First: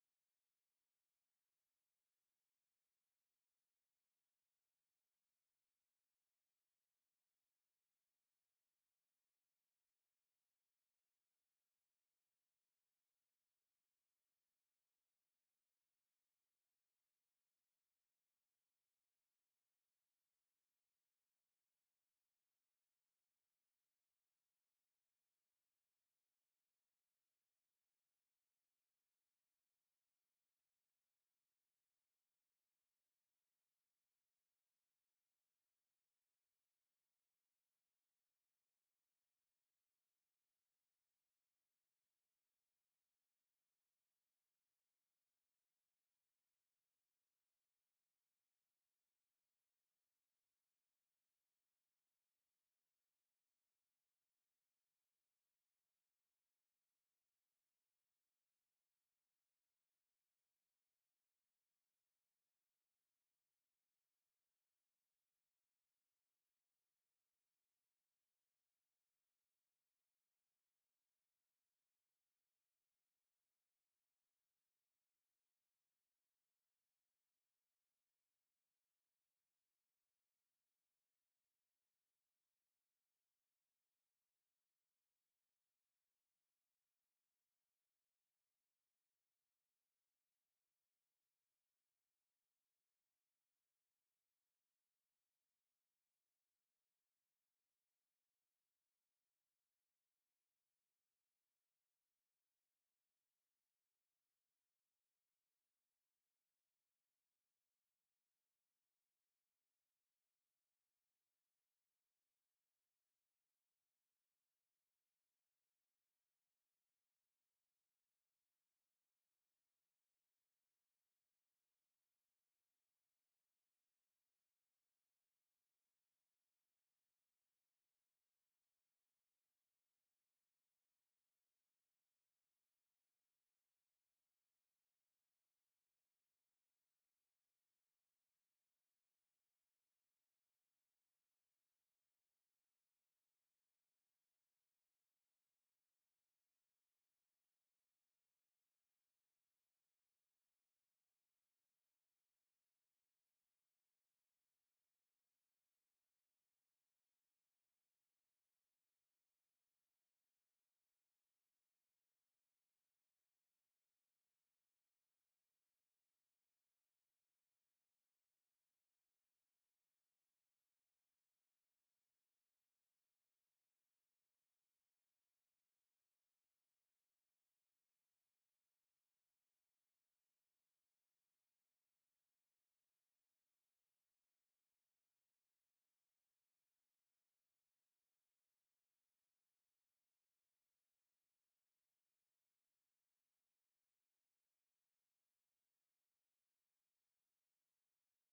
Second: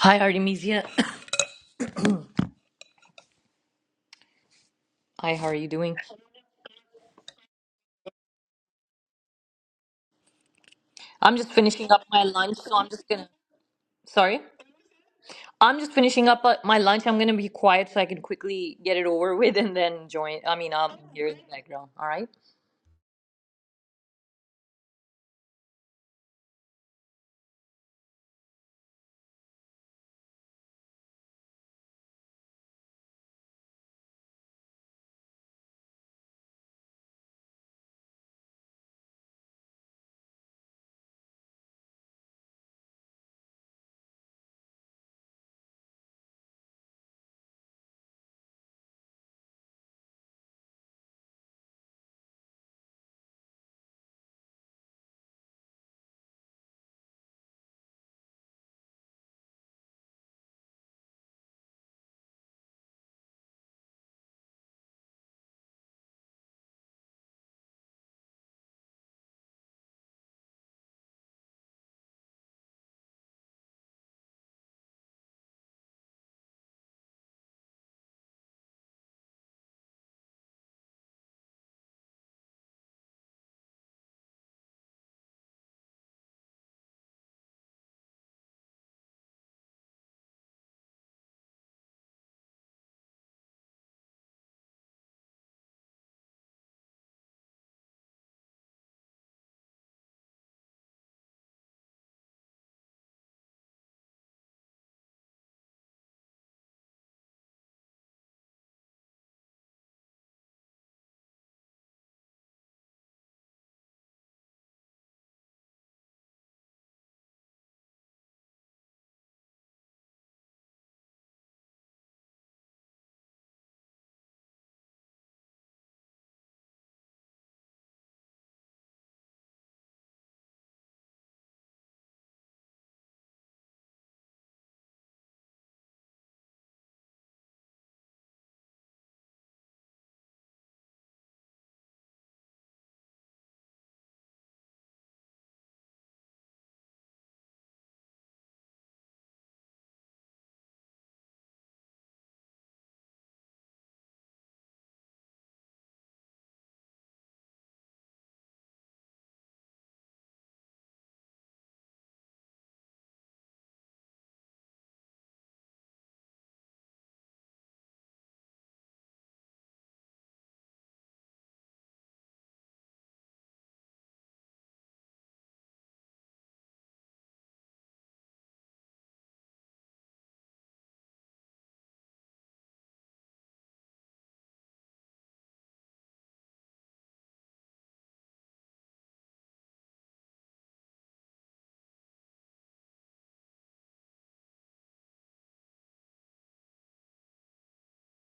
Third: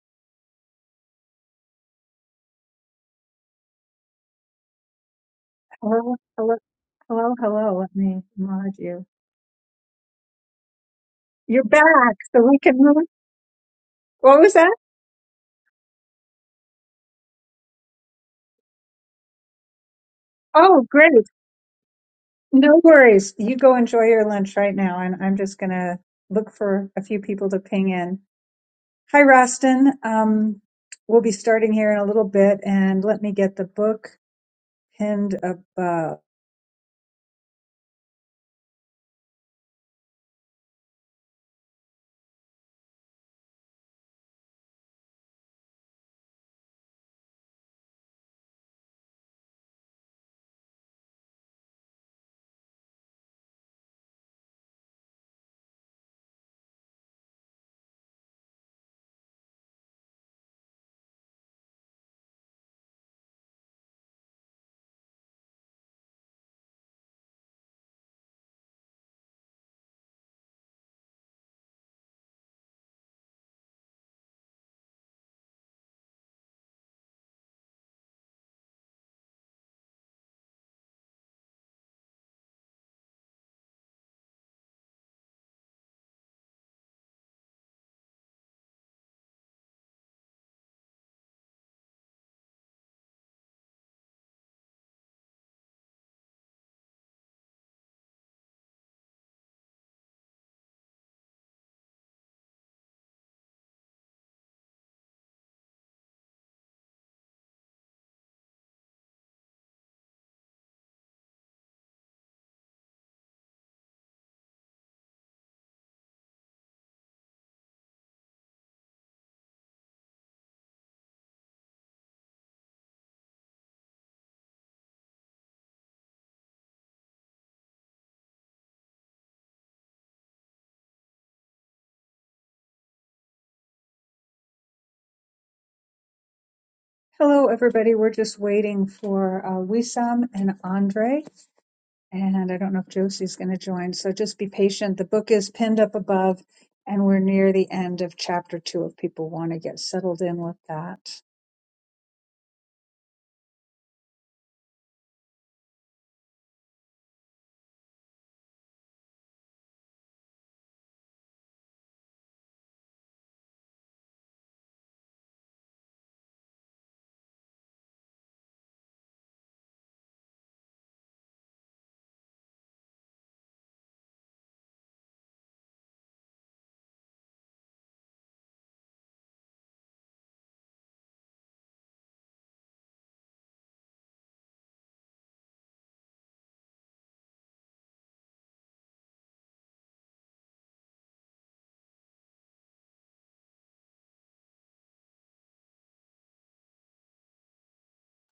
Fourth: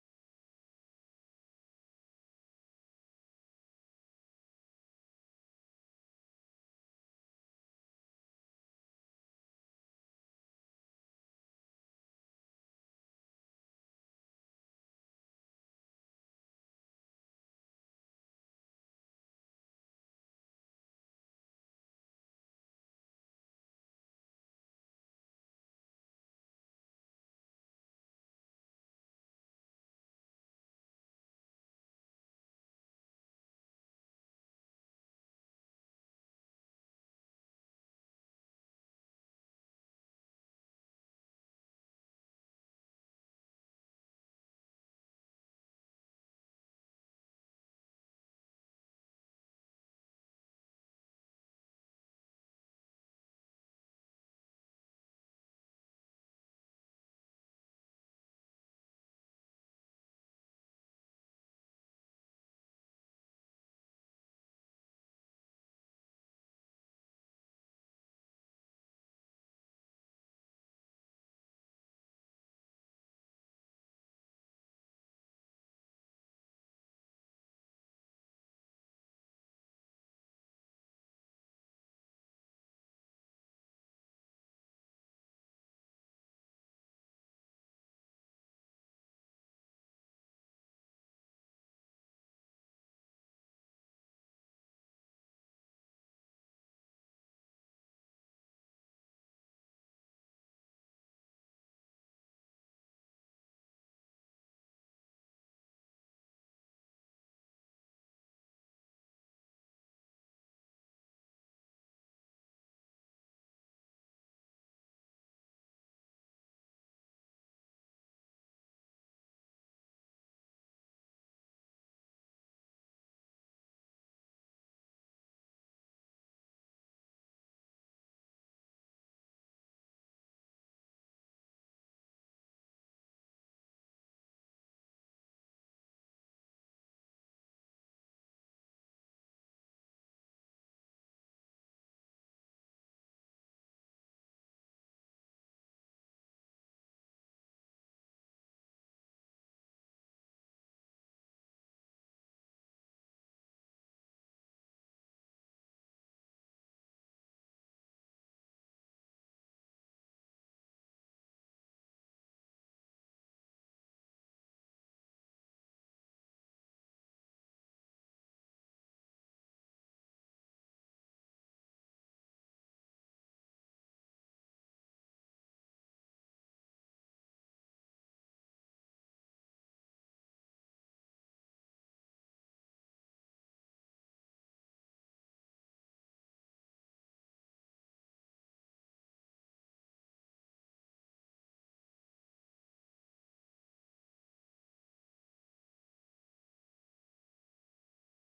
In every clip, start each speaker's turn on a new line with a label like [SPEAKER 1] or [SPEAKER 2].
[SPEAKER 1] Hi, Artemisia. Hi, how are you doing?
[SPEAKER 2] Hello, hello, hello, hello. Let me mod you.
[SPEAKER 1] I'm just
[SPEAKER 2] You're
[SPEAKER 1] finishing up
[SPEAKER 2] back,
[SPEAKER 1] my
[SPEAKER 2] so
[SPEAKER 1] lunch,
[SPEAKER 2] we can
[SPEAKER 1] so I'm
[SPEAKER 2] move.
[SPEAKER 1] just gonna.
[SPEAKER 2] What
[SPEAKER 1] Sorry?
[SPEAKER 2] was that?
[SPEAKER 1] I'm just finishing up uh, my lunch. I'm gonna be quiet so I can quickly get it over with and then join. I mean,
[SPEAKER 2] Oh,
[SPEAKER 1] I'll
[SPEAKER 2] great.
[SPEAKER 1] hear in the background. All right?
[SPEAKER 2] No worries. You go enjoy your lunch right now, and I'm just gonna look for a few people to ping in. Hi, Rostin. Um, we'll be starting here in a little bit, and let me get the book pinned above. Hello, everybody. We're just waiting for uh, Wissam and Andre. And I don't know if Josie's going to join. So just be patient. The book is pinned up above, and we're near the end of chapter two if people want to get settled in with that.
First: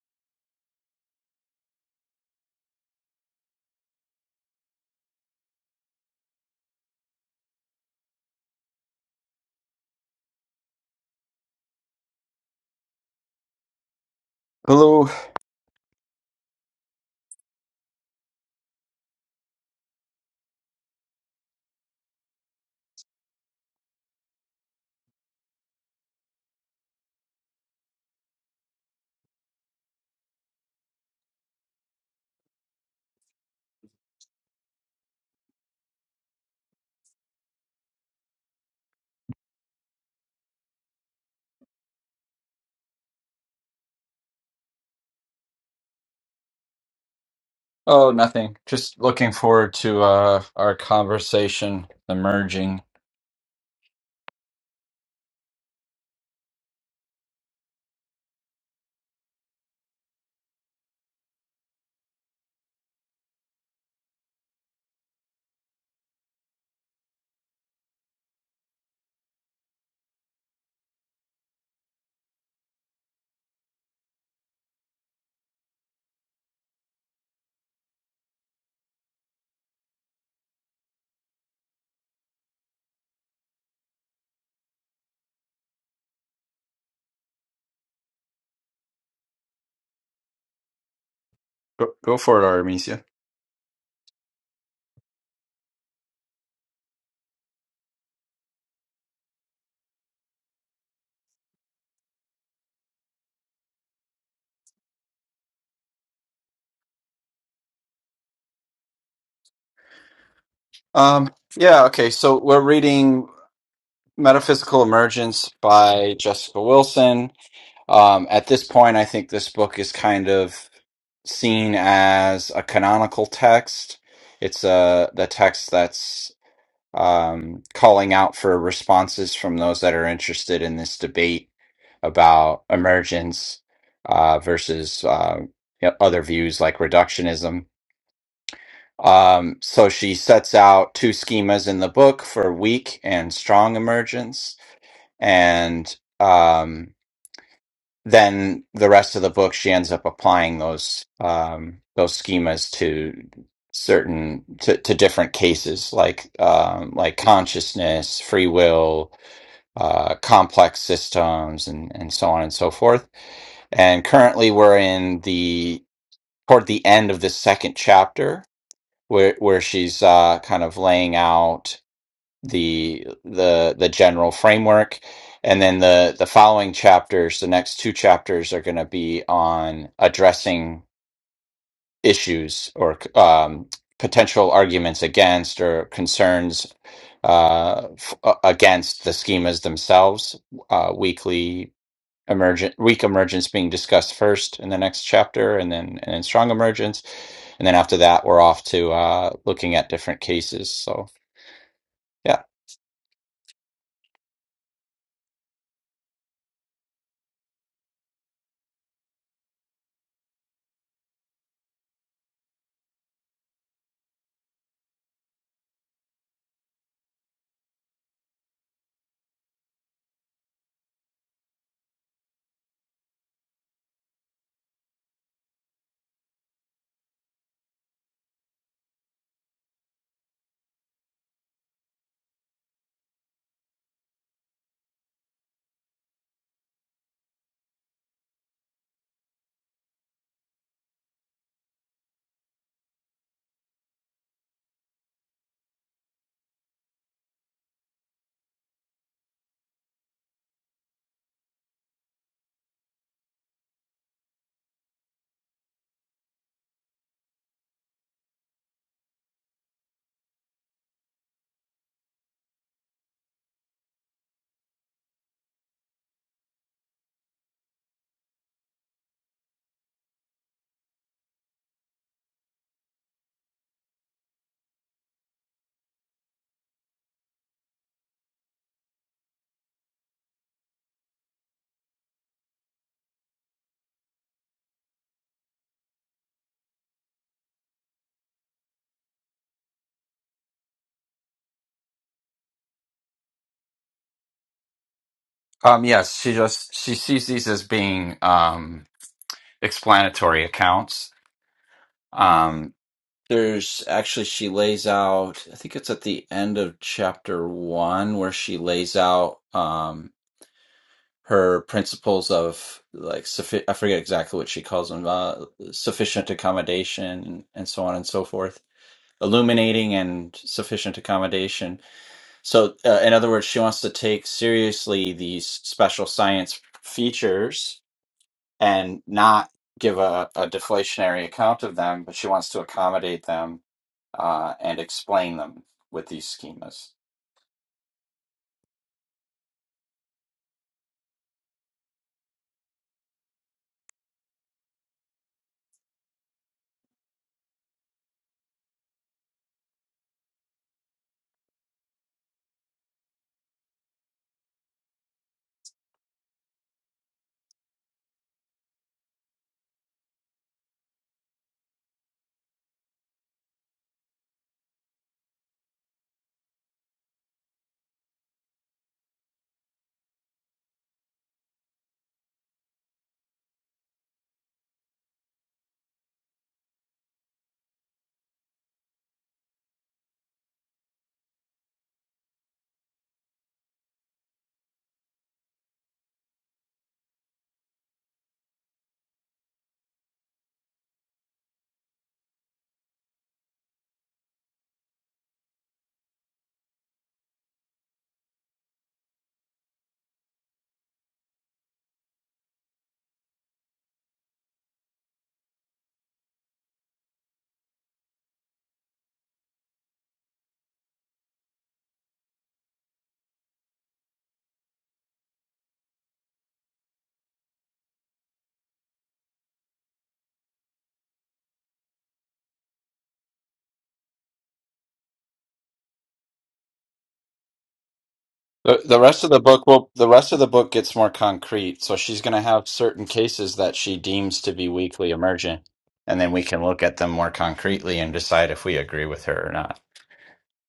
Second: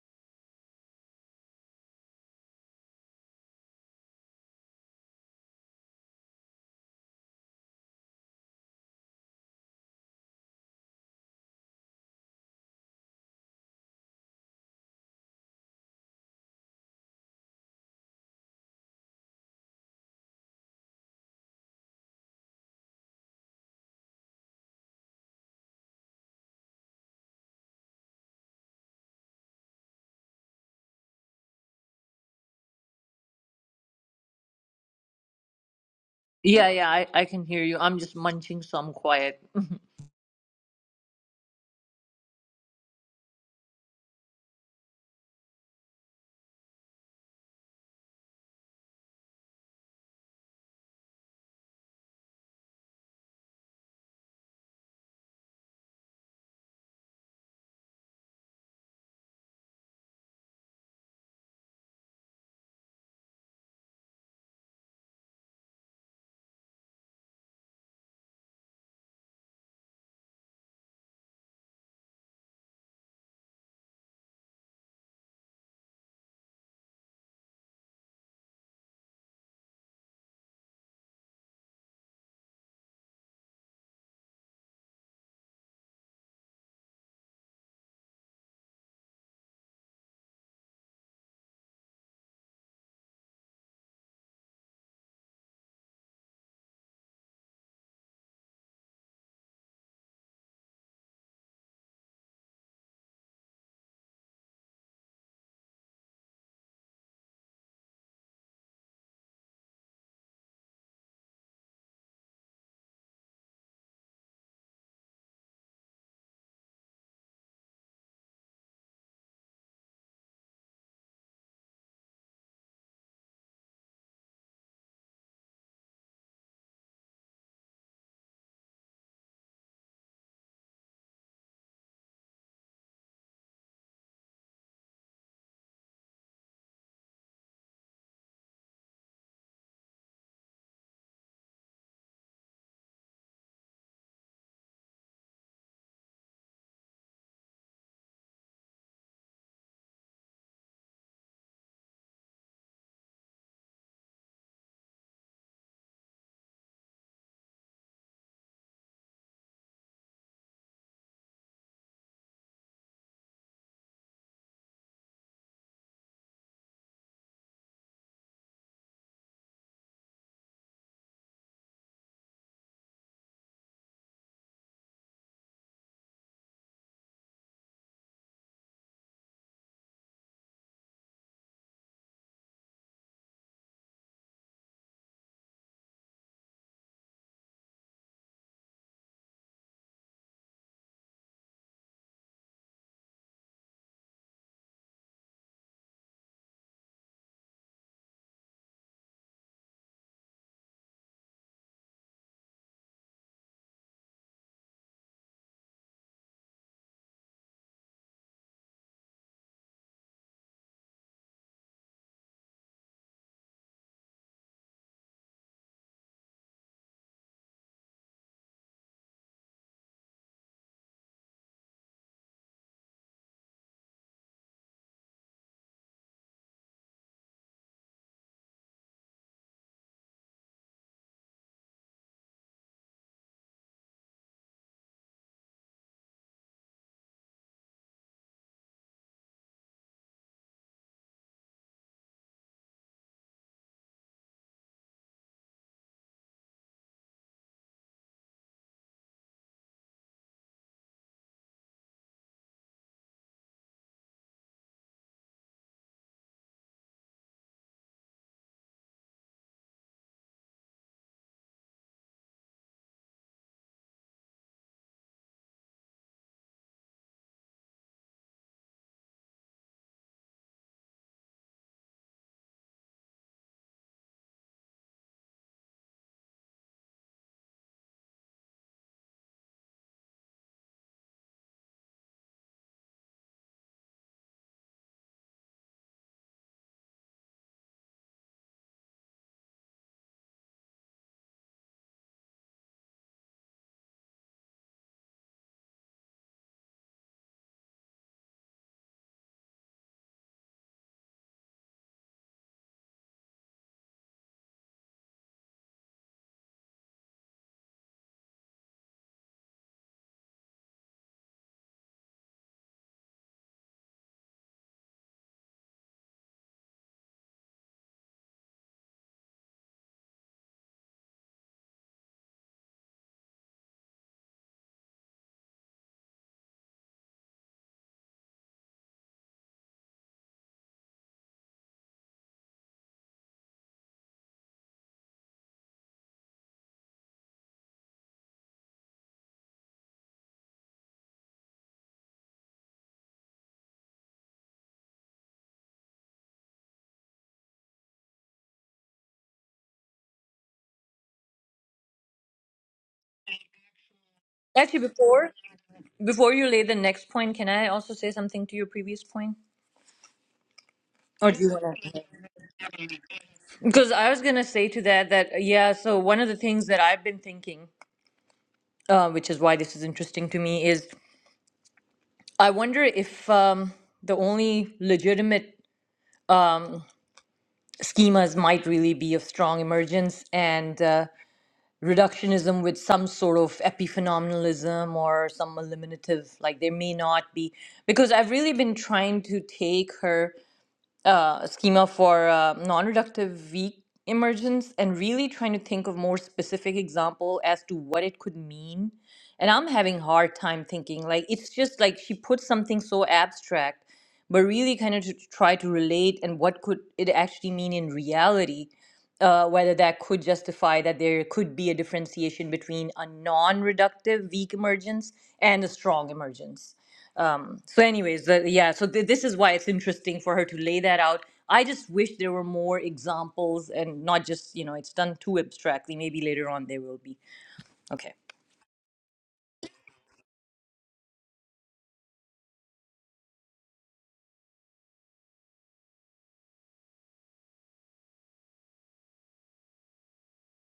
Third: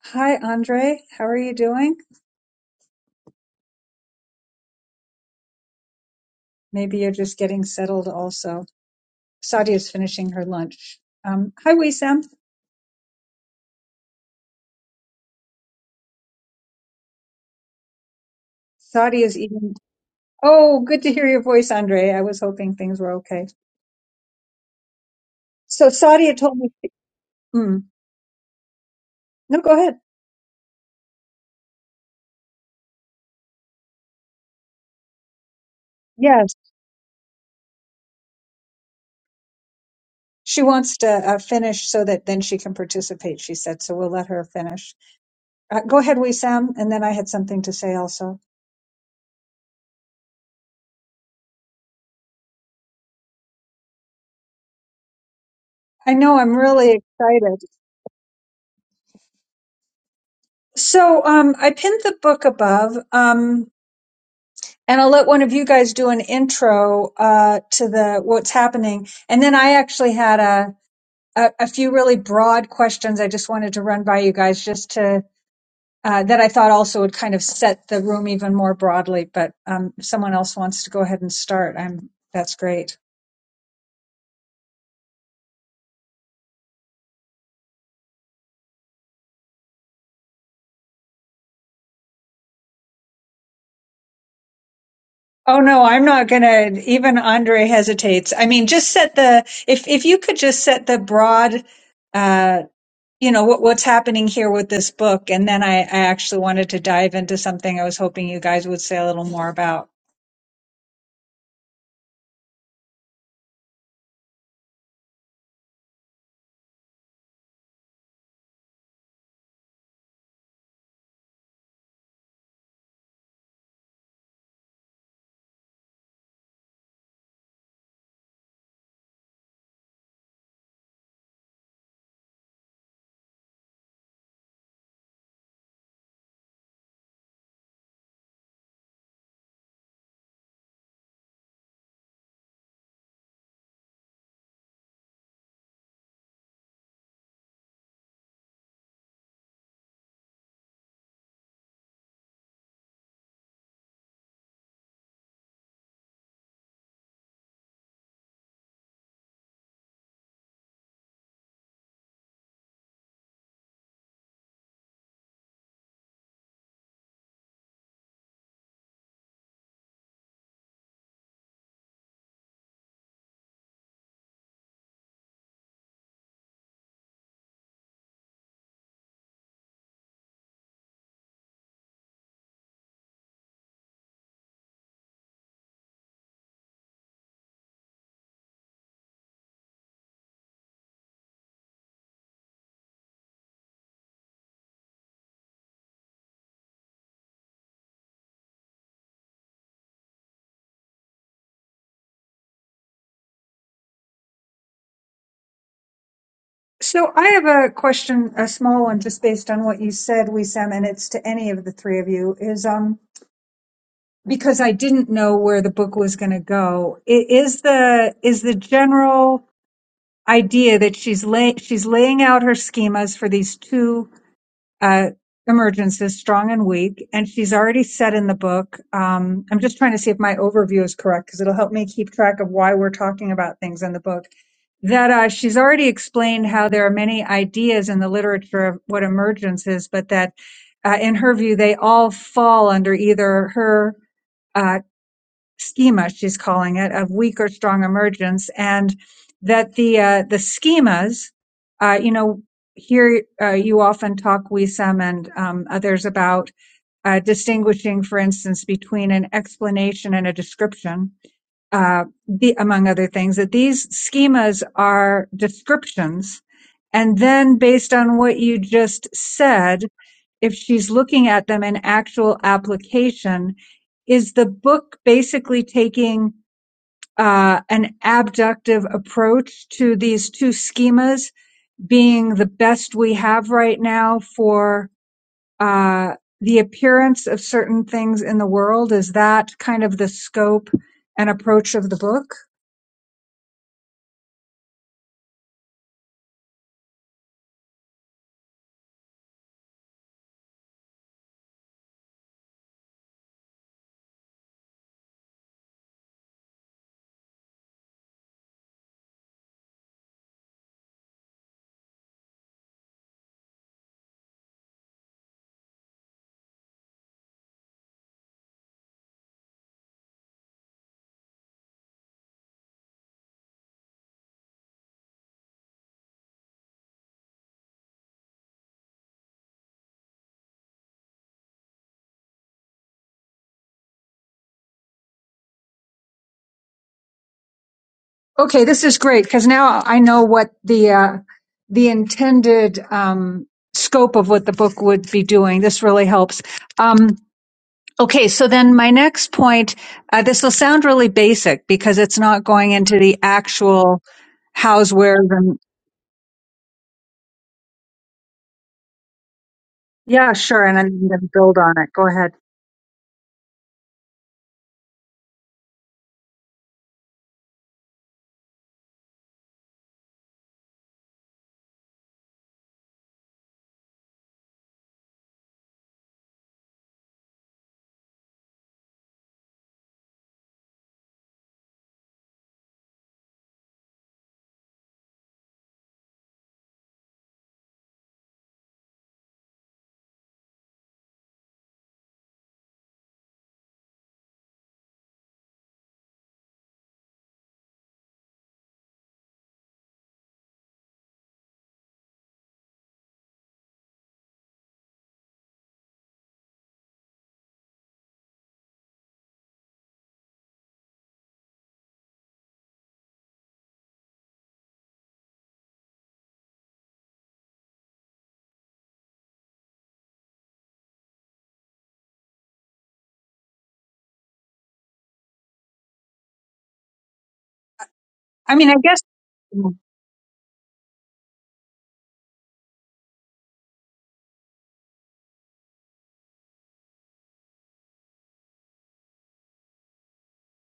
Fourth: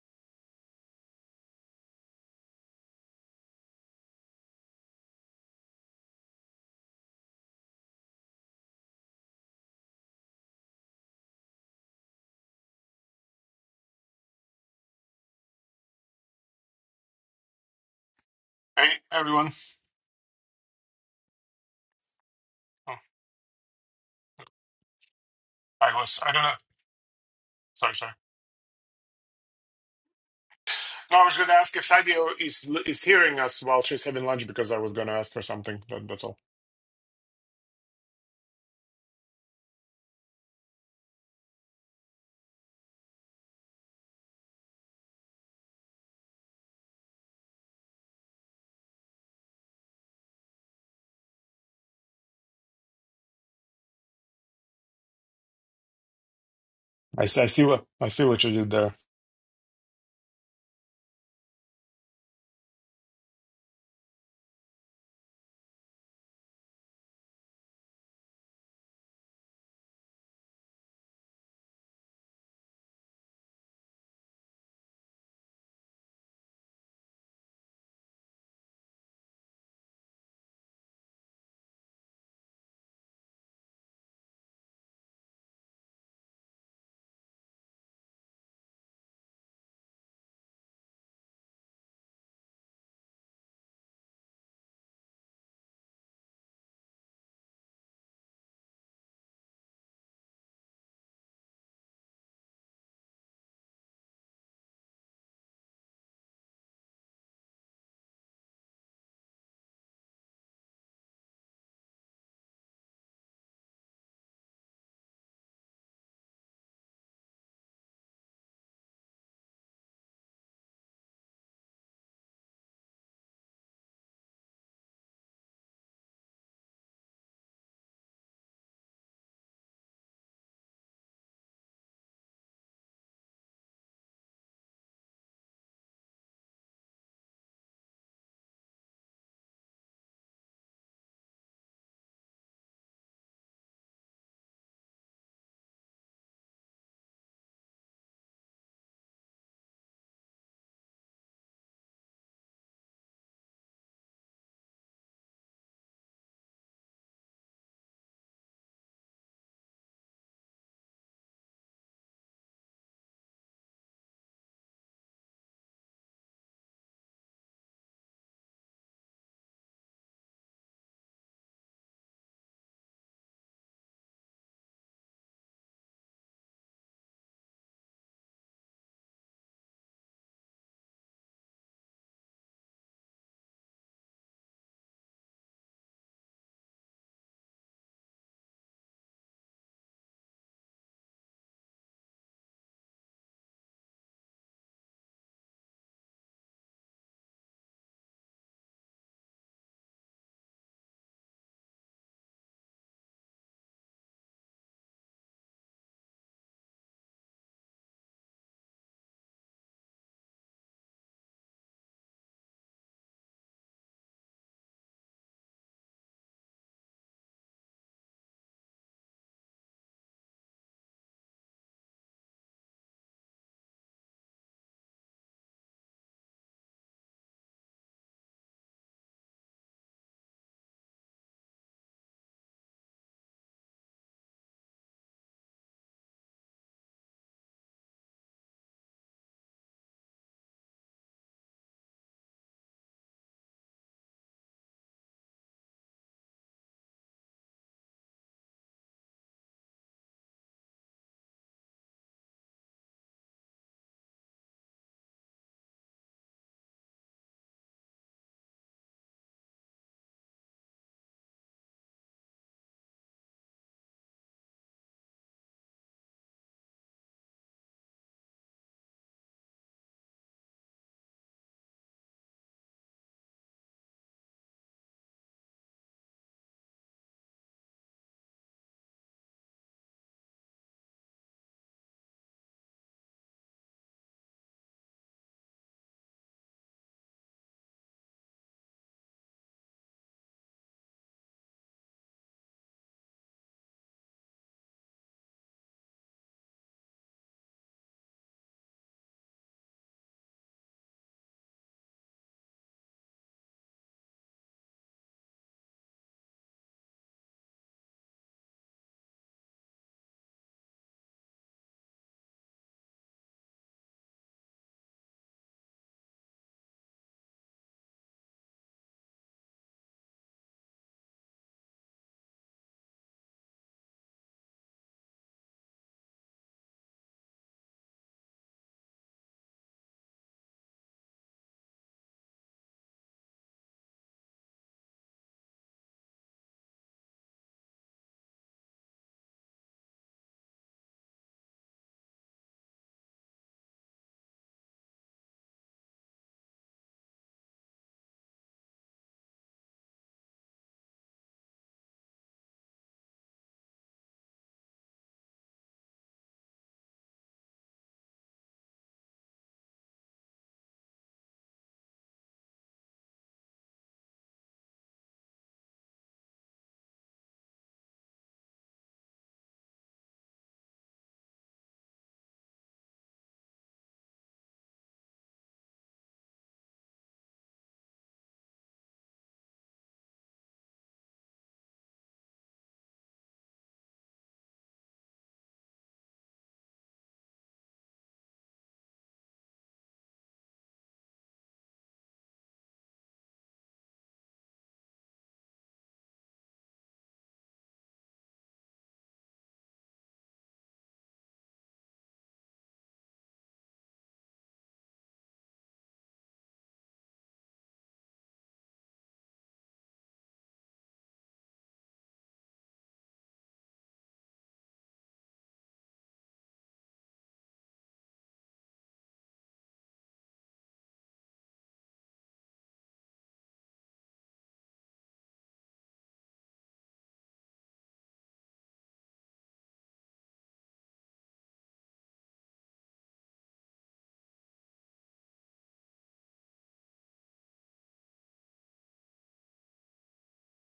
[SPEAKER 2] Hi, Andre. How are you doing? Maybe you're just getting settled also. Saudi is finishing her lunch. Um, hi, Wissam.
[SPEAKER 3] Hello.
[SPEAKER 4] Hey
[SPEAKER 2] Saudi is
[SPEAKER 4] everyone.
[SPEAKER 2] eating. Oh, good to hear your voice, Andre. I was hoping
[SPEAKER 4] Oh,
[SPEAKER 2] things were okay. So
[SPEAKER 4] I was
[SPEAKER 2] Saudi
[SPEAKER 4] I don't know.
[SPEAKER 2] told me. Mm,
[SPEAKER 4] Sorry, sorry.
[SPEAKER 2] no, go ahead.
[SPEAKER 4] No, I was going to ask if Sadio is is hearing us while she's having lunch because I was going to ask her something. That, that's all.
[SPEAKER 2] Yes.
[SPEAKER 1] Yeah, yeah, I, I can hear you. I'm just munching, so I'm quiet.
[SPEAKER 2] She wants to uh, finish so that then she can participate, she said. So we'll let her finish. Uh, go ahead, Sam, and then I had something to say
[SPEAKER 3] Oh,
[SPEAKER 2] also.
[SPEAKER 3] nothing. Just looking forward to uh our conversation, the merging.
[SPEAKER 2] I know I'm really
[SPEAKER 4] I see, I
[SPEAKER 2] excited.
[SPEAKER 4] see what I see what you did there.
[SPEAKER 2] So um, I pinned the book above, um, and I'll let one of you guys do an intro uh, to the what's happening, and then I actually had a, a a few really broad questions I just wanted to run by you guys just to. Uh, that I thought also would kind of set the room even more broadly, but um, if someone else wants to go ahead and start. I'm that's great.
[SPEAKER 3] Go, go for it, Artemisia.
[SPEAKER 2] Oh no, I'm not gonna even Andre hesitates. I mean, just set the if if you could just set the broad uh you know what what's happening here with this book and then I, I actually wanted to dive into something I was hoping you guys would say a little more about.
[SPEAKER 3] Um, yeah, okay. So we're reading Metaphysical Emergence by Jessica Wilson. Um, at this point, I think this book is kind of seen as a canonical text. It's uh the text that's um, calling out for responses from those that are interested in this debate about emergence uh, versus uh, you know, other views like reductionism. Um, so she sets out two schemas in the book for weak and strong emergence, and um, then the rest of the book she ends up applying those um, those schemas to certain to, to different cases like um, like consciousness, free will, uh, complex systems, and and so on and so forth. And currently, we're in the toward the end of the second chapter where where she's uh, kind of laying out the the the general framework and then the the following chapters the next two chapters are going to be on addressing issues or um, potential arguments against or concerns uh, f- uh, against the schemas themselves uh, weekly emergent weak emergence being discussed first in the next chapter and then and then strong emergence and then after that we're off to uh, looking at different cases so yeah
[SPEAKER 2] So I have a question, a small one just based on what you said, Wissam, and it's to any of the three of you, is um because I didn't know where the book was gonna go. i- Is the is the general idea that she's lay, she's laying out her schemas for these two uh, emergences, strong and weak, and she's already said in the book. Um, I'm just trying to see if my overview is correct because it'll help me keep track of why we're talking about things in the book. That uh, she's already explained how there are many ideas in the literature of what emergence is, but that uh, in her view they all fall under either her. uh, schema, she's calling it, of weak or strong emergence, and that the uh, the schemas, uh, you know, here uh, you often talk, Wisam and um, others, about uh, distinguishing, for instance, between an explanation and a description, uh, the, among other things, that these schemas are descriptions. And then based on what you just said, if she's looking at them in actual application, is the book basically taking uh, an abductive approach to these two schemas being the best we have right now for uh, the appearance of certain things in the world? Is that kind of the scope and approach of the book?
[SPEAKER 3] Um, yes, she just she sees these as being um, explanatory accounts. Um, there's actually she lays out. I think it's at the end of chapter one where she lays out um, her principles of like suffi- I forget exactly what she calls them uh, sufficient accommodation and so on and so forth. Illuminating and sufficient accommodation. So, uh, in other words, she wants to take seriously these special science features and not give a, a deflationary account of them, but she wants to accommodate them uh, and explain them with these schemas.
[SPEAKER 2] Okay, this is great because now I know what the uh, the intended um, scope of what the book would be doing. This really helps. Um, Okay, so then my next point, uh, this will sound really basic because it's not going into the actual
[SPEAKER 1] Actually,
[SPEAKER 2] hows, wheres,
[SPEAKER 1] before
[SPEAKER 2] and
[SPEAKER 1] before you lay the next point, can I also say something to your previous point?
[SPEAKER 2] yeah, sure. And I'm going to
[SPEAKER 1] Or do you
[SPEAKER 2] build on
[SPEAKER 1] want
[SPEAKER 2] it.
[SPEAKER 1] to?
[SPEAKER 2] Go ahead.
[SPEAKER 1] Because I was going to say to that that uh, yeah, so one of the things that I've been thinking, uh, which is why this is interesting to me, is I wonder if um, the only legitimate schemas might really be of strong emergence and uh, reductionism with some sort of epiphenomenalism or some eliminative, like there may not be. Because I've really been trying to take her uh, schema for uh, non-reductive weak emergence and really trying to think of more specific example as to what it could mean and i'm having hard time thinking like it's just like she put something so abstract but really kind of to try to relate and what could it actually mean in reality uh, whether that could justify that there could be a differentiation between a non-reductive weak emergence and a strong emergence um so anyways the, yeah so th- this is why it's interesting for her to lay that out i just wish there were more examples and not just you know it's done too abstractly maybe later on there will be okay
[SPEAKER 2] I mean, I
[SPEAKER 3] The, the
[SPEAKER 2] guess,
[SPEAKER 3] rest of the book will the rest of the book gets more concrete, so she's going to have certain cases that she deems to be weakly emergent, and then we can look at them more concretely and decide if we agree with her or not.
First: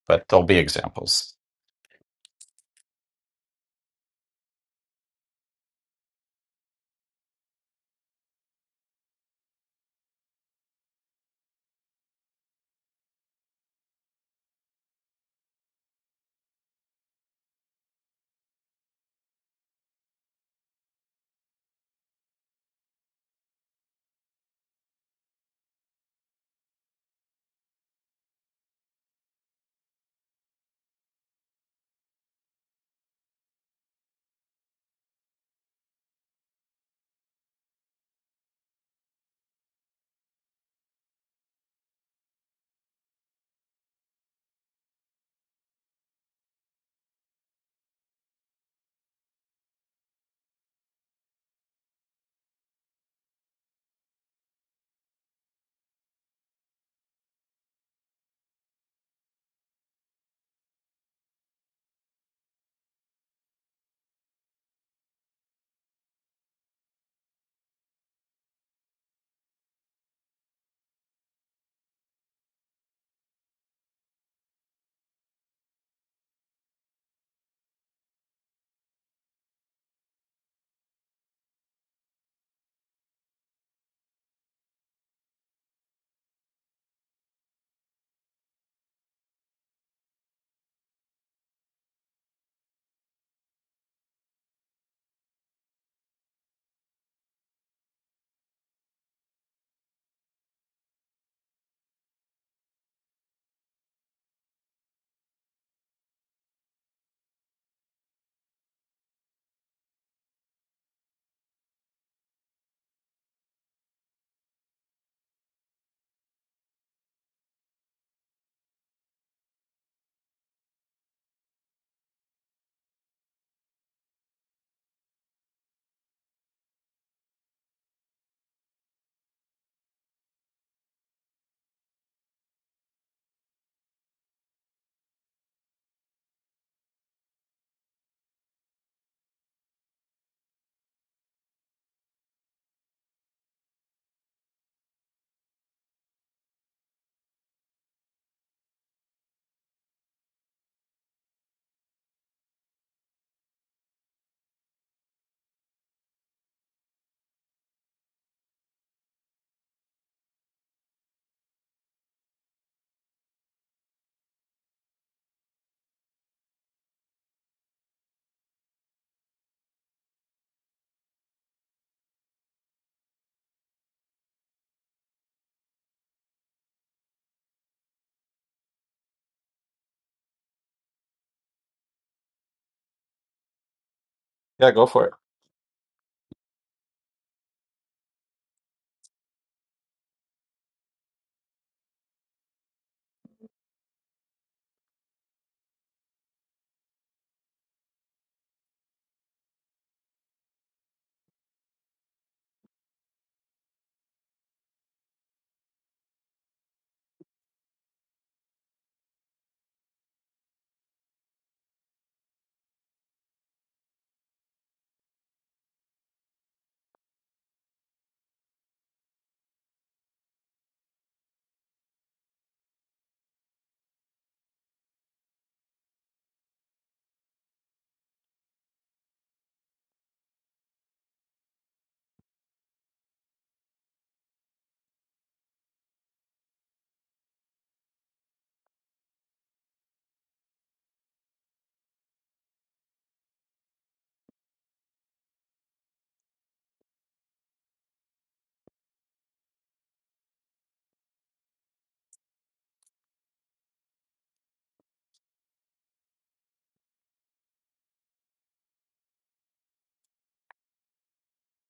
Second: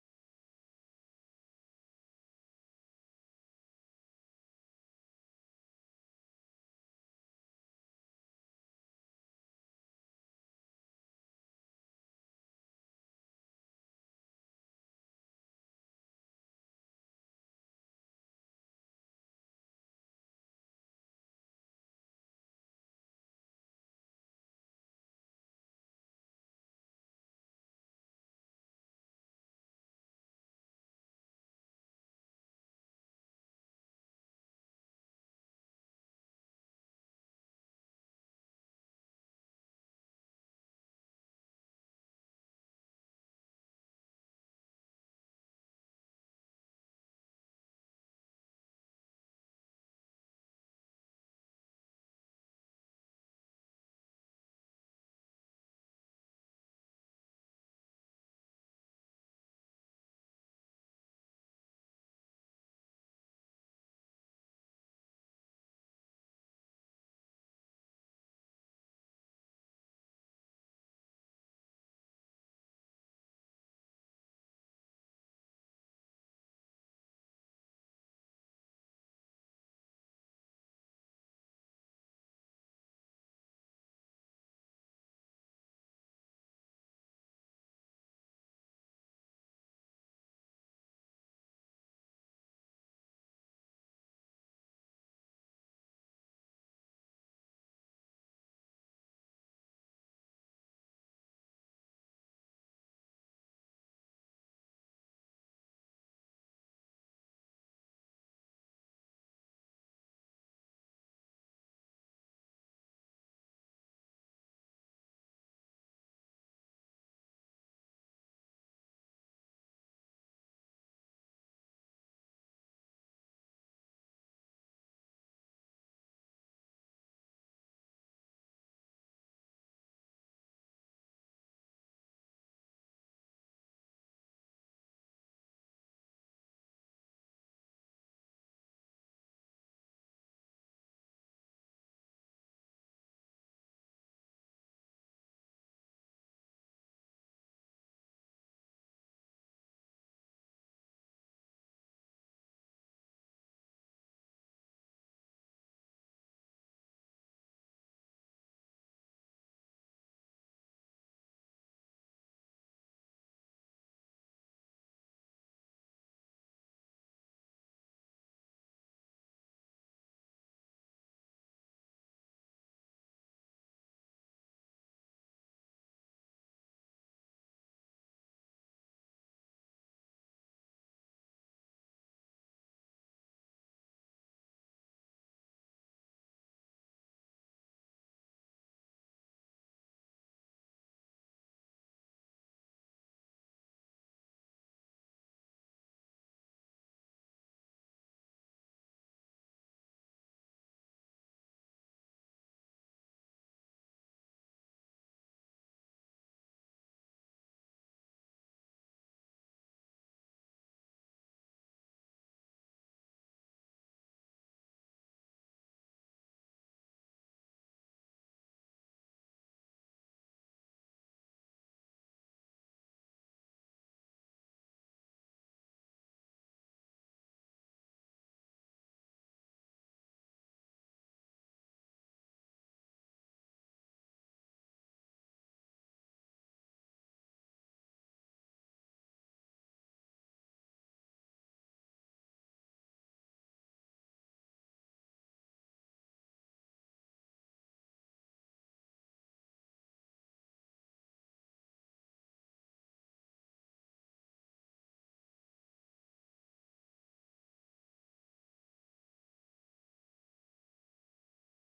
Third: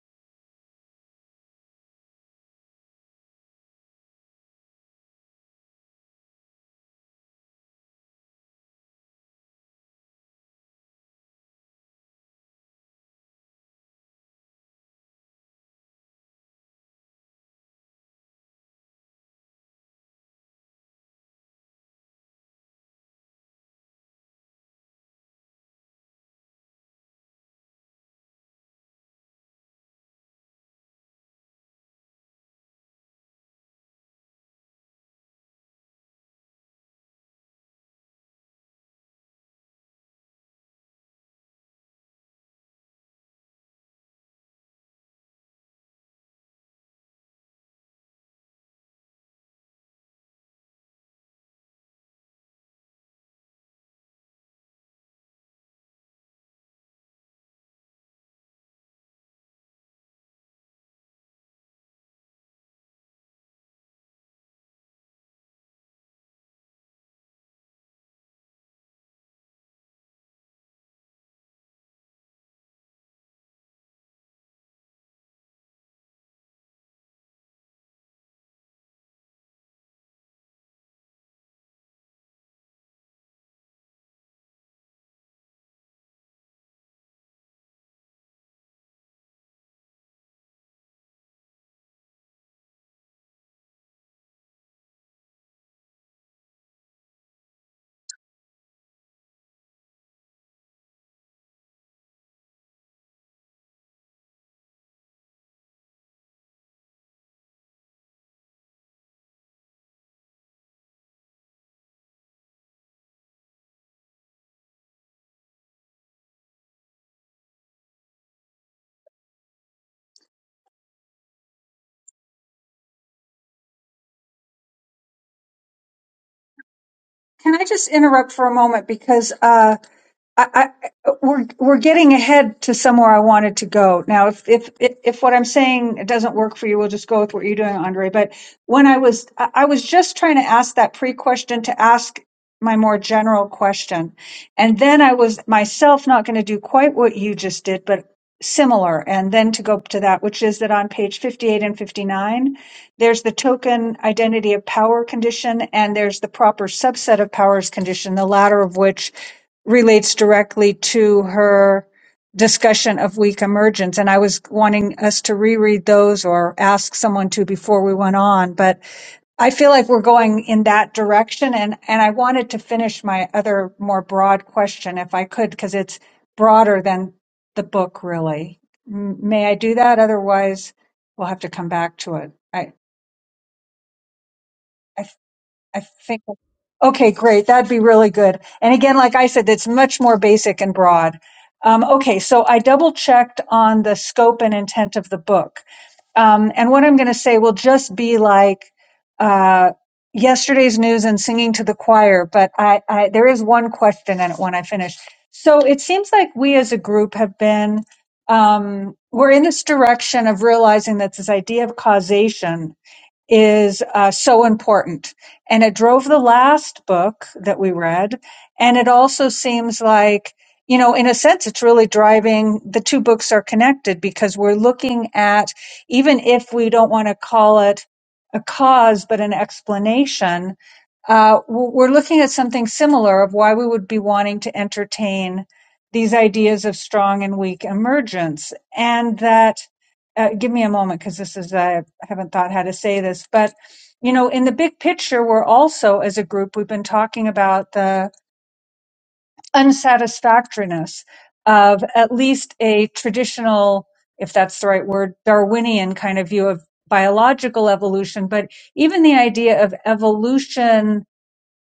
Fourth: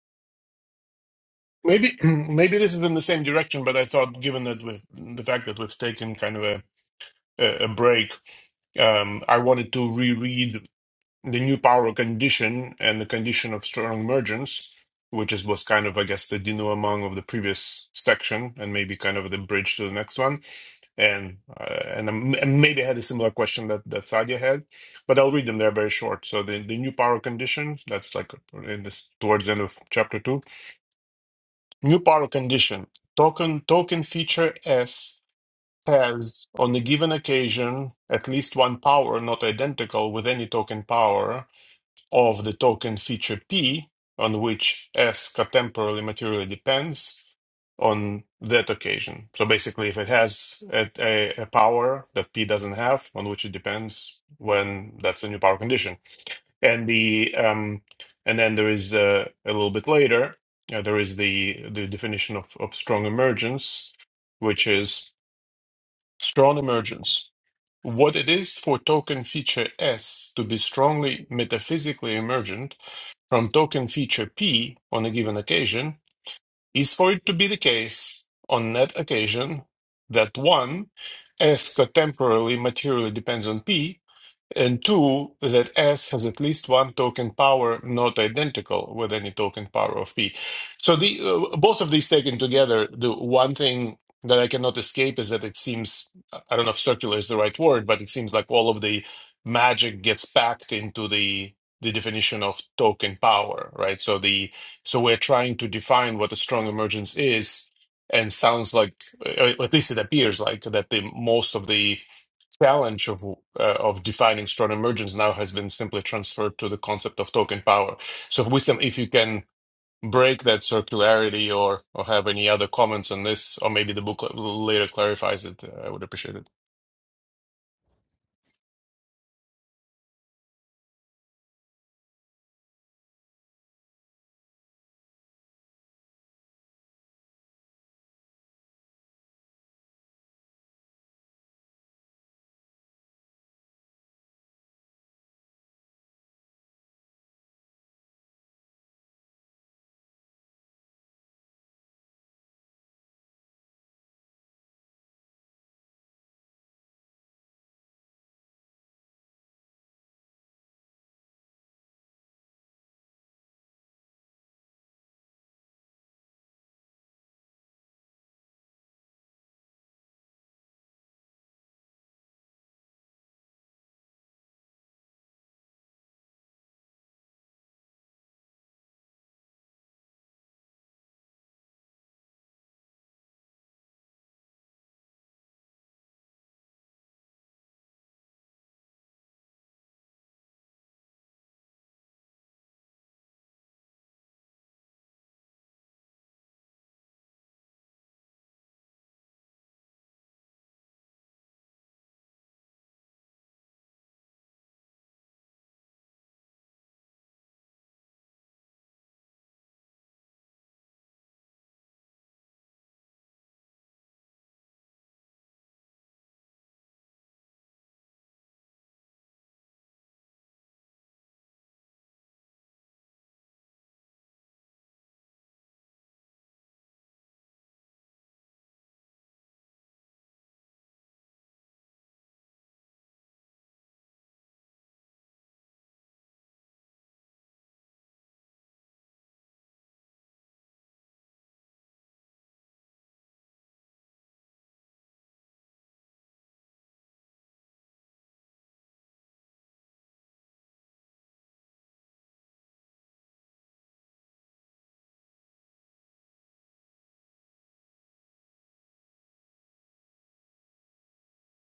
[SPEAKER 3] but there'll be examples.
[SPEAKER 4] Maybe maybe this is in the same direction, but I thought given that with the fact that we've taken kind of a a, a break, um, I wanted to reread the new power condition and the condition of strong emergence, which is was kind of I guess the denouement of the previous section and maybe kind of the bridge to the next one. and uh, and, um, and maybe I had a similar question that that Sadia had, but I'll read them. They're very short. So the, the new power condition that's like uh, in this towards the end of chapter two. New power condition token token feature S has on a given occasion at least one power not identical with any token power of the token feature P on which S contemporarily materially depends on that occasion. So basically, if it has a, a, a power that P doesn't have, on which it depends when that's a new power condition, and the um, and then there is uh, a little bit later uh, there is the the definition of, of strong emergence, which is strong emergence. What it is for token feature S to be strongly metaphysically emergent from token feature P on a given occasion is for it to be the case on that occasion that 1, S contemporarily materially depends on P, and two, that S has at least one token power not identical with any token power of P. So the uh, both of these taken together, the one thing that I cannot escape is that it seems I don't know if circular is the right word, but it seems like all of the magic gets packed into the the definition of token power, right? So the so we're trying to define what a strong emergence is, and sounds like, uh, at least it appears like that the most of the challenge of uh, of defining strong emergence now has been simply transferred to the concept of token power. So, wisdom, if you can break that circularity or or have any other comments on this, or maybe the book l- later clarifies it, uh, I would appreciate it.
[SPEAKER 2] can I just interrupt for a moment? Because, uh, I, I, we're we're getting ahead to somewhere I wanted to go. Now, if if if what I'm saying doesn't work for you, we'll just go with what you're doing, Andre. But when I was I I was just trying to ask that pre-question to ask my more general question, and then I was myself not going to do quite what you just did, but similar, and then to go to that, which is that on page 58 and 59, there's the token identity of power condition, and there's the proper subset of powers condition, the latter of which relates directly to her discussion of weak emergence. And I was wanting us to reread those or ask someone to before we went on. But I feel like we're going in that direction. And, and I wanted to finish my other more broad question if I could, because it's broader than the book really. M- May I do that? Otherwise we'll have to come back to it. I,
[SPEAKER 3] Yeah, go
[SPEAKER 2] I
[SPEAKER 3] for it.
[SPEAKER 2] I think. Okay, great. That'd be really good. And again, like I said, that's much more basic and broad. Um, okay, so I double checked on the scope and intent of the book. Um, and what I'm going to say will just be like uh, yesterday's news and singing to the choir, but I, I, there is one question in it when I finish. So it seems like we as a group have been, um, we're in this direction of realizing that this idea of causation is uh, so important. And it drove the last book that we read. And it also seems like, you know, in a sense, it's really driving the two books are connected because we're looking at, even if we don't want to call it a cause, but an explanation, uh, w- we're looking at something similar of why we would be wanting to entertain these ideas of strong and weak emergence. And that, uh, give me a moment because this is uh, I haven't thought how to say this, but you know, in the big picture, we're also as a group we've been talking about the unsatisfactoriness of at least a traditional, if that's the right word, Darwinian kind of view of biological evolution, but even the idea of evolution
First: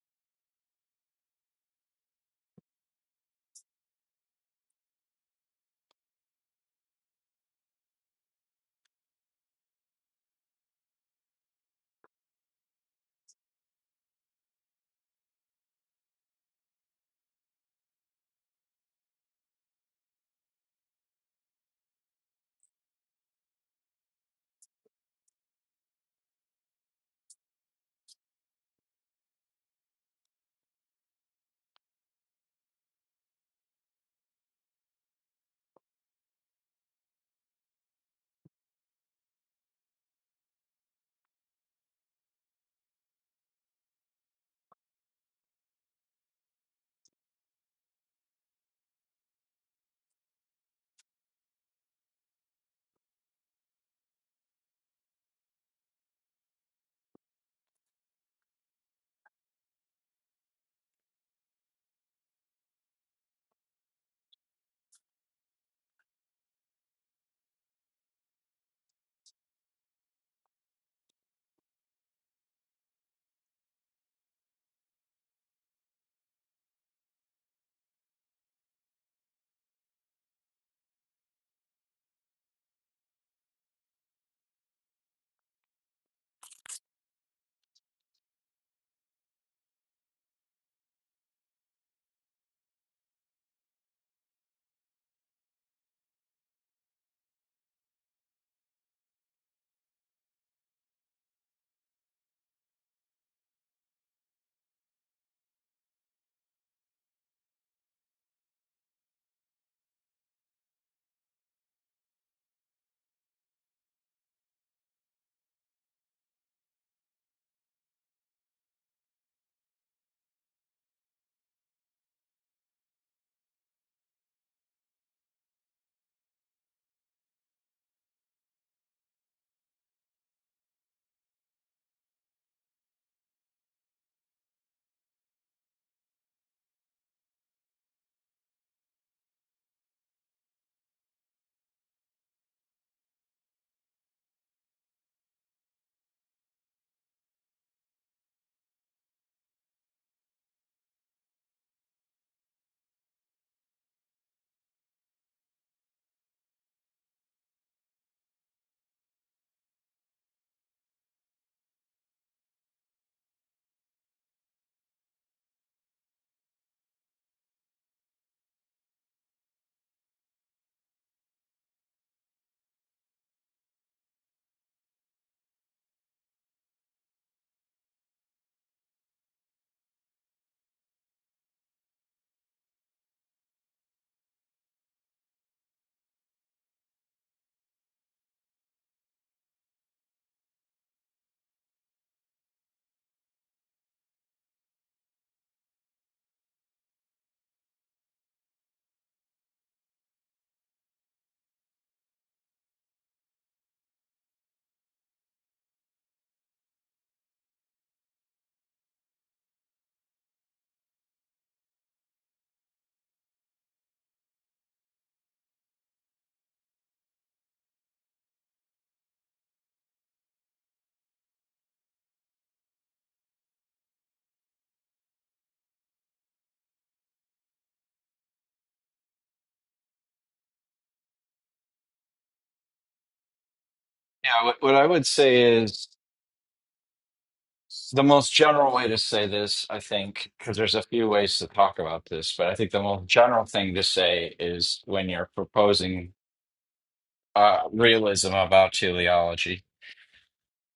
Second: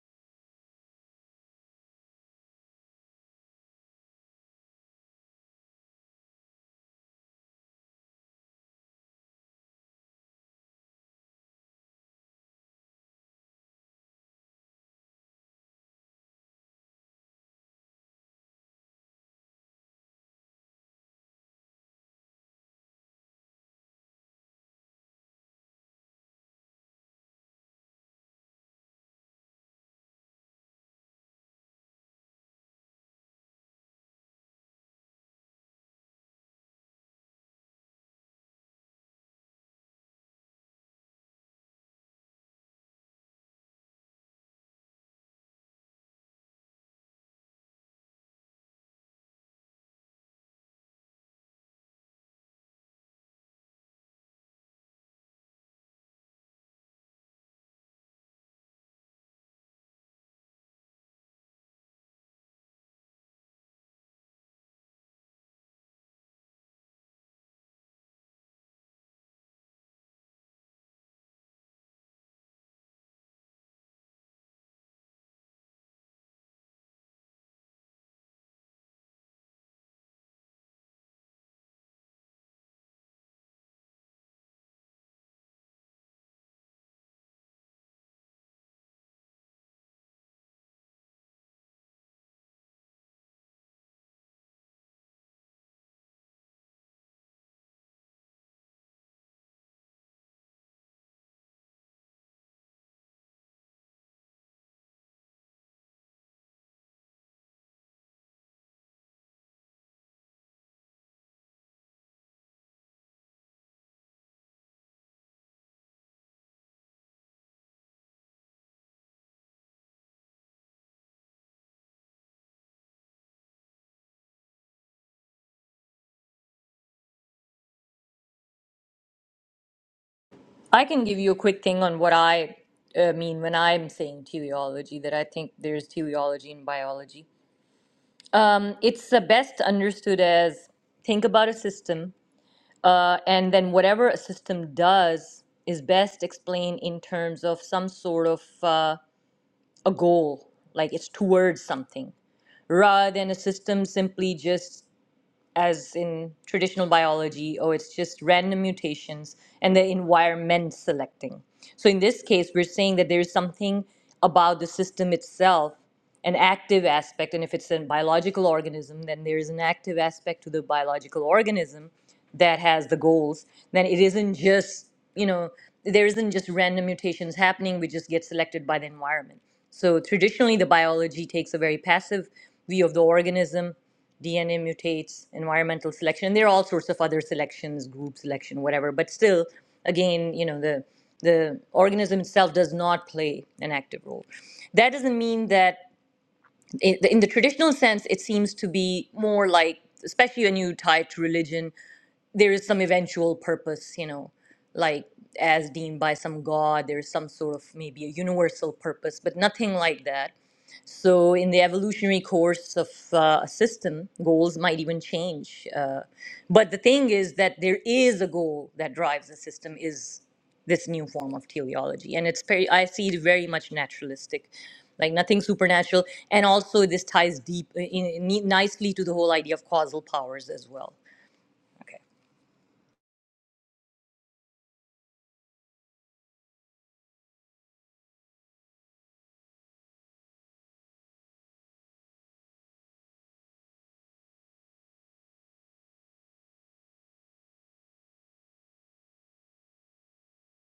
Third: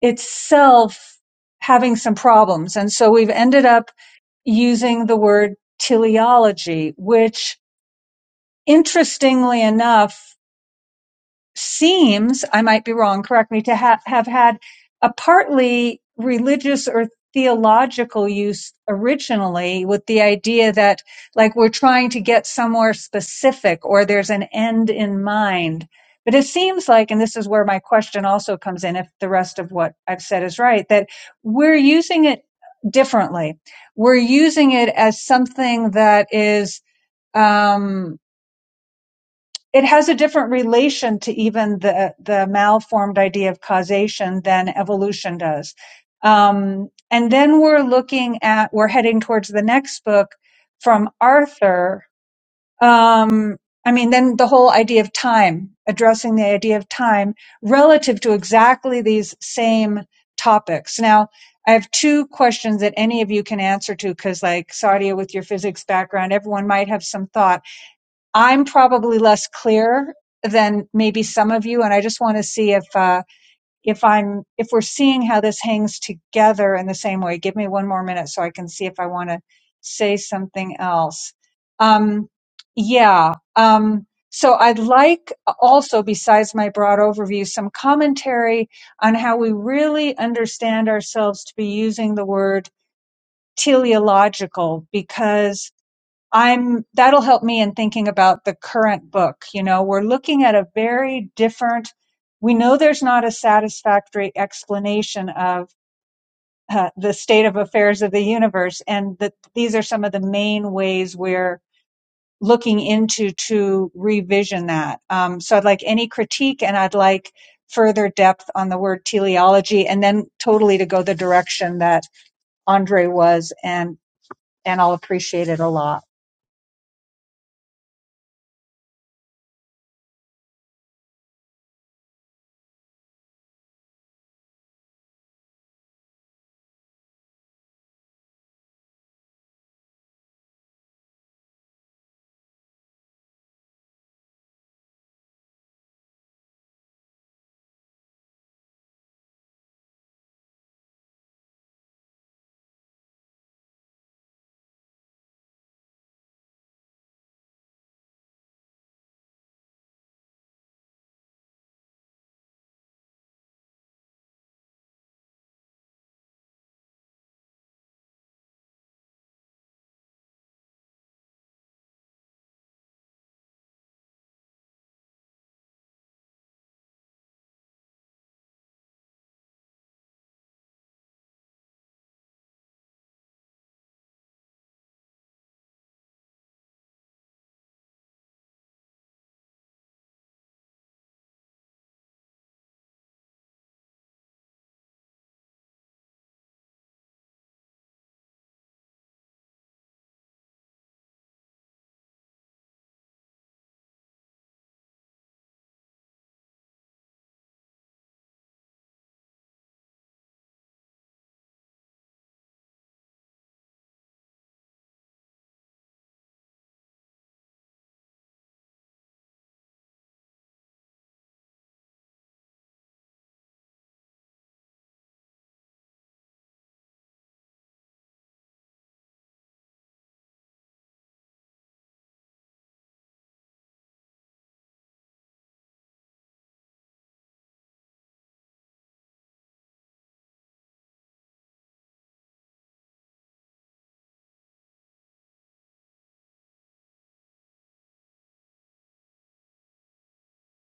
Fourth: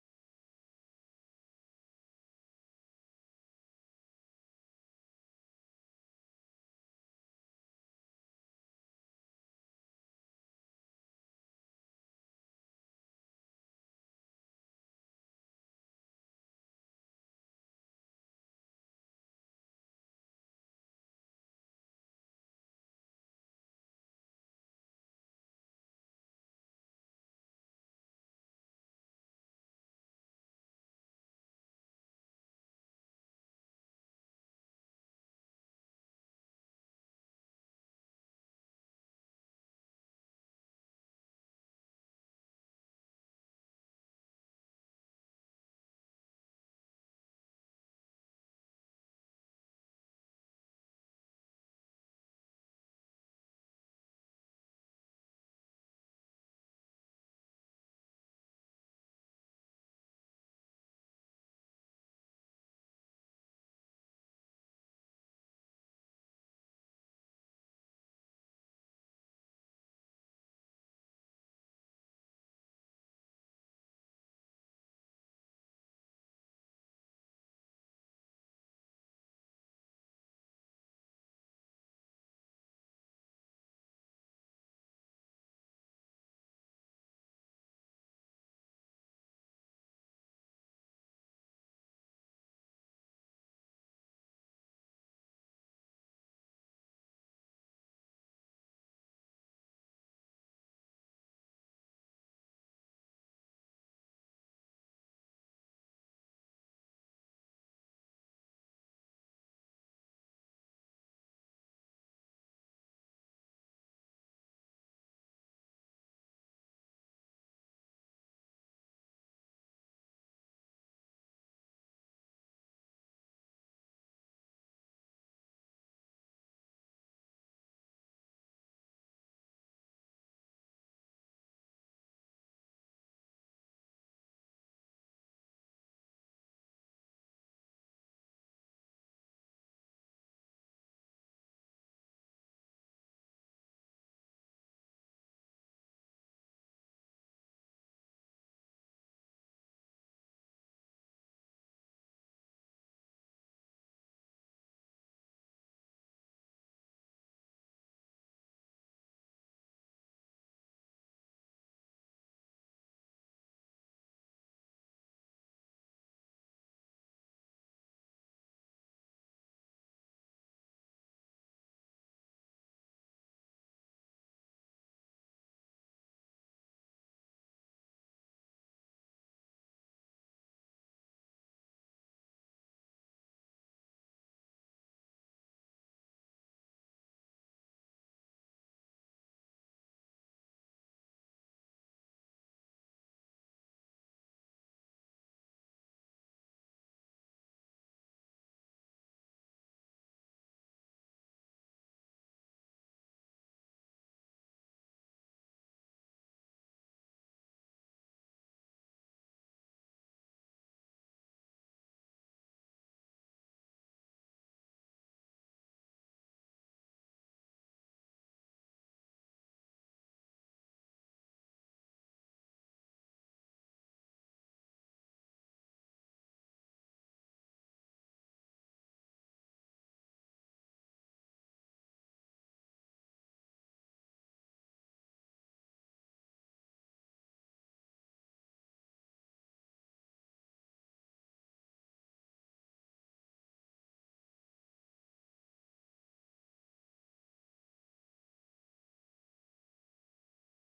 [SPEAKER 2] itself having some problems. And so we've ended up using the word teleology, which interestingly enough seems, I might be wrong, correct me, to ha- have had a partly religious or theological use originally with the idea that like we're trying to get somewhere specific or there's an end in mind. But it seems like, and this is where my question also comes in, if the rest of what I've said is right, that we're using it differently. We're using it as something that is um, it has a different relation to even the the malformed idea of causation than evolution does. Um, and then we're looking at we're heading towards the next book from Arthur. Um, I mean, then the whole idea of time, addressing the idea of time relative to exactly these same topics. Now, I have two questions that any of you can answer to because, like Sadia, with your physics background, everyone might have some thoughts I'm probably less clear than maybe some of you, and I just want to see if uh, if I'm if we're seeing how this hangs together in the same way. Give me one more minute so I can see if I want to say something else. Um, yeah. Um, so I'd like also, besides my broad overview, some commentary on how we really understand ourselves to be using the word teleological because I'm that'll help me in thinking about the current book. You know, we're looking at a very different. We know there's not a satisfactory explanation of uh, the state of affairs of the universe, and that these are some of the main ways we're looking into to revision that. Um, so I'd like any critique, and I'd like further depth on the word teleology, and then totally to go the direction that Andre was, and and I'll appreciate it a lot.
[SPEAKER 1] i can give you a quick thing on what i uh, mean when i'm saying teleology that i think there's teleology in biology um it's uh, best understood as think about a system uh, and then whatever a system does is best explained in terms of some sort of uh, a goal, like it's towards something, rather than a system simply just as in traditional biology, oh, it's just random mutations and the environment selecting. So in this case, we're saying that there's something about the system itself, an active aspect, and if it's a biological organism, then there's an active aspect to the biological organism that has the goals. Then it isn't just, you know, there isn't just random mutations happening, we just get selected by the environment. So traditionally, the biology takes a very passive view of the organism DNA mutates, environmental selection, and there are all sorts of other selections, group selection, whatever. But still, again, you know, the the organism itself does not play an active role. That doesn't mean that, i- in the traditional sense, it seems to be more like, especially when you tie it to religion, there is some eventual purpose, you know, like as deemed by some god, there is some sort of maybe a universal purpose, but nothing like that so, in the evolutionary course of uh, a system, goals might even change. Uh, but the thing is that there is a goal that drives the system is this new form of teleology, and it's very, I see it very much naturalistic, like nothing supernatural, and also this ties deep uh, in, in, nicely to the whole idea of causal powers as well. Okay,
[SPEAKER 3] Yeah, what, what I would say is the most general way to say this, I think, because there's a few ways to talk about this, but I think the most general thing to say is when you're proposing uh, realism about teleology.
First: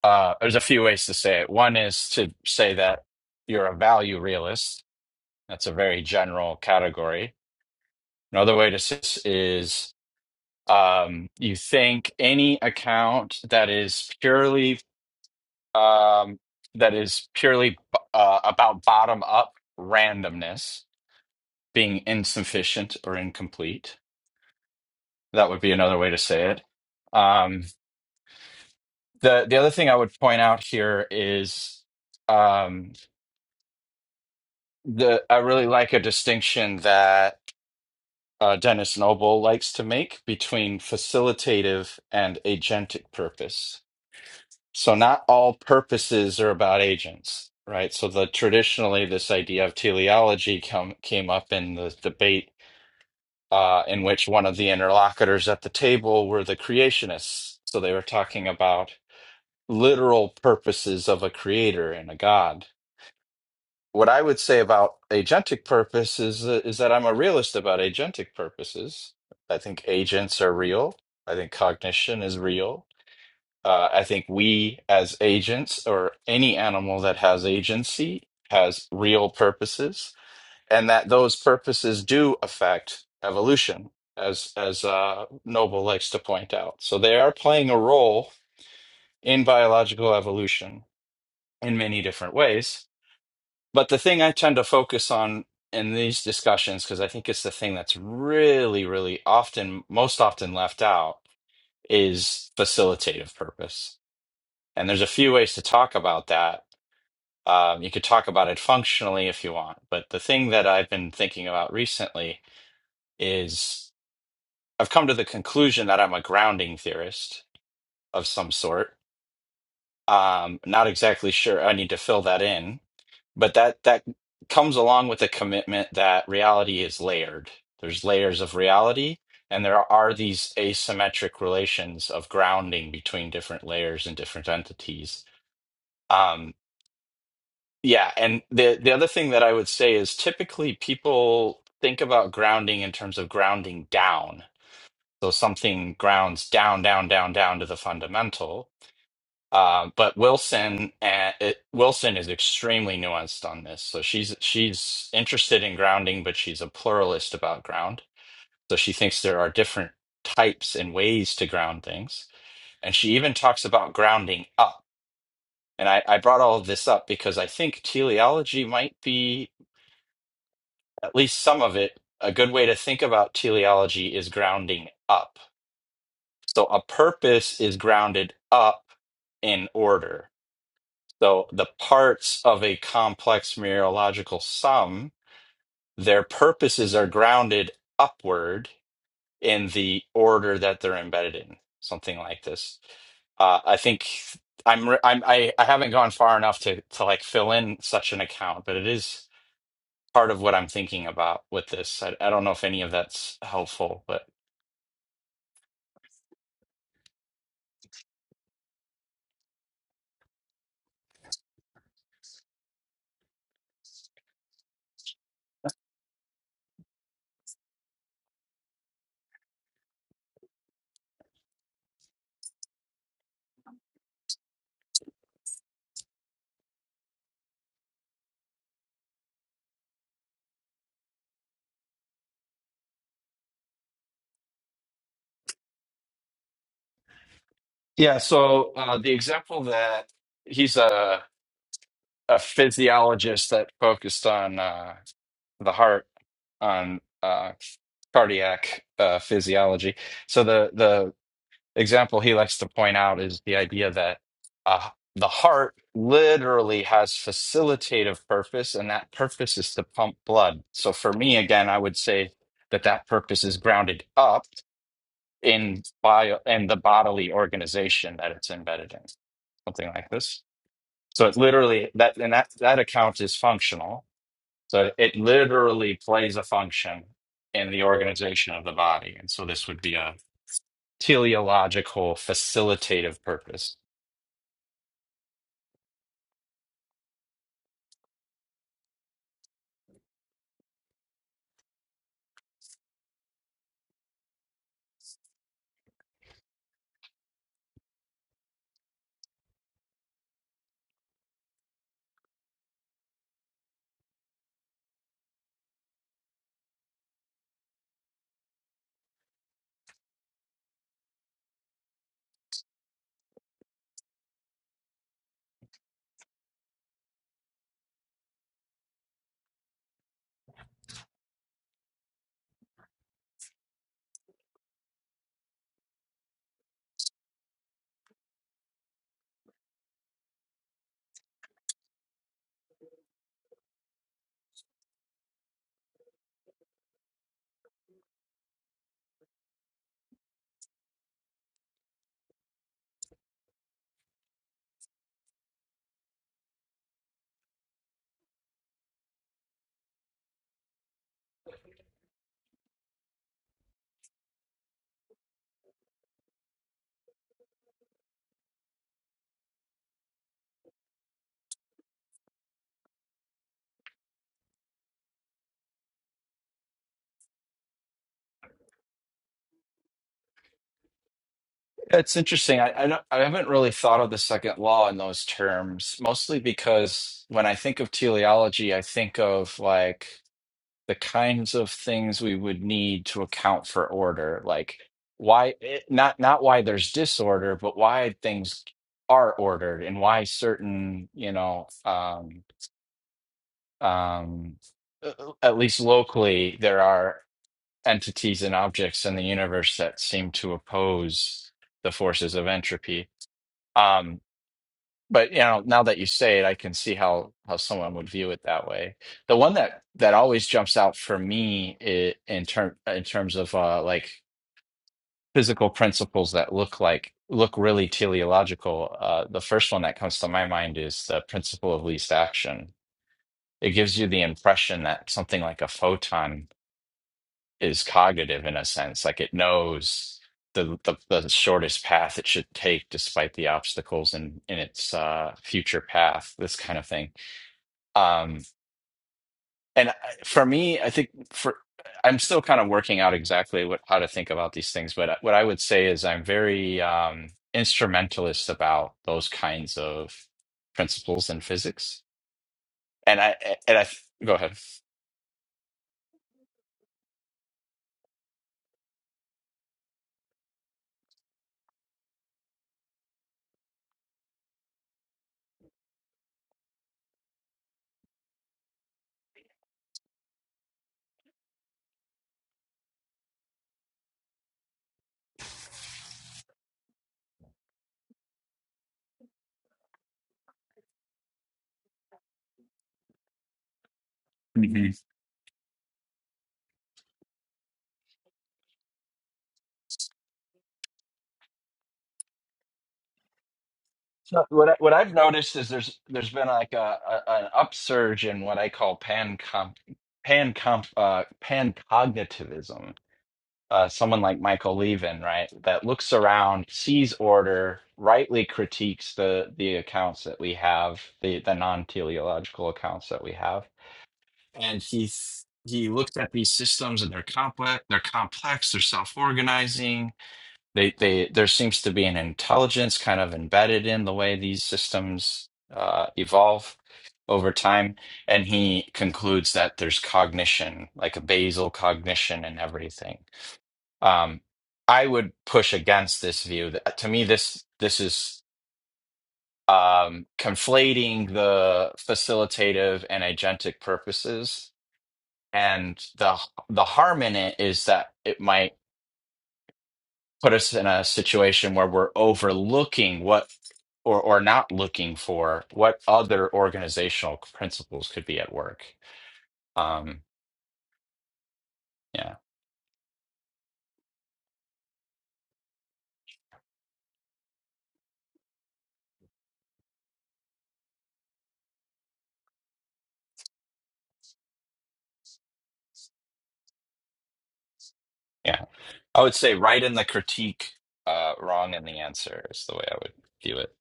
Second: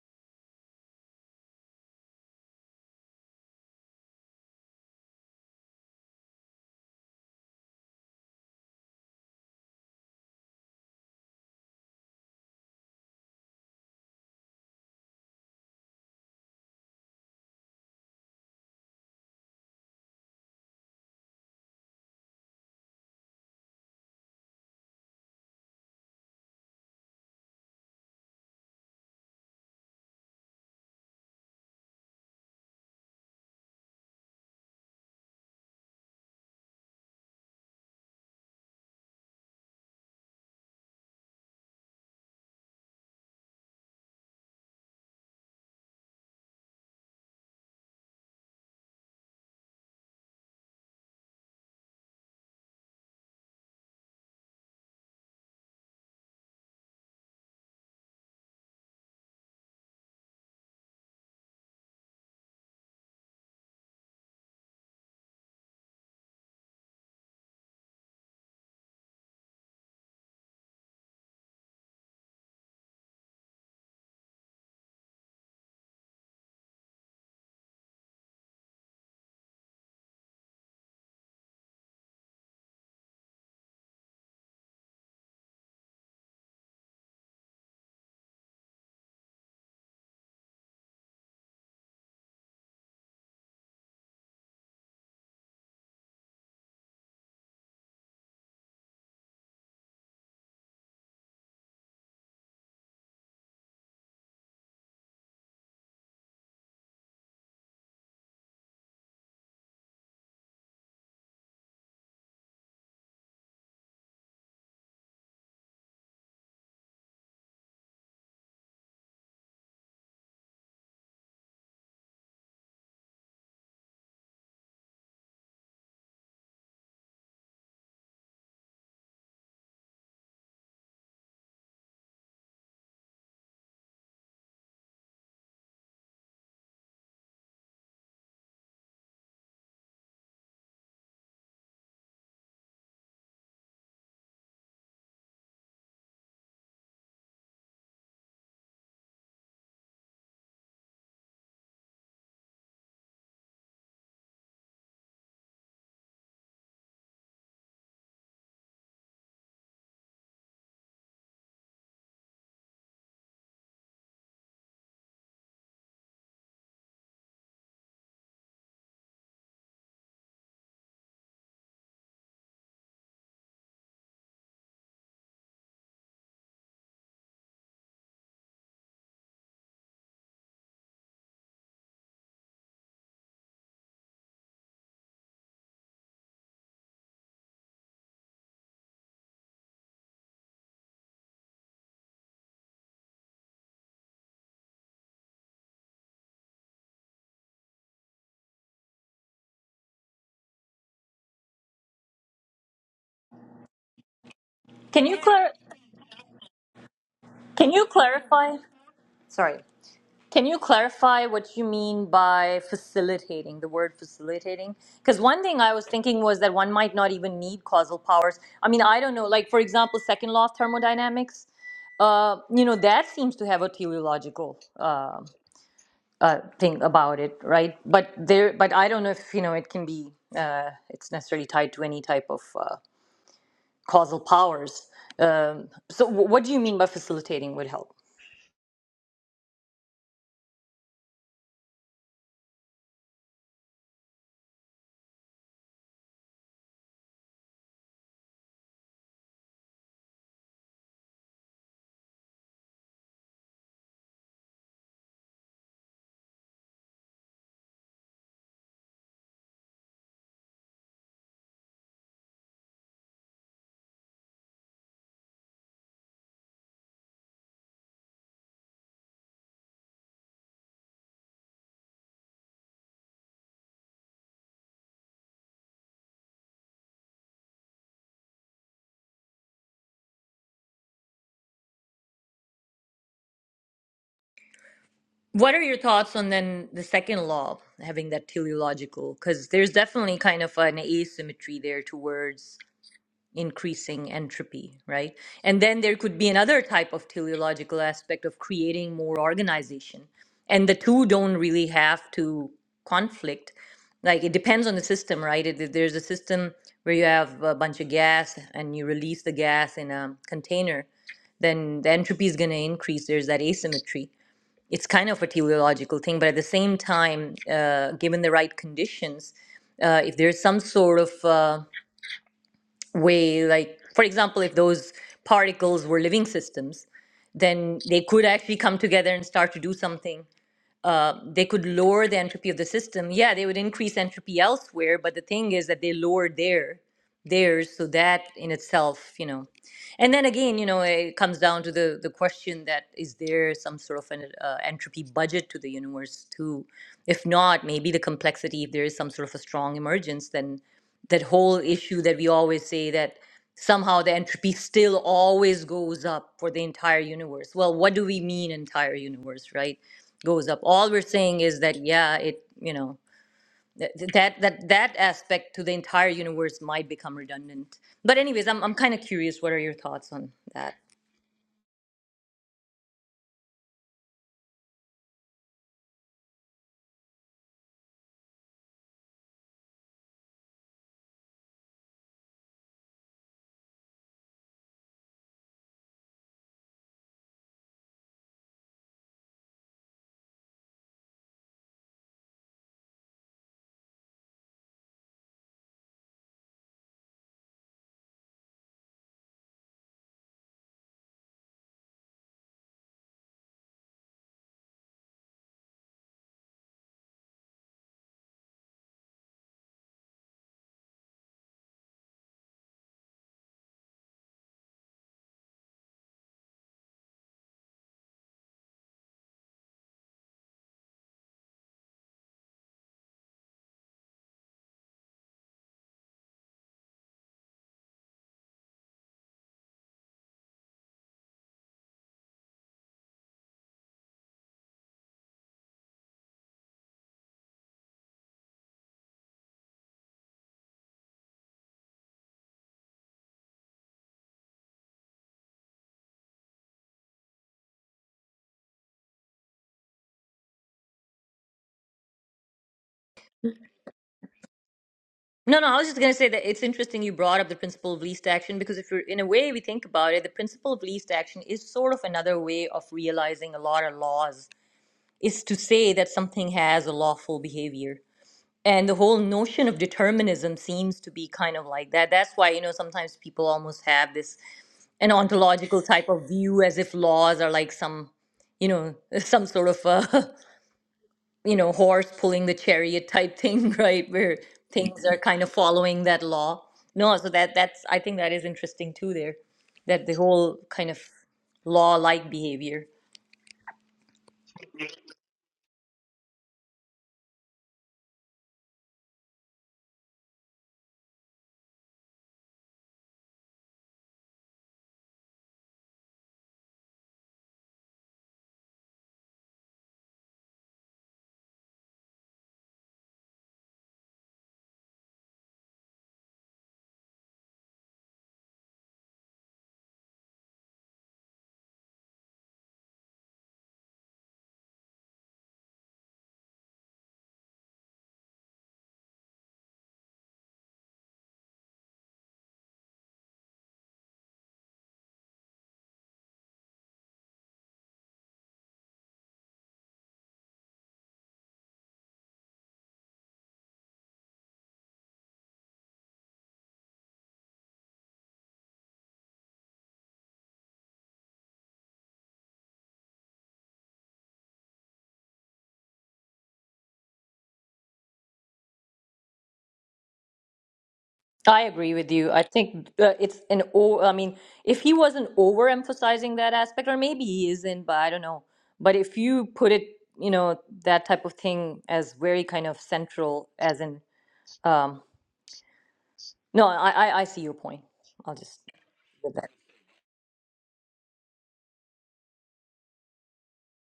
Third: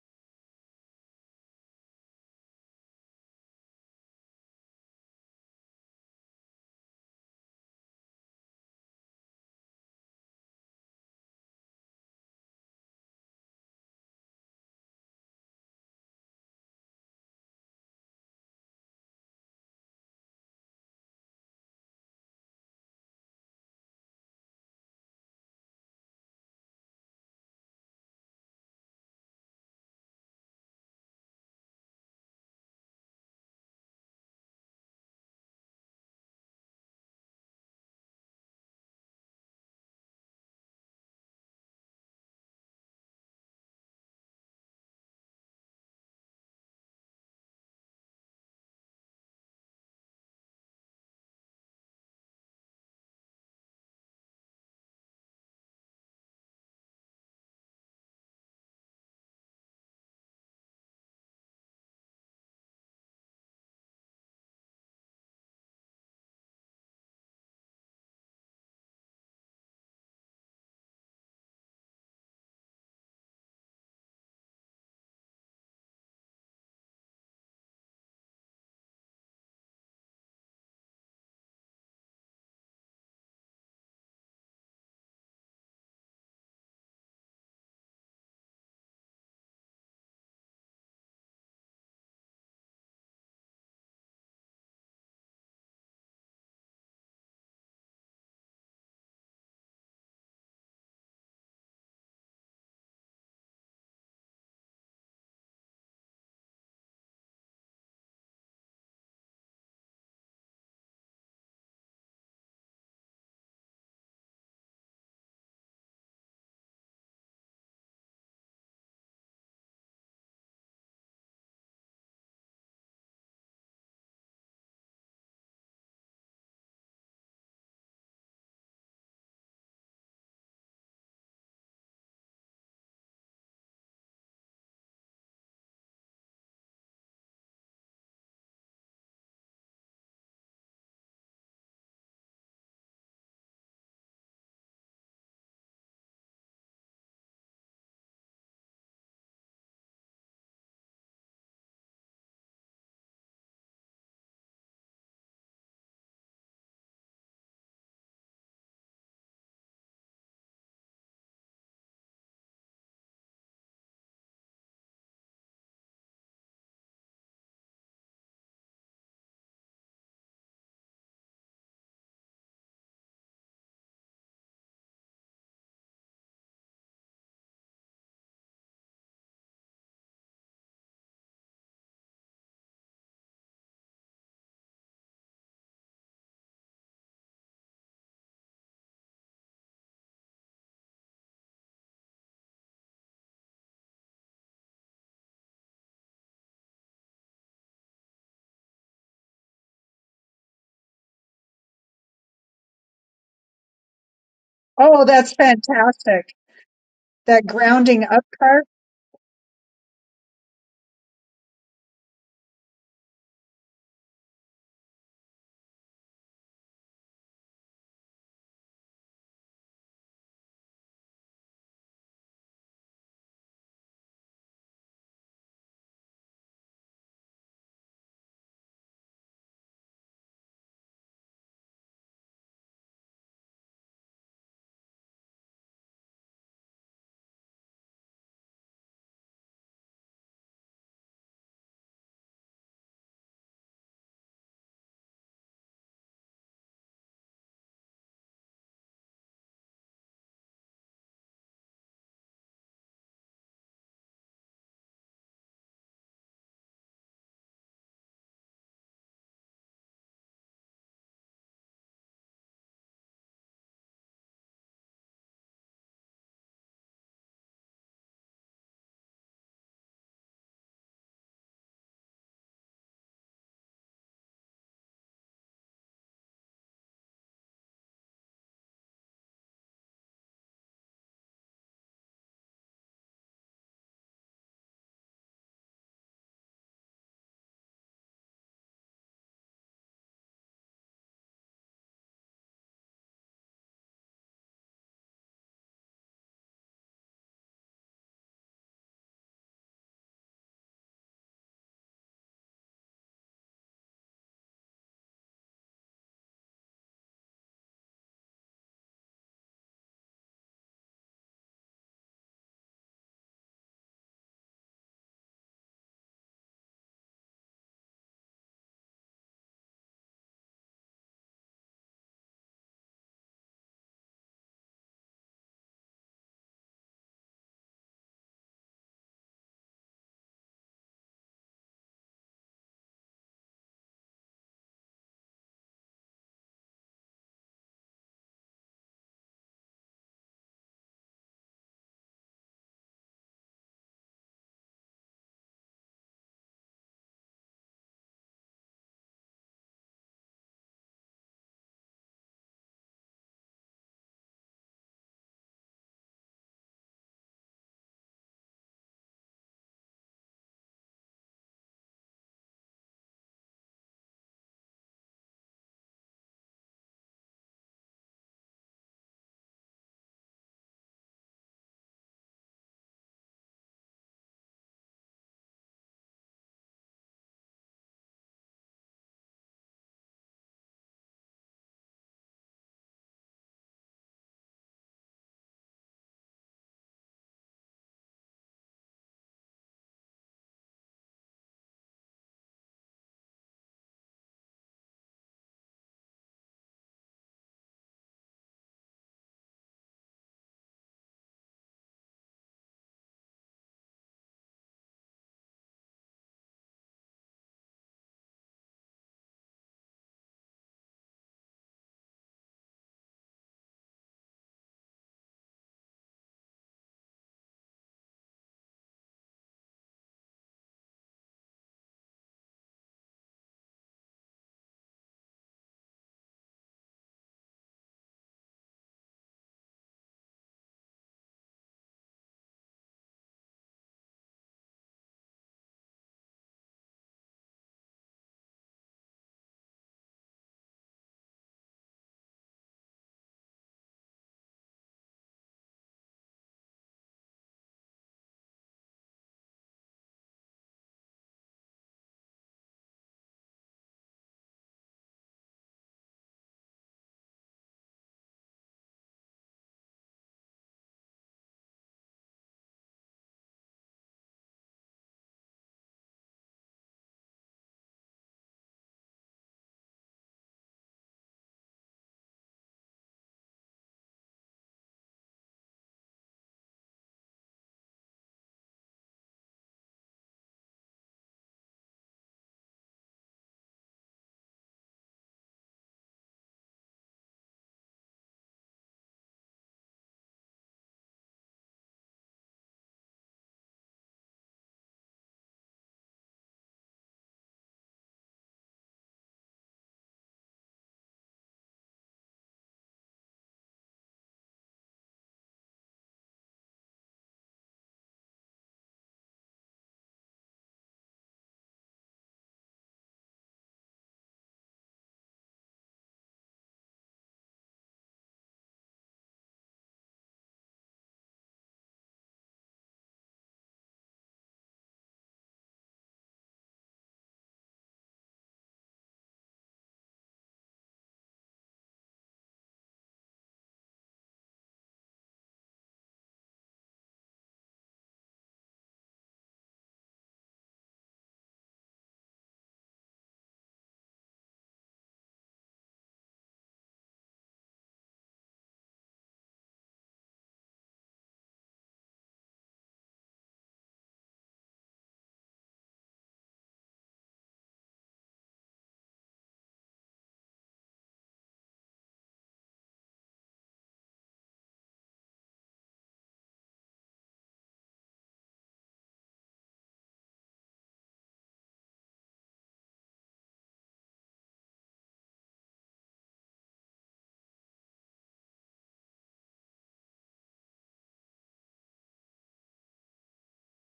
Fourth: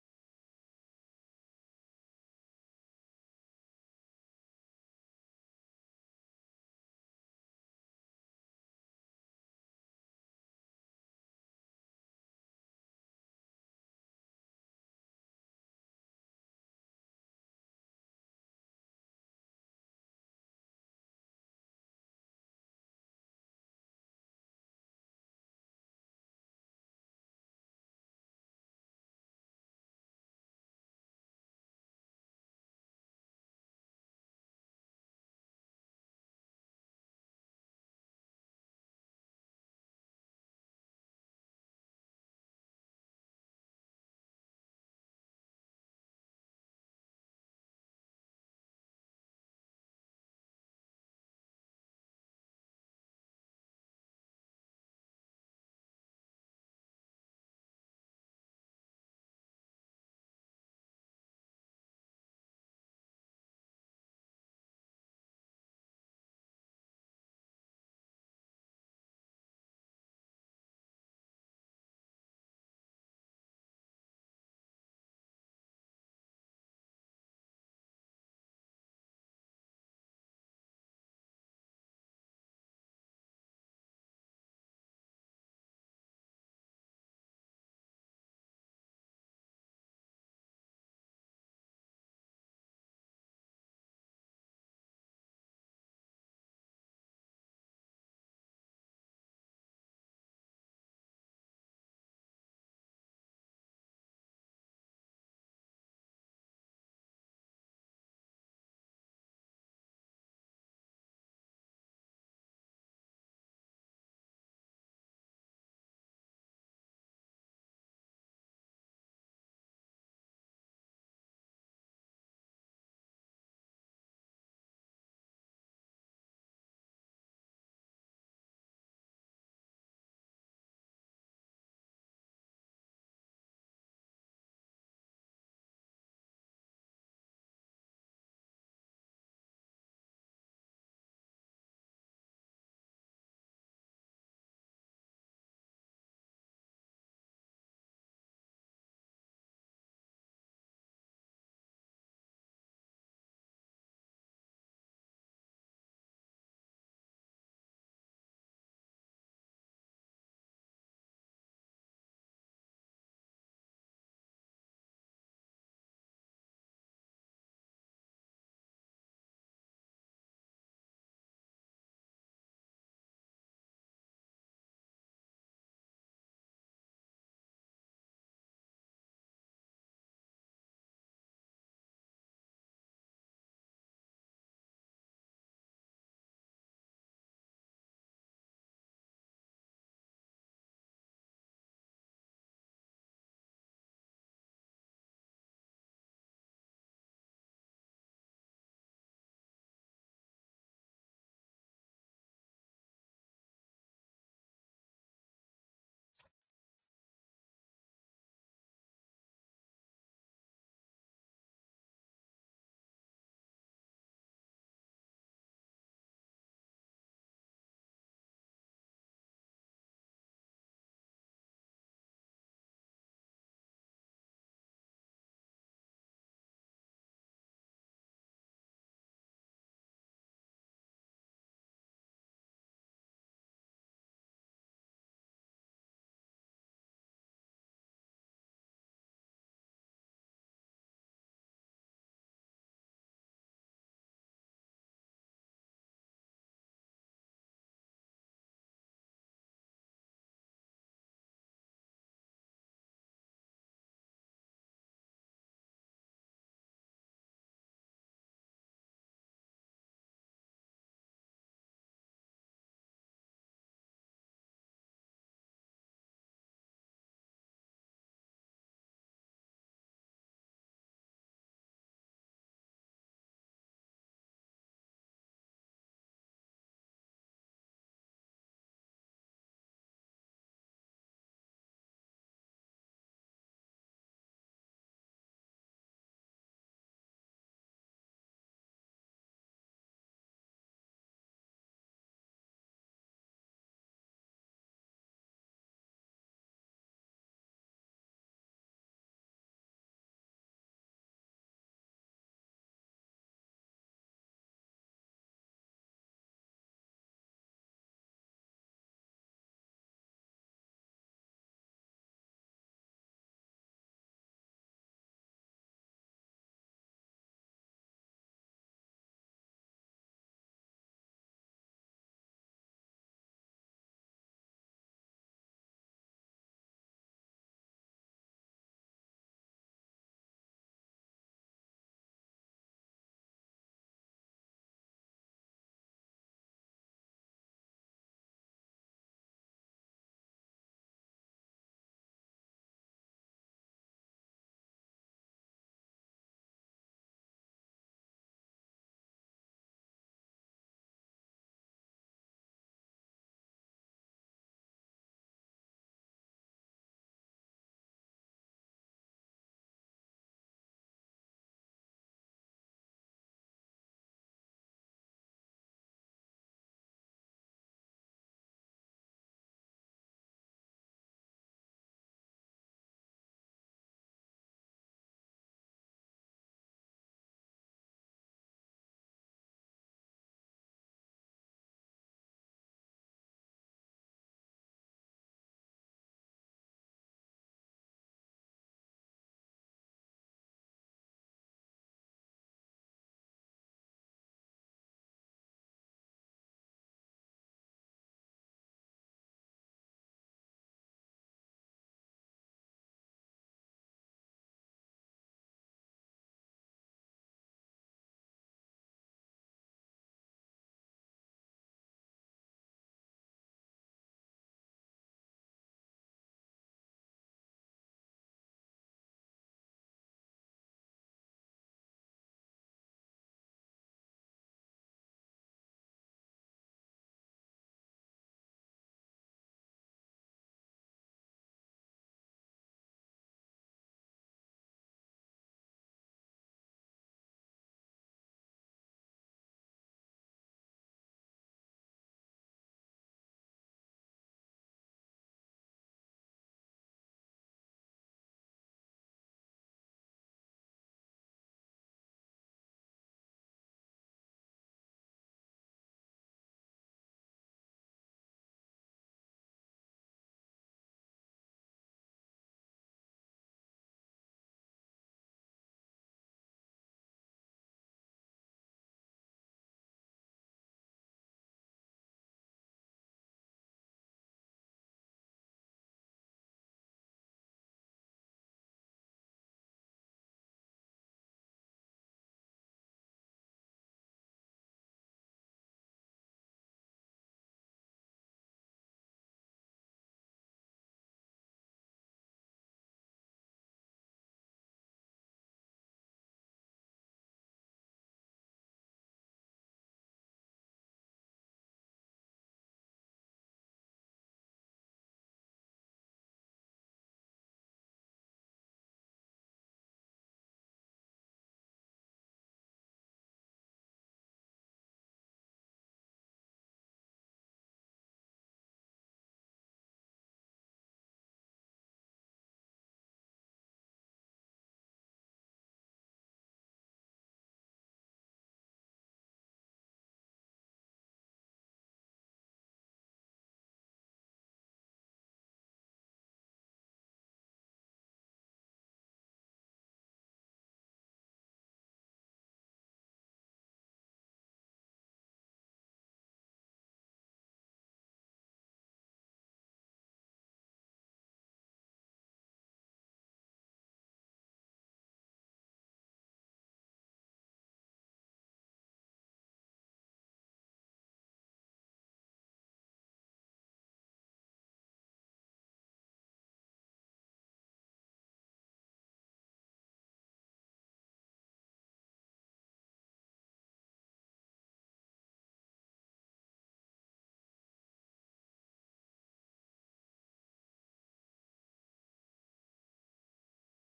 [SPEAKER 3] uh, there's a few ways to say it. One is to say that you're a value realist. That's a very general category. Another way to say this is um, you think any account that is purely um, that is purely uh, about bottom up randomness being insufficient or incomplete. That would be another way to say it. Um, the the other thing I would point out here is. Um, the I really like a distinction that uh, Dennis Noble likes to make between facilitative and agentic purpose. So not all purposes are about agents, right? So the traditionally this idea of teleology come, came up in the debate uh, in which one of the interlocutors at the table were the creationists. So they were talking about literal purposes of a creator and a god what I would say about agentic purpose is is that I'm a realist about agentic purposes. I think agents are real. I think cognition is real. Uh, I think we as agents or any animal that has agency has real purposes, and that those purposes do affect evolution, as as uh, Noble likes to point out. So they are playing a role in biological evolution in many different ways but the thing I tend to focus on in these discussions, because I think it's the thing that's really, really often, most often left out, is facilitative purpose. And there's a few ways to talk about that. Um, you could talk about it functionally if you want, but the thing that I've been thinking about recently is I've come to the conclusion that I'm a grounding theorist of some sort. Um, not exactly sure. I need to fill that in but that that comes along with a commitment that reality is layered there's layers of reality and there are these asymmetric relations of grounding between different layers and different entities um yeah and the the other thing that i would say is typically people think about grounding in terms of grounding down so something grounds down down down down to the fundamental um, but Wilson uh, it, Wilson is extremely nuanced on this. So she's she's interested in grounding, but she's a pluralist about ground. So she thinks there are different types and ways to ground things, and she even talks about grounding up. And I, I brought all of this up because I think teleology might be at least some of it. A good way to think about teleology is grounding up. So a purpose is grounded up in order. So the parts of a complex mereological sum, their purposes are grounded upward in the order that they're embedded in, something like this. Uh, I think I'm, re- I'm I, I haven't gone far enough to to like fill in such an account, but it is part of what I'm thinking about with this. I, I don't know if any of that's helpful, but
[SPEAKER 2] Oh,
[SPEAKER 1] can you
[SPEAKER 2] that's
[SPEAKER 1] clar-
[SPEAKER 2] fantastic. That
[SPEAKER 1] can you
[SPEAKER 2] grounding up
[SPEAKER 1] clarify?
[SPEAKER 2] part.
[SPEAKER 1] Sorry. Can you clarify what you mean by facilitating, the word facilitating? Because one thing I was thinking was that one might not even need causal powers. I mean, I don't know, like for example, second law of thermodynamics, uh, you know, that seems to have a teleological uh, uh, thing about it, right? But there, but I don't know if, you know, it can be, uh, it's necessarily tied to any type of uh, causal powers. Um, so wh- what do you mean by facilitating would help?
[SPEAKER 3] yeah. So uh, the example that he's a a physiologist that focused on. uh, the heart on uh, cardiac uh, physiology. So the the example he likes to point out is the idea that uh, the heart literally has facilitative purpose, and that purpose is to pump blood. So for me, again, I would say that that purpose is grounded up in bio and the bodily organization that it's embedded in, something like this. So it literally that and that that account is functional so it literally plays a function in the organization of the body. And so this would be a teleological facilitative purpose.
[SPEAKER 1] What are your thoughts on then the second law, having that teleological? Because there's definitely kind of an asymmetry there towards increasing entropy, right? And then there could be another type of teleological aspect of creating more organization. And the two don't really have to conflict. Like it depends on the system, right? If if there's a system where you have a bunch of gas and you release the gas in a container, then the entropy is going to increase. There's that asymmetry it's kind of a teleological thing, but at the same time, uh, given the right conditions, uh, if there's some sort of uh, way, like for example, if those particles were living systems, then they could actually come together and start to do something uh, they could lower the entropy of the system. Yeah, they would increase entropy elsewhere, but the thing is that they lower their theirs, so that in itself, you know. And then again, you know, it comes down to the the question that is there some sort of an uh, entropy budget to the universe too? If not, maybe the complexity. If there is some sort of a strong emergence, then that whole issue that we always say that somehow the entropy still always goes up for the entire universe. Well, what do we mean entire universe, right? goes up. All we're saying is that, yeah, it, you know, th- th- that that that aspect to the entire universe might become redundant. But anyways, I'm I'm kind of curious. What are your thoughts on that?
[SPEAKER 3] It's interesting. I, I, don't, I haven't really thought of the second law in those terms, mostly because when I think of teleology, I think of like the kinds of things we would need to account for order, like why it, not not why there's disorder, but why things are ordered and why certain you know um, um, uh, uh, at least locally, there are entities and objects in the universe that seem to oppose the forces of entropy. Um, but you know, now that you say it, I can see how how someone would view it that way. The one that that always jumps out for me i in term in terms of uh, like physical principles that look like look really teleological. Uh, the first one that comes to my mind is the principle of least action. It gives you the impression that something like a photon is cognitive in a sense like it knows the the, the shortest path it should take despite the obstacles in in its uh, future path this kind of thing um and I- for me i think for i'm still kind of working out exactly what how to think about these things but uh, what i would say is i'm very um instrumentalist about those kinds of principles in physics and i and i go ahead
[SPEAKER 1] No, no, I was just gonna say that it's interesting you brought up the principle of least action because if you're in a way we think about it, the principle of least action is sort of another way of realizing a lot of laws is to say that something has a lawful behavior. And the whole notion of determinism seems to be kind of like that. That's why, you know, sometimes people almost have this an ontological type of view as if laws are like some you know some sort of uh you know horse pulling the chariot type thing right where things are kind of following that law no so that that's i think that is interesting too there that the whole kind of law like behavior
[SPEAKER 3] So what I, what I've noticed is there's there's been like a, a an upsurge in what I call pan comp pan comp uh pan cognitivism. Uh, someone like Michael Levin, right, that looks around, sees order, rightly critiques the the accounts that we have, the the non-teleological accounts that we have, and he he looks at these systems and they're complex, they're complex, they're self-organizing, they they there seems to be an intelligence kind of embedded in the way these systems uh, evolve over time. And he concludes that there's cognition, like a basal cognition and everything. Um, I would push against this view. That, to me, this this is um, conflating the facilitative and agentic purposes. And the the harm in it is that it might put us in a situation where we're overlooking what or or not looking for what other organizational principles could be at work. Um,
[SPEAKER 1] i agree with you
[SPEAKER 3] yeah,
[SPEAKER 1] i think uh, it's an o i mean if he wasn't overemphasizing that aspect or maybe he isn't but i don't know but if you put it you know that type of thing as very kind of central as in Um, no, I, I, I see your point. I'll just
[SPEAKER 3] yeah. I would
[SPEAKER 1] with that.
[SPEAKER 3] say right in the critique, uh, wrong in the answer is the way I would view it.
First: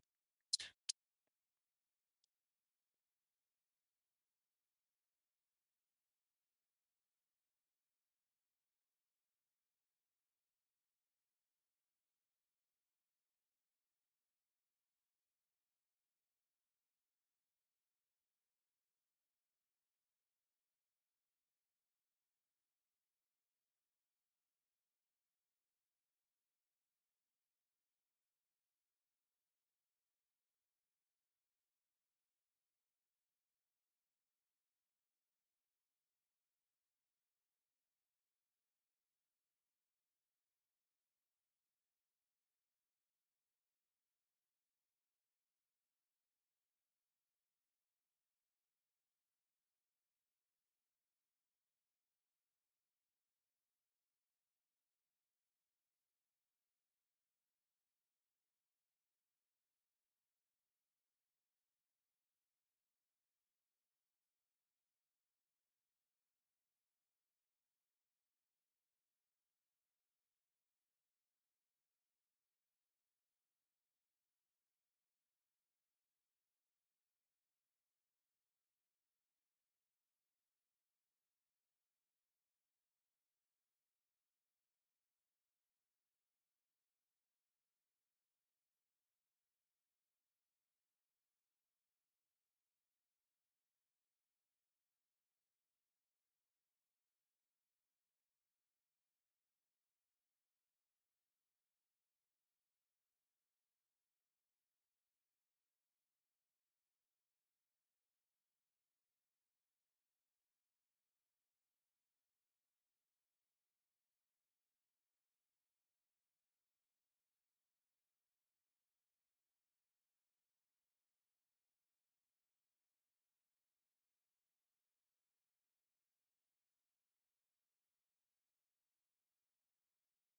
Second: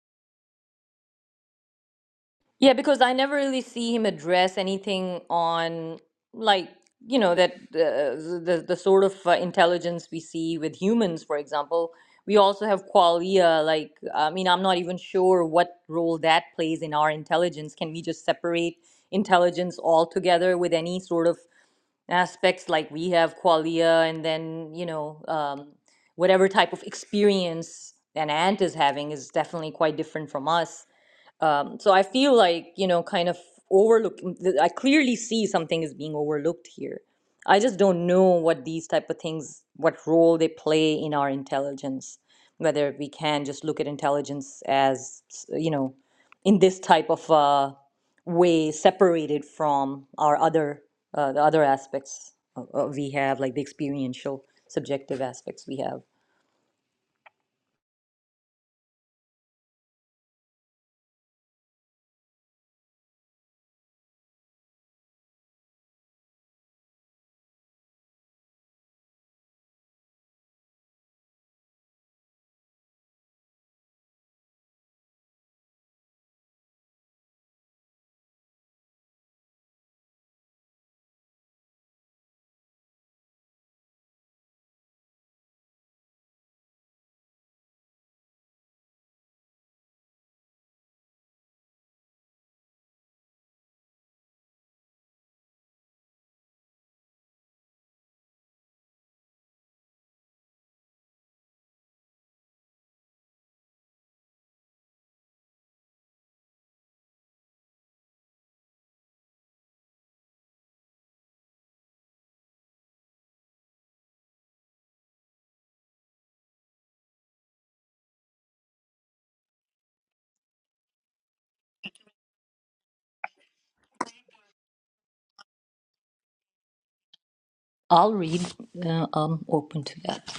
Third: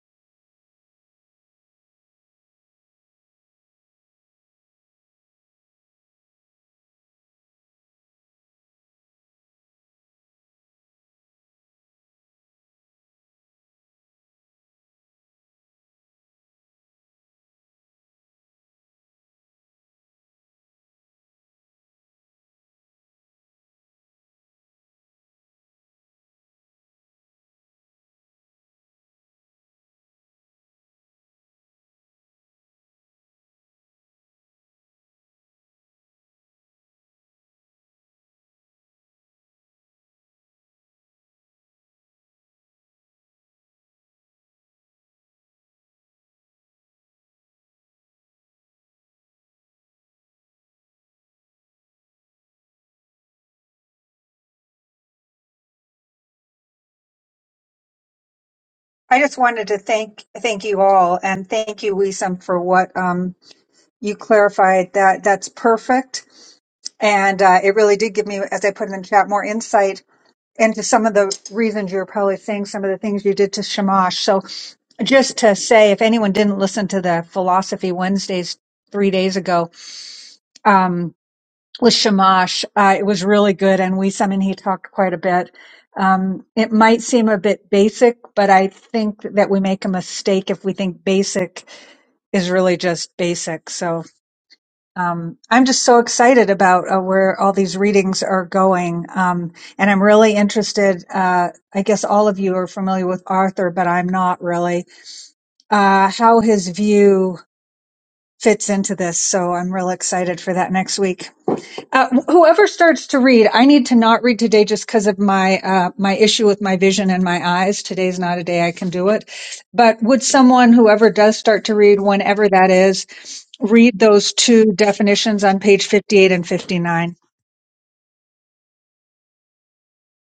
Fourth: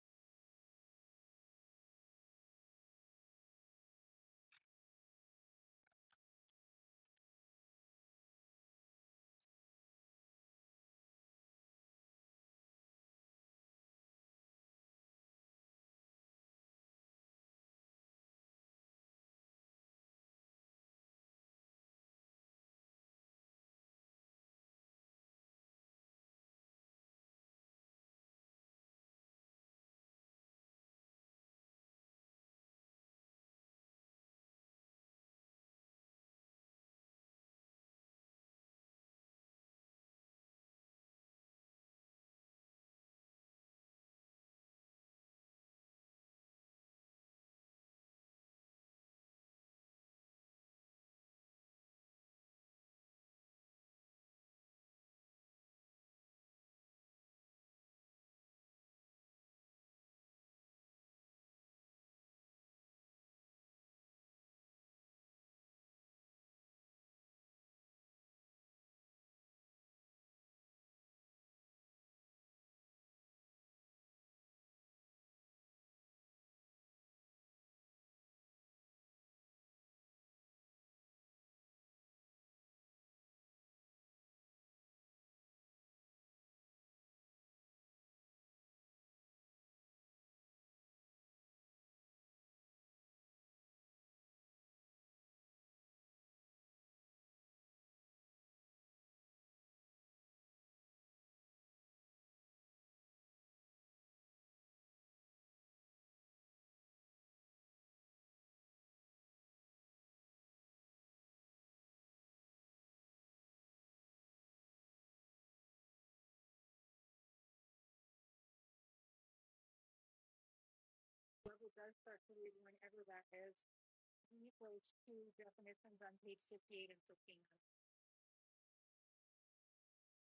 [SPEAKER 1] Yeah, because I never really see him address anything on like you know that uh, the the sort of uh, intelligence we see with humans, for example. We also have qualia. Like, I mean, I'm not even sure what role that plays in our intelligence. Can we just separate intelligence altogether with any sort of aspects like we have qualia and then you know um, whatever type of experience an ant is having is definitely quite different from us um, so I feel like, you know, kind of overlook, I clearly see something is being overlooked here. I just don't know what these type of things, what role they play in our intelligence, whether we can just look at intelligence as, you know, in this type of uh, way separated from our other uh, the other aspects uh, uh, we have, like the experiential, subjective aspects we have.
[SPEAKER 2] I just wanted to thank thank you all and thank you, Wisam, for what um, you clarified. That that's perfect, and uh, it really did give me, as I put in the chat, more insight and to some of the reasons you're probably saying some of the things you did to Shamash. So just to say, if anyone didn't listen to the Philosophy Wednesdays three days ago um, with Shamash, uh, it was really good, and we some and he talked quite a bit. Um, it might seem a bit basic, but I think that we make a mistake if we think basic is really just basic. So um, I'm just so excited about uh, where all these readings are going. Um, and I'm really interested. Uh, I guess all of you are familiar with Arthur, but I'm not really, uh, how his view fits into this. So I'm real excited for that next week. Uh, whoever starts to read, I need to not read today just because of my uh, my issue with my vision and my eyes. Today's not a day I can do it. But would someone, whoever does start to read, whenever that is, read those two definitions on page fifty-eight and fifty-nine?
[SPEAKER 1] I'll read. Uh, I'm open to that.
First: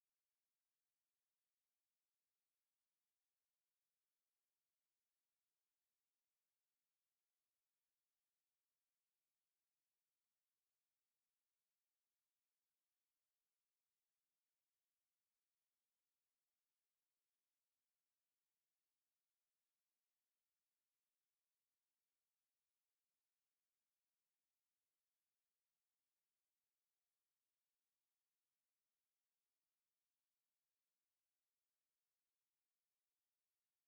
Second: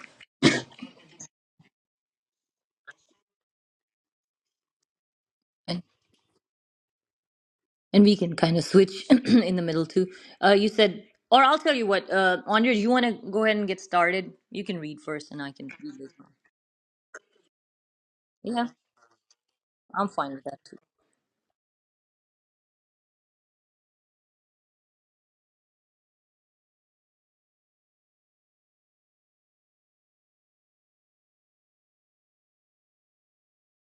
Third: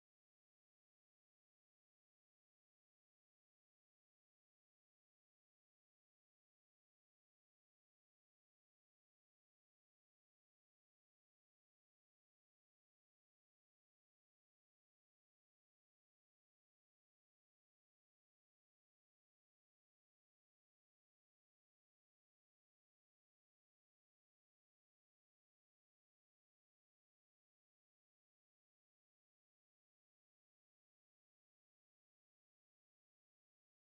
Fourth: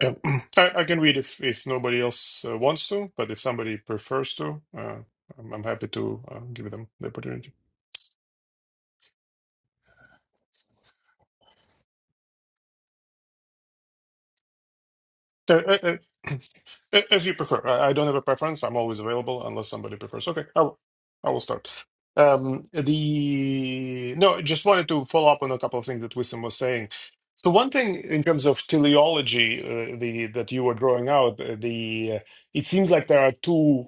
[SPEAKER 4] Yeah. I, I can read if, if nobody else uh, wants to, but if somebody prefers to, uh, I'm, I'm happy to uh, give them the opportunity.
[SPEAKER 1] And we can kind of switch in the middle too. Uh, you said, or I'll tell you what, uh, Andres, you want to go ahead and get started? You can read first and I
[SPEAKER 4] Uh,
[SPEAKER 1] can
[SPEAKER 4] uh,
[SPEAKER 1] read later. on.
[SPEAKER 4] uh, As you prefer. I I don't have a preference.
[SPEAKER 1] Yeah,
[SPEAKER 4] I'm always available unless somebody
[SPEAKER 1] I'm
[SPEAKER 4] prefers.
[SPEAKER 1] fine with
[SPEAKER 4] Okay,
[SPEAKER 1] that
[SPEAKER 4] I
[SPEAKER 1] too.
[SPEAKER 4] will, I will start. Um, the no, just wanted to follow up on a couple of things that Wissam was saying. So one thing in terms of teleology, uh, the that you were drawing out, uh, the uh, it seems like there are two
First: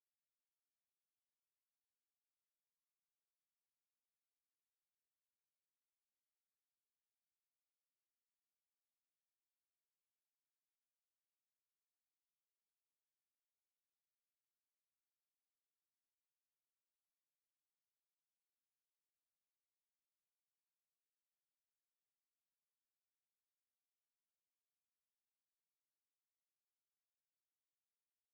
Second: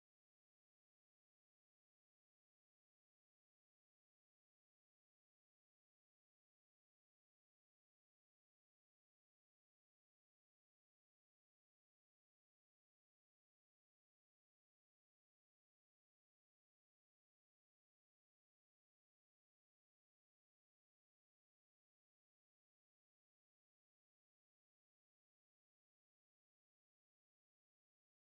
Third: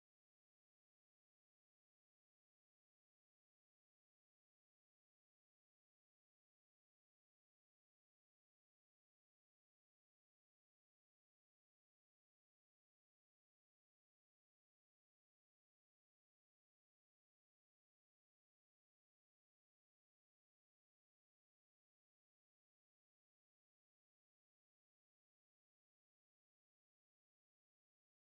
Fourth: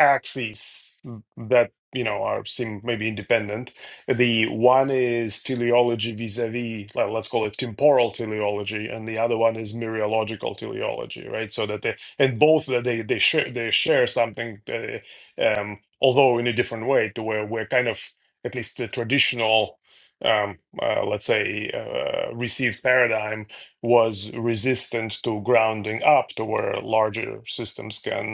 [SPEAKER 4] axes that you know are seem maybe independent. The one is teleology vis-a-vis, well, let's call it temporal teleology, and the other one is mereological teleology, right? So that they and both that they they share they share something, uh, um, although in a different way, to where we're kind of at least the traditional. Um, uh, let's say uh, received paradigm was resistant to grounding up to where larger systems can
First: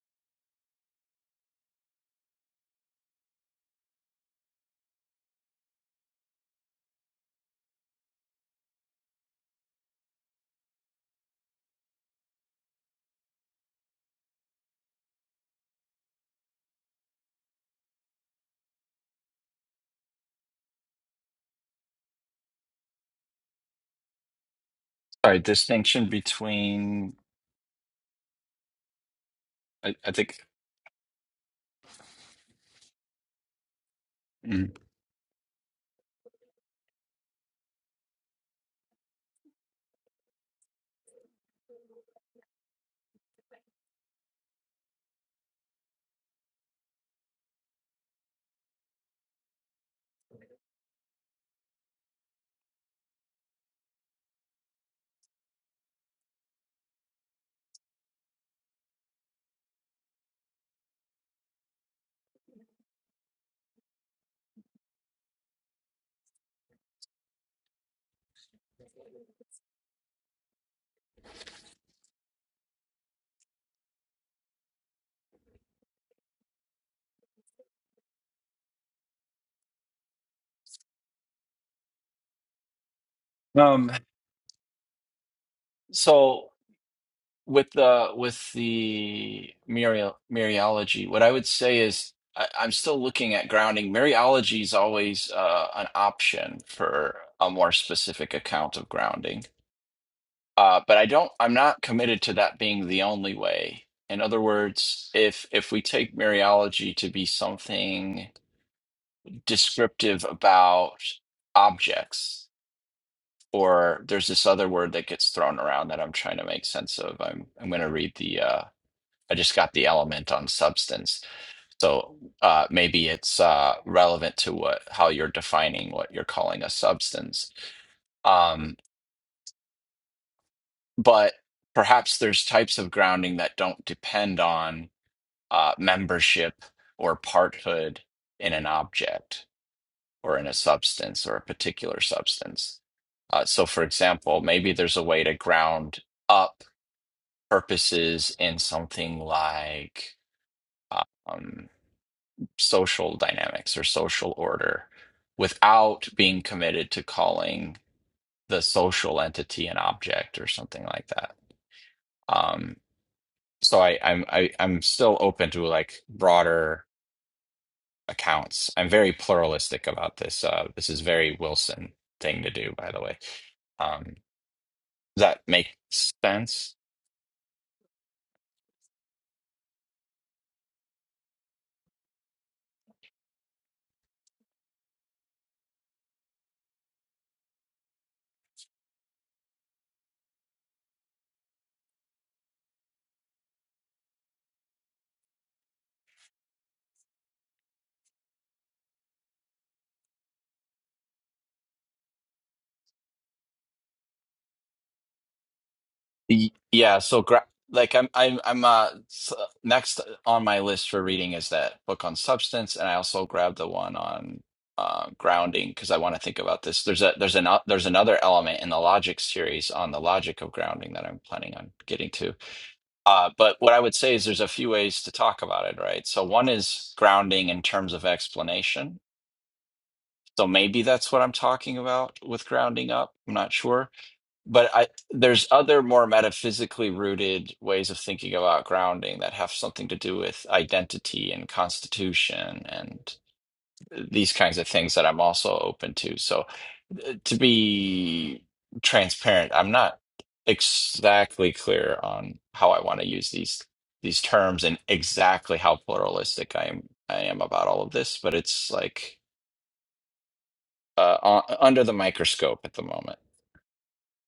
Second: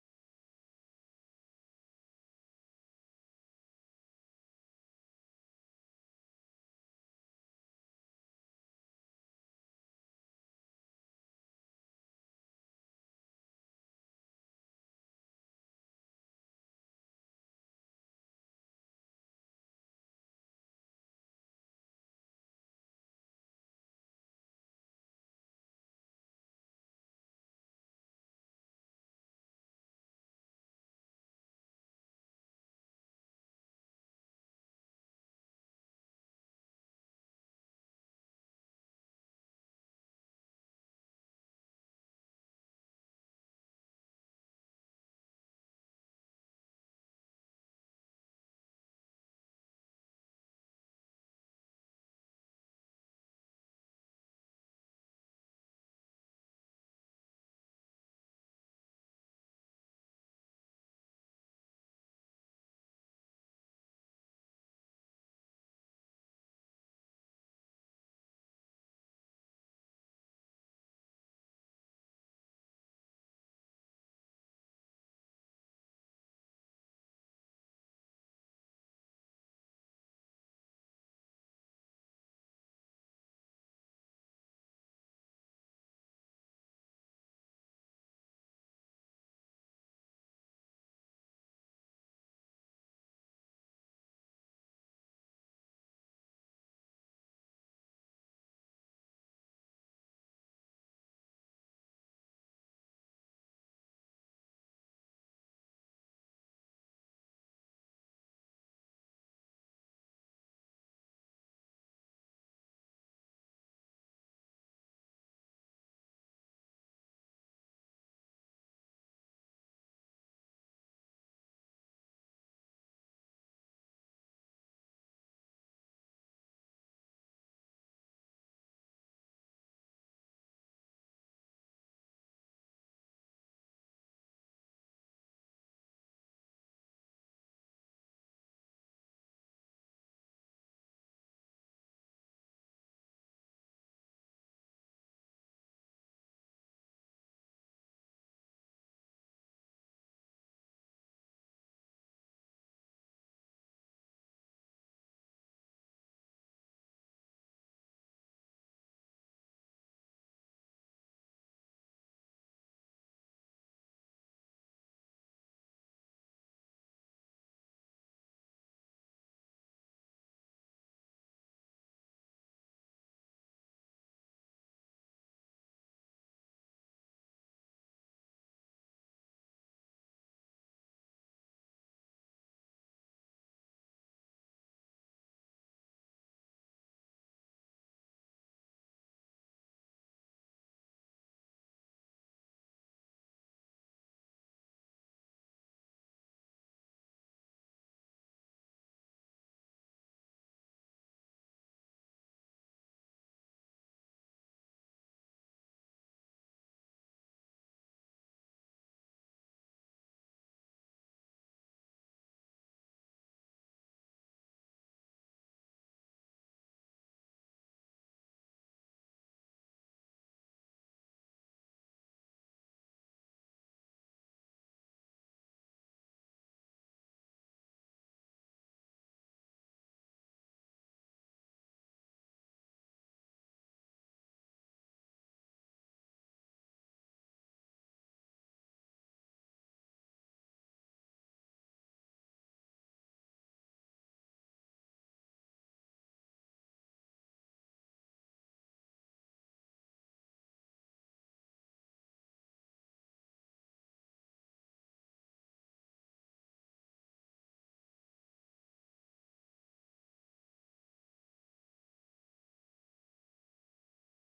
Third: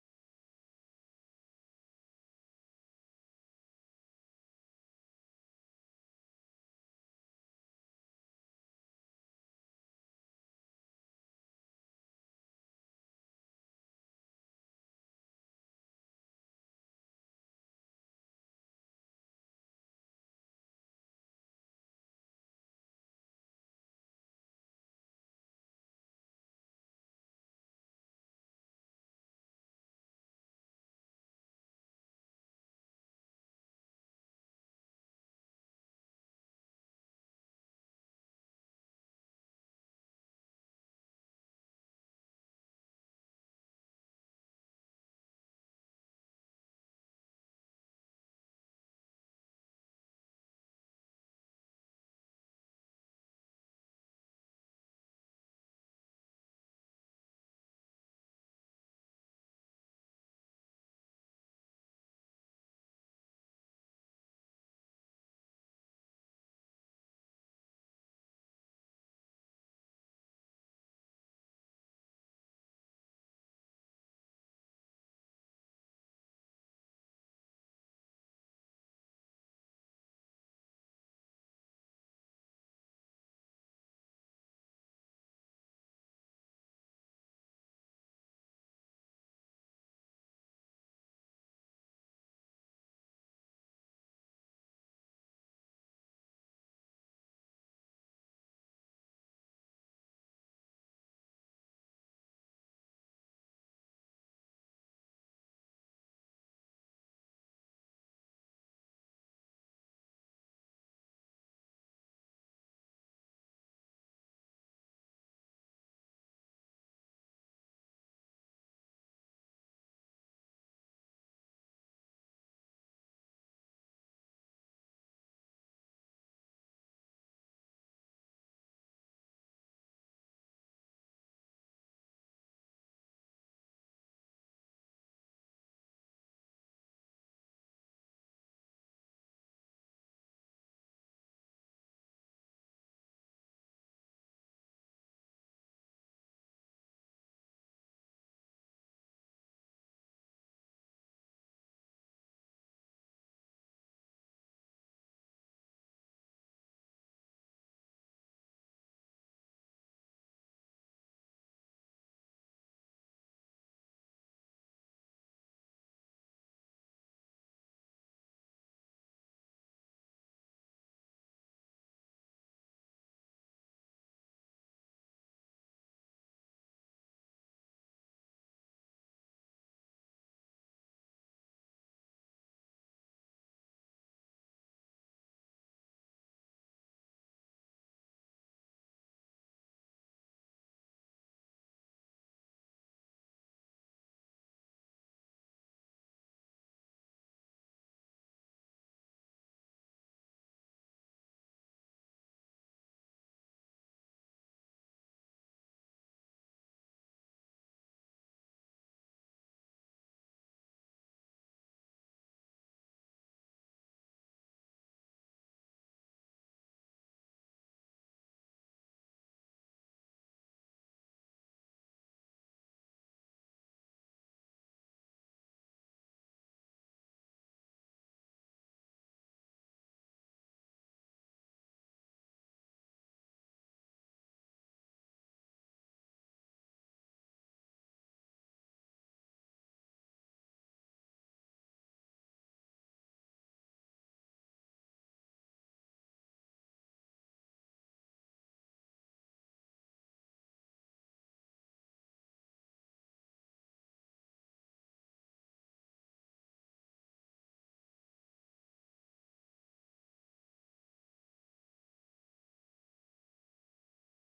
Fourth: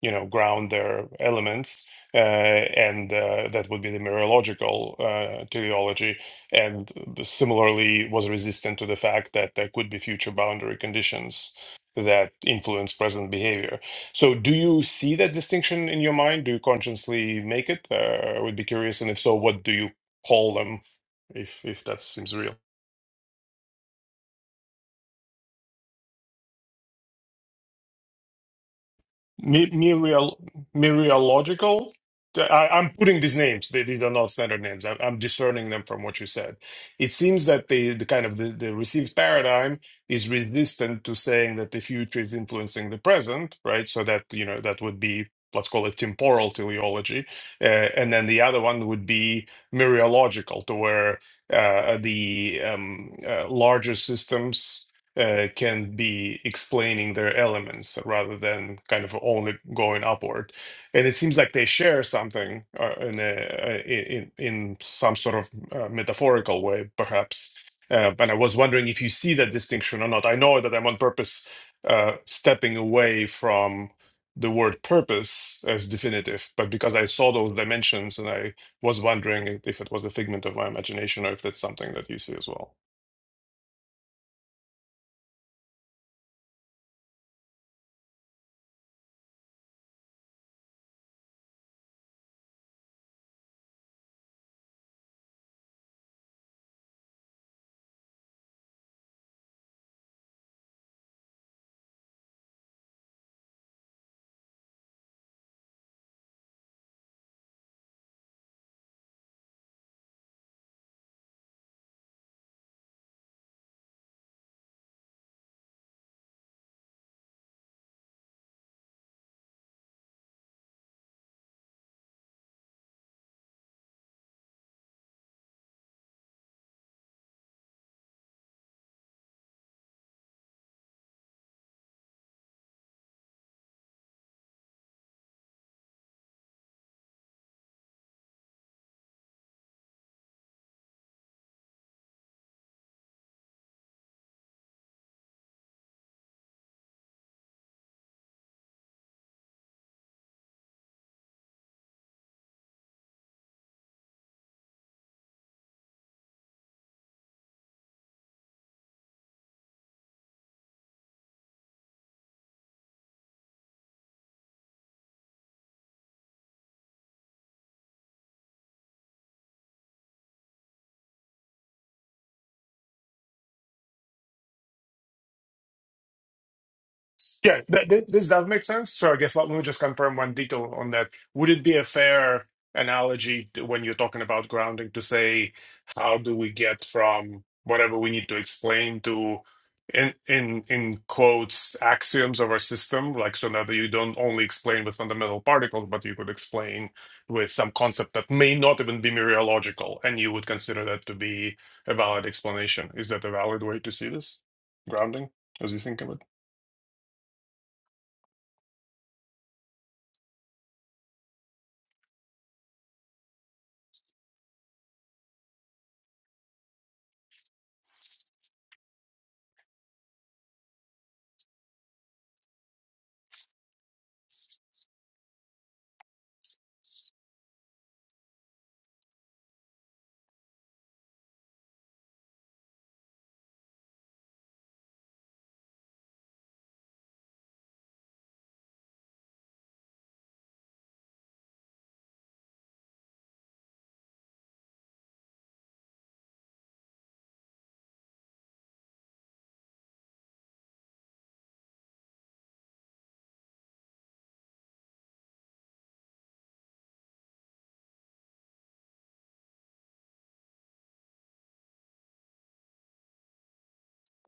[SPEAKER 4] you know ground their elements uh, and uh, that would be the mereological uh, teleology and the- similarly was resistant to the fact that there could be future boundary conditions that influence present behavior so do you see that distinction in your mind do you consciously make it uh, i would be curious and if so what do you call them if if that seems real
[SPEAKER 3] Sorry, distinction between
[SPEAKER 4] Me-
[SPEAKER 3] I, I
[SPEAKER 4] Muriel,
[SPEAKER 3] think.
[SPEAKER 4] Muriological. I, I'm putting these names; they, these are not standard
[SPEAKER 3] mm.
[SPEAKER 4] names. I'm, I'm discerning them from what you said. It seems that the, the kind of the, the received paradigm is resistant to saying that the future is influencing the present, right? So that you know that would be let's call it temporal teleology, uh, and then the other one would be Muriological, to where uh, the um, uh, larger systems uh, can be explaining their elements rather than kind of only going upward. And it seems like they share something uh, in, a, uh, in in some sort of uh, metaphorical way, perhaps. Uh, and I was wondering if you see that distinction or not. I know that I'm on purpose uh, stepping away from the word purpose as definitive, but because I saw those dimensions and I was wondering if it was the figment of my imagination or if that's something that you see as well.
[SPEAKER 3] Um. So. with the with the Muriel Muriology, what I would say is I, I'm still looking at grounding. Muriology is always uh, an option for a more specific account of grounding, uh, but I don't. I'm not committed to that being the only way. In other words, if if we take Muriology to be something descriptive about objects, or there's this other word that gets thrown around that I'm trying to make sense of. I'm I'm going to read the uh, I just got the element on substance. So uh, maybe it's uh, relevant to what how you're defining what you're calling a substance. Um, but perhaps there's types of grounding that don't depend on uh, membership or parthood in an object or in a substance or a particular substance. Uh, so, for example, maybe there's a way to ground up purposes in something like. um, social dynamics or social order without being committed to calling the social entity an object or something like that. Um, so I, I'm I, I'm still open to like broader accounts. I'm very pluralistic about this. Uh, this is very Wilson thing to do, by the way. Um, does that make sense?
[SPEAKER 4] Yeah, th th this does make sense. So I guess let me just confirm one detail on that. Would it be a fair analogy to, when you're talking about grounding to say, how do we get from whatever we need to explain to, in in in quotes, axioms of our system? Like so now that you don't only explain with fundamental particles, but you could explain with some concept that may not even be mereological, and you would consider that to be a valid explanation. Is that a valid way to see this grounding as you think of it?
[SPEAKER 3] Y- Yeah, so gra like I'm I'm I'm uh s- next on my list for reading is that book on substance, and I also grabbed the one on uh grounding because I want to think about this. There's a there's an uh, there's another element in the logic series on the logic of grounding that I'm planning on getting to. Uh, but what I would say is there's a few ways to talk about it, right? So one is grounding in terms of explanation. So maybe that's what I'm talking about with grounding up. I'm not sure but I there's other more metaphysically rooted ways of thinking about grounding that have something to do with identity and constitution and these kinds of things that I'm also open to. So uh, to be transparent, I'm not exactly clear on how I want to use these these terms and exactly how pluralistic I am I am about all of this, but it's like uh, u- under the microscope at the moment.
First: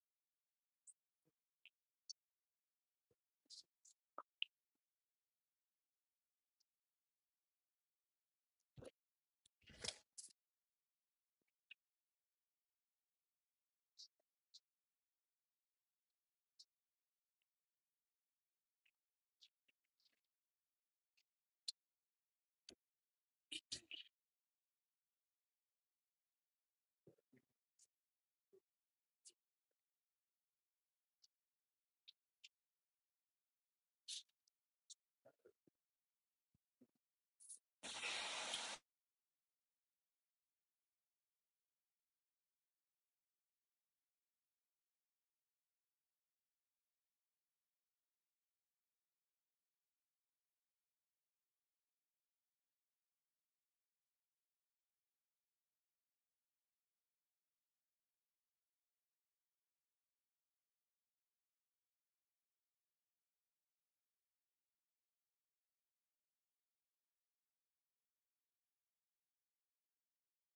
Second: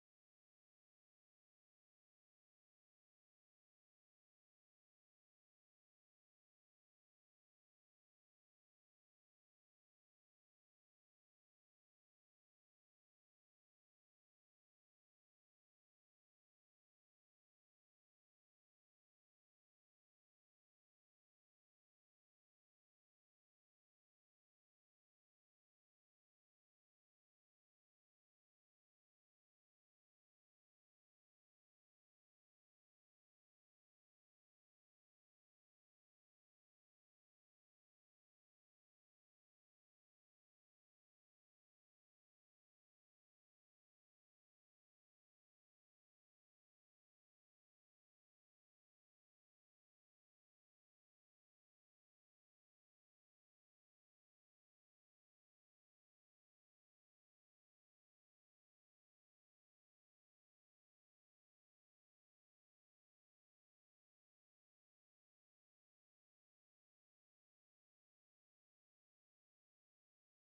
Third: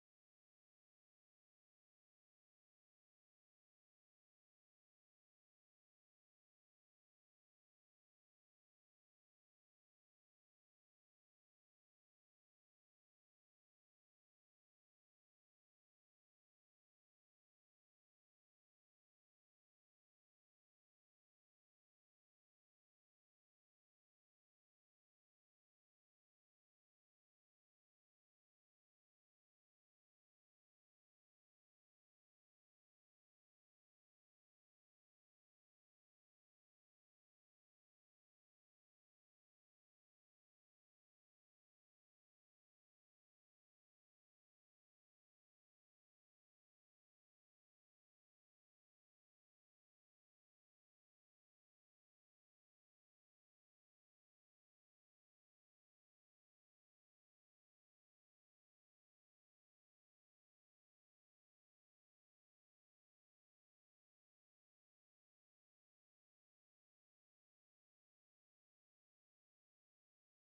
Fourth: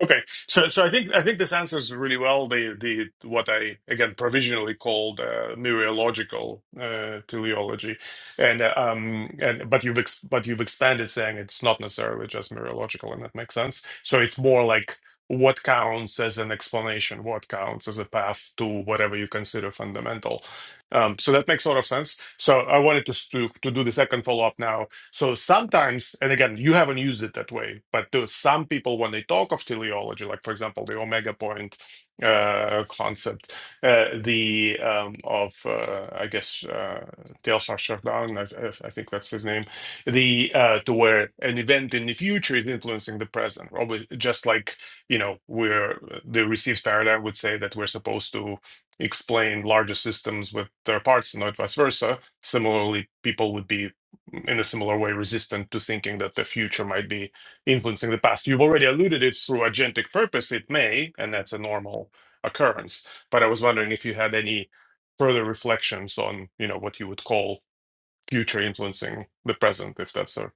[SPEAKER 4] Okay, so so I think I think this answers really well the the what I again provisionally called uh, muriological uh, teleology, and uh, um and but you've ex- but you've expanded saying it's not necessarily just muriological, and that makes sense. So it's more like what counts as an explanation, what counts as a path to whatever you consider fundamental. Um, so that makes a lot of sense. So I wanted to s- to, to do the second follow up now so sometimes, and again, you haven't used it that way, but to some people, when they talk of teleology, like for example, the omega point uh, concept, uh, the um, of uh, I guess uh, Teilhard Chardin, I, I I think that's his name, the uh, to where an event in the future is influencing the present, probably just like you know we're the received paradigm would say that we're supposed to explain larger systems with their parts and not vice versa. Similarly, people would be in a similar way resistant to thinking that the future might be influencing the past. You've already alluded it through agentic purpose, it may, and that's a normal occurrence. But I was wondering if you had any further reflections on, you know, what you would call future influencing the present, if that's a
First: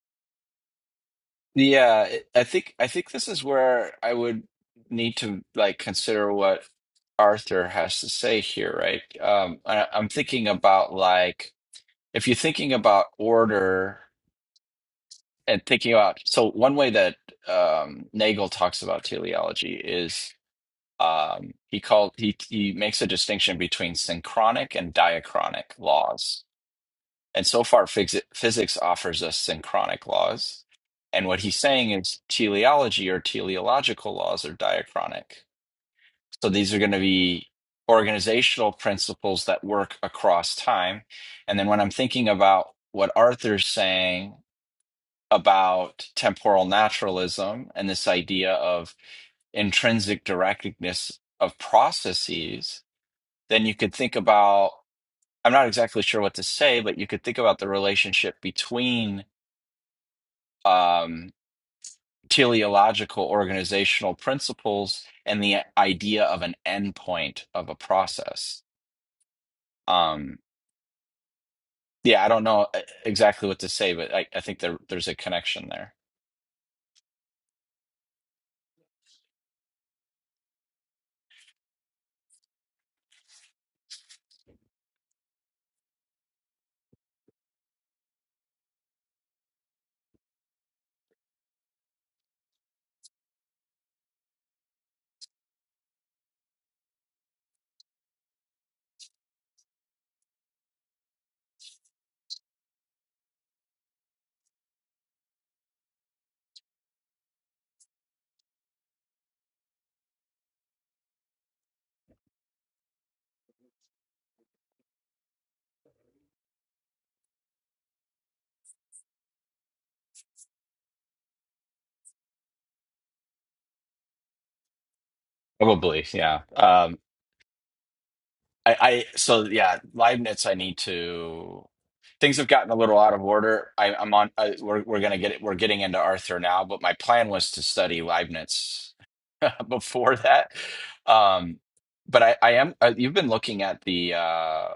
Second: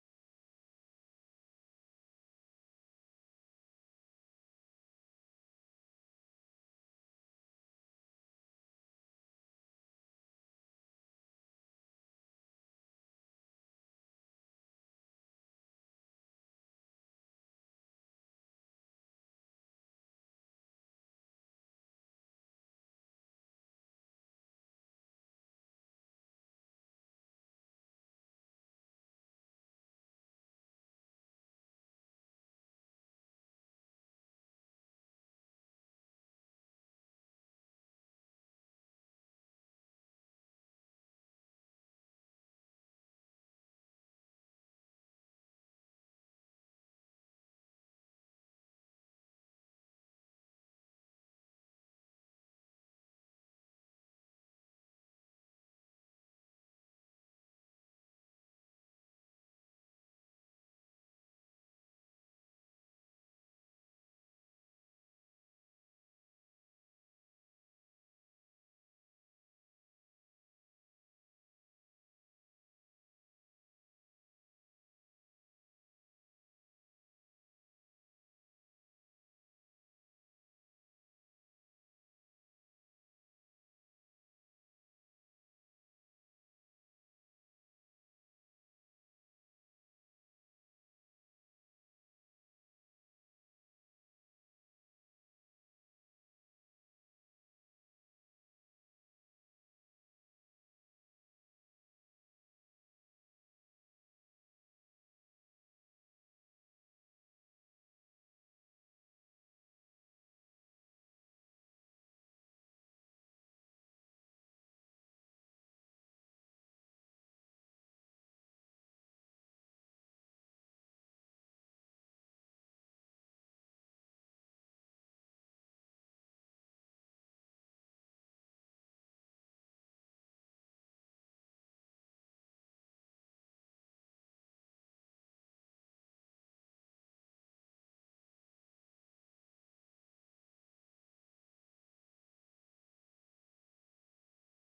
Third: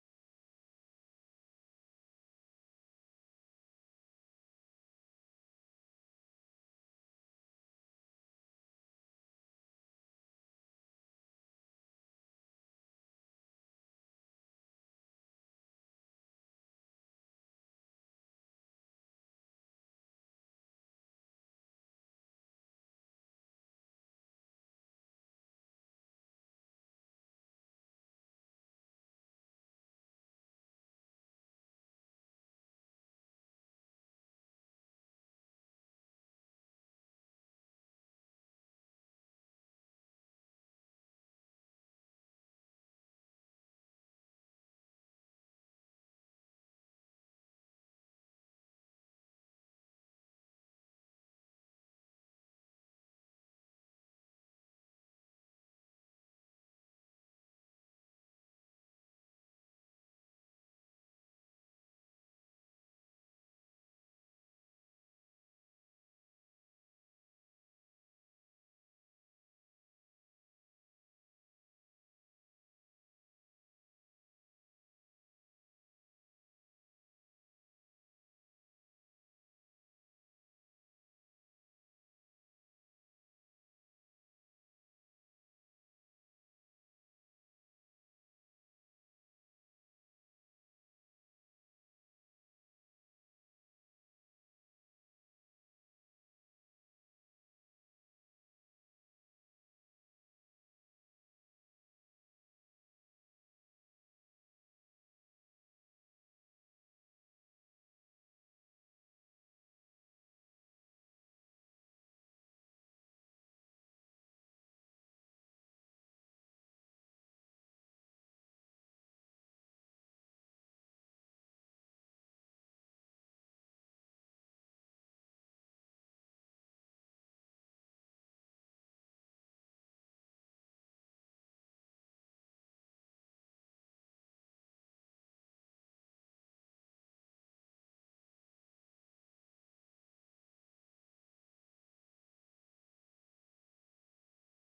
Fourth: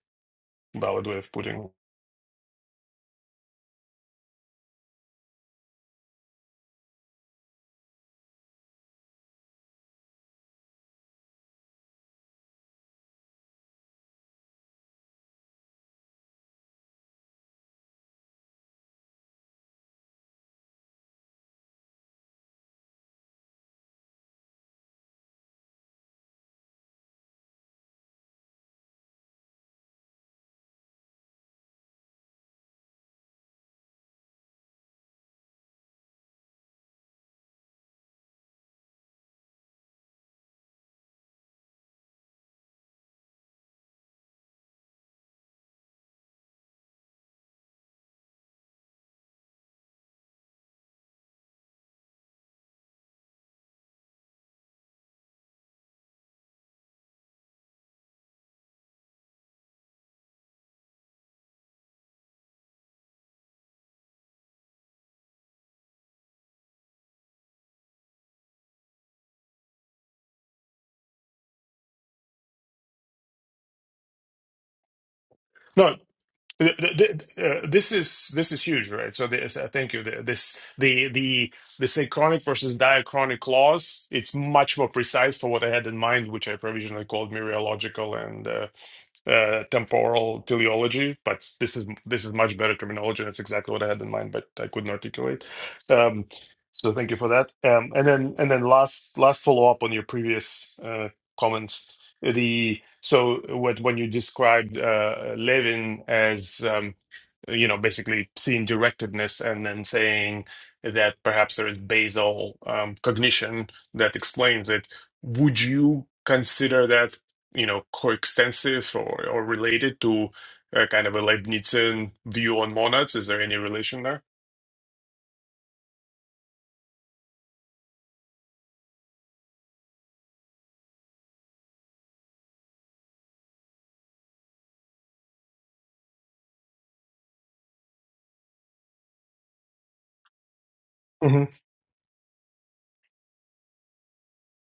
[SPEAKER 4] valid way of putting it.
[SPEAKER 3] Yeah, it- I think I think this is where I would need to like consider what Arthur has to say here, right? Um, I, I'm thinking about like if you're thinking about order and thinking about so one way that um, Nagel talks about teleology is um, he called he he makes a distinction between synchronic and diachronic laws and so far, phys- physics offers us synchronic laws. And what he's saying is teleology or teleological laws are diachronic. So these are going to be organizational principles that work across time. And then when I'm thinking about what Arthur's saying about temporal naturalism and this idea of intrinsic directness of processes, then you could think about I'm not exactly sure what to say, but you could think about the relationship between um, teleological organizational principles and the idea of an endpoint of a process. Um, yeah, I don't know uh, exactly what to say, but I, I think there, there's a connection there.
[SPEAKER 4] No, Th- th- th- uh, This is this is huge, right? So this, uh, thank you. The- This the the the synchronic versus diachronic laws. It's much more precise for what I had in mind, which I provisionally called mereological and uh, uh, temporal teleology. But this is this is much better terminology. That's exactly what I had in mind, but I couldn't articulate. Um, so thank you for that. Um, and then and then last last follow up on your previous uh, comments the so what when you described uh, Levin as um, you know basically seeing directedness and then saying that perhaps there is basal um, cognition that explains it, would you consider that you know coextensive or or related to? a kind of a Leibnizian view on monads? Is there any relation there?
[SPEAKER 3] Probably, yeah. Um, I, I so yeah, Leibniz. I need to. Things have gotten a little out of order. I, I'm on. I, we're we're gonna get it. We're getting into Arthur now, but my plan was to study Leibniz before that.
[SPEAKER 4] hmm
[SPEAKER 3] Um, but I, I am. Uh, you've been looking at the uh,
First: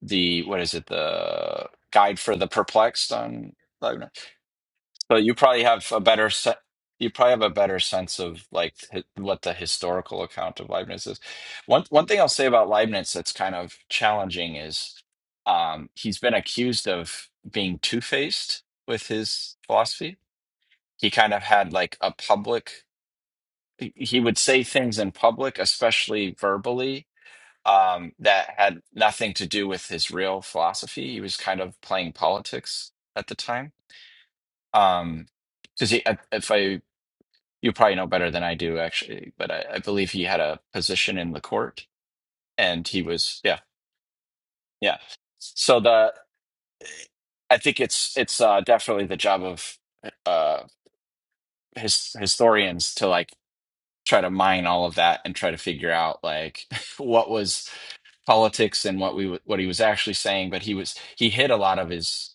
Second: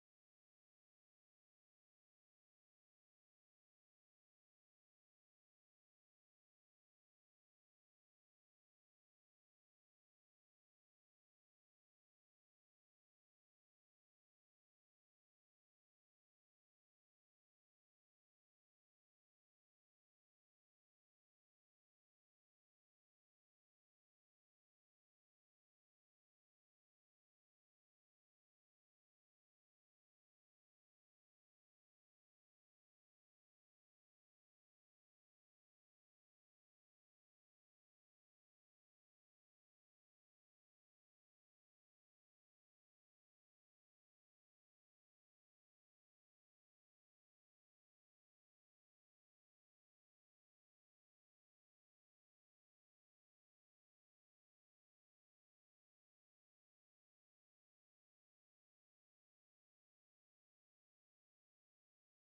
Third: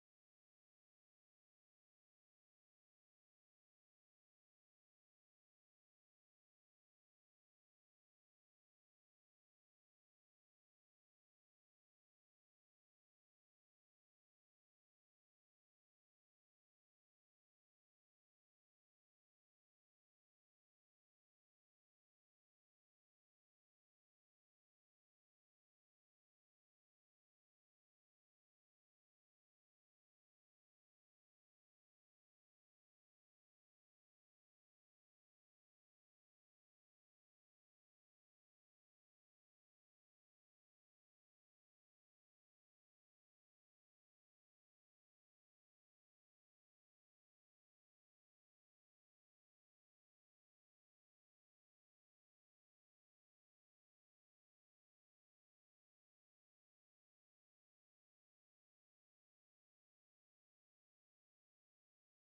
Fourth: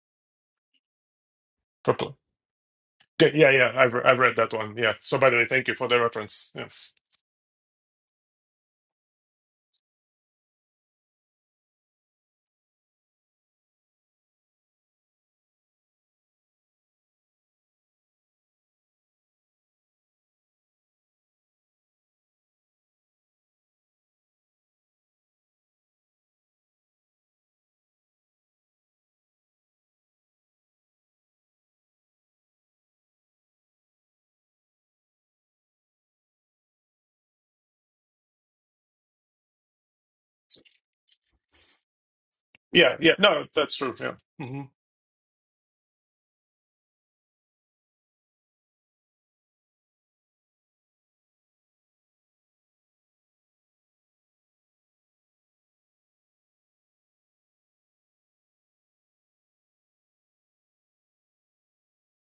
[SPEAKER 3] the what is it? The
[SPEAKER 4] Okay,
[SPEAKER 3] guide for the perplexed
[SPEAKER 4] yeah, yeah,
[SPEAKER 3] on
[SPEAKER 4] yeah. I've re-
[SPEAKER 3] Leibniz.
[SPEAKER 4] I've read that one. Yeah.
[SPEAKER 3] So
[SPEAKER 4] So by
[SPEAKER 3] you
[SPEAKER 4] the way,
[SPEAKER 3] probably
[SPEAKER 4] thank you for
[SPEAKER 3] have
[SPEAKER 4] the
[SPEAKER 3] a better
[SPEAKER 4] reference.
[SPEAKER 3] se-
[SPEAKER 4] Yeah,
[SPEAKER 3] you probably have a better sense of like hi- what the historical account of Leibniz is. One one thing I'll say about Leibniz that's kind of challenging is um, he's been accused of being two-faced with his philosophy. He kind of had like a public he he would say things in public, especially verbally, um, that had nothing to do with his real philosophy. He was kind of playing politics at the time. Um, because if I you probably know better than I do, actually, but I, I believe he had a position in the court, and
[SPEAKER 4] yeah,
[SPEAKER 3] he
[SPEAKER 4] yeah.
[SPEAKER 3] was,
[SPEAKER 4] No,
[SPEAKER 3] yeah,
[SPEAKER 4] that's true. Yeah. hmm
[SPEAKER 3] yeah. So the I think it's it's uh, definitely the job of uh, his historians to like try to mine all of that and try to figure out like what was politics and what we w- what he was actually saying. But he was he hid a lot of his.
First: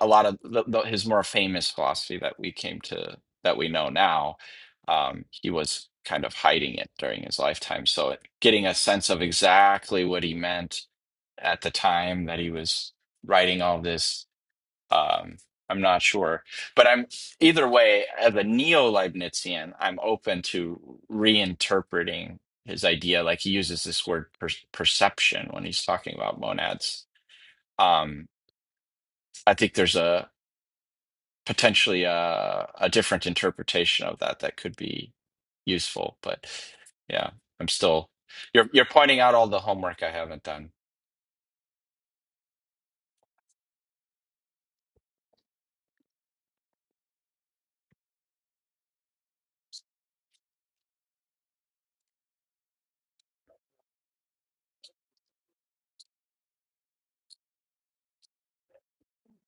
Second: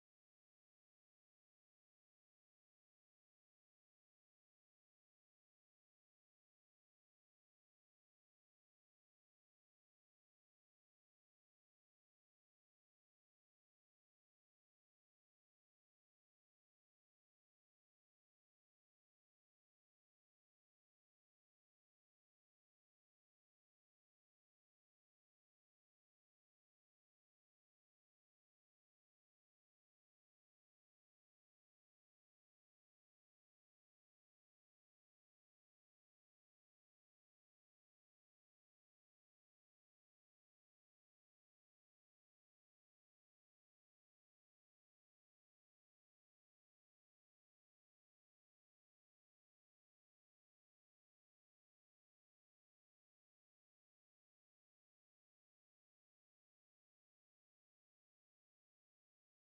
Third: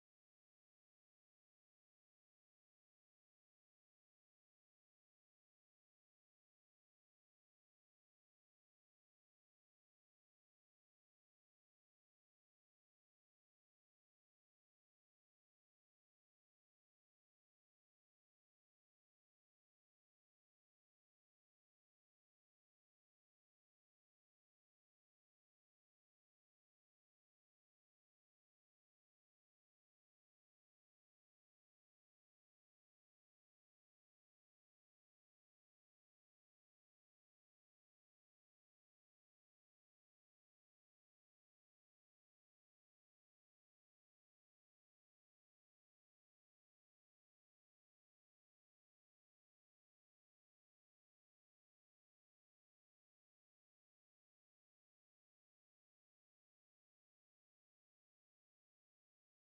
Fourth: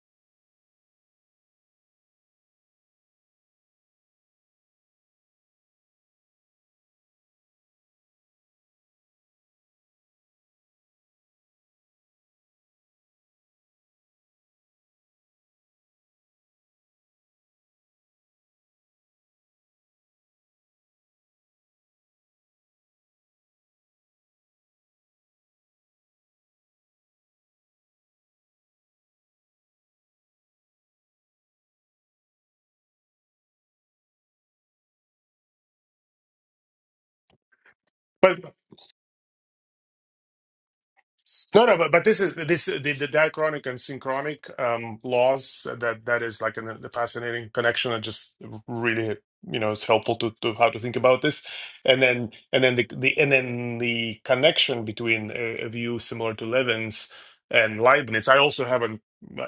[SPEAKER 3] a lot of the, the, his more famous philosophy that we came to that we know now um, he was kind of hiding it during his lifetime so it- getting a sense of exactly what he meant at the time that he was writing all this um, i'm not sure but i'm either way as a neo-leibnizian i'm open to reinterpreting his idea like he uses this word per- perception when he's talking about monads um, i think there's a potentially a, a different interpretation of that that could be useful. But yeah, I'm still
[SPEAKER 4] But
[SPEAKER 3] you're you're pointing out all the homework I haven't done.
[SPEAKER 4] No, no, but, but this is this the, the diachronic and synchronic um, laws that that is like an, a fascinating connection. and just really you know it's helpful to, to how to think about this, and then and then the, the and then the connection between a, a view similar to Levin's and Leibniz. I also haven't.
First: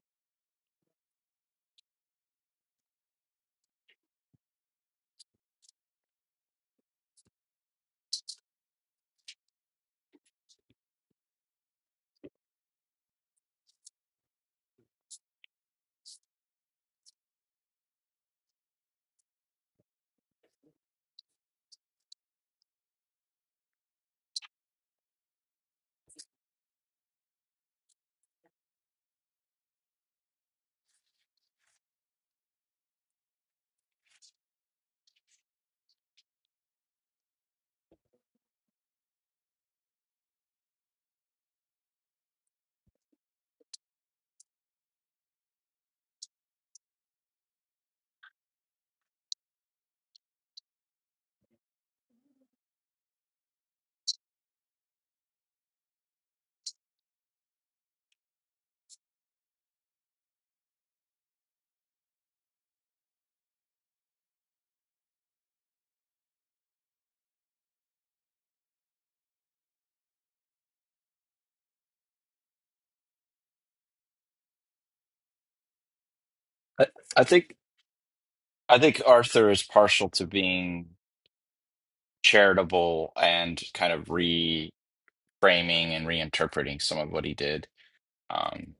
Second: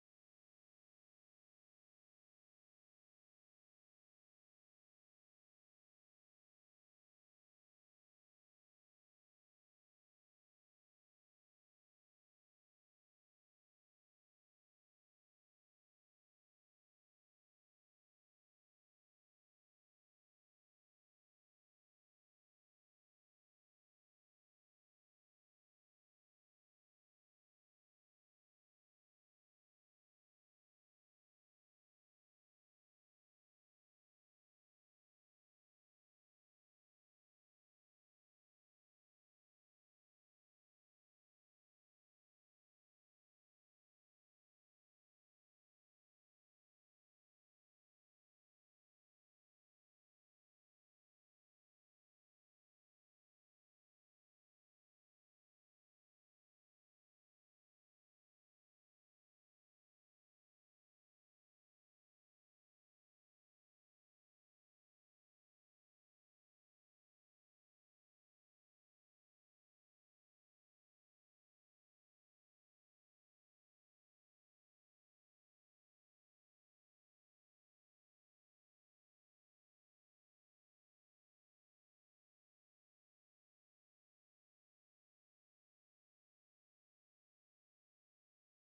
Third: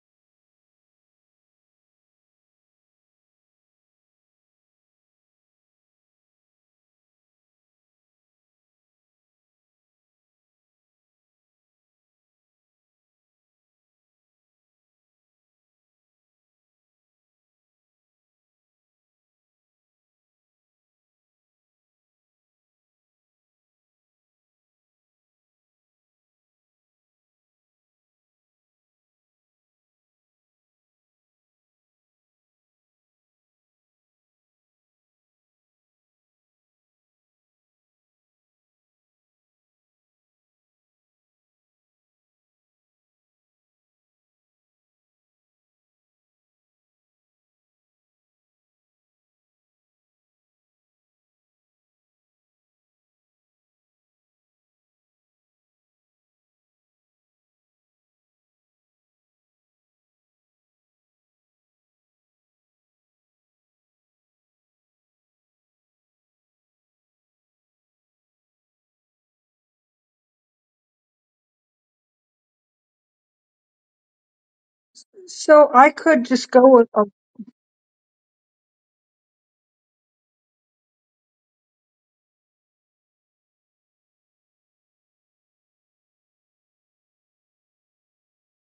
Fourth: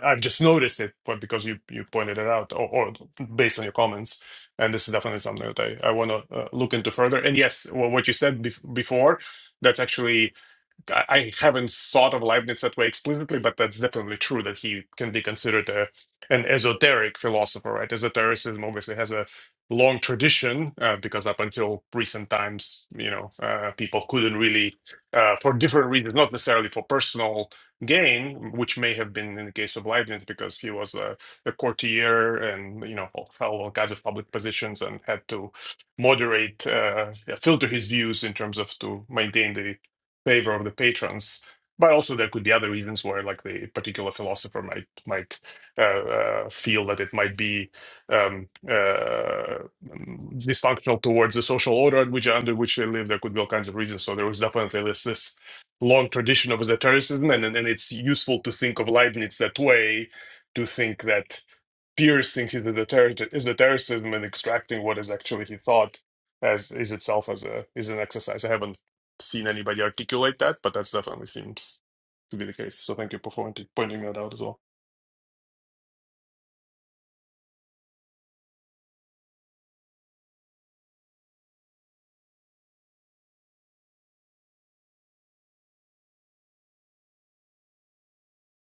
[SPEAKER 4] I've just noticed it, but because you you pointed it out, or, or based on your comments, and this is definitely something that I I want to uh, look into further. And yes, well, what you said bef- before that's actually I I haven't thought of Leibniz that way explicitly, but that's definitely true that he can be considered a, an esoteric philosopher, right? Esotericism obviously has a long tradition uh, because up until recent times, you know, uh, people couldn't really, uh, for different reasons, not necessarily for personal gain, which may have been in the case of Leibniz because he was a, a courtier and, you know, held all kinds of public positions and had to moderate, uh, yeah, filter his views in terms of to maintain the favor of the patrons. But also, there could be other reasons where, like, the particular philosopher might might uh, uh, feel that it might be um, uh, mm, dysfunctional towards the social order in which under which they live. There could be all kinds of reasons. So there was definitely this this long tradition of esotericism, and and and it's useful to think of Leibniz that way, to think that piercing his esoteric- esotericism and extracting what is actually he thought as is itself as a is an exercise. I haven't seen anybody articulate that, but that definitely seems to be the case. So thank you for pointing pointing that out as well.
[SPEAKER 2] So I could just go
[SPEAKER 3] I,
[SPEAKER 2] with.
[SPEAKER 3] I think I think Arthur is partial to being charitable and kind of reframing and reinterpreting some of what he did. Um,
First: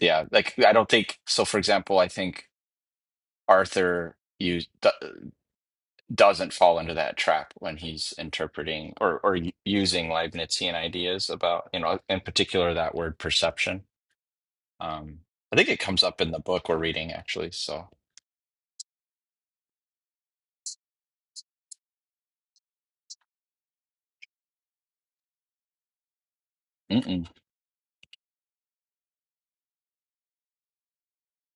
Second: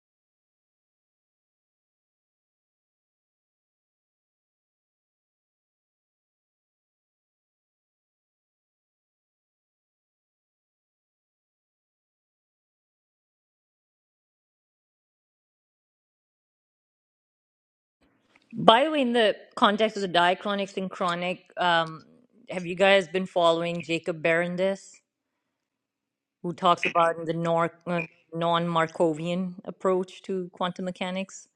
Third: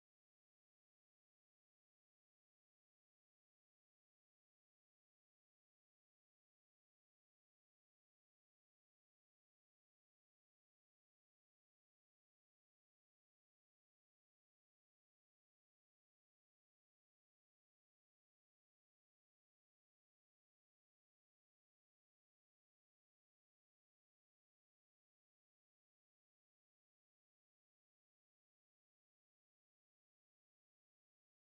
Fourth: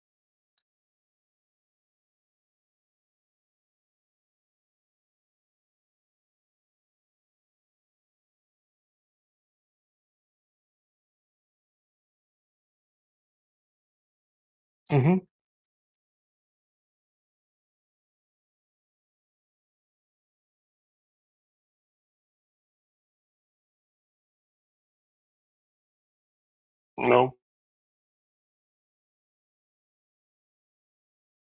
[SPEAKER 3] yeah, like I don't think so. For example, I think Arthur used. doesn't fall into that trap when he's interpreting or or using Leibnizian ideas about, you know, in particular that word perception.
[SPEAKER 4] hmm
[SPEAKER 3] Um, I think it comes up in the book we're reading actually. So
[SPEAKER 1] By the way, in the context of the diachronic synchronic, um, have you guys been following Jacob Berendis? who talks about
[SPEAKER 3] mm-mm.
[SPEAKER 1] the
[SPEAKER 4] No,
[SPEAKER 1] nor- uh, non-Markovian approach to quantum mechanics.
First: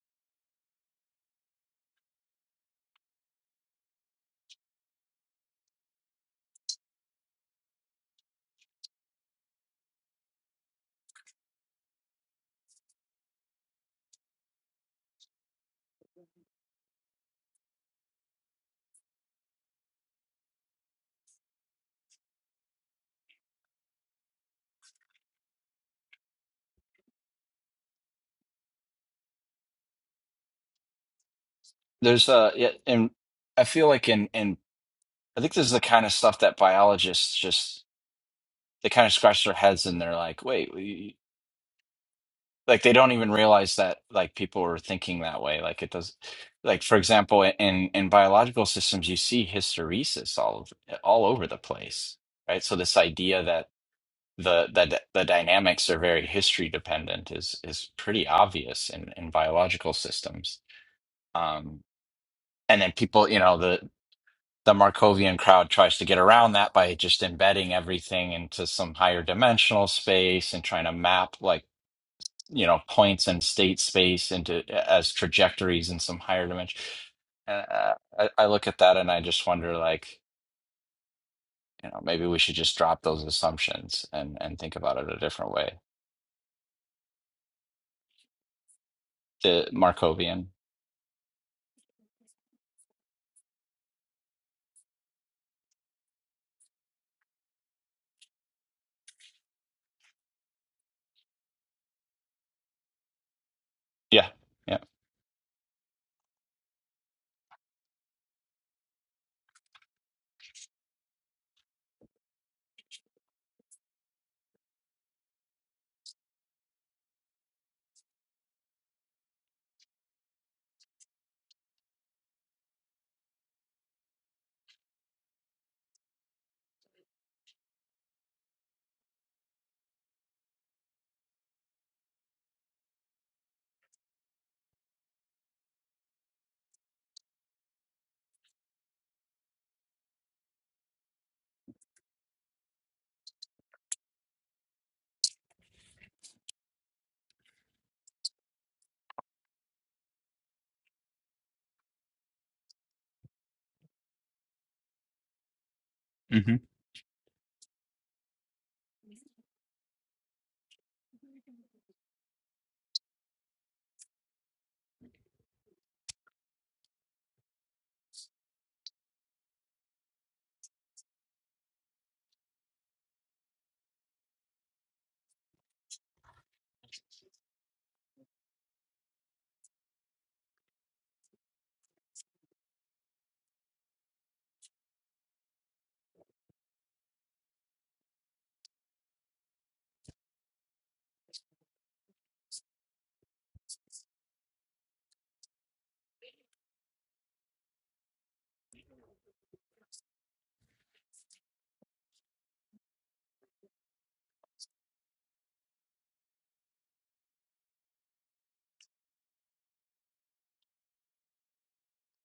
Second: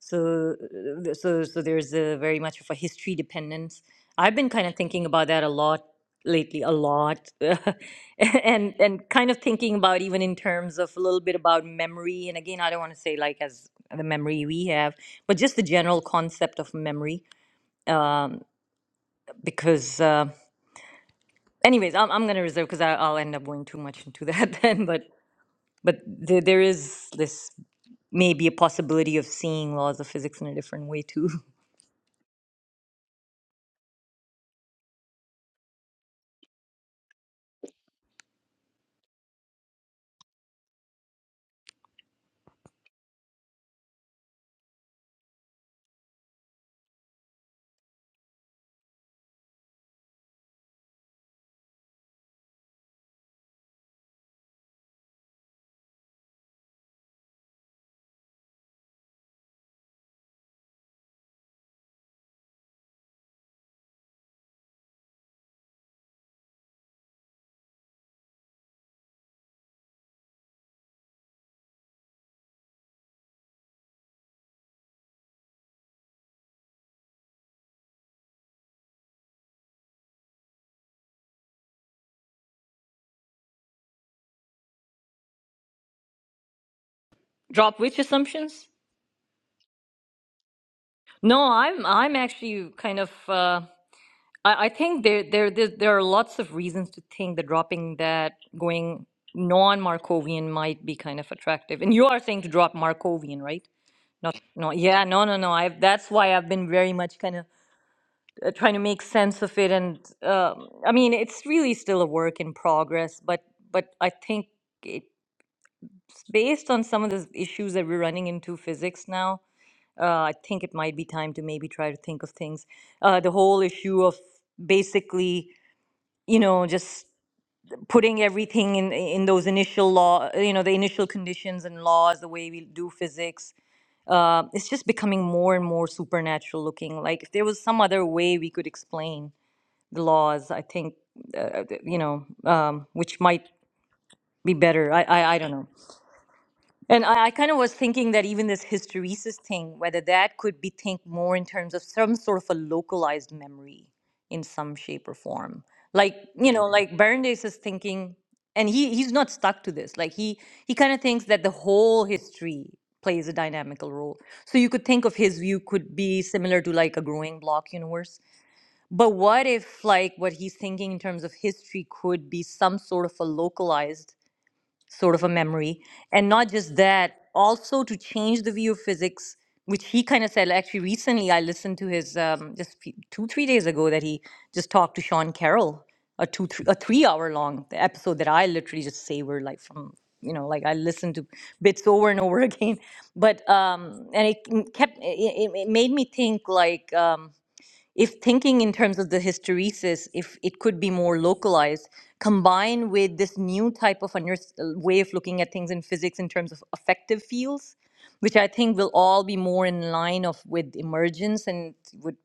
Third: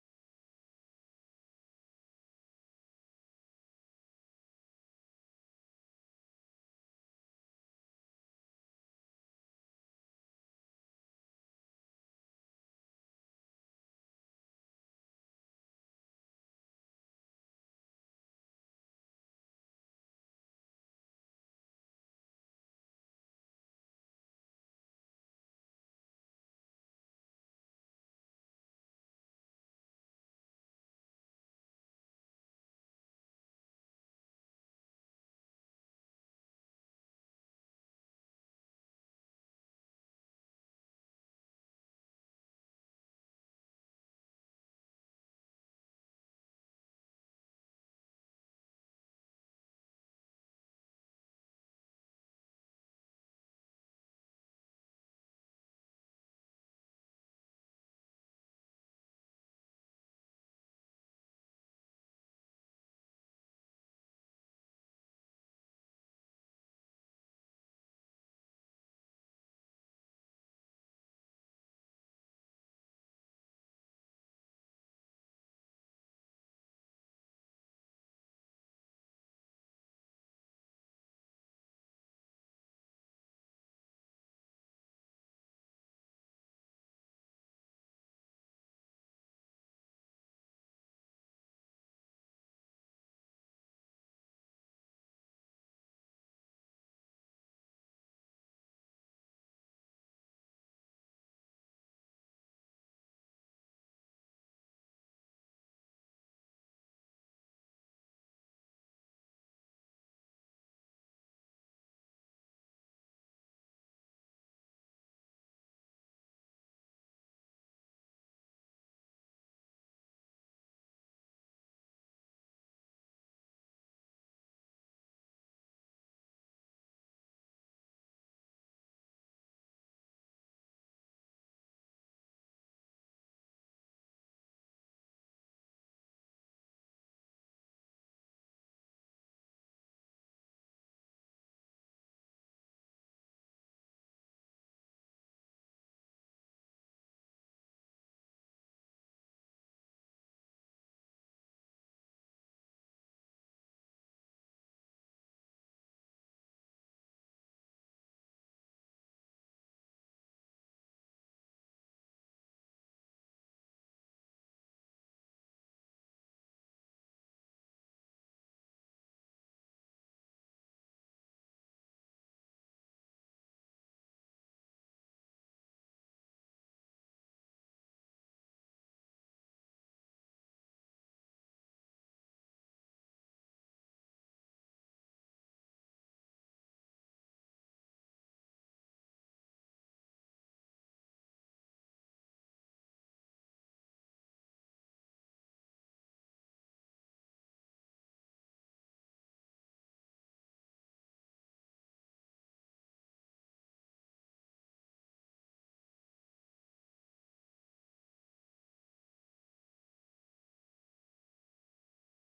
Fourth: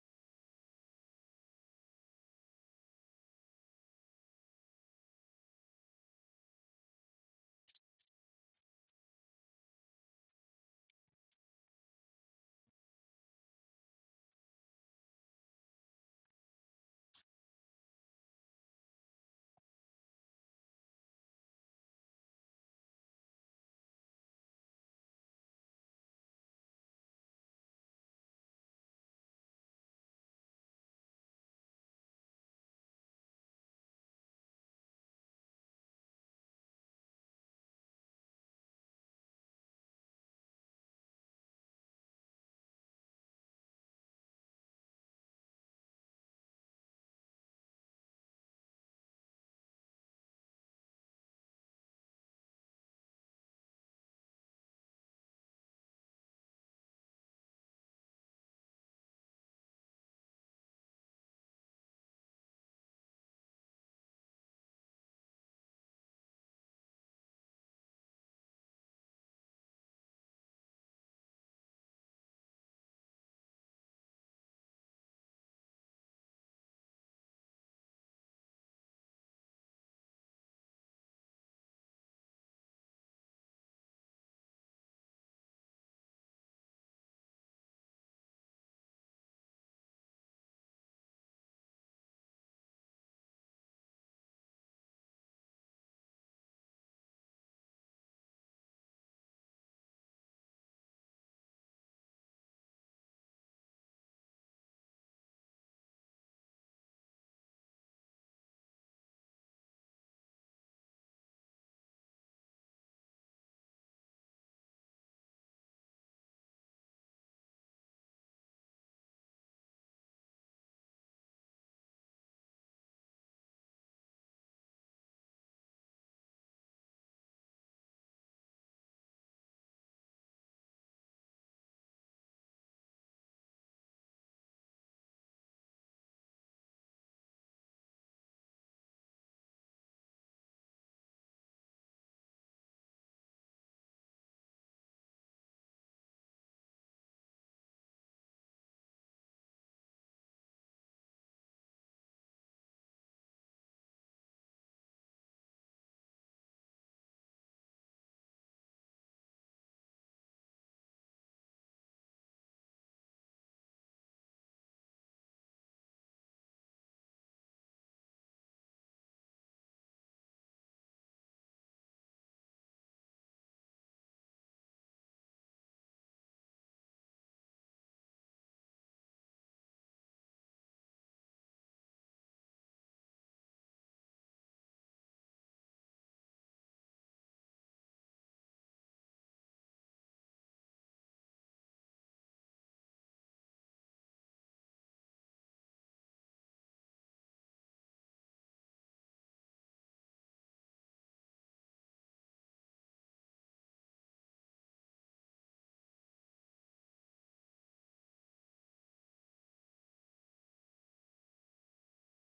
[SPEAKER 1] So, uh, th- so, so there's a very much of a history dependence. I've been kind of thinking about that a lot lately, a lot, and and kind of thinking about even in terms of a little bit about memory. And again, I don't want to say like as the memory we have, but just the general concept of memory. Um, because, uh, anyways, I'm I'm gonna reserve because I'll end up going too much into that then. but. but there, there is this maybe a possibility of seeing laws of physics in a different way too.
[SPEAKER 3] there's uh, yeah, and I feel like in in I think this is the kind of stuff that biologists just they kind of scratch their heads and they're like, wait. we, like they don't even realize that like people are thinking that way like it does like for example in in biological systems you see hysteresis all over eh, all over the place right so this idea that the that the dynamics are very history dependent is is pretty obvious in in biological systems um and then people you know the the Markovian crowd tries to get around that by just embedding everything into some higher dimensional space and trying to map like you know points and state space into as trajectories in some higher dimension. And uh, I, I look at that and I just wonder, like, you know, maybe we should just drop those assumptions and and think about it a different way.
[SPEAKER 1] Drop which assumptions?
[SPEAKER 3] The Markovian.
[SPEAKER 1] No, I'm I'm actually kind of uh, I, I think there, there there there are lots of reasons to think that dropping that going non-Markovian might be kind of attractive. And you are saying to drop Markovian, right?
[SPEAKER 3] Yeah,
[SPEAKER 1] Not no
[SPEAKER 3] yeah,
[SPEAKER 1] yeah no no no. I that's why I've been very much kind of uh, trying to make sense of it. And uh, I mean it's really still a work in progress, but but I think. it. s- based on some of the issues that we're running into physics now, uh, I think it might be time to maybe try to think of things. Uh, the whole issue of basically, you know, just putting everything in in those initial law, you know, the initial conditions and laws, the way we do physics. Uh, it's just becoming more and more supernatural looking. Like if there was some other way we could explain the laws, I think, uh, uh, you know, um, which might be better. I, I I don't know. And I, I kind of was thinking that even this hysteresis thing, whether that could be think more in terms of some sort of a localized memory in some shape or form. Like, you
[SPEAKER 3] hmm
[SPEAKER 1] know, Mhm. like Bernays is thinking, and he he's not stuck to this. Like he he kind of thinks that the whole history plays a dynamical role. So you could think of his view could be similar to like a growing block universe. But what if like what he's thinking in terms of history could be some sort of a localized sort of a memory. And not just that, also to change the view of physics, which he kind of said like, actually recently. I listened to his um, just few- two, three days ago that he just talked to Sean Carroll, a two, three, a three hour long episode that I literally just savored like from you know like i listened to bits over and over again but um and it kept it, it it made me think like um if thinking in terms of the hysteresis, if it could be more localized, combined with this new type of under- way of looking at things in physics in terms of affective fields, which I think will all be more in line of with emergence and would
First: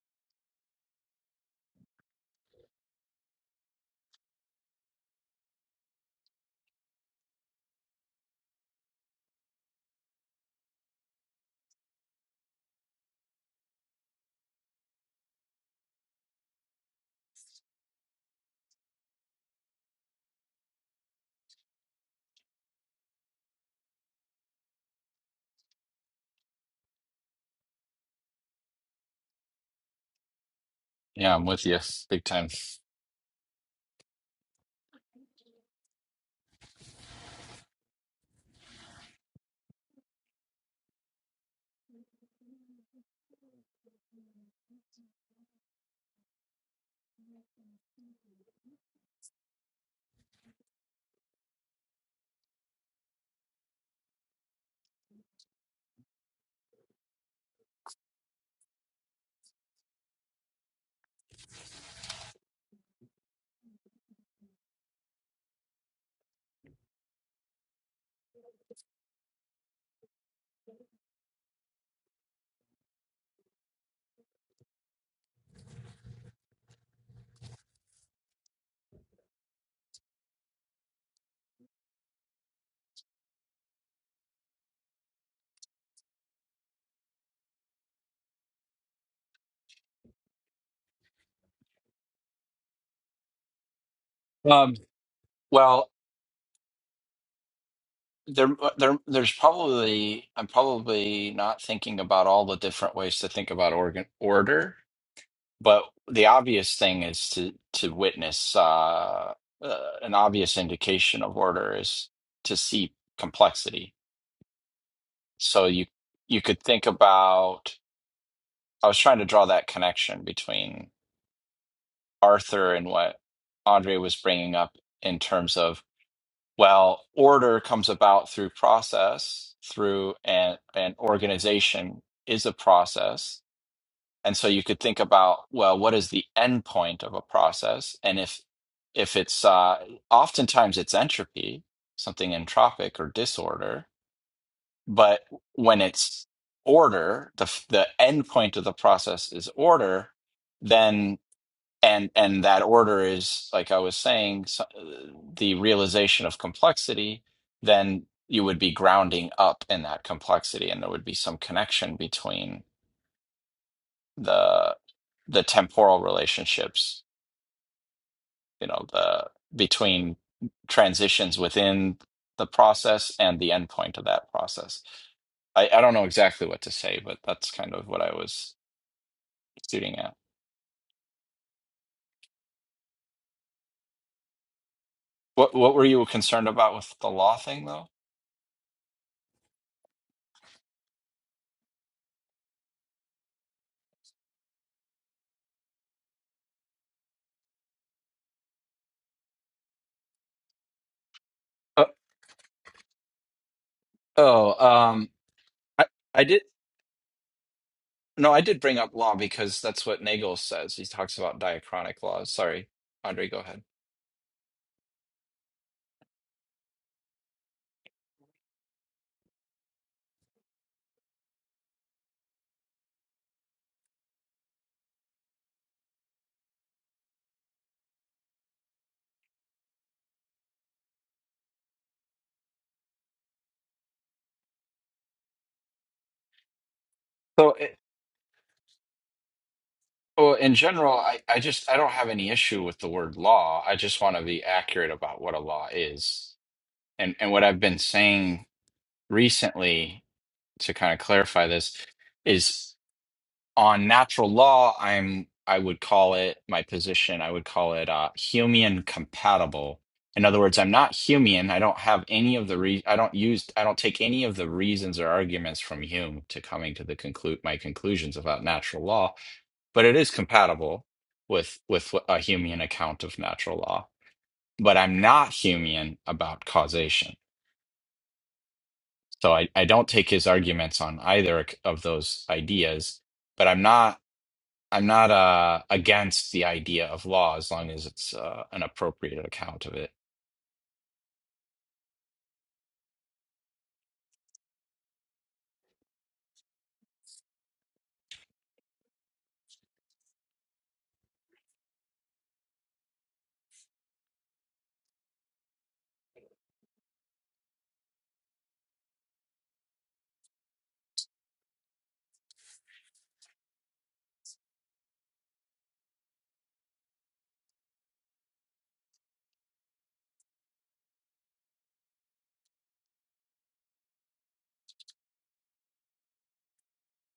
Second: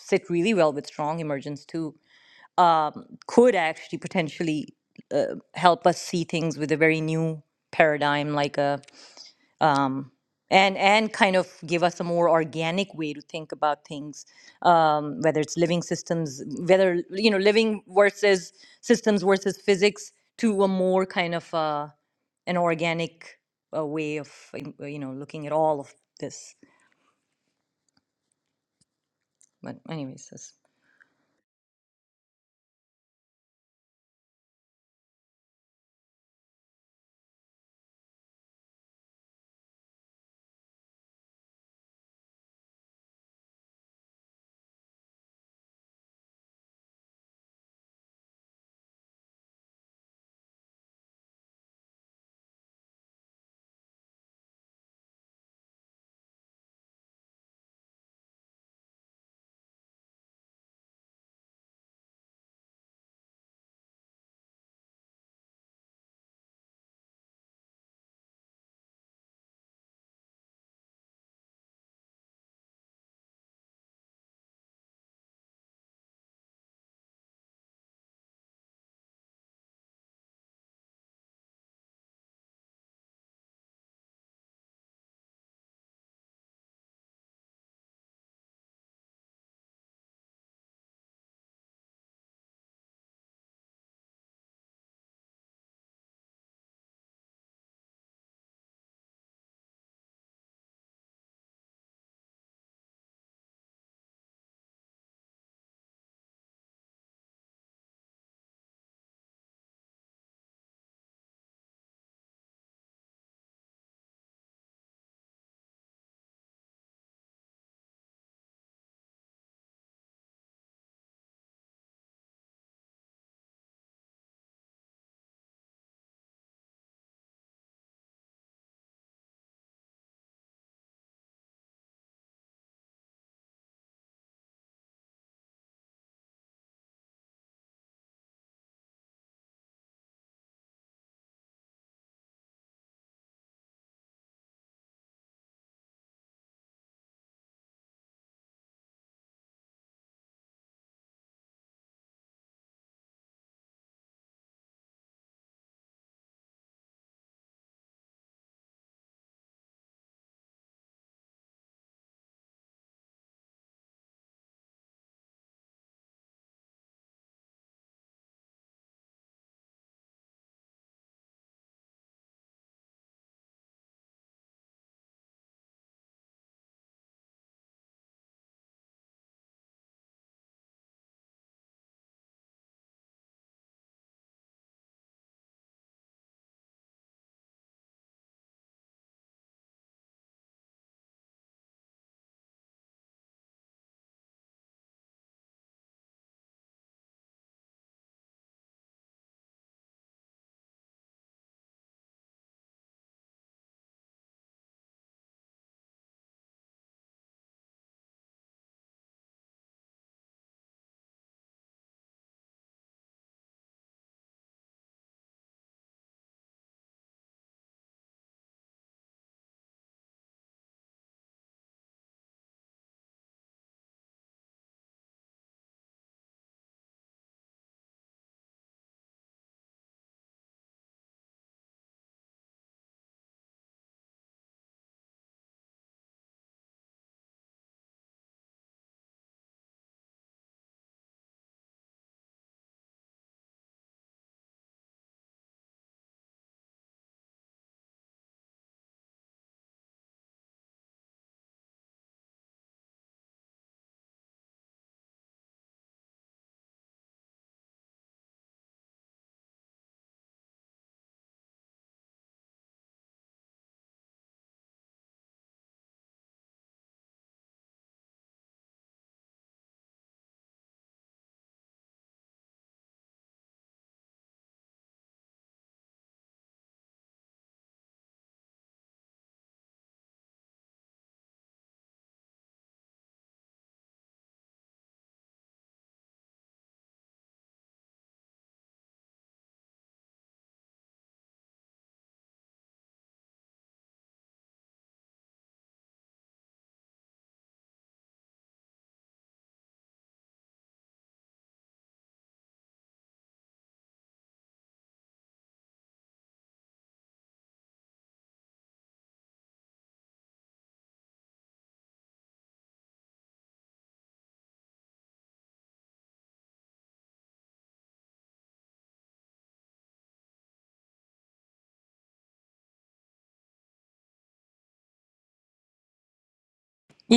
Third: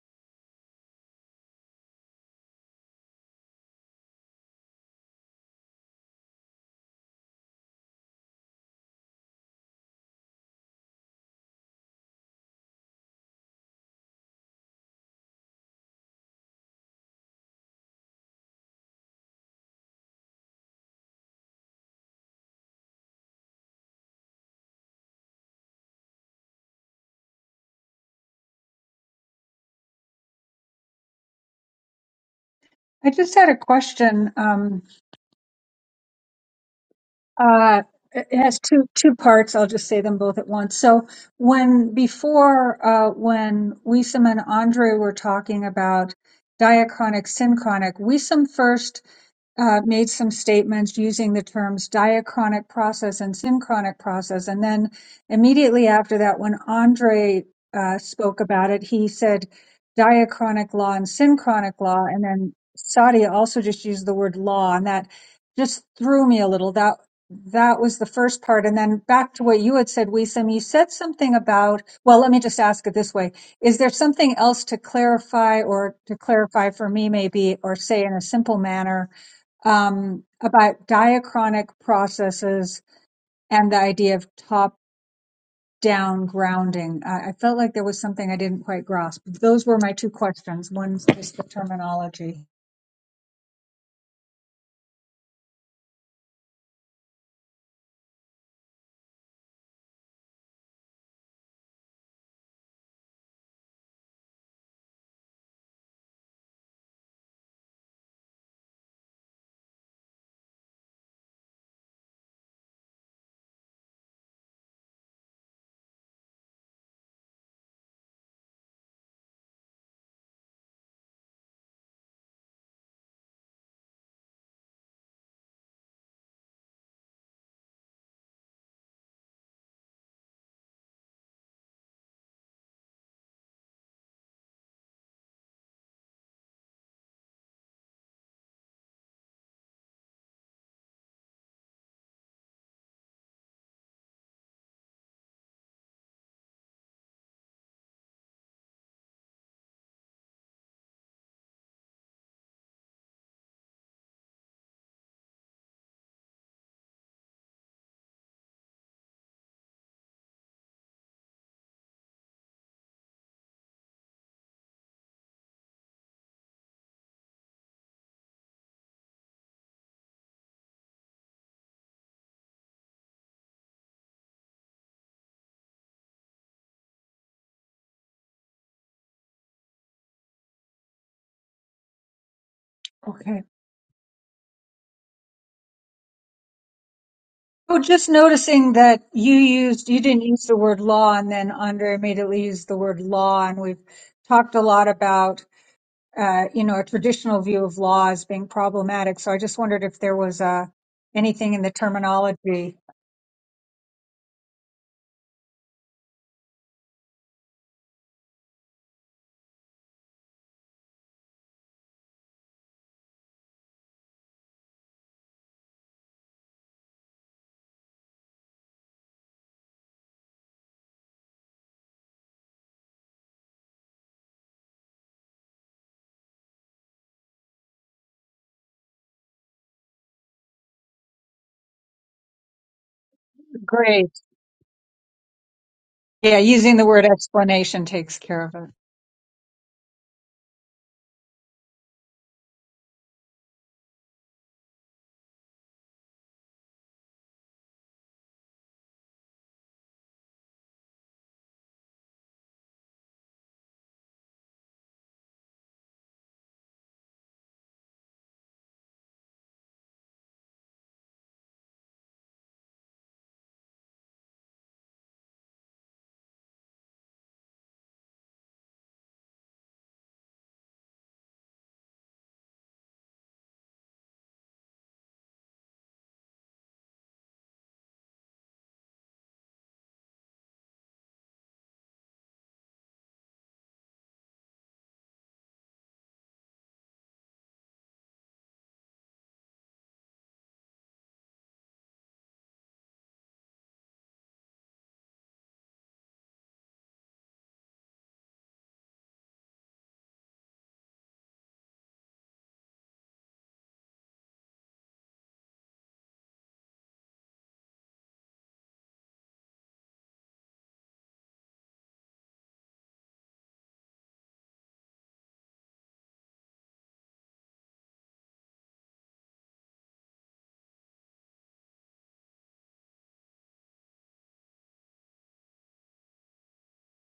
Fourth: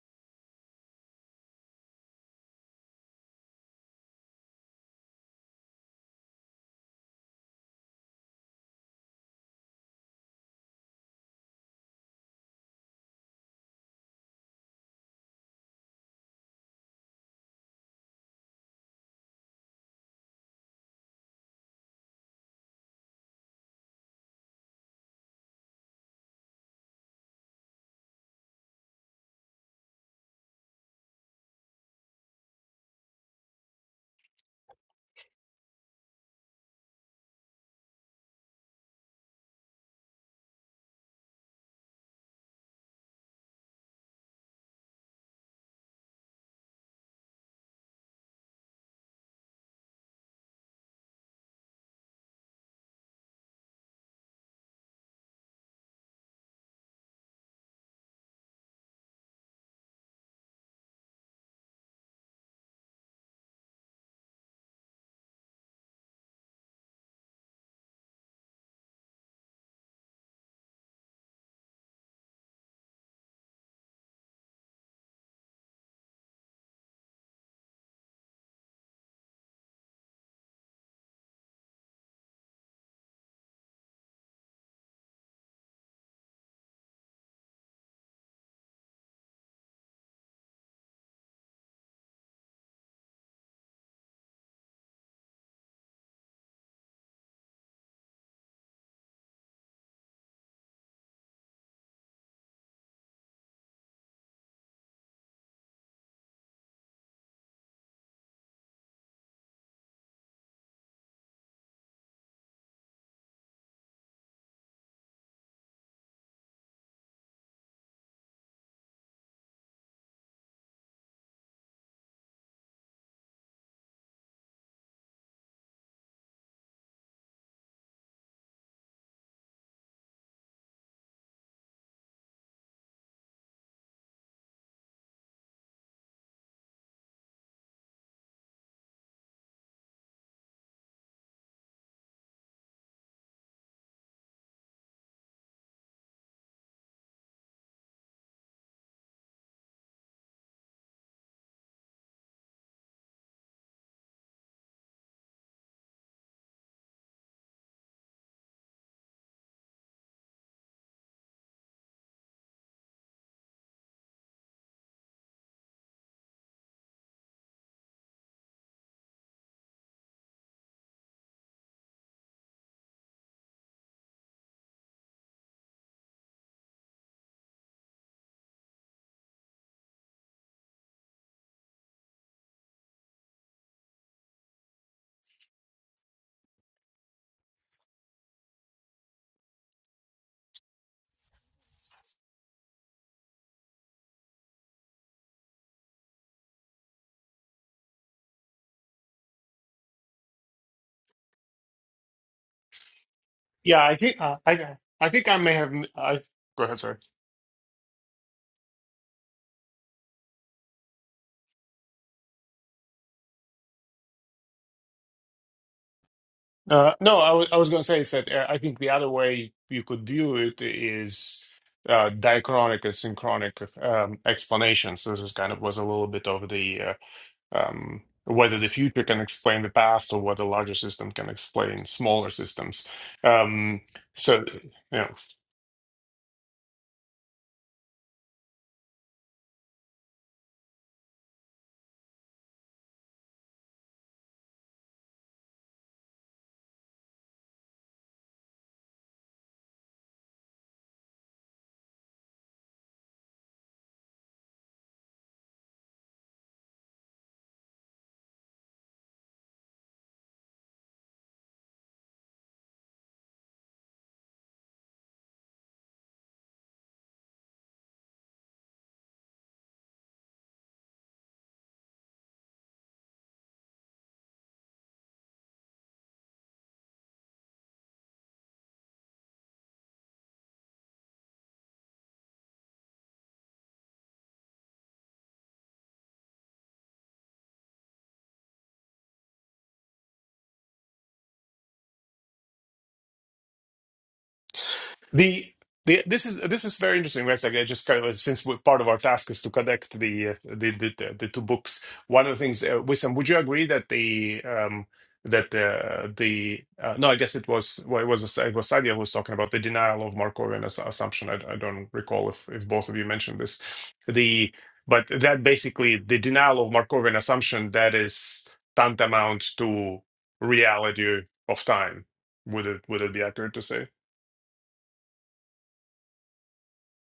[SPEAKER 1] sit really well with strong emergence too, um, could actually potentially uh, help us see things with a very new paradigm, like a um, and and kind of give us a more organic way to think about things um, whether it's living systems whether you know living versus systems versus physics to a more kind of uh, an organic uh, way of uh, you know looking at all of this but anyways that's
[SPEAKER 3] yeah. I'm with you, big time.
[SPEAKER 2] I just had a question. Um, Uh, it has two two parts. I'll just say them both at once. So when before uh, when Wisam and Andre were talking about diachronic synchronic, Wisam first uh, made some statements using the terms diachronic process and synchronic process. And then immediately after that, when Andre uh, spoke about it, he said diachronic law and synchronic law. And then Sadia also just used the word law, and that just threw me a little. That that was the first part. And then back to what you had said, Wisam, you said something about, well, let me just ask it this way. Is there something else to clarify or to clarify for me maybe or say in a simple manner um, about diachronic processes and the idea of top-down grounding. I, I felt like there was something I didn't quite grasp. Those were my two questions. One's just the terminology.
[SPEAKER 3] Um, well, there, there, there's probably I'm probably not thinking about all the different ways to think about organ order But the obvious thing is to to witness uh, uh, an obvious indication of order is to see complexity. So you you could think about. I was trying to draw that connection between Arthur and what Andre was bringing up in terms of well, order comes about through process, through and and organization is a process And so you could think about, well, what is the end point of a process? And if if it's uh, oftentimes it's entropy, something entropic or disorder, but when it's order, the f- the end point of the process is order, then and and that order is like I was saying, so, uh, the realization of complexity, then you would be grounding up in that complexity, and there would be some connection between the the temporal relationships, you know, the between transitions within the process and the endpoint of that process. I, I don't know exactly what to say, but that's kind of what I was shooting at.
[SPEAKER 2] Okay.
[SPEAKER 3] What what were you concerned about with the law thing
[SPEAKER 2] Oh,
[SPEAKER 3] though?
[SPEAKER 2] just noticing that you used, you didn't use the word law, and then Andre immediately used the word law, and we've talked a lot about, uh, you know, a traditional view of law as being problematic. So I just wondered if there was uh, anything in the
[SPEAKER 3] Uh,
[SPEAKER 2] terminology.
[SPEAKER 4] yeah, I think uh,
[SPEAKER 3] oh,
[SPEAKER 4] I I
[SPEAKER 3] um,
[SPEAKER 4] think I may have
[SPEAKER 3] I,
[SPEAKER 4] I
[SPEAKER 3] I did
[SPEAKER 4] go ahead. Sorry.
[SPEAKER 3] no, I did bring up law because that's what Nagel says. He talks about diachronic laws. Sorry, Andre, go ahead.
[SPEAKER 4] Uh, no, I wa- I was going to say is that uh, I think the other way you could view it is uh, diachronic and synchronic um, explanations. So this is kind of was a little bit of the uh, um, whether the future can explain the past or whether larger system can explain smaller systems. Um,
[SPEAKER 2] Great.
[SPEAKER 4] so yeah.
[SPEAKER 2] Yeah, using the word
[SPEAKER 3] So.
[SPEAKER 2] explanation takes care of it.
[SPEAKER 3] Well, in general, I, I just I don't have any issue with the word law. I just want to be accurate about what a law is. And and what I've been saying recently to kind of clarify this is on natural law, I'm I would call it my position, I would call it uh Humean compatible. In other words, I'm not Humean. I don't have any of the re I don't use I don't take any of the reasons or arguments from Hume to coming to the conclude my conclusions about natural law but it is compatible with with a Humean account of natural law. But I'm not Humean about causation, so I, I don't take his arguments on either of those ideas. But I'm not I'm not uh, against the idea of law as long as it's uh, an appropriate account of it.
[SPEAKER 4] The, the this is this is very interesting. Right? Like I just kind of since we, part of our task is to connect the, uh, the the the the two books. One of the things, uh, Wissam, would you agree that the um that uh, the uh, no, I guess it was well, it was uh, it was Sadia who was talking about the denial of Markovian ass- assumption. I, I don't recall if if both of you mentioned this. The but that basically the denial of Markovian assumption that is tantamount to reality of time. Would it would it be accurate to say?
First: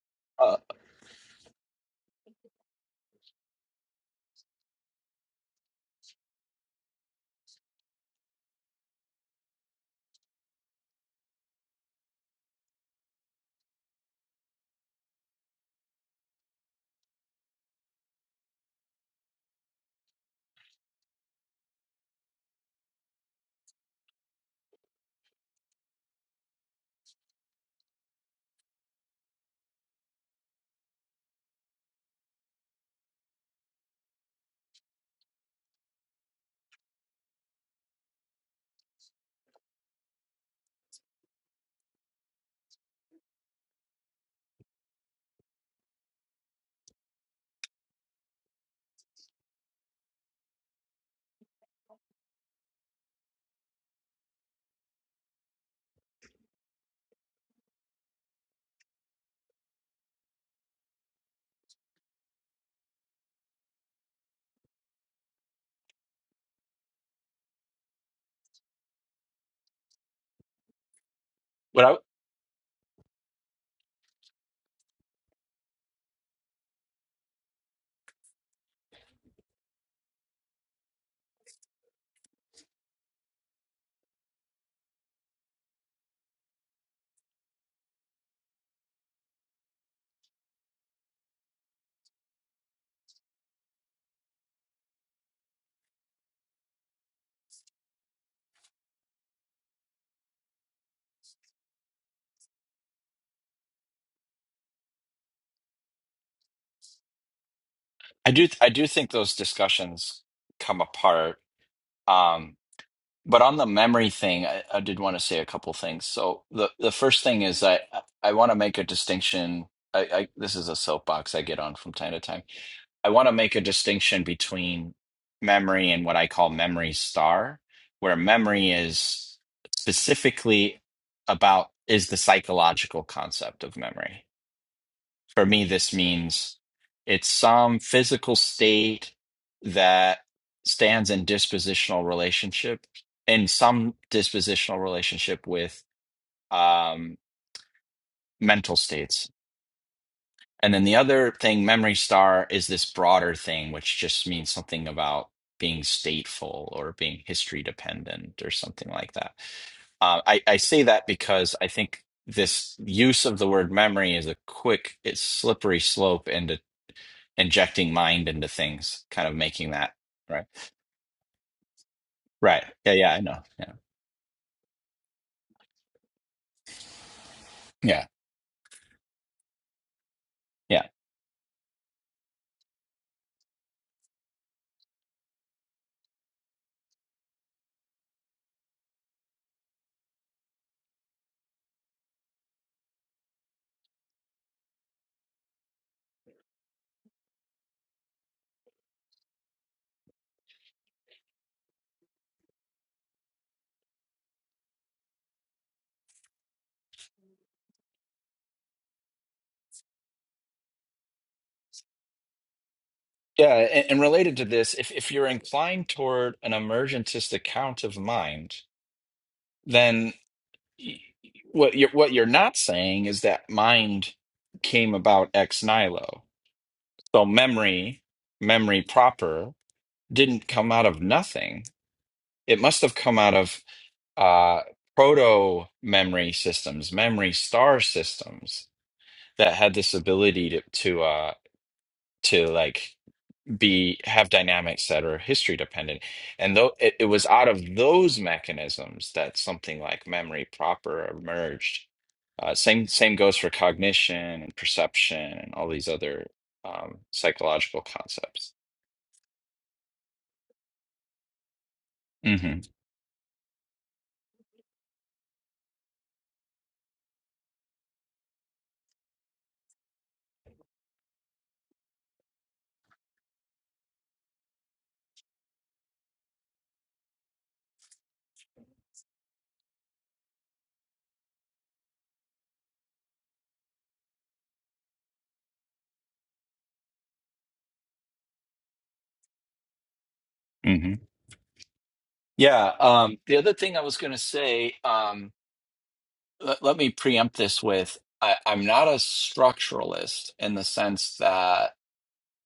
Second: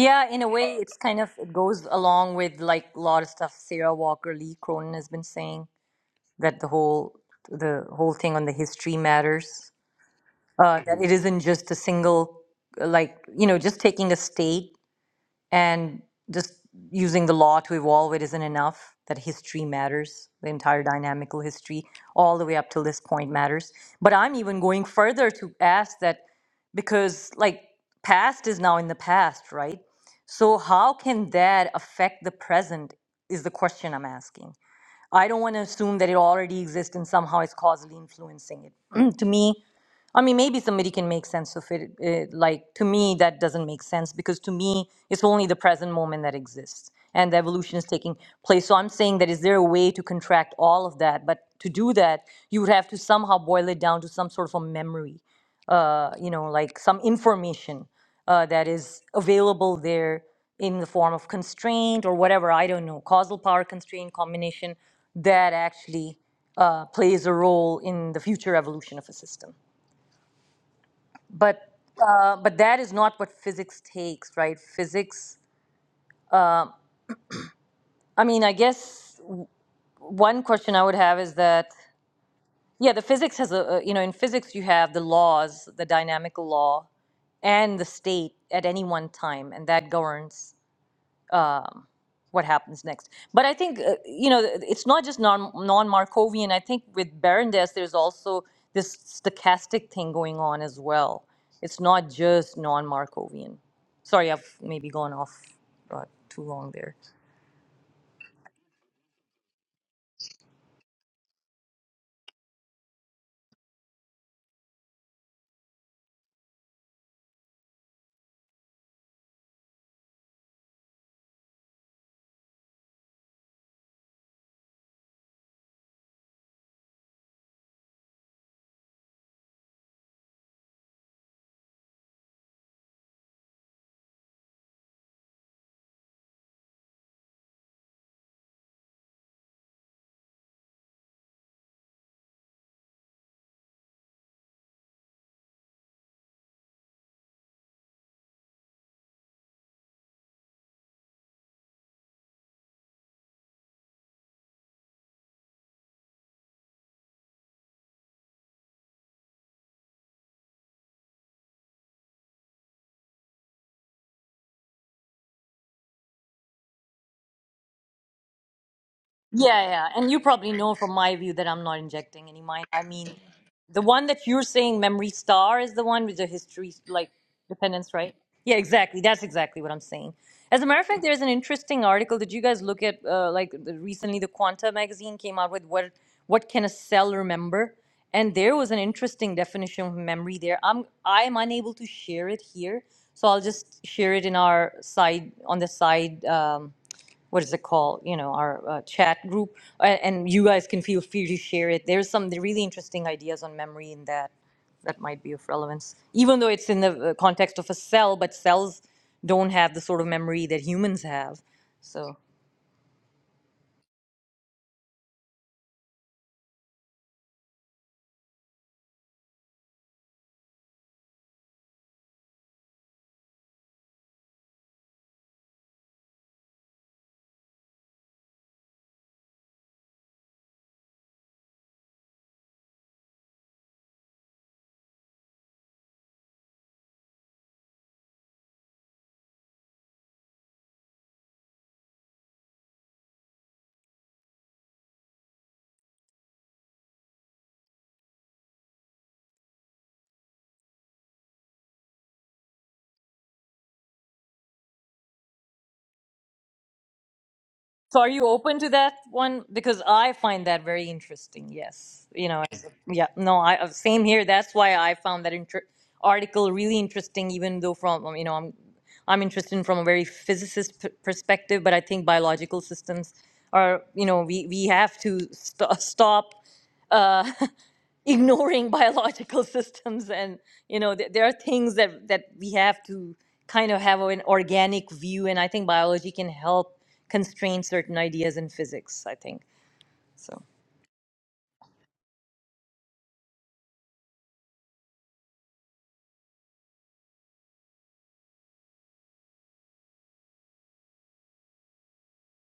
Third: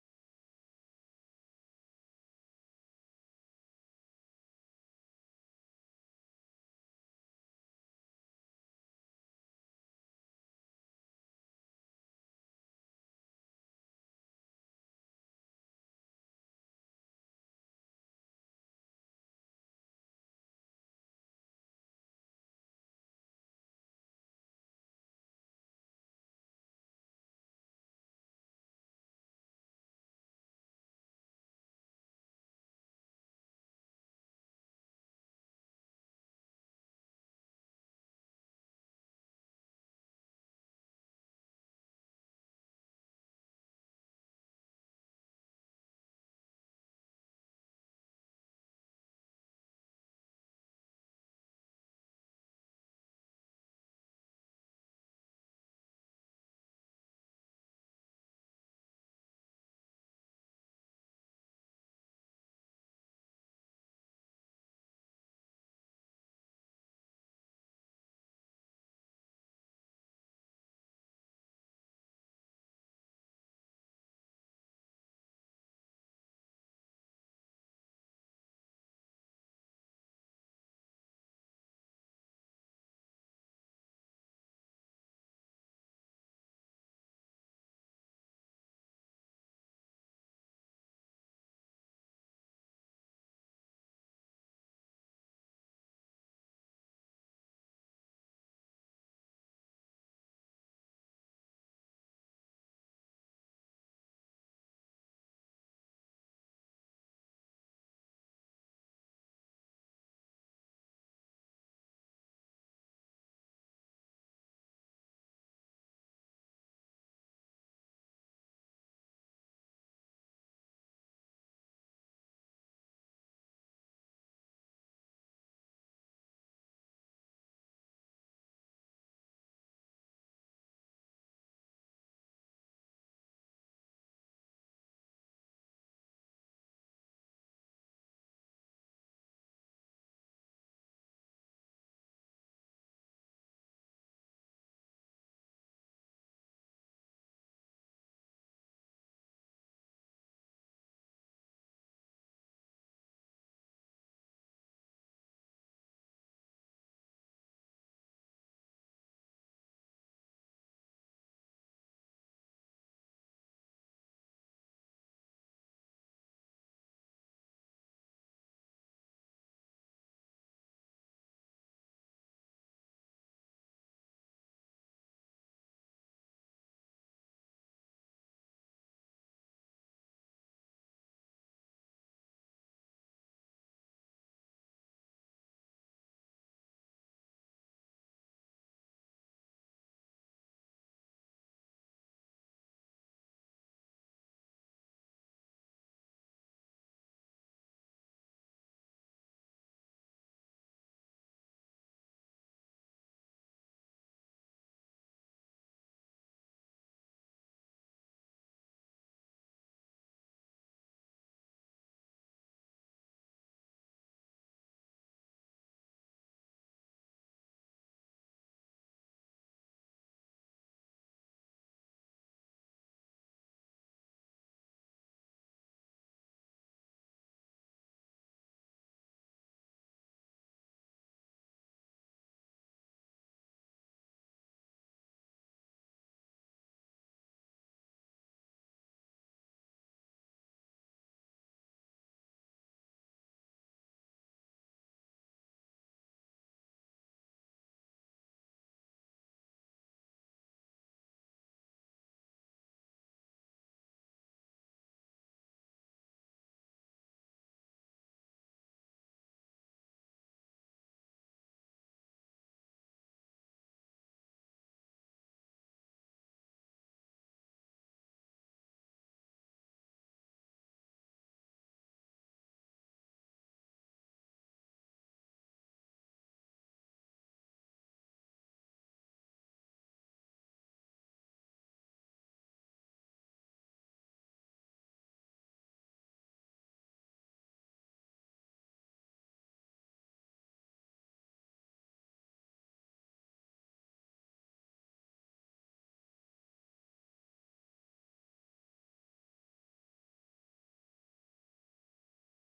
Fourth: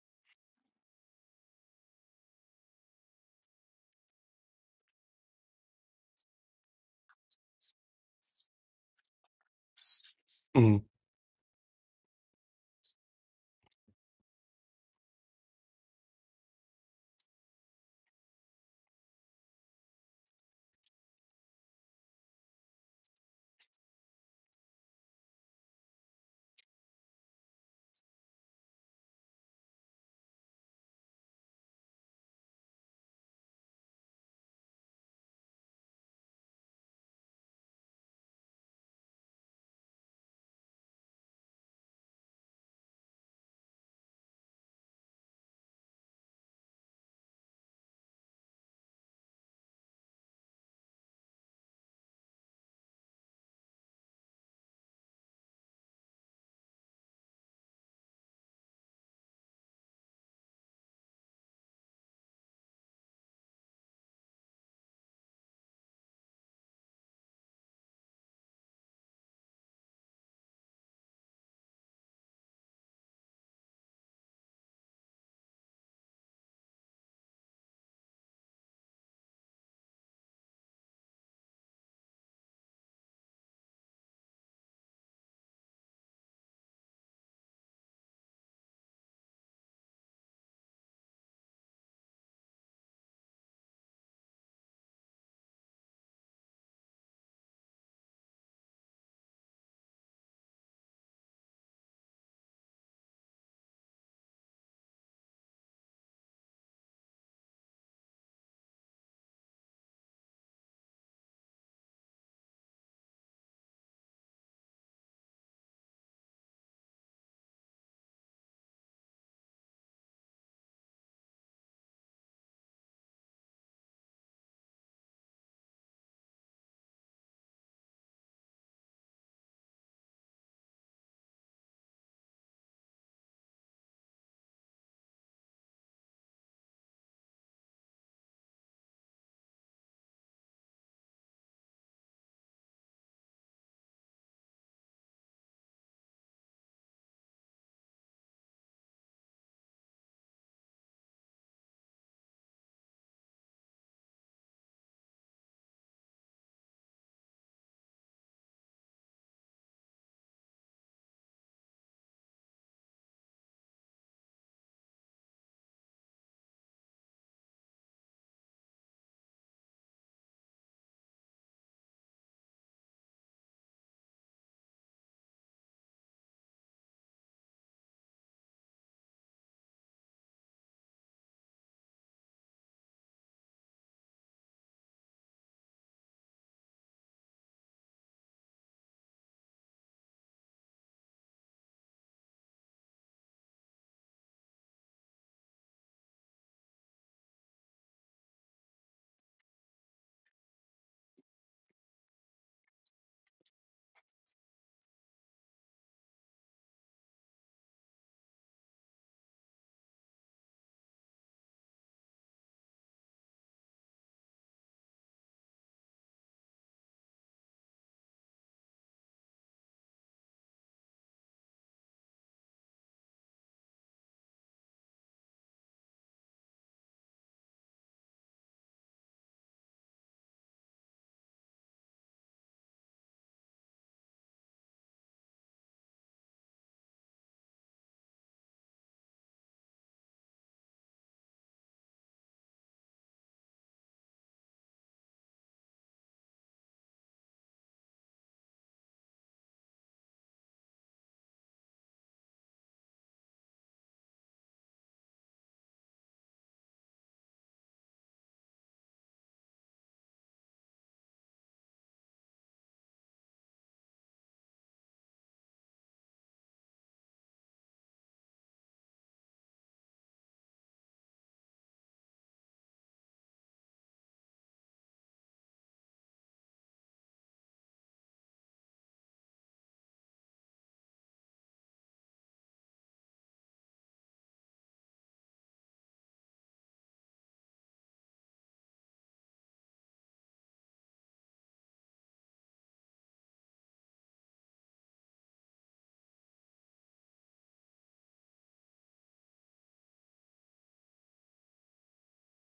[SPEAKER 1] yeah in a
[SPEAKER 3] Uh,
[SPEAKER 1] way it's kind of it goes along with like a lot of stuff sarah walker lee cronin has been saying that the whole the whole thing on the history matters uh, that it isn't just a single, uh, like, you know, just taking a state and just using the law to evolve it isn't enough, that history matters, the entire dynamical history, all the way up till this point matters. But I'm even going further to ask that because, like, past is now in the past, right? So, how can that affect the present is the question I'm asking. I don't want to assume that it already exists and somehow it's causally influencing it. to me, I mean, maybe somebody can make sense of it. eh, like, to me, that doesn't make sense because to me, it's only the present moment that exists and the evolution is taking place. So I'm saying that is there a way to contract all of that? But to do that, you would have to somehow boil it down to some sort of a memory, uh, you know, like some information uh, that is available there in the form of constraint or whatever, I don't know, causal power constraint combination that actually uh, plays a role in the future evolution of a system. But
[SPEAKER 3] but I
[SPEAKER 1] uh, but that is not what physics takes, right? Physics. I mean, I guess one question I would have is that yeah, the physics has a a- you know in physics you have the laws, the dynamical law, and the state at any one time, and that governs. uh, what happens next. But I think uh, you know it's not just non non Markovian. I think with Berendez, there's also this stochastic thing going on as well. It's not just non Markovian. Sorry, I've maybe gone off uh, too long there.
[SPEAKER 3] I do I do think those discussions come apart. Um, But on the memory thing, I, I did want to say a couple things. So the the first thing is I I want to make a distinction. I, I this is a soapbox I get on from time to time. I want to make a distinction between memory and what I call memory star, where memory is specifically about is the psychological concept of memory. For me, this means it's some physical state that stands in dispositional relationship, in some dispositional relationship with um, mental states. And then the other thing, memory star, is this broader thing, which just means something about being stateful or being history dependent or something like that. Uh, I, I say that because I think this use of the word memory is a quick, it's slippery slope into injecting mind into things, kind of
[SPEAKER 1] Yeah,
[SPEAKER 3] making
[SPEAKER 1] yeah.
[SPEAKER 3] that
[SPEAKER 1] And you
[SPEAKER 3] right.
[SPEAKER 1] probably know from my view that I'm not injecting any
[SPEAKER 3] Right.
[SPEAKER 1] mind. I
[SPEAKER 3] Yeah.
[SPEAKER 1] mean,
[SPEAKER 3] Yeah. I know. Yeah.
[SPEAKER 1] the one that you're saying, Memory Star, is the one with the history, like, dependence,
[SPEAKER 3] Yeah.
[SPEAKER 1] right? Yeah, exactly. That's exactly what I'm saying. As a matter
[SPEAKER 3] Yeah.
[SPEAKER 1] of fact, there's an interesting article. Did you guys look at, uh, like, the, recently the Quanta magazine came out with what, what can a cell remember? And there was an interesting definition of memory there. I'm, I'm unable to share it here. So I'll just share it in our side, on the side. Um, what is it called? You know, our uh, chat group, uh, and you guys can feel free to share it. There's some really interesting ideas on memory in that that might be of relevance, even though it's in the uh, context of a cell, but cells don't have the sort of memory that humans have. So.
[SPEAKER 3] Yeah. And, and related to this, if, if you're inclined toward an emergentist account of mind, then y- what you're, what you're not saying is that mind came about ex nihilo. So memory, memory proper didn't come out of nothing. It must have come out of uh, proto memory systems, memory star systems that had this ability to to uh to like be have dynamics that are history dependent and though it, it was out of those mechanisms that something like memory proper emerged uh, same same goes for cognition and perception and all these other um, psychological
[SPEAKER 1] So are you
[SPEAKER 3] concepts
[SPEAKER 1] open to that one? Because I find that very interesting. Yes, you know,
[SPEAKER 3] hmm
[SPEAKER 1] it's- yeah, no, I uh, same here. That's why I found that inter- article really interesting, even though from um, you know I'm I'm interested in from a very physicist p- perspective, but I think biological systems are you know we we have to st- stop. Uh, ignoring biological systems and you know th- there are things that that we have to kind of have an organic view and i think biology can help constrain certain ideas in physics i think so
[SPEAKER 3] hmm yeah um the other thing i was going to say um let, let me preempt this with I, i'm not a structuralist in the sense that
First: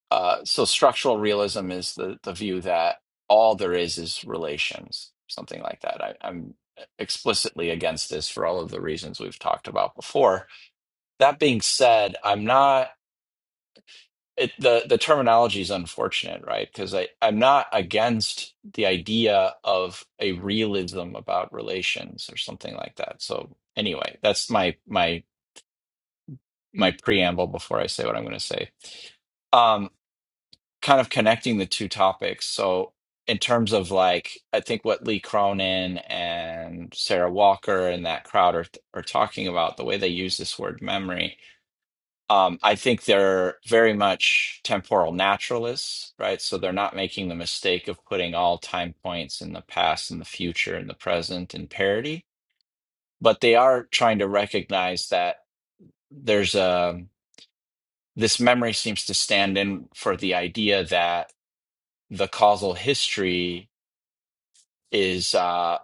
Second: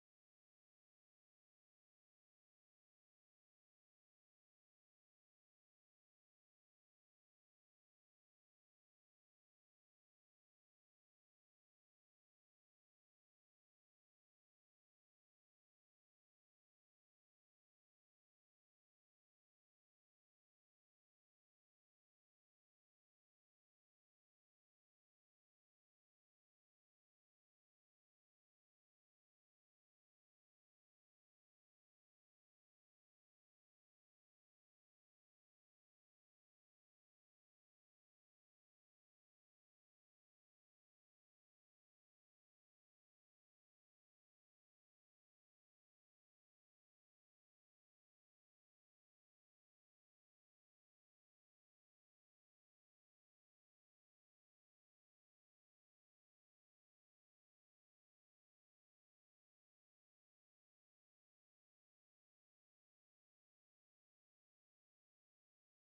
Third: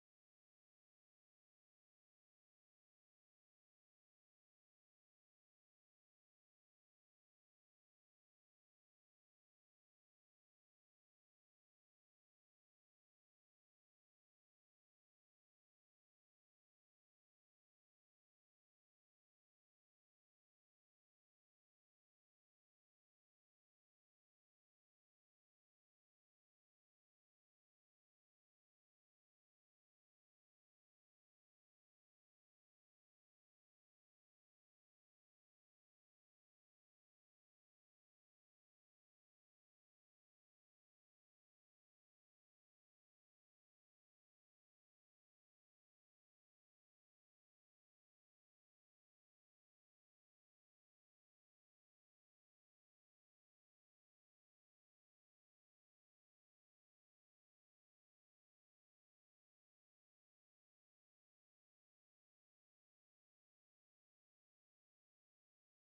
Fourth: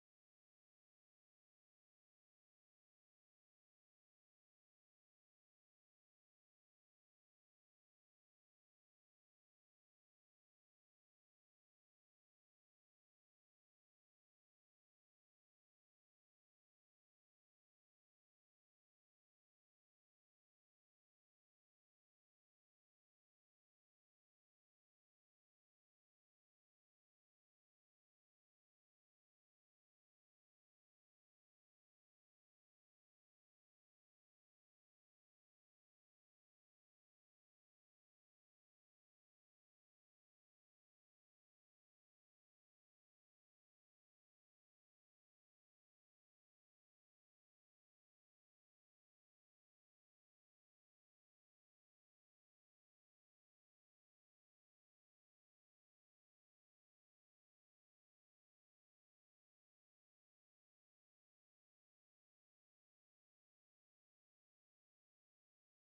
[SPEAKER 3] Uh, so structural realism is the the view that all there is is relations, something like that. I, I'm explicitly against this for all of the reasons we've talked about before. That being said, I'm not it, the the terminology is unfortunate, right? Because I I'm not against the idea of a realism about relations or something like that. So anyway, that's my my my preamble before I say what I'm going to say. Um, kind of connecting the two topics. So, in terms of like, I think what Lee Cronin and Sarah Walker and that crowd are are talking about, the way they use this word memory, um, I think they're very much temporal naturalists, right? So they're not making the mistake of putting all time points in the past and the future and the present in parity, but they are trying to recognize that there's a this memory seems to stand in for the idea that the causal history is uh,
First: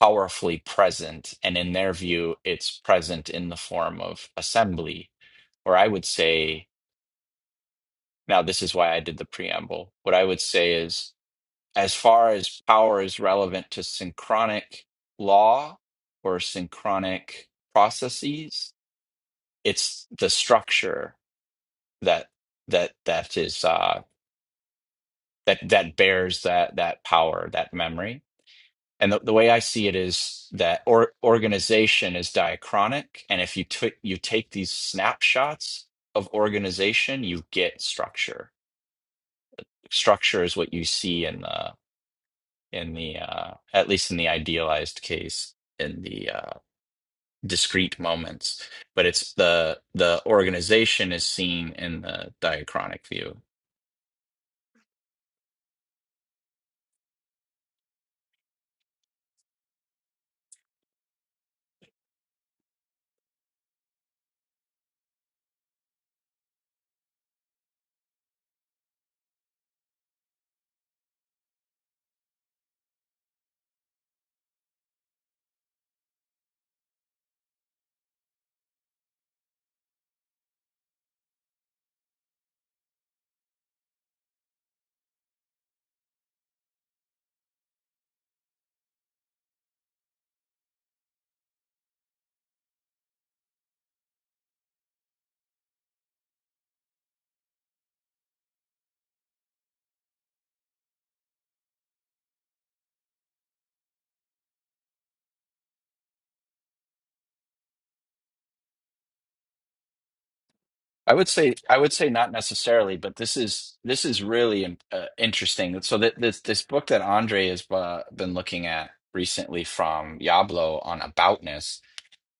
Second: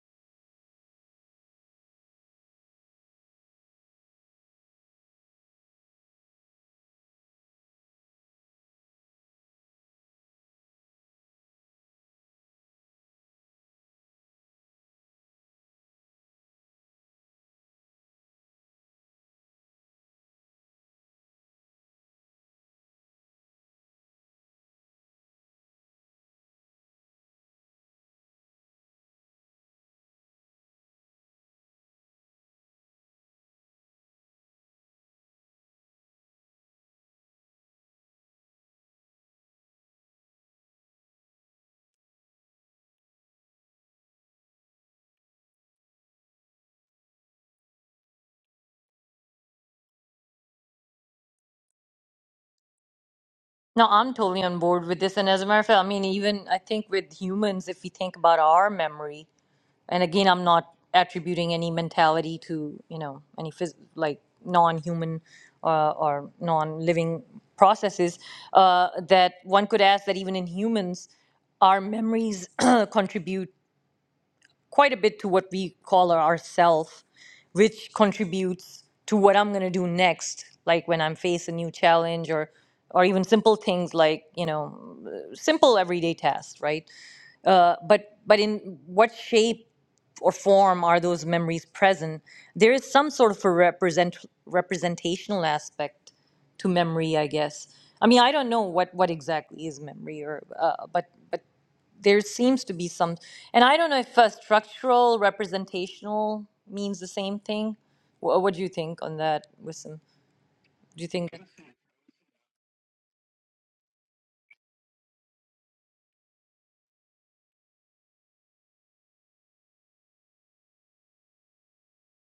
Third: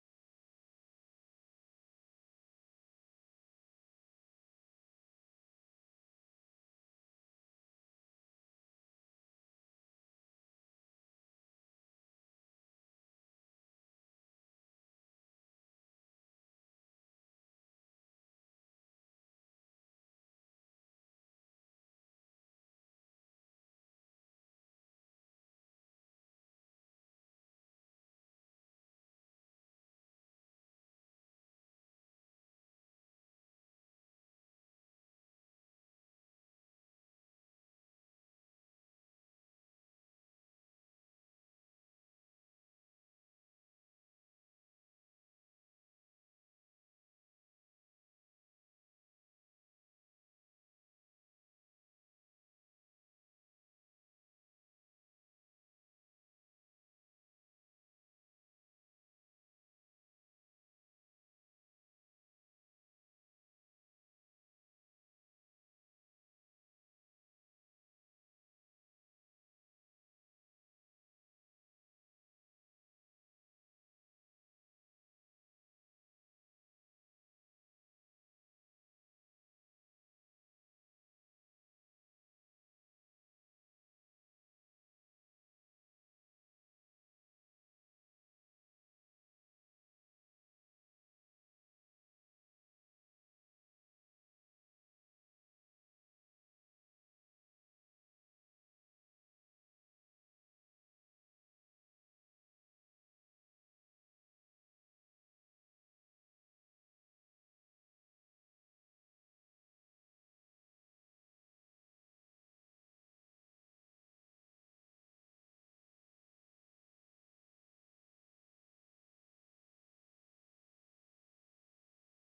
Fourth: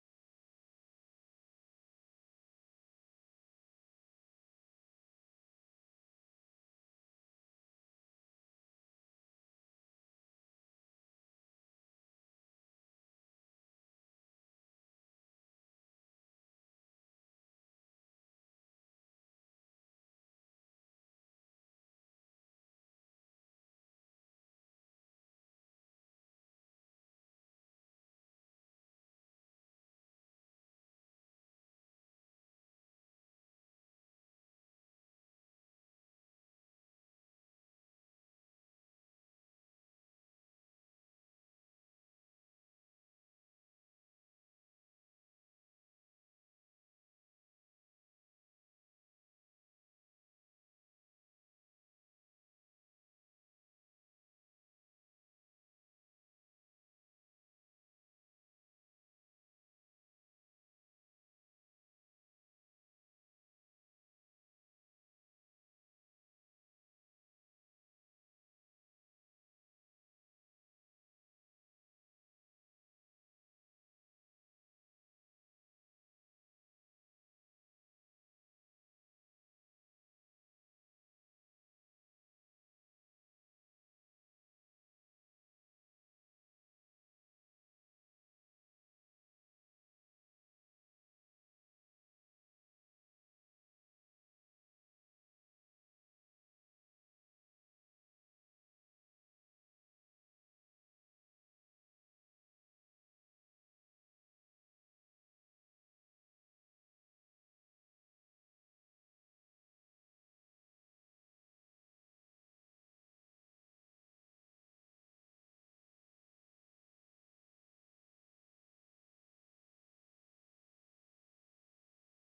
[SPEAKER 3] powerfully present. And in their view, it's present in the form of assembly. Or I would say, now this is why I did the preamble. What I would say is, as far as power is relevant to synchronic law or synchronic processes, it's the structure that that that is uh, that that bears that that power, that memory And the, the way I see it is that or, organization is diachronic, and if you took you take these snapshots of organization, you get structure. Structure is what you see in the in the uh, at least in the idealized case in the uh, discrete moments, but it's the the organization is seen in the diachronic view.
[SPEAKER 1] no i'm totally on board with this and as a matter of fact i mean even i think with humans if we think about our memory and again i'm not attributing any mentality to you know any phys- like non-human uh, or non-living processes uh, that one could ask that even in humans our memories contribute quite a bit to what we call our self which contributes to what i'm going to do next like when i'm face a new challenge or or even simple things like you know simple everyday tasks right uh, but but in what shape or form are those memories present? There is some sort of a represent representational aspect to memory, I guess. I mean, I don't know what what exactly is memory, or uh, but but there seems to be some, and I don't know if uh, structural representational means the same thing. What, what do you think on that, Wissam? Do you
[SPEAKER 3] I would
[SPEAKER 1] think?
[SPEAKER 3] say I would say not necessarily, but this is this is really in- uh, interesting. So that this this book that Andre has uh, been looking at recently from Yablo on aboutness,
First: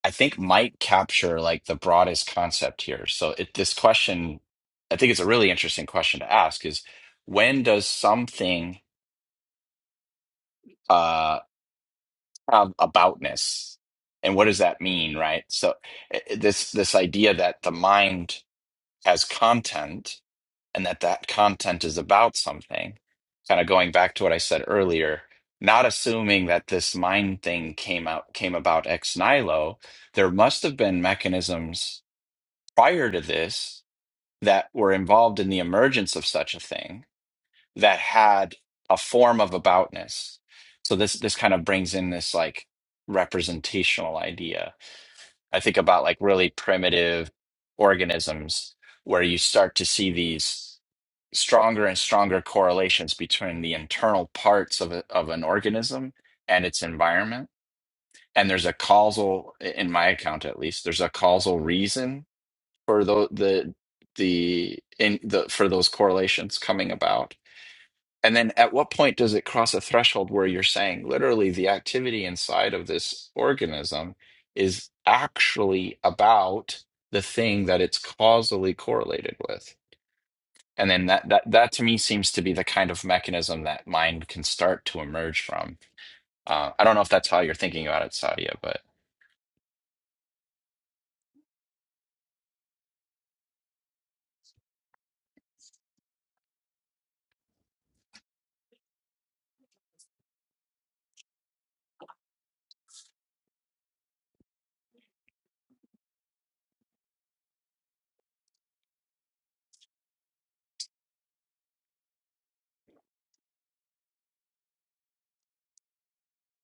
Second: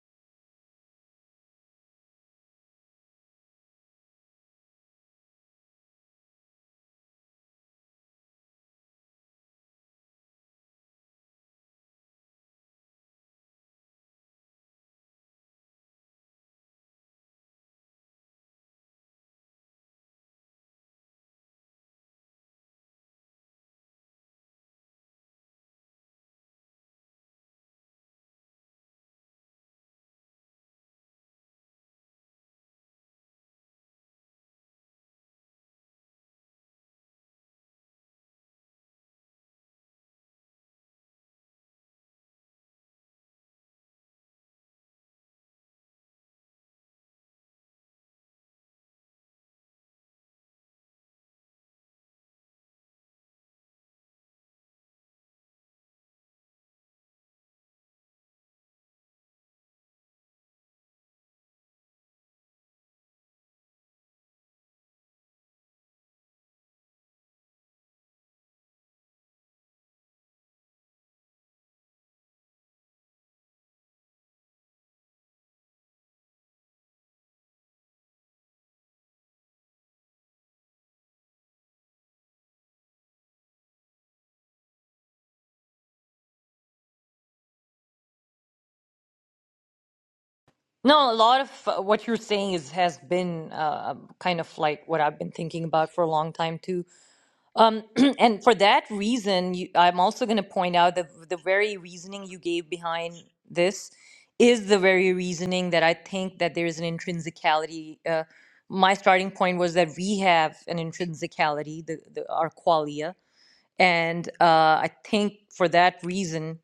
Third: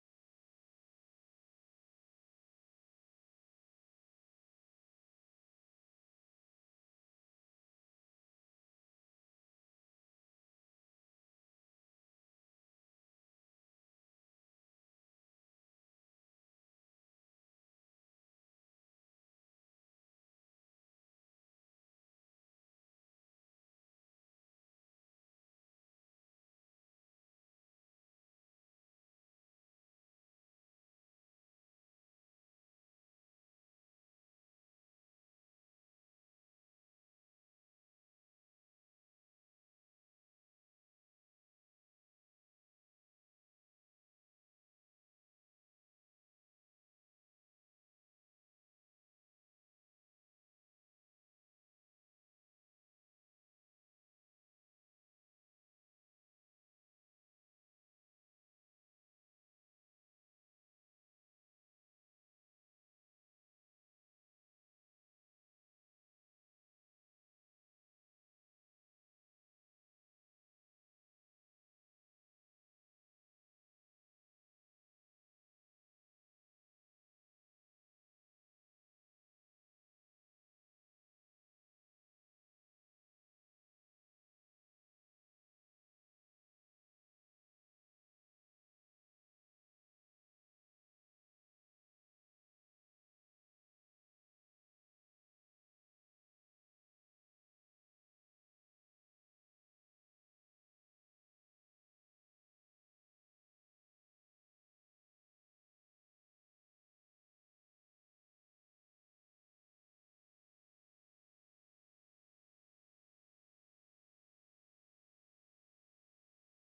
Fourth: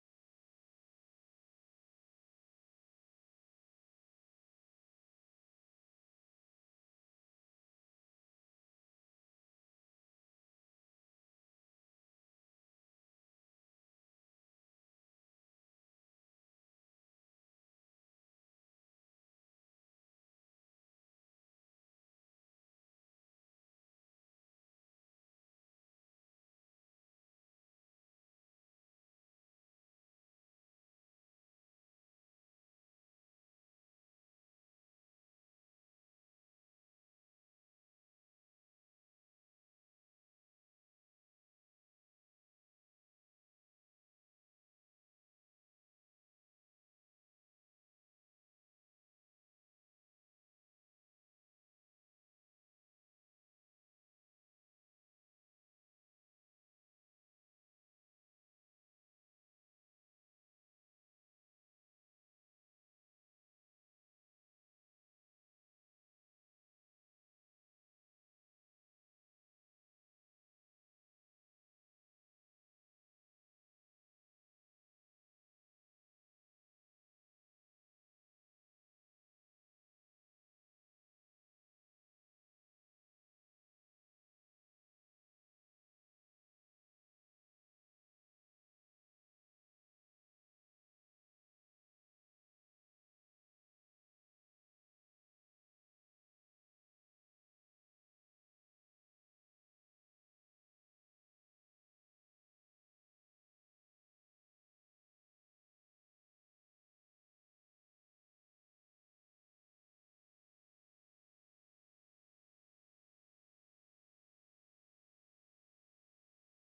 [SPEAKER 3] I think might capture like the broadest concept here. So it, this question, I think it's a really interesting question to ask is when does something uh, have aboutness, and what does that mean, right? So i- i- this this idea that the mind has content and that that content is about something kind of going back to what i said earlier not assuming that this mind thing came out came about ex nihilo there must have been mechanisms prior to this that were involved in the emergence of such a thing that had a form of aboutness so this this kind of brings in this like representational idea i think about like really primitive organisms where you start to see these stronger and stronger correlations between the internal parts of, a, of an organism and its environment. And there's a causal, in my account at least, there's a causal reason for the the the in the for those correlations coming about. And then at what point does it cross a threshold where you're saying literally the activity inside of this organism is actually about the thing that it's causally correlated with? And then that that that to me seems to be the kind of mechanism that mind can start to emerge from. Uh, I don't know if that's how you're thinking about it, Sadia, but
[SPEAKER 1] No, a lot of uh, what you're saying is has been uh, kind of like what I've been thinking about for a long time too. Um, and for that reason, you, I'm also going to point out that the very reasoning you gave behind this is the very reasoning that I think that there is an intrinsicality. Uh, my starting point was that we have an intrinsicality, the, the, our qualia, and uh, I think for that reason,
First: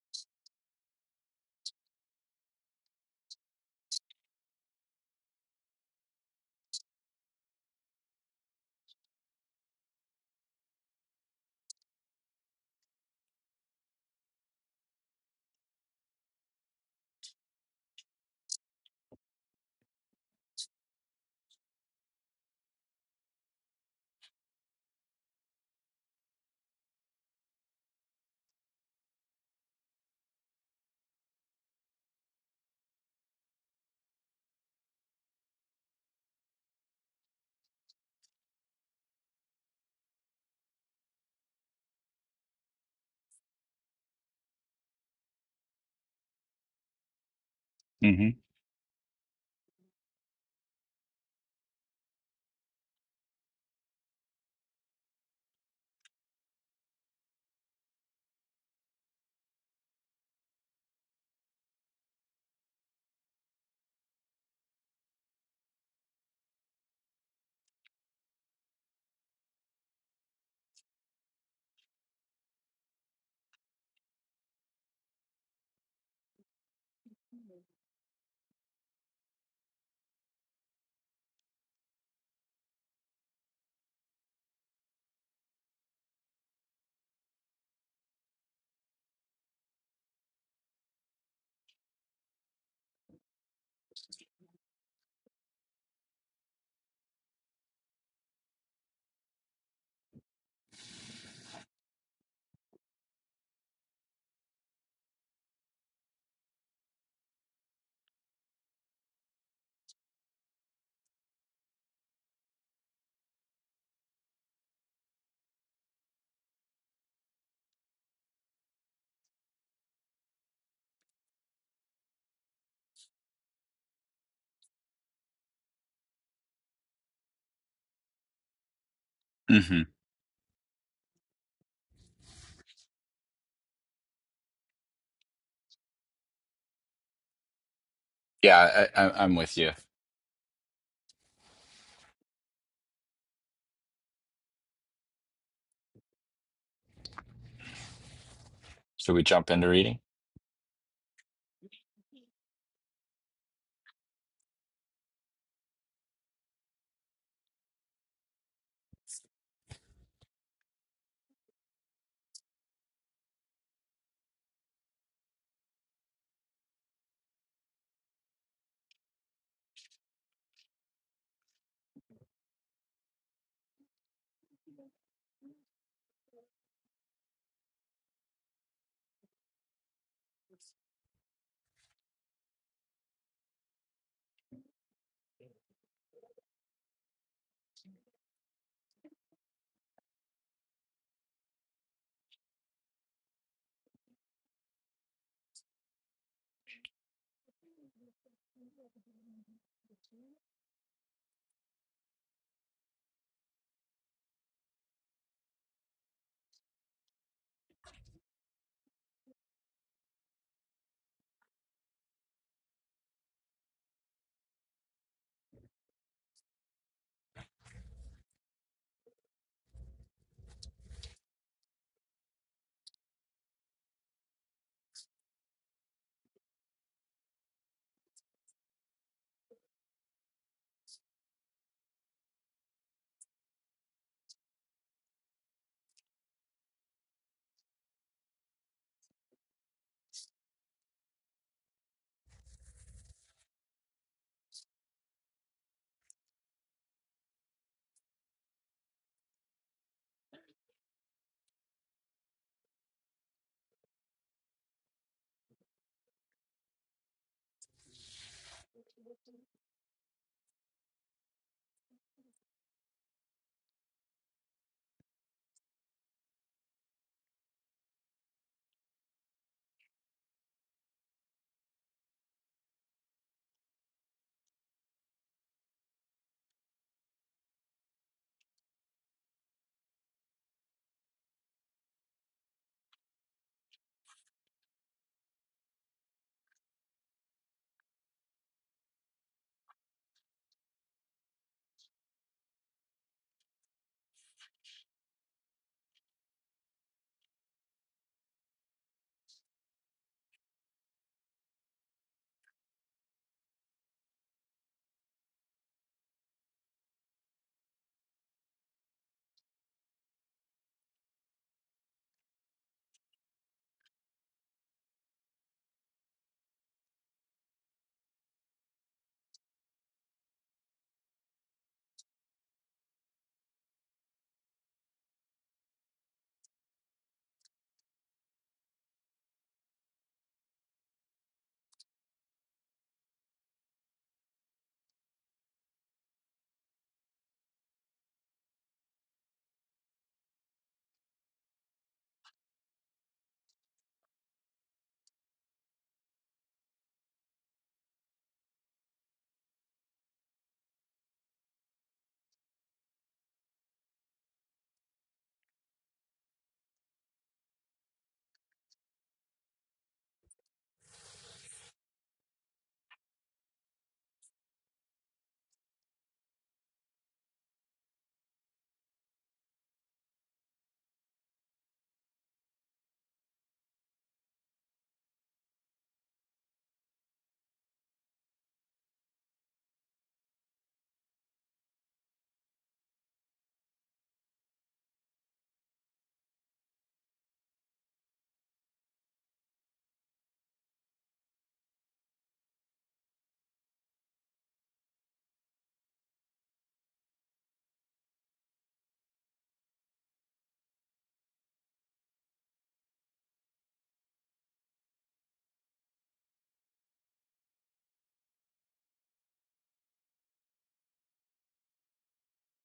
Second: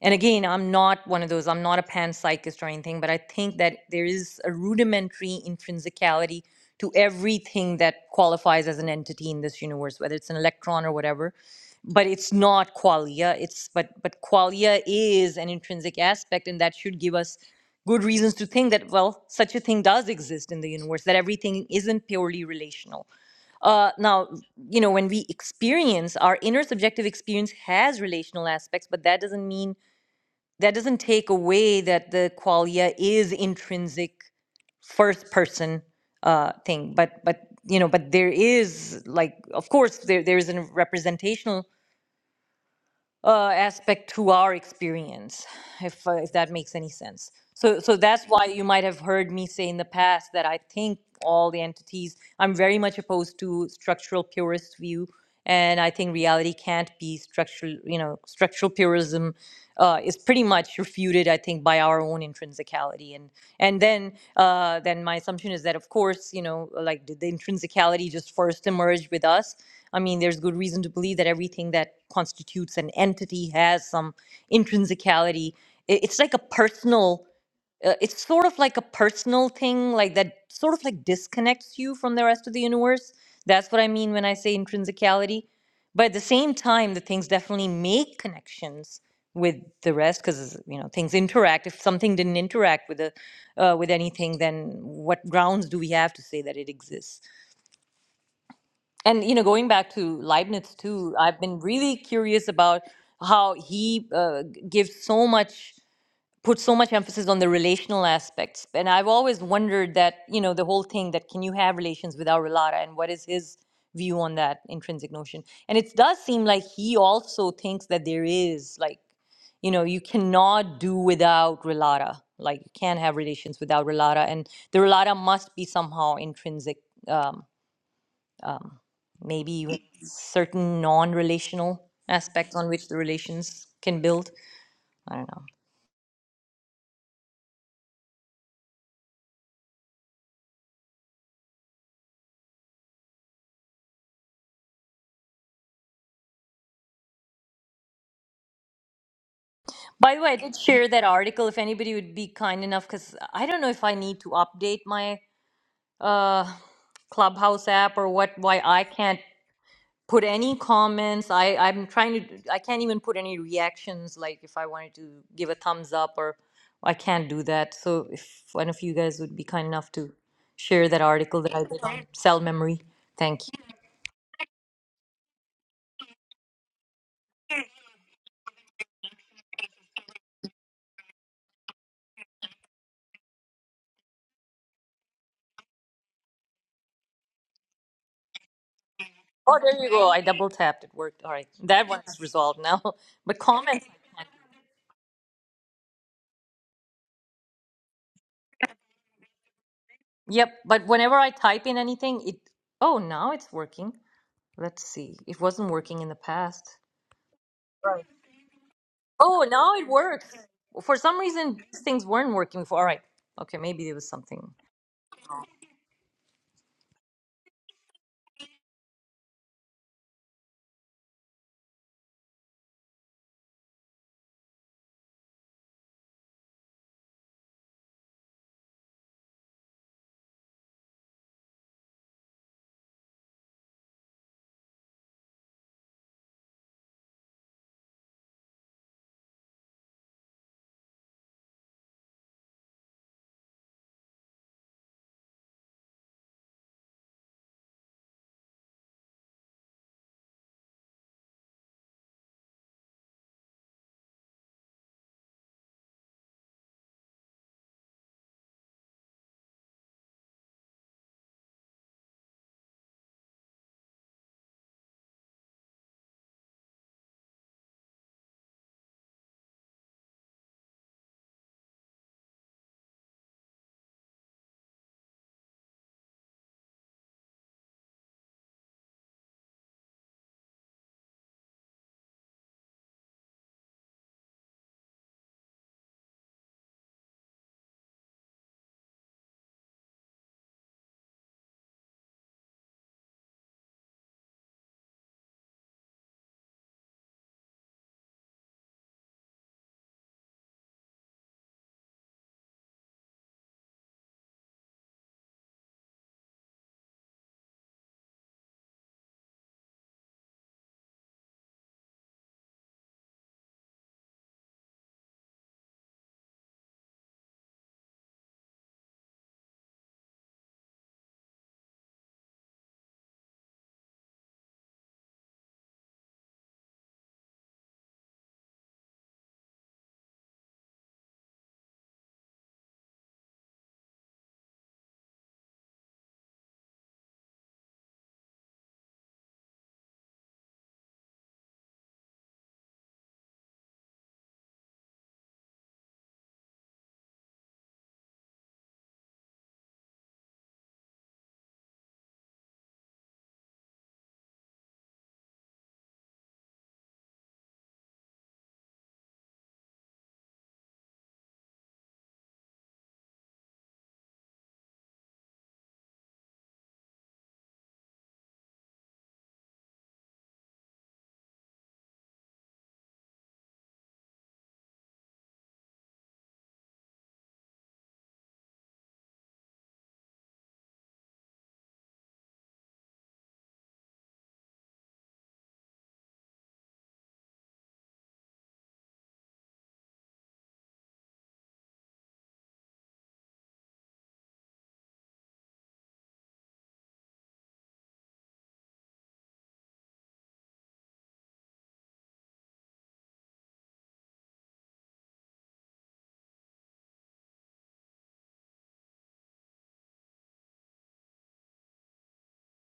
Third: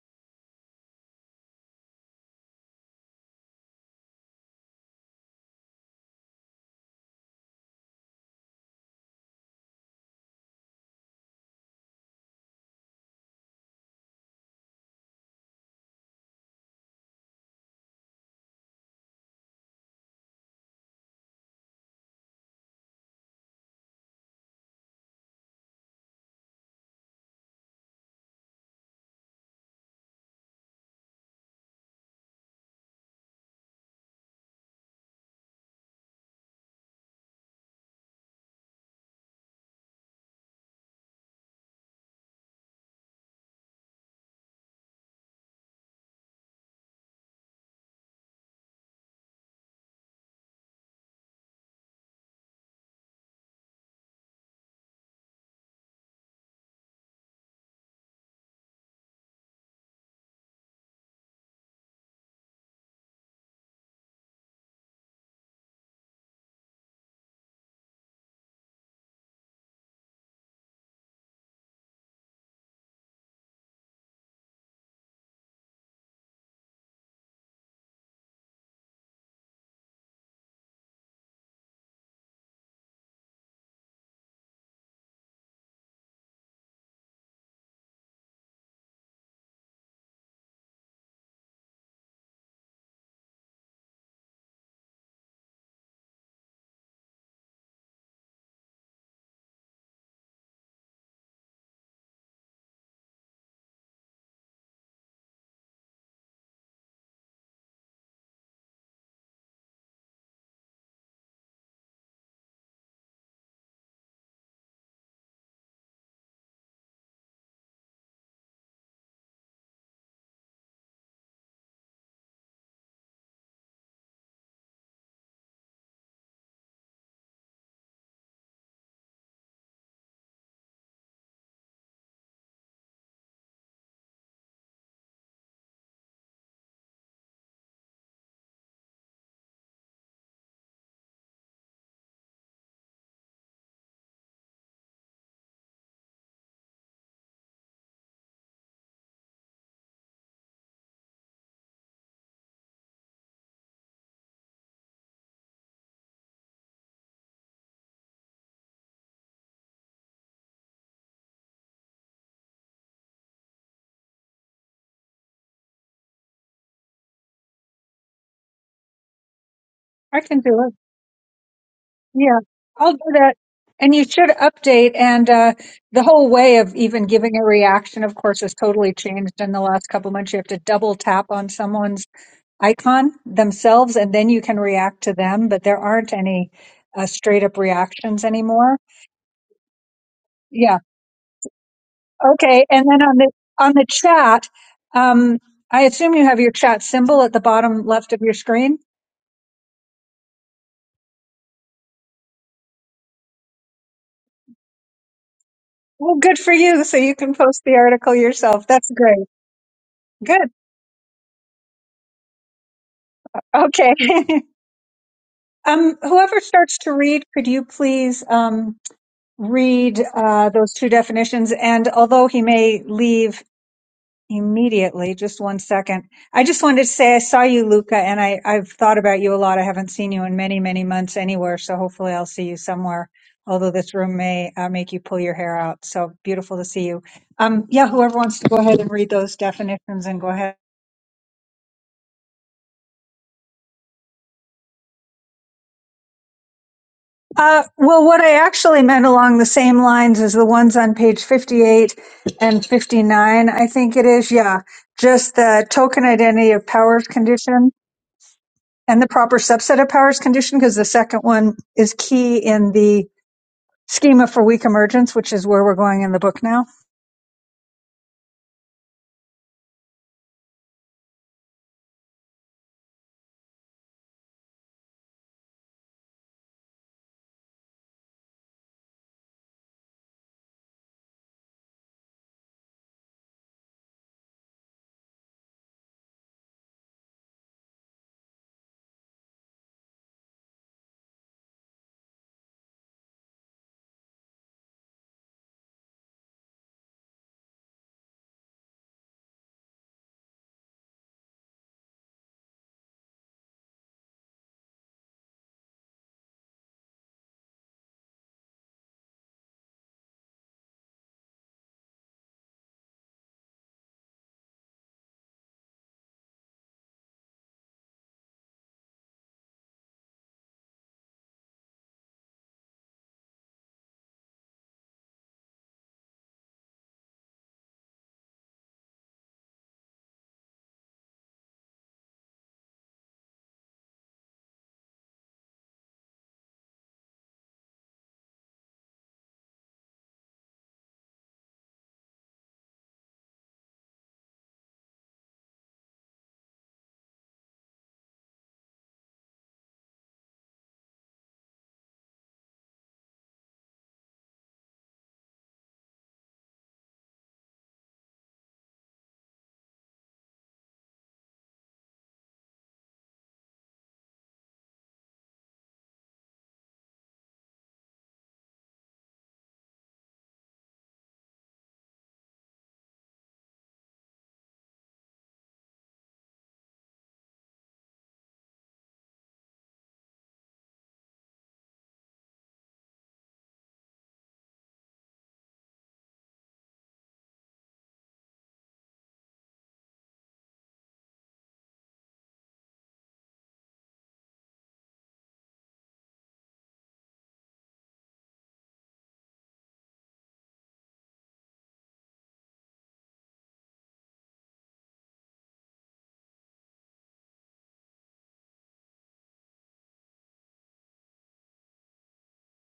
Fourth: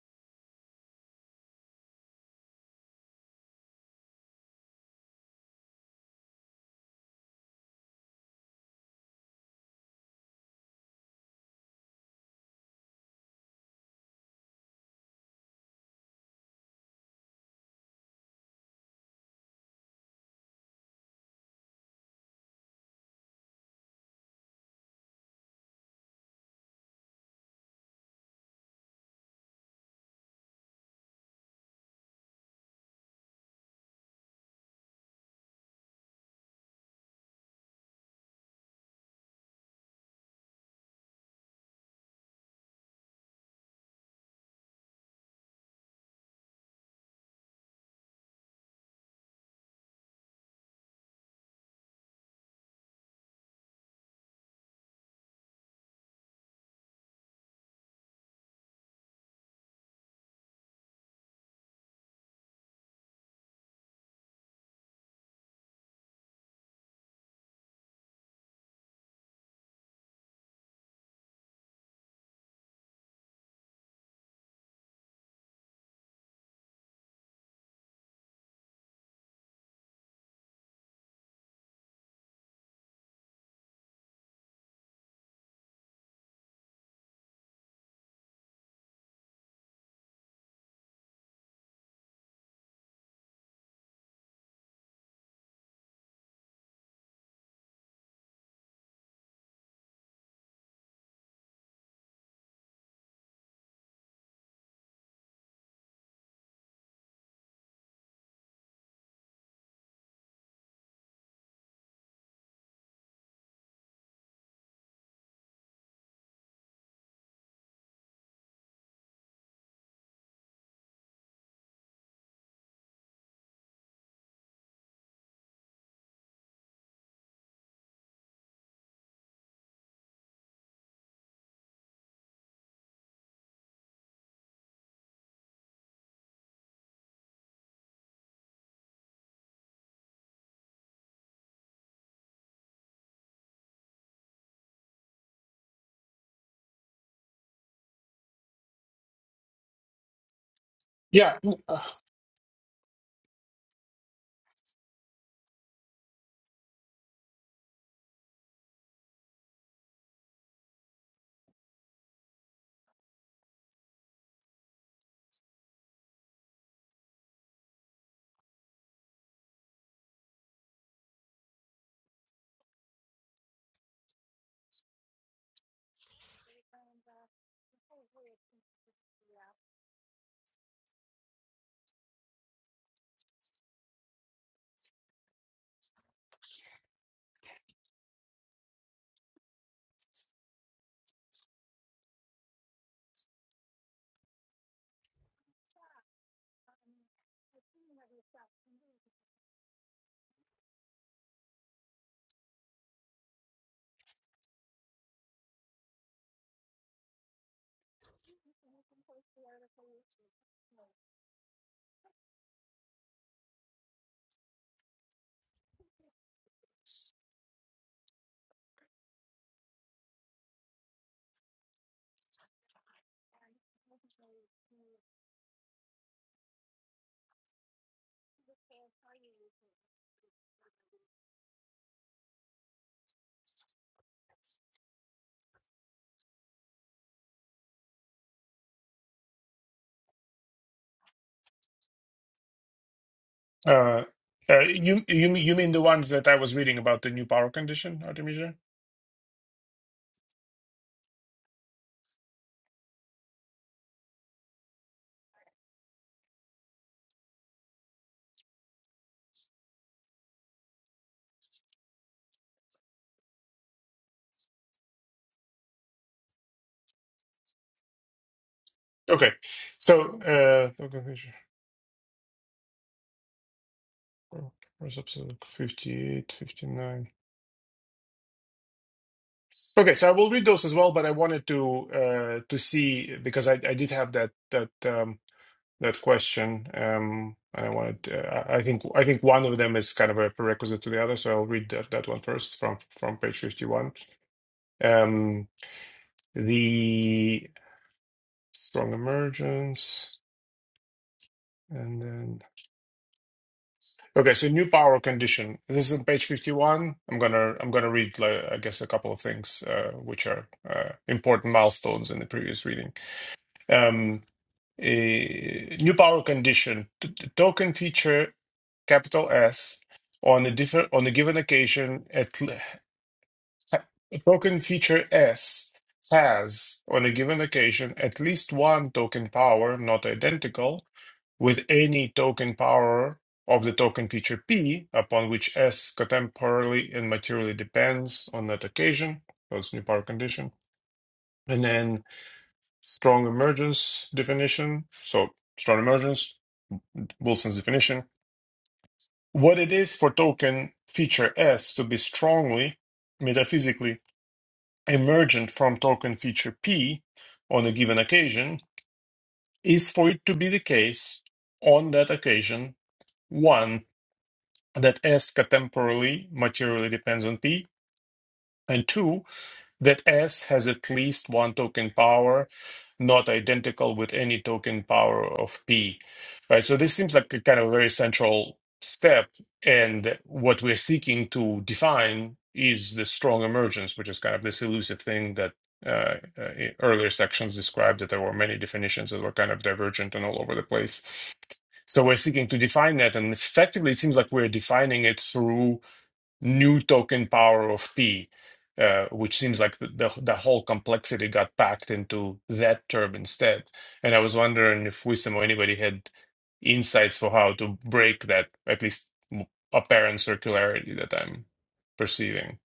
[SPEAKER 1] and again i'm not one of those i'm not a panpsychist or anything but i think that there is a rudimentary intrinsicality to everything that qualifies as an entity in this universe whether it's an electron or whatever but it's not qualia it's but but qualia is an intrinsic aspect and that should give us good reasons to think that well such a thing does exist in the universe that everything isn't purely relational uh, now you know when we experience our inner subjective experience has relational aspects but that doesn't mean that doesn't take away that the qualia is intrinsic first person uh, thing but but you know but there is like of course there there is a representational uh, aspect to our experience, if uh, if that makes any sense. So so that's
[SPEAKER 3] hmm
[SPEAKER 1] why you might have heard me say in the past that I think all the entities. I'm very much opposed to structural purist view, and I think reality can't be structural. You know, structural purism uh, is pretty much refuted. I think by our own intrinsicality, and and then uh, then my assumption is that of course you know like did the intrinsicality just first emerge with us? I mean, there's good reason to believe that everything that constitutes an entity has some intrinsicality. I- It's like a personal, uh, it's sort of like a personal thing, like that sort of like disconnects you from the rest of the universe. That's what I mean when I say intrinsicality. But at the same time, the things definitely make connections with the rest because you know things interact. If something didn't interact with a uh, with anything, then what grounds do we have to say that it exists? And you know, going back to Leibniz too, I've been really curious about how he uh, g- gives so much, puts so much emphasis on the relational aspects. And I've always wondered that you know the whole thing that can you have relations without relata, and what is his view on that intrinsic notion? And it does seem like he also thinks that there is like, you know, you cannot do without relata. Like you can't have relations without relata, and the relata must be somehow intrinsic. Um, um, maybe even
[SPEAKER 3] hmm
[SPEAKER 1] certain non-relational aspects on which the relations can build. I don't know.
[SPEAKER 3] yeah, I, I, I'm with you. Should we jump into reading?
[SPEAKER 1] By the way, I did share that
[SPEAKER 4] Yeah.
[SPEAKER 1] article. If anybody would be kind enough, because I don't know if I need to update my uh, Clubhouse app or what. Why I can't put any comments. I I'm trying to. I can't even put any reactions. Like if I wanted to give a thumbs up or I can't do that. So if one of you guys would be kind enough to
[SPEAKER 2] I can do it.
[SPEAKER 1] share that article that I did on
[SPEAKER 2] Yeah,
[SPEAKER 1] cell memory,
[SPEAKER 2] I'll do
[SPEAKER 1] Thank
[SPEAKER 2] that.
[SPEAKER 1] you.
[SPEAKER 2] And you should update. And uh, the whole way of even giving a reaction, of course, has totally changed in the last couple months. You have to double tap on someone's icon themselves, and then you can react to them. But there aren't any uh, straight up reactions anymore.
[SPEAKER 1] Oh, there you go. I double
[SPEAKER 2] Yeah.
[SPEAKER 1] tapped. It worked. All right. That one is resolved
[SPEAKER 2] Okay.
[SPEAKER 1] now.
[SPEAKER 2] And then on the
[SPEAKER 1] But
[SPEAKER 2] on the
[SPEAKER 1] comments, I can't.
[SPEAKER 2] chat, um, I assume you have your chat symbol at the bottom left of your screen.
[SPEAKER 1] Yep. But whenever I type in anything, it. Oh, now it's working. Let's see. It wasn't working in the
[SPEAKER 2] Well, good for
[SPEAKER 1] past.
[SPEAKER 2] you. So you can post the article yourself. That's great.
[SPEAKER 1] Oh, now it works.
[SPEAKER 2] Good.
[SPEAKER 1] For some reason, these things weren't working before. All right. Okay. Maybe there
[SPEAKER 2] Okay.
[SPEAKER 1] was something.
[SPEAKER 2] um, whoever starts to read, could you please um, read uh, those two definitions? And although he may leave immediately, just one second, I just wanted to say I saw you, Luca, and I, I've thought about you a lot. I haven't seen you in many, many months anywhere. So hopefully I'll see you somewhere. Although this room may uh, make you pull your hair out. So beautiful to see you. Um, yeah, whoever wants to go ahead and read those definitions and go ahead.
[SPEAKER 4] Uh, uh, you you mean- you mean the ones that I was reading about the new power
[SPEAKER 2] Uh,
[SPEAKER 4] condition,
[SPEAKER 2] well, what I
[SPEAKER 4] Artemisia?
[SPEAKER 2] actually meant along the same lines as the ones on page 58 and 59, I think it is. Yeah. Just the token identity of powers condition and the proper subset of powers condition, because the second one is key in the schema for weak emergence, which is where we're going in the book now.
[SPEAKER 4] Okay. So, uh, where's episode 58, fifty-nine? Okay, so I will read those as well, but I wanted to uh, to see because I, I did have that that um, that question. Um, and I wanted uh, I I think I think one of them is kind of a prerequisite to the other, so I'll read that, that one first from from page 51. Um, the strong emergence and then okay so new power condition this is on page 51 i'm gonna i'm gonna read like, i guess a couple of things uh, which are uh, important milestones in the previous reading um, a new power condition t- t- token feature capital s on a different on a given occasion at l- A token feature S has, on a given occasion, at least one token power not identical with any token power of the token feature P upon which S contemporarily and materially depends on that occasion. That's new power condition. And then strong emergence definition. So strong emergence, Wilson's definition. What it is for token feature S to be strongly, metaphysically emergent from token feature P on a given occasion is for it to be the case on that occasion, one, that S contemporarily materially depends on P, and two, that S has at least one token power, not identical with any token power of P, right? So this seems like a kind of very central step, and what we're seeking to define is the strong emergence, which is kind of this elusive thing that uh, uh, earlier sections described that there were many definitions that were kind of divergent and all over the place. So we're seeking to define that, and effectively, it seems like we're defining it through new token power of P, uh, which seems like the, the the whole complexity got packed into that term instead. And I was wondering if Wisdom or anybody had insights for how to break that at least apparent circularity that I'm perceiving.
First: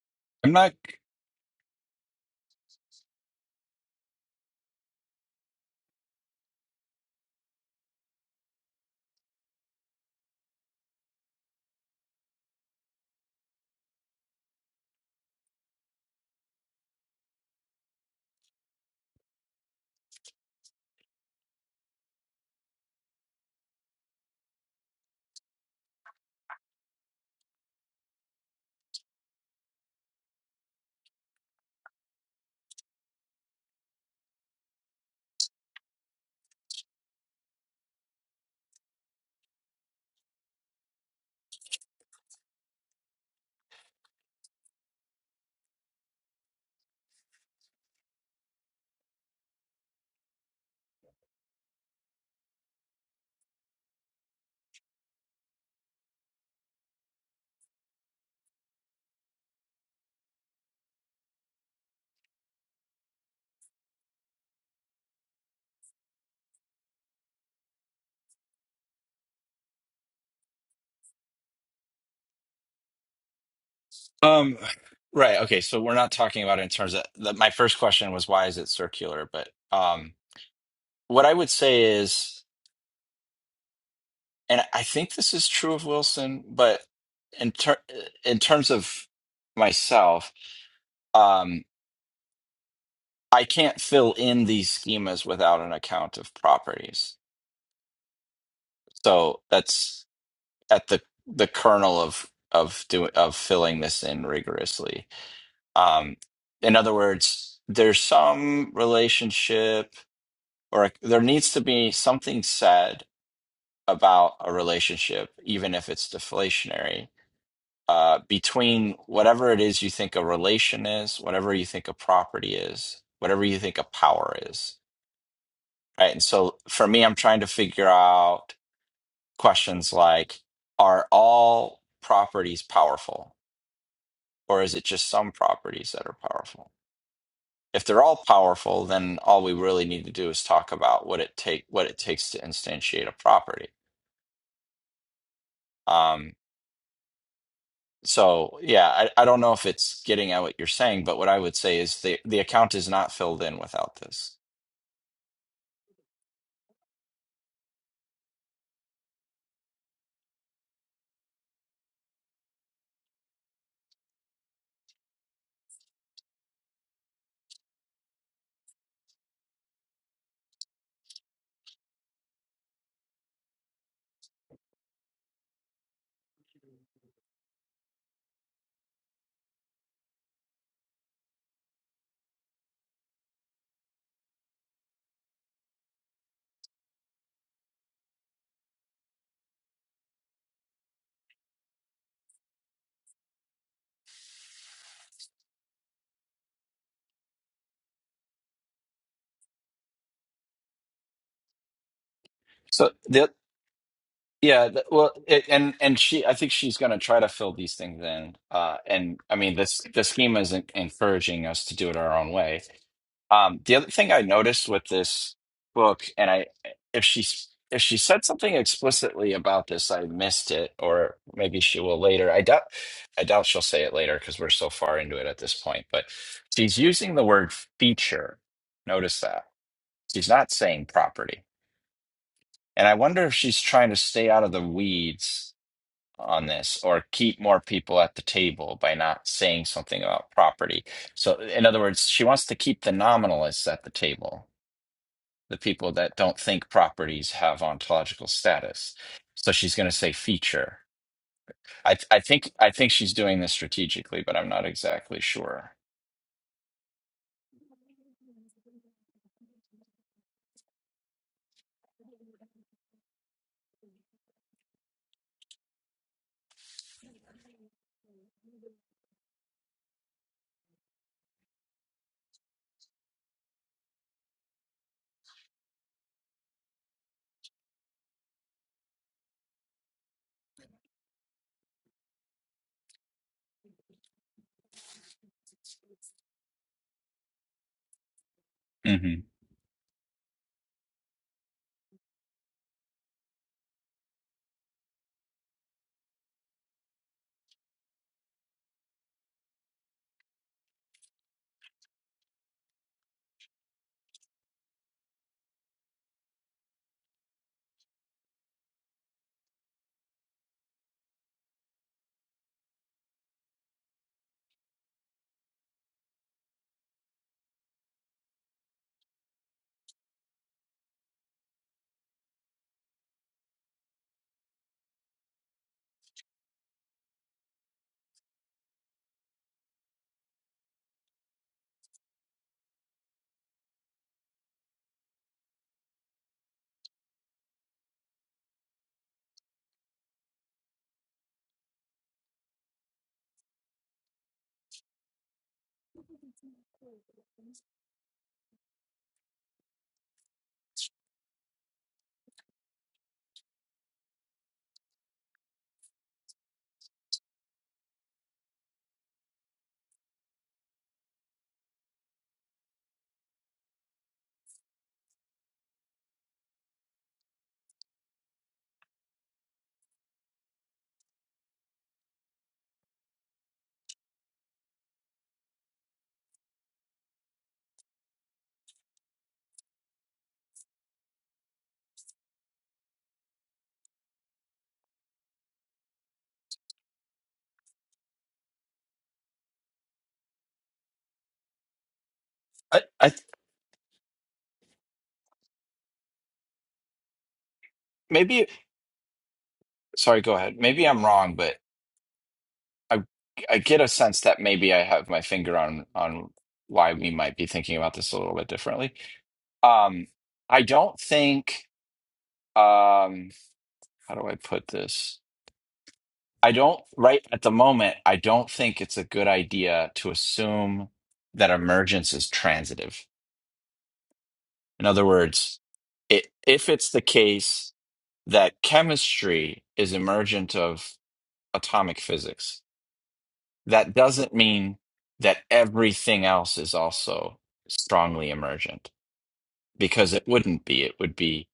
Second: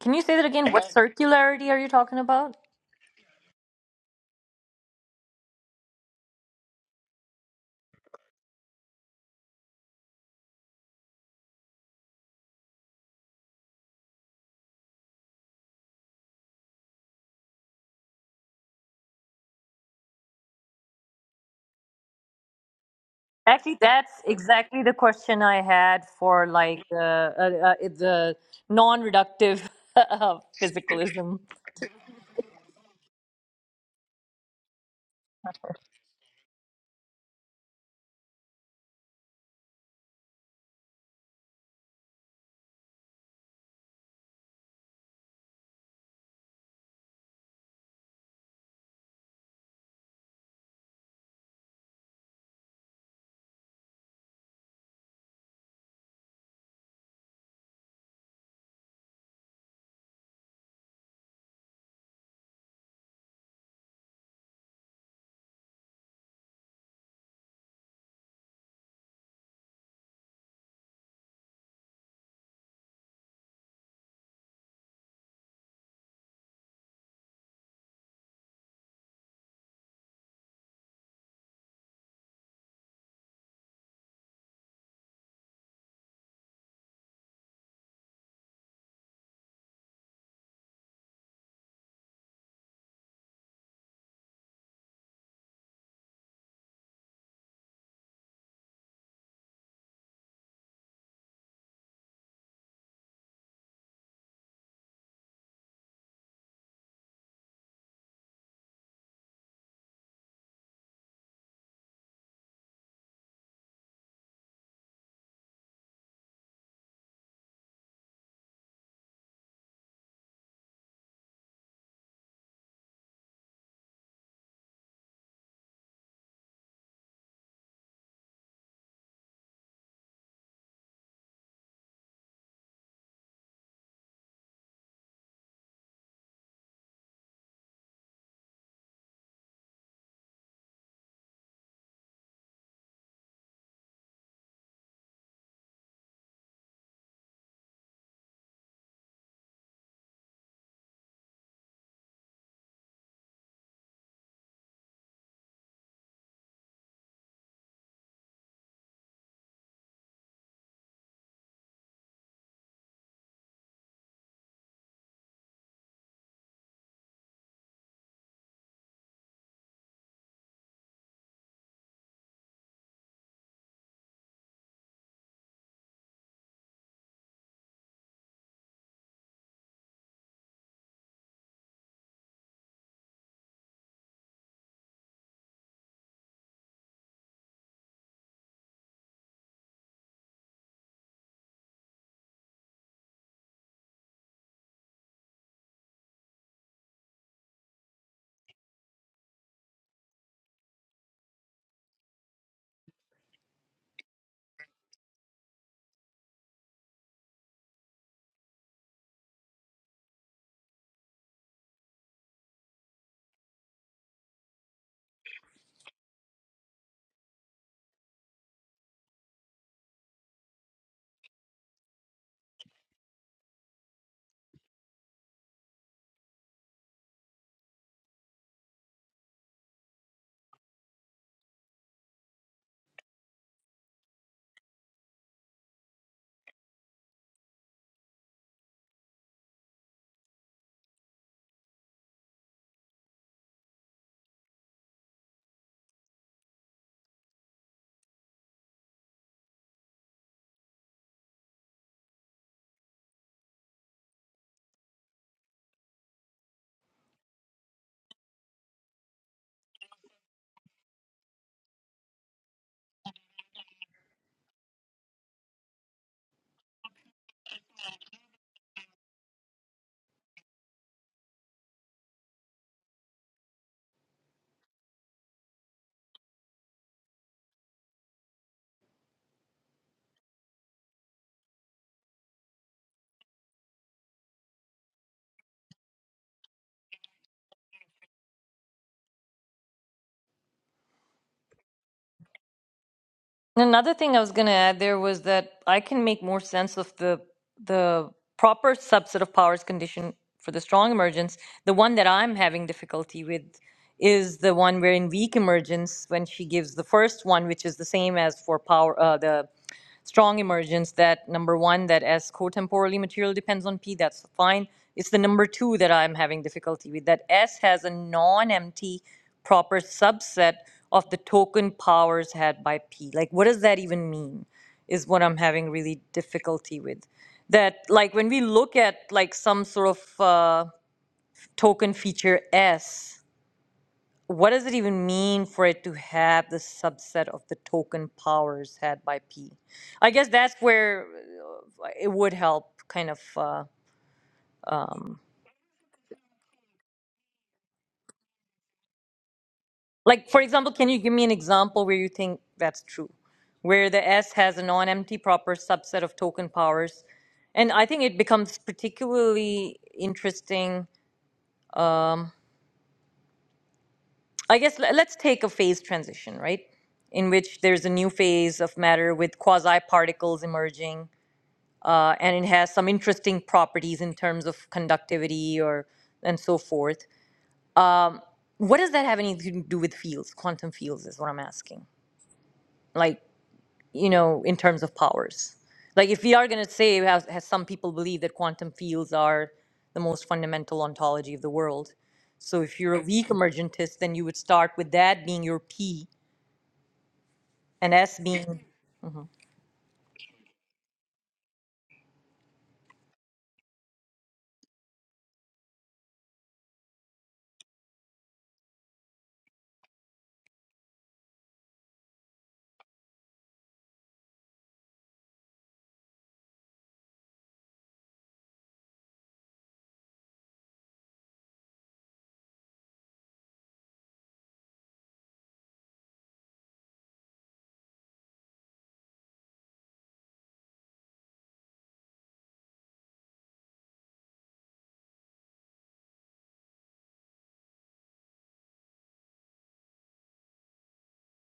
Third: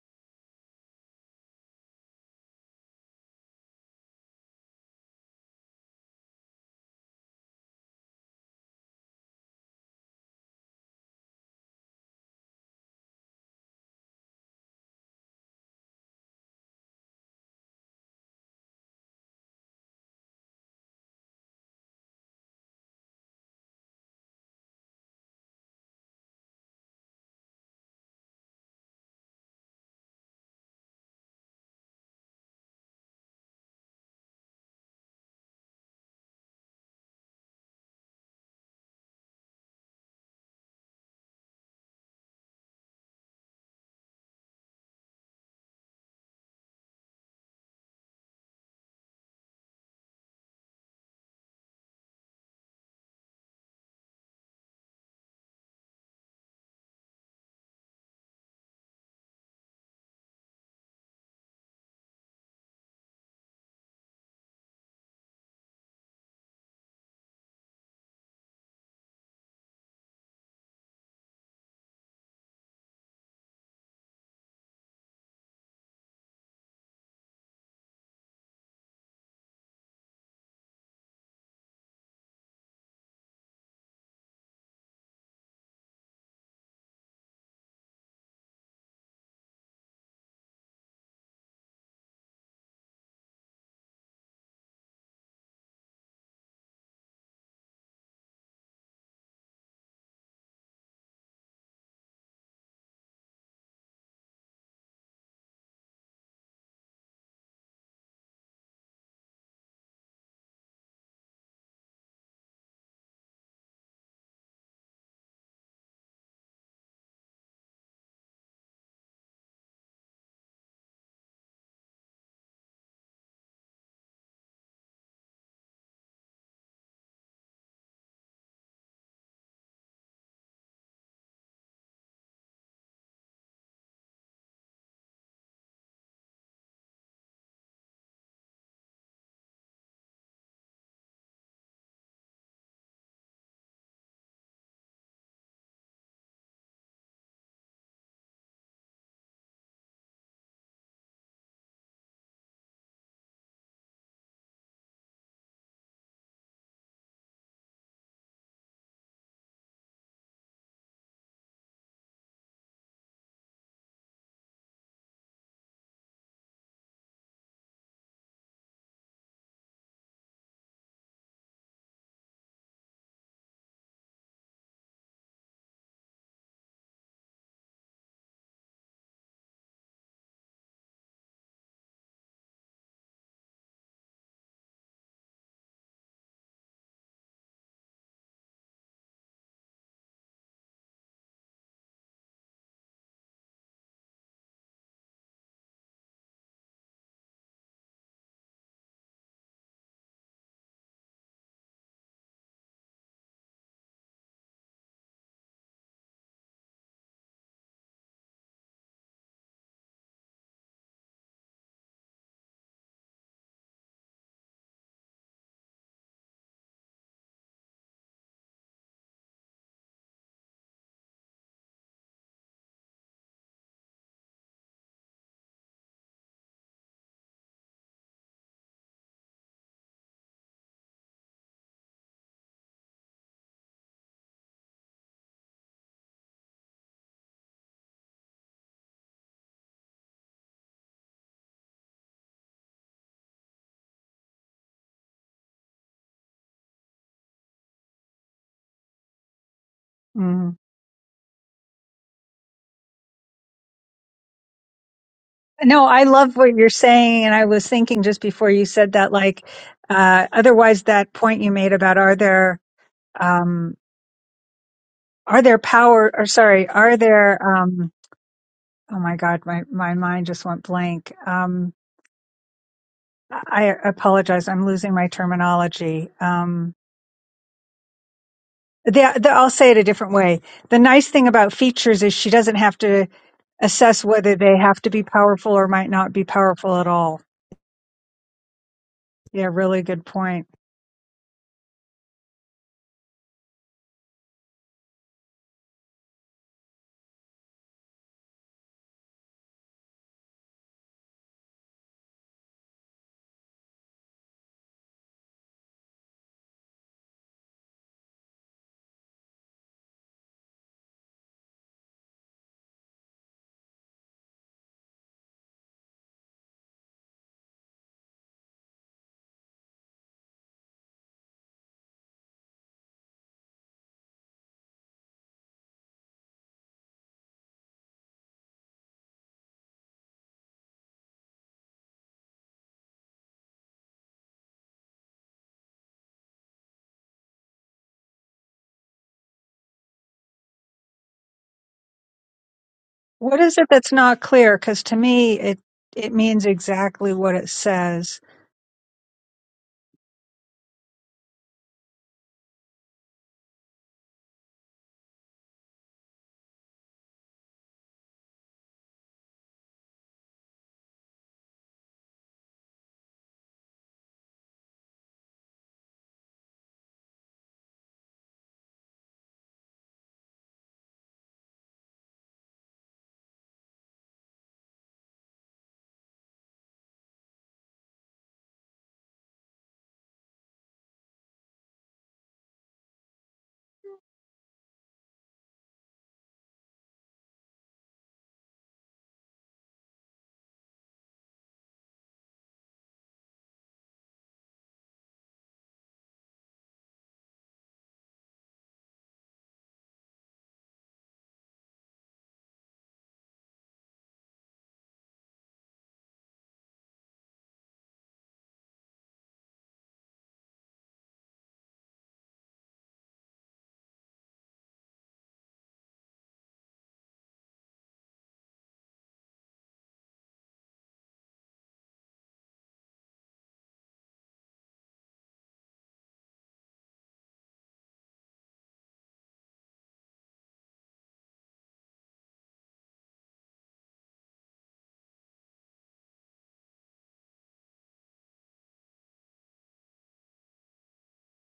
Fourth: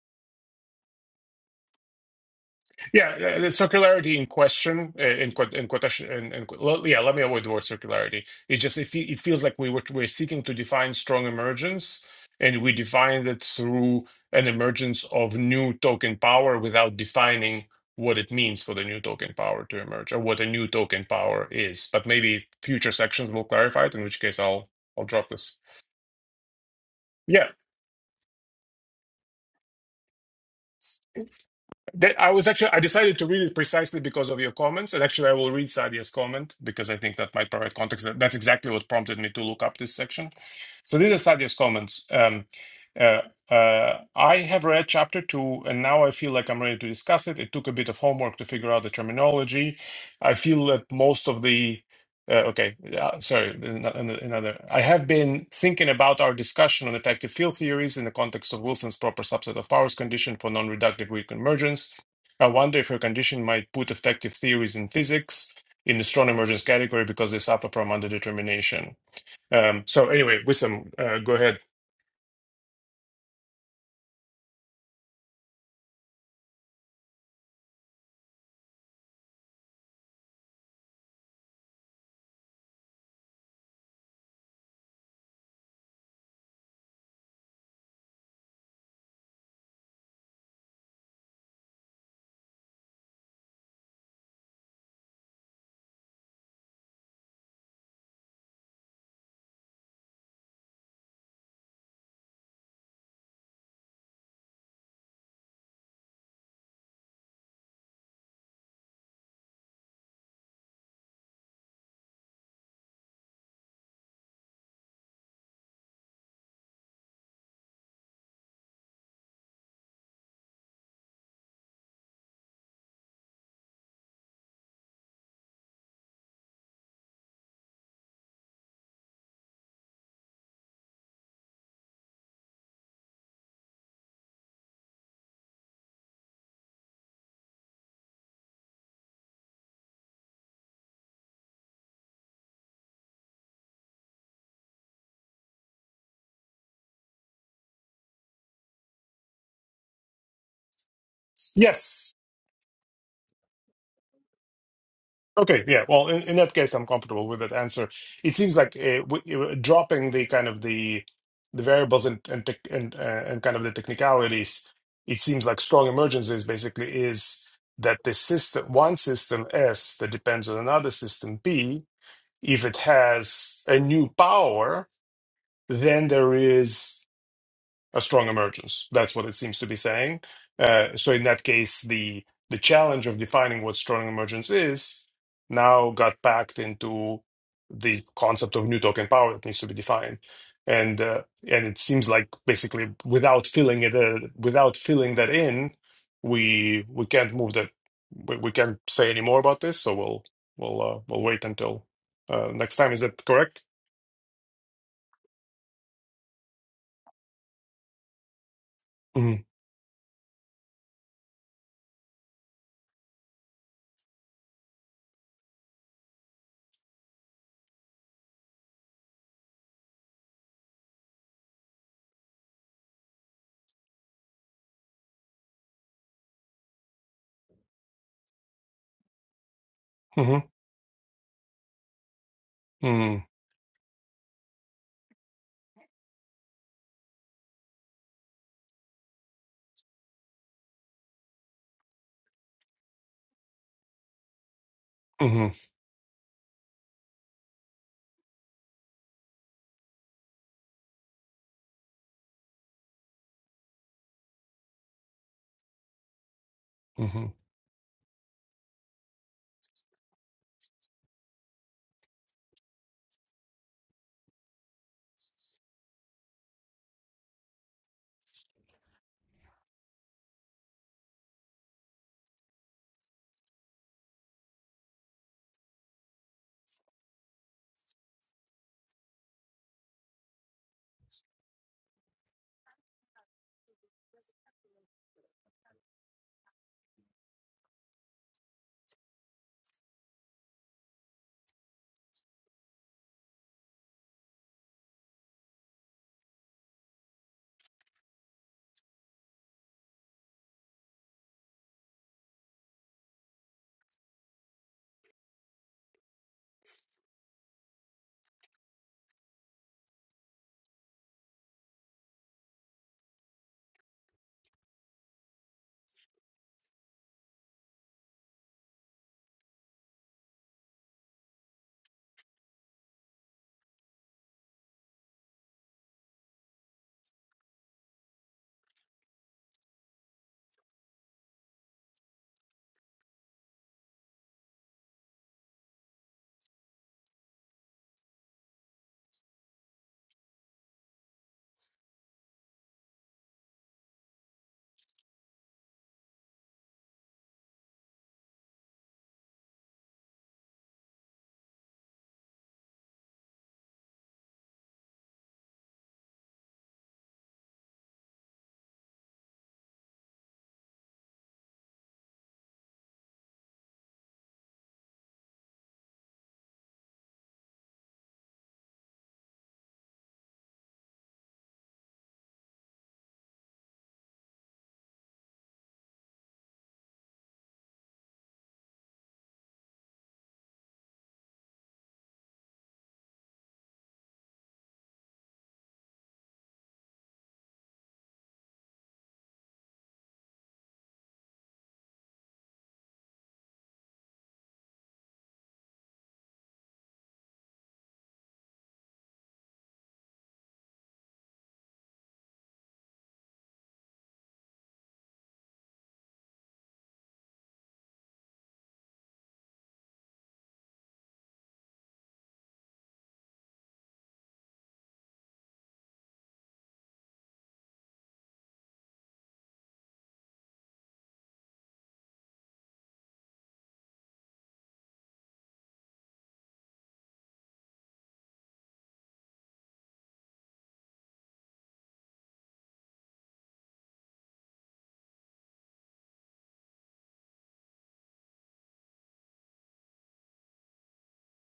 [SPEAKER 1] Can you say that
[SPEAKER 3] I'm
[SPEAKER 1] again?
[SPEAKER 3] not.
[SPEAKER 1] What circularity are you talking about?
[SPEAKER 4] Yeah, uh, the circularity in question, uh, in quote, in quotation, in, in, qu- well, yeah, let me avoid the word circularity. It just it, fe- it feels like we were we're seeking to define strong emergence, and we defined it through an emergence of new token power without defining what it means for the new token power to emerge or what a new token power is. But maybe future sections will
[SPEAKER 1] Actually,
[SPEAKER 4] clarify it, in
[SPEAKER 1] that's
[SPEAKER 4] which case I'll
[SPEAKER 1] exactly the
[SPEAKER 4] I'll drop
[SPEAKER 1] question
[SPEAKER 4] this.
[SPEAKER 1] I had for like uh,
[SPEAKER 4] Yeah,
[SPEAKER 1] uh, uh, the non-reductive physicalism.
[SPEAKER 4] That I was actually I decided to read it precisely because of your comments, and actually I will read Sadia's comment because I think that might provide context. That- That's exactly what prompted me to look up this section. So these are Sadia's comments. Um, uh, uh, I have read chapter two, and now I feel like I'm ready to discuss it. It took a bit of homework to figure out the terminology. I feel that most of the uh, okay, yeah, sorry, an- an- another. I have been thinking about our discussion on effective field theories in the context of Wilson's proper subset of powers condition for non-reductive weak convergence. I wonder if her condition might put effective theories in physics in the strong emergence category because they suffer from underdetermination. Um, so anyway, Wissam, uh, go ahead.
[SPEAKER 3] Um, right. Okay. So we're not talking about it in terms of the, my first question was why is it circular? But um, what I would say is, and I think this is true of Wilson, but in ter- in terms of myself, um, I can't fill in these schemas without an account of properties. So that's at the the kernel of of doing of filling this in rigorously. Um, in other words, there's some relationship, or like, there needs to be something said about a relationship, even if it's deflationary, uh, between whatever it is you think a relation is, whatever you think a property is, whatever you think a power is Right. And so for me, I'm trying to figure out questions like Are all properties powerful? Or is it just some properties that are powerful? If they're all powerful, then all we really need to do is talk about what it take what it takes to instantiate a property. Um, so yeah, I, I don't know if it's getting at what you're saying, but what I would say is
[SPEAKER 4] Yes.
[SPEAKER 3] the the account is not filled in without this.
[SPEAKER 4] Okay, yeah. Well, in, in that case, I'm comfortable with that answer. It seems like uh, w uh, dropping the kind of the the variables and and tech- and, uh, and kind of the technicalities. It seems like strong emergencies basically is that the system one system S that depends on another system B. If it has a new power, then there is a strong emergence. That's what it seems to be saying. Uh, so in that case, the the challenge of defining what strong emergence is now got packed into the concept of new token power that needs to be defined, and uh, and it seems like basically without filling it uh, without filling that in, we we can't move that. We, we can't say any more about this. So we'll we'll uh, we'll wait until uh, next
[SPEAKER 3] So
[SPEAKER 4] time. Is that
[SPEAKER 3] the
[SPEAKER 4] correct?
[SPEAKER 3] Yeah, th- well, it, and and she, I think she's going to try to fill these things in. Uh, and I
[SPEAKER 4] Mm-hmm.
[SPEAKER 3] mean, this the schema is en- encouraging us to do it our own way. Um, the other thing I noticed with this book, and I, if she s- if she said something explicitly about this, I missed it, or maybe she will later. I doubt, I doubt she'll say it later because we're so far into it at this point. But she's using the word feature. Notice that she's not saying property, and I
[SPEAKER 4] Mm-hmm.
[SPEAKER 3] wonder if she's trying to stay out of the weeds on this or keep more people at the table by not saying something about property. So, in other words, she wants to keep the nominalists at the table, the people that don't think properties have ontological status. So she's going to say
[SPEAKER 2] hmm
[SPEAKER 3] feature. I, I think I think she's doing this strategically, but I'm not exactly sure.
[SPEAKER 2] No, I love what you're
[SPEAKER 4] Mm-hmm.
[SPEAKER 2] saying. And I was thinking just before you said that, like, uh, otherwise that point you made about are there, um, are there power or sorry, are there, um, Oh my God, my, my mind just went blank. Um, I apologize. I'm losing my terminology. Um, the, the, I'll say it a different way. The nice thing about features is she doesn't have to assess whether they have to be powerful or might not be powerful at all.
[SPEAKER 3] hmm
[SPEAKER 2] Yeah, really good point.
[SPEAKER 1] And Another thing I was going to add there was that I can make more sense of the the proper subset of powers condition for the strong emergence. The one that I'm having difficulty with is the one where in weak emergence, when she gives the first one, which is the same as for power, uh, the strong emergence that number one that s cotemporally material depends on p that's fine it's the number two that i'm having difficulty with that s has a non-empty proper subset of the token powers had by p like what does that even mean is what i'm having really difficulty with that like when we look at like some sort of uh, token feature s what does it even mean for it to have the subset of the token powers had by P? I guess that's where uh, it would help kind of
[SPEAKER 2] What is
[SPEAKER 1] uh,
[SPEAKER 2] it that's not clear? Because to me, it it means exactly what it says.
[SPEAKER 1] like for example, can you give me an example where you think that's true? Where the S has a non-empty proper subset of token powers. And I think it becomes particularly interesting. I guess le- let's take a phase transition, right? In which there's a new phase of matter with quasi particles emerging uh, and it has some interesting properties in terms of conductivity or and so forth. What does that have anything to do with fields? Quantum fields is what I'm asking. Like you know, in terms of powers. Like if we are going to say, as, as some people believe that quantum fields are the most fundamental ontology of the world. So if
[SPEAKER 3] I,
[SPEAKER 1] you're a
[SPEAKER 3] I
[SPEAKER 1] weak emergentist, then you would start with that being your P and S
[SPEAKER 3] maybe
[SPEAKER 1] being
[SPEAKER 3] sorry, go ahead. Maybe I'm wrong, but I I get a sense that maybe I have my finger on on why we might be thinking about this a little bit differently. Um, I don't think, um, how do I put this? I don't, right at the moment, I don't think it's a good idea to assume that emergence is transitive. In other words, it, if it's the case that chemistry is emergent of atomic physics, that doesn't mean that everything else is also strongly emergent, because it wouldn't be. It would be,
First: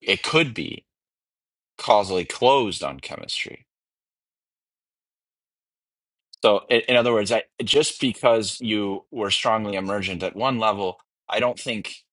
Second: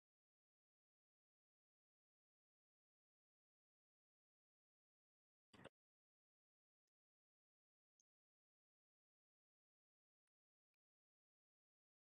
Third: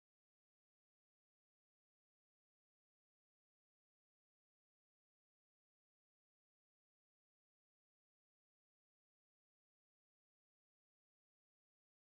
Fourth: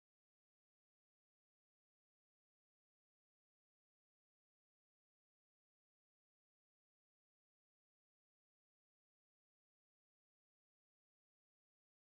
[SPEAKER 3] it could be causally closed on chemistry So, in, in other words, I, just because you were strongly emergent at one level, I don't think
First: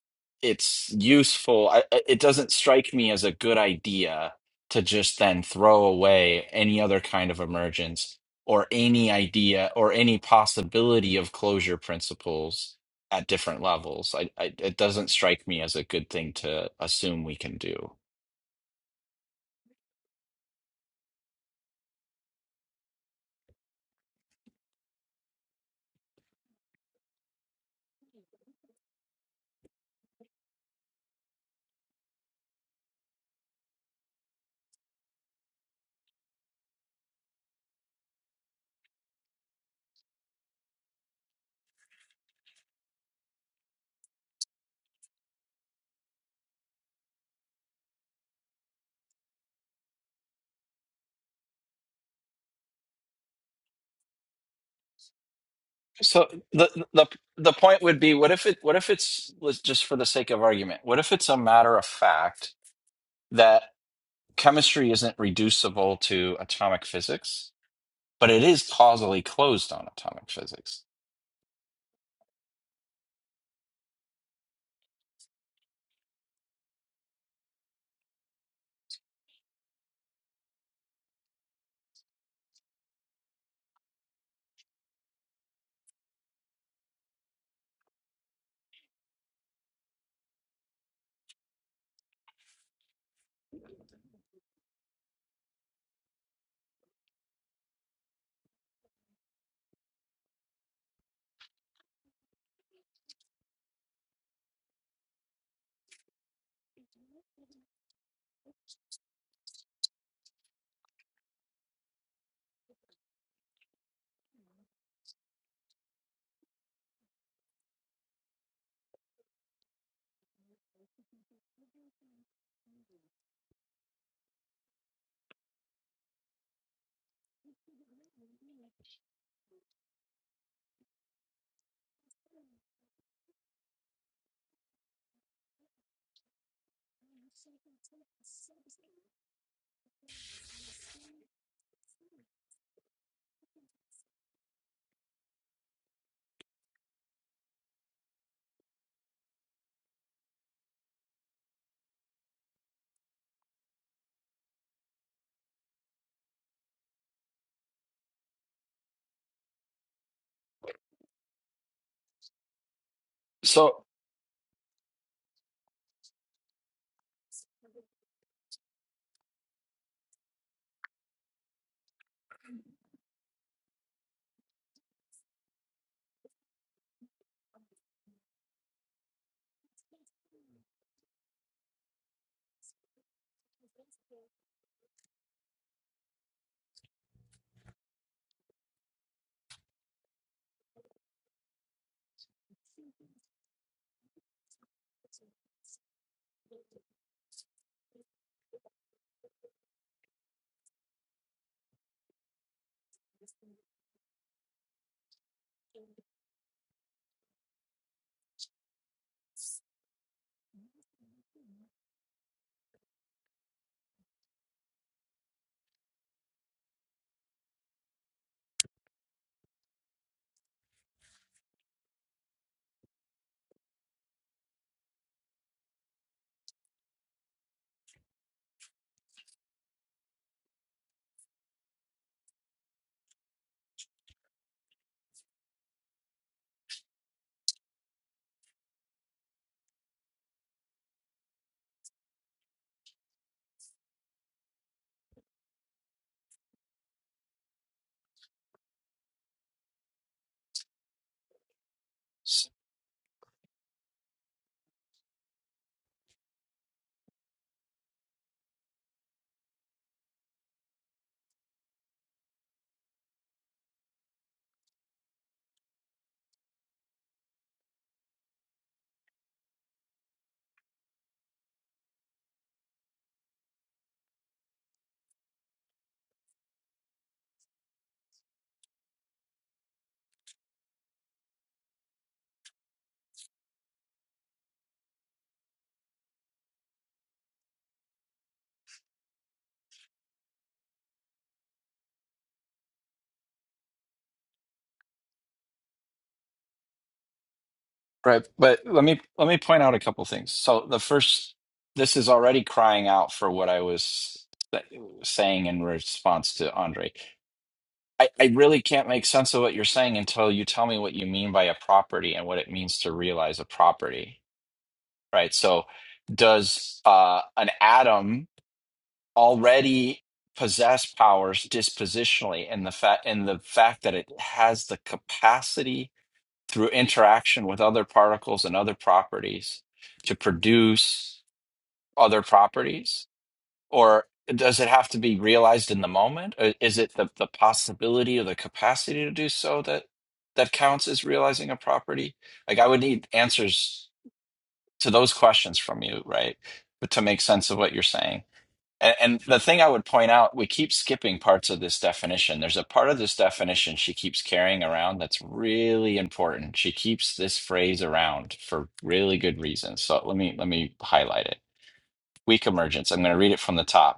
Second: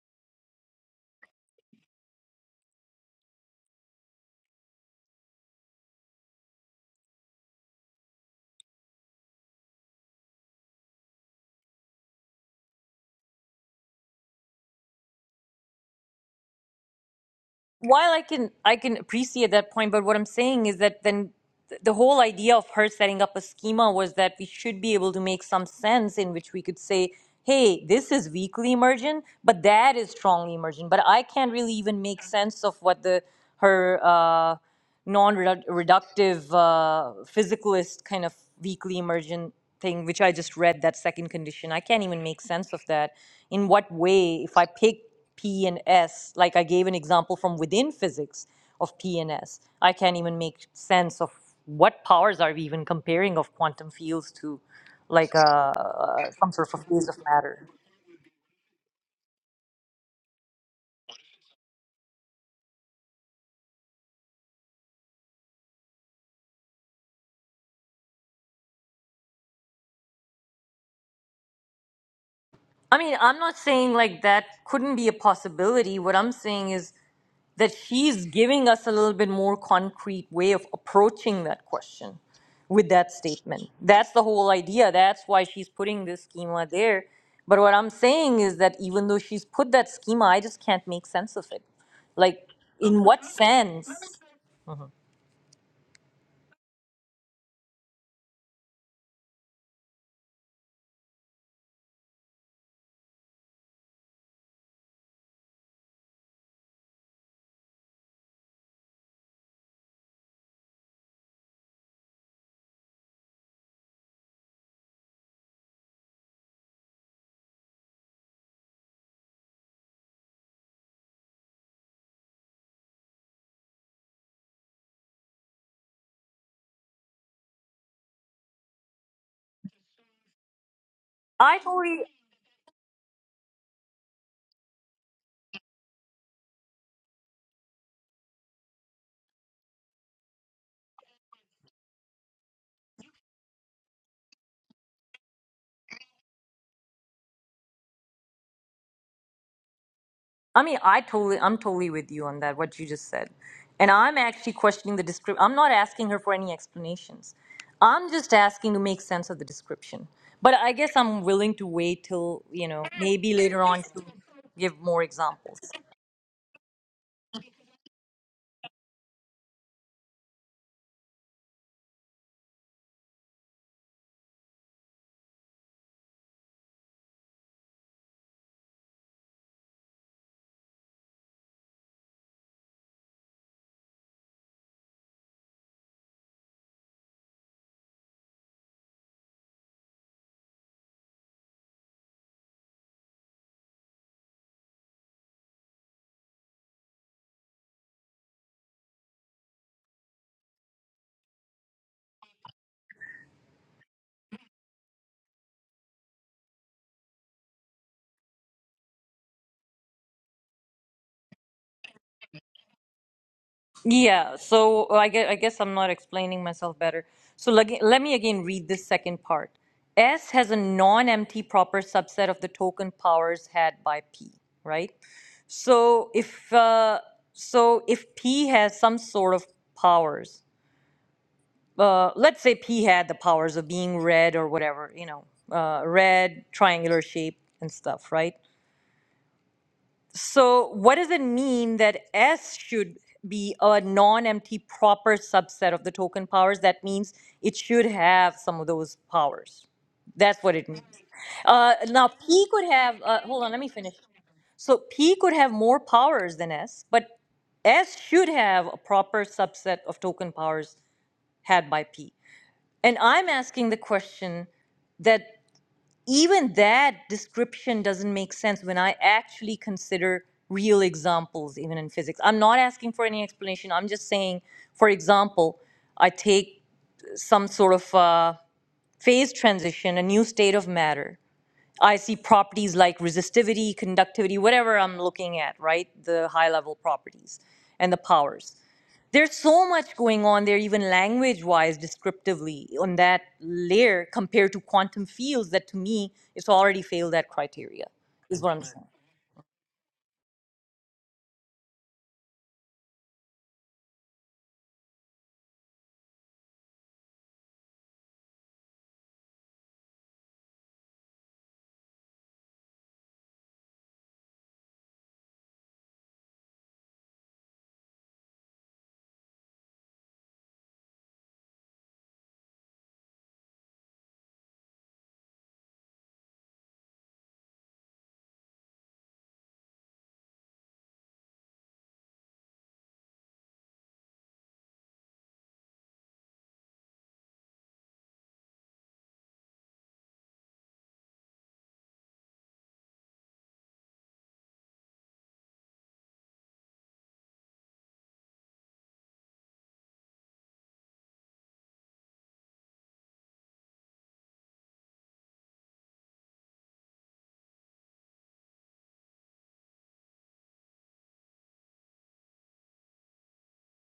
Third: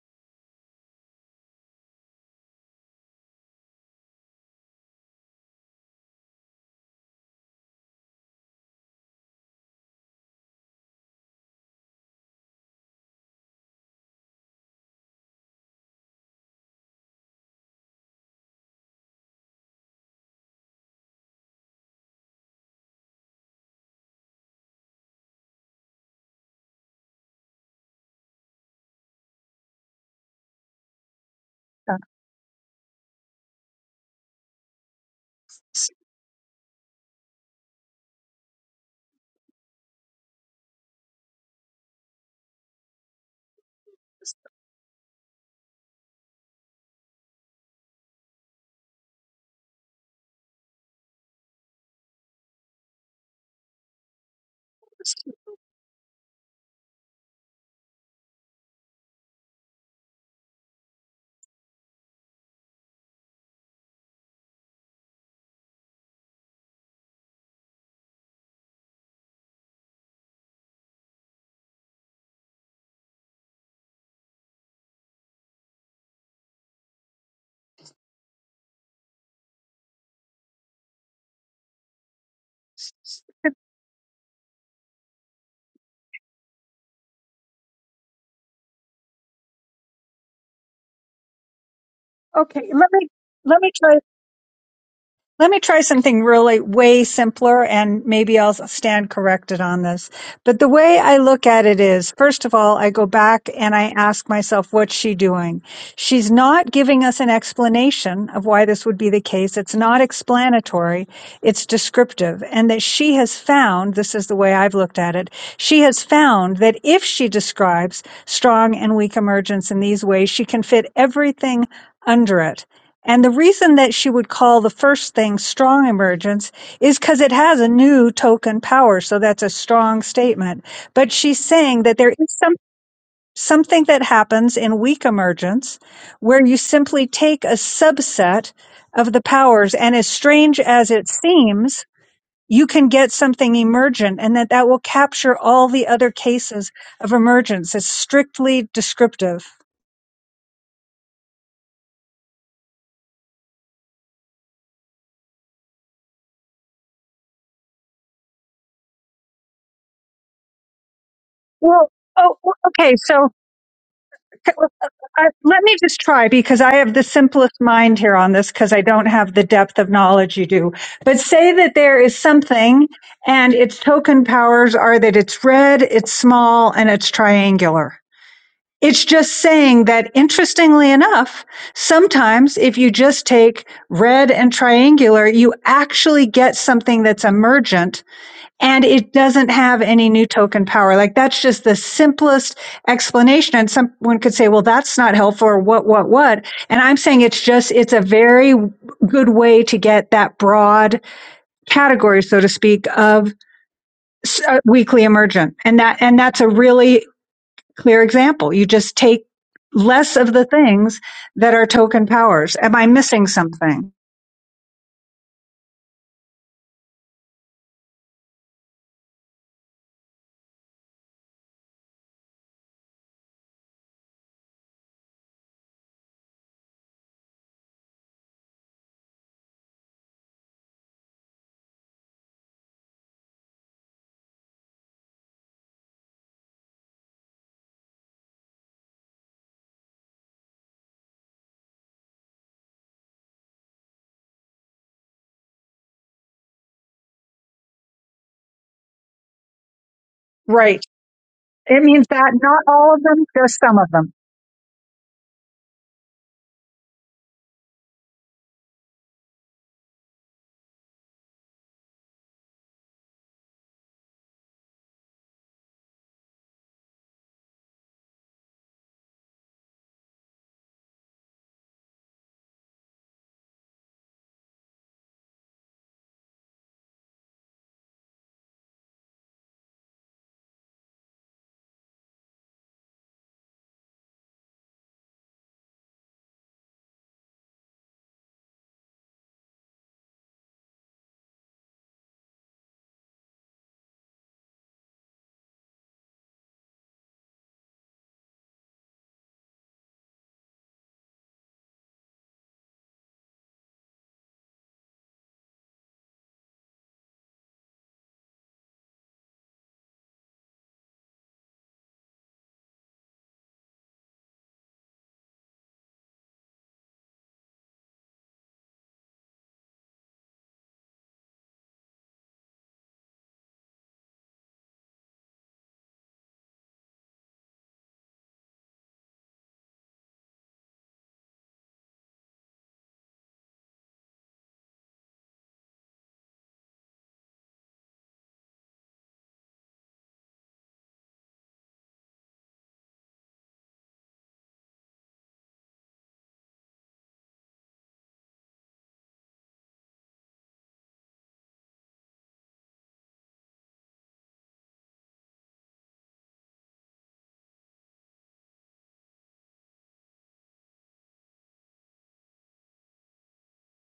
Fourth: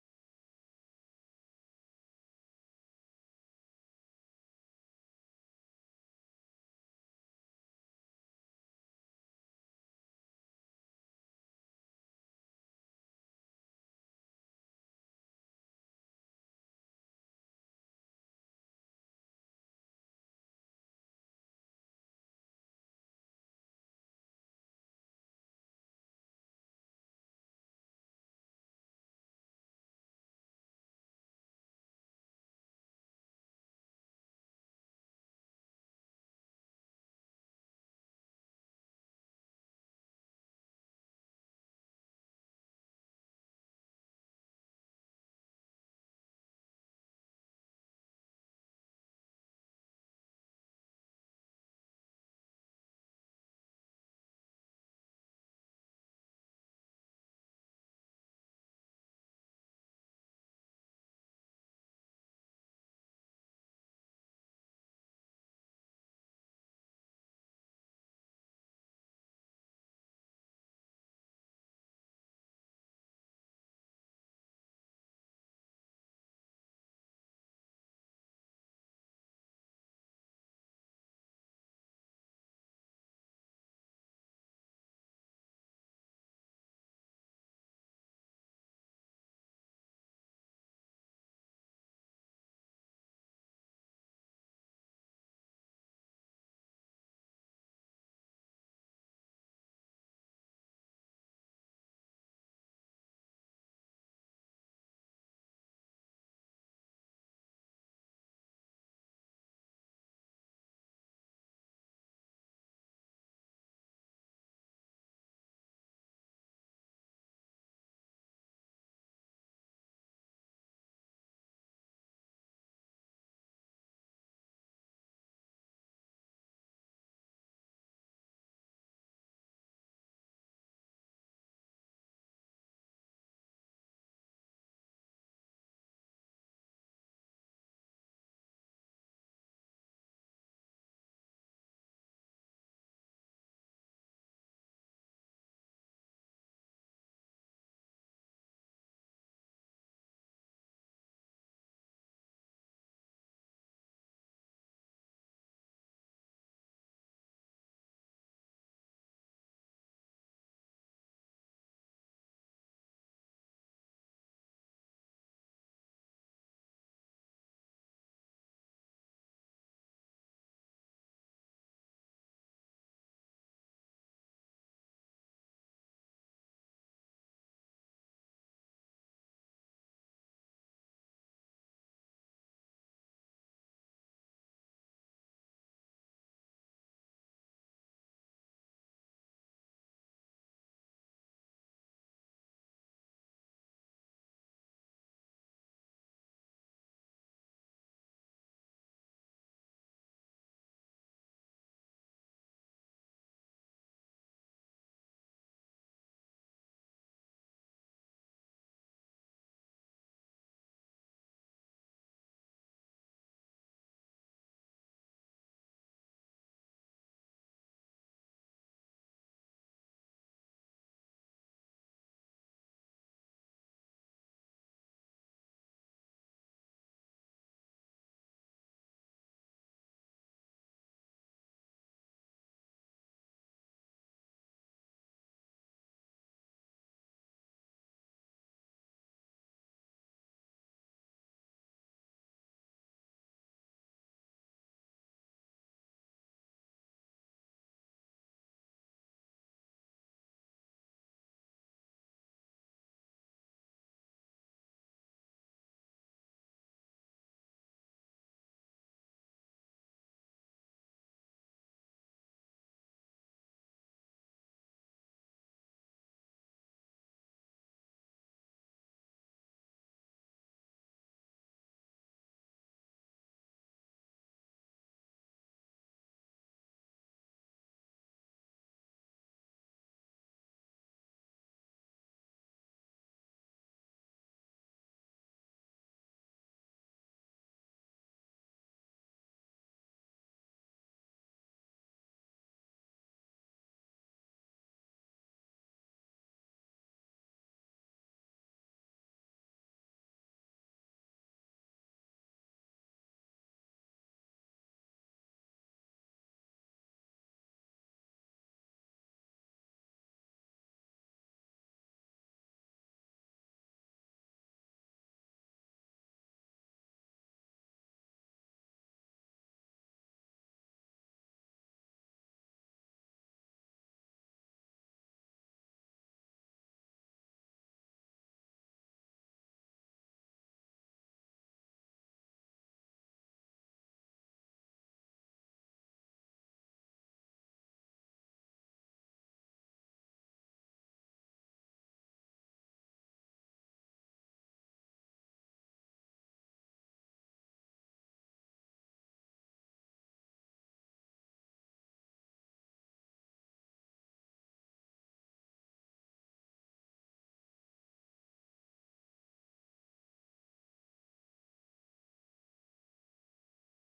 [SPEAKER 3] it's useful. I, I- it doesn't strike me as a good idea to just then throw away any other kind of emergence or any idea or any possibility of closure principles at different levels. I, I, it doesn't strike me as a good thing to assume we can do.
[SPEAKER 1] while I can I can appreciate that point, but what I'm saying is that then th- the whole idea of her setting up a schema was that we should be able to make some sense in which we could say, hey, this is weakly emergent, but that is strongly emergent. But I can't really
[SPEAKER 2] Uh,
[SPEAKER 1] even make sense of what the her uh,
[SPEAKER 2] s-
[SPEAKER 1] non-reductive uh, physicalist kind of weakly emergent thing which i just read that second condition i can't even make sense of that in what way if i pick p and s like i gave an example from within physics of p and s i can't even make sense of what powers are we even comparing of quantum fields to like uh,
[SPEAKER 3] So
[SPEAKER 1] uh, some sort of a
[SPEAKER 3] the the
[SPEAKER 1] phase of
[SPEAKER 3] the
[SPEAKER 1] matter
[SPEAKER 3] point would be, what if it what if it's was just for the sake of argument? What if it's a matter of fact that chemistry isn't reducible to atomic physics, but it is causally closed on atomic physics?
[SPEAKER 1] i mean i'm not saying like that couldn't be a possibility what i'm saying is that she's giving us a little bit more concrete way of approaching that question with that statement. That's the whole idea. That's why she's putting this schema there. But what I'm saying is that even though she's put that schema, I just can't make sense of it. Like,
[SPEAKER 2] Okay, let
[SPEAKER 1] in
[SPEAKER 2] me
[SPEAKER 1] what
[SPEAKER 2] let me
[SPEAKER 1] sense?
[SPEAKER 2] try Let me try something really way simpler and maybe I'll stand corrected on this. But the way I look at it is, first of all, I go back and I ask myself, what's she doing? She's not giving us an explanation of why this would be the case. It's not explanatory. It's descriptive and that she has found, this is the way I've looked at it. She has found that if she describes strong and weak emergence in these ways, she can fit everything under it and the reason that she would call the first thing strong emergence is because it has a new token power. So that's a strong statement. But she's
[SPEAKER 1] I
[SPEAKER 2] saying that
[SPEAKER 1] totally
[SPEAKER 2] there is some, something that happens in weak emergence where you simply take a subset of the powers. And as strange as it seems, you can get something emergent and that that will capture all the other cases of emergence. It's strictly descriptive.
[SPEAKER 1] I mean, I totally, I'm totally with you on that. What you just said, and I'm actually questioning the description. I'm not asking her for any explanations. I'm just asking to make sense of the description. But I guess I'm willing to
[SPEAKER 2] Well,
[SPEAKER 1] wait
[SPEAKER 2] oh,
[SPEAKER 1] till
[SPEAKER 2] well,
[SPEAKER 1] you know
[SPEAKER 2] okay. So
[SPEAKER 1] maybe later
[SPEAKER 3] So
[SPEAKER 1] on to give more
[SPEAKER 2] I,
[SPEAKER 1] examples.
[SPEAKER 2] let me just try because I have the simplest mind here on this because I don't have the depth of knowledge you do. But say that there is something and its token powers are that it's red, it's small, and it's triangular. It's just saying that interestingly enough, sometimes if you just take red and triangular, you actually get something that's emergent and it doesn't have any new token power. Like that's just the simplest explanation. And someone could say, well, that's not helpful or what, what, what. And I'm saying it's just, it's a very good way to get that broad category, so to speak, of uh, weekly emergent. And that, and that's a really clear example. You just take less of the things that are token powers. Am I missing something?
[SPEAKER 1] Yeah, so I guess, I guess I'm not explaining myself better. So let, let me again read this second part. S has a non-empty proper subset of the token powers had by P, right? So if uh, so if P has some sort of powers, uh, let's say P had the powers of being red or whatever, you know, uh, red, triangular shape and stuff, right? So, what does it mean that S should be a non empty proper subset of the token powers? That means it should have some of those powers. That's what it
[SPEAKER 2] Right.
[SPEAKER 1] means. Uh,
[SPEAKER 2] It means
[SPEAKER 1] now,
[SPEAKER 2] that
[SPEAKER 1] P
[SPEAKER 3] s-
[SPEAKER 2] not
[SPEAKER 1] could
[SPEAKER 2] all
[SPEAKER 1] have,
[SPEAKER 2] of
[SPEAKER 1] uh,
[SPEAKER 2] them,
[SPEAKER 1] hold on,
[SPEAKER 2] just
[SPEAKER 1] let me
[SPEAKER 2] some of
[SPEAKER 1] finish.
[SPEAKER 2] them.
[SPEAKER 1] So, P could have more powers than S, but S should have a proper subset of token powers had by P. And I'm asking the question that even that description doesn't make sense when I actually consider real examples, even in physics. I'm not asking for any explanation. I'm just saying, for example, I take some sort of uh, phase transition, a new state of matter. I see properties like resistivity, conductivity, whatever I'm looking at, right? The high level properties and the powers there's so much going on there, even language wise, descriptively, on that layer compared to quantum fields that to me, it's already failed that criteria,
[SPEAKER 3] right,
[SPEAKER 1] is what
[SPEAKER 3] but
[SPEAKER 1] I'm
[SPEAKER 3] let
[SPEAKER 1] saying.
[SPEAKER 3] me let me point out a couple things. So the first, this is already crying out for what I was sa- saying in response to Andre I, I really can't make sense of what you're saying until you tell me what you mean by a property and what it means to realize a property, right? So, does uh, an atom already possess powers dispositionally in the fact in the fact that it has the capacity through interaction with other particles and other properties to produce other properties? Or does it have to be realized in the moment? Or is it the, the possibility or the capacity to do so that that counts as realizing a property? Like I would need answers to those questions from you, right? But to make sense of what you're saying. And, and the thing I would point out, we keep skipping parts of this definition. There's a part of this definition she keeps carrying around that's really important. She keeps this phrase around for really good reasons. So let me let me highlight it. Weak emergence. I'm going to read it from the top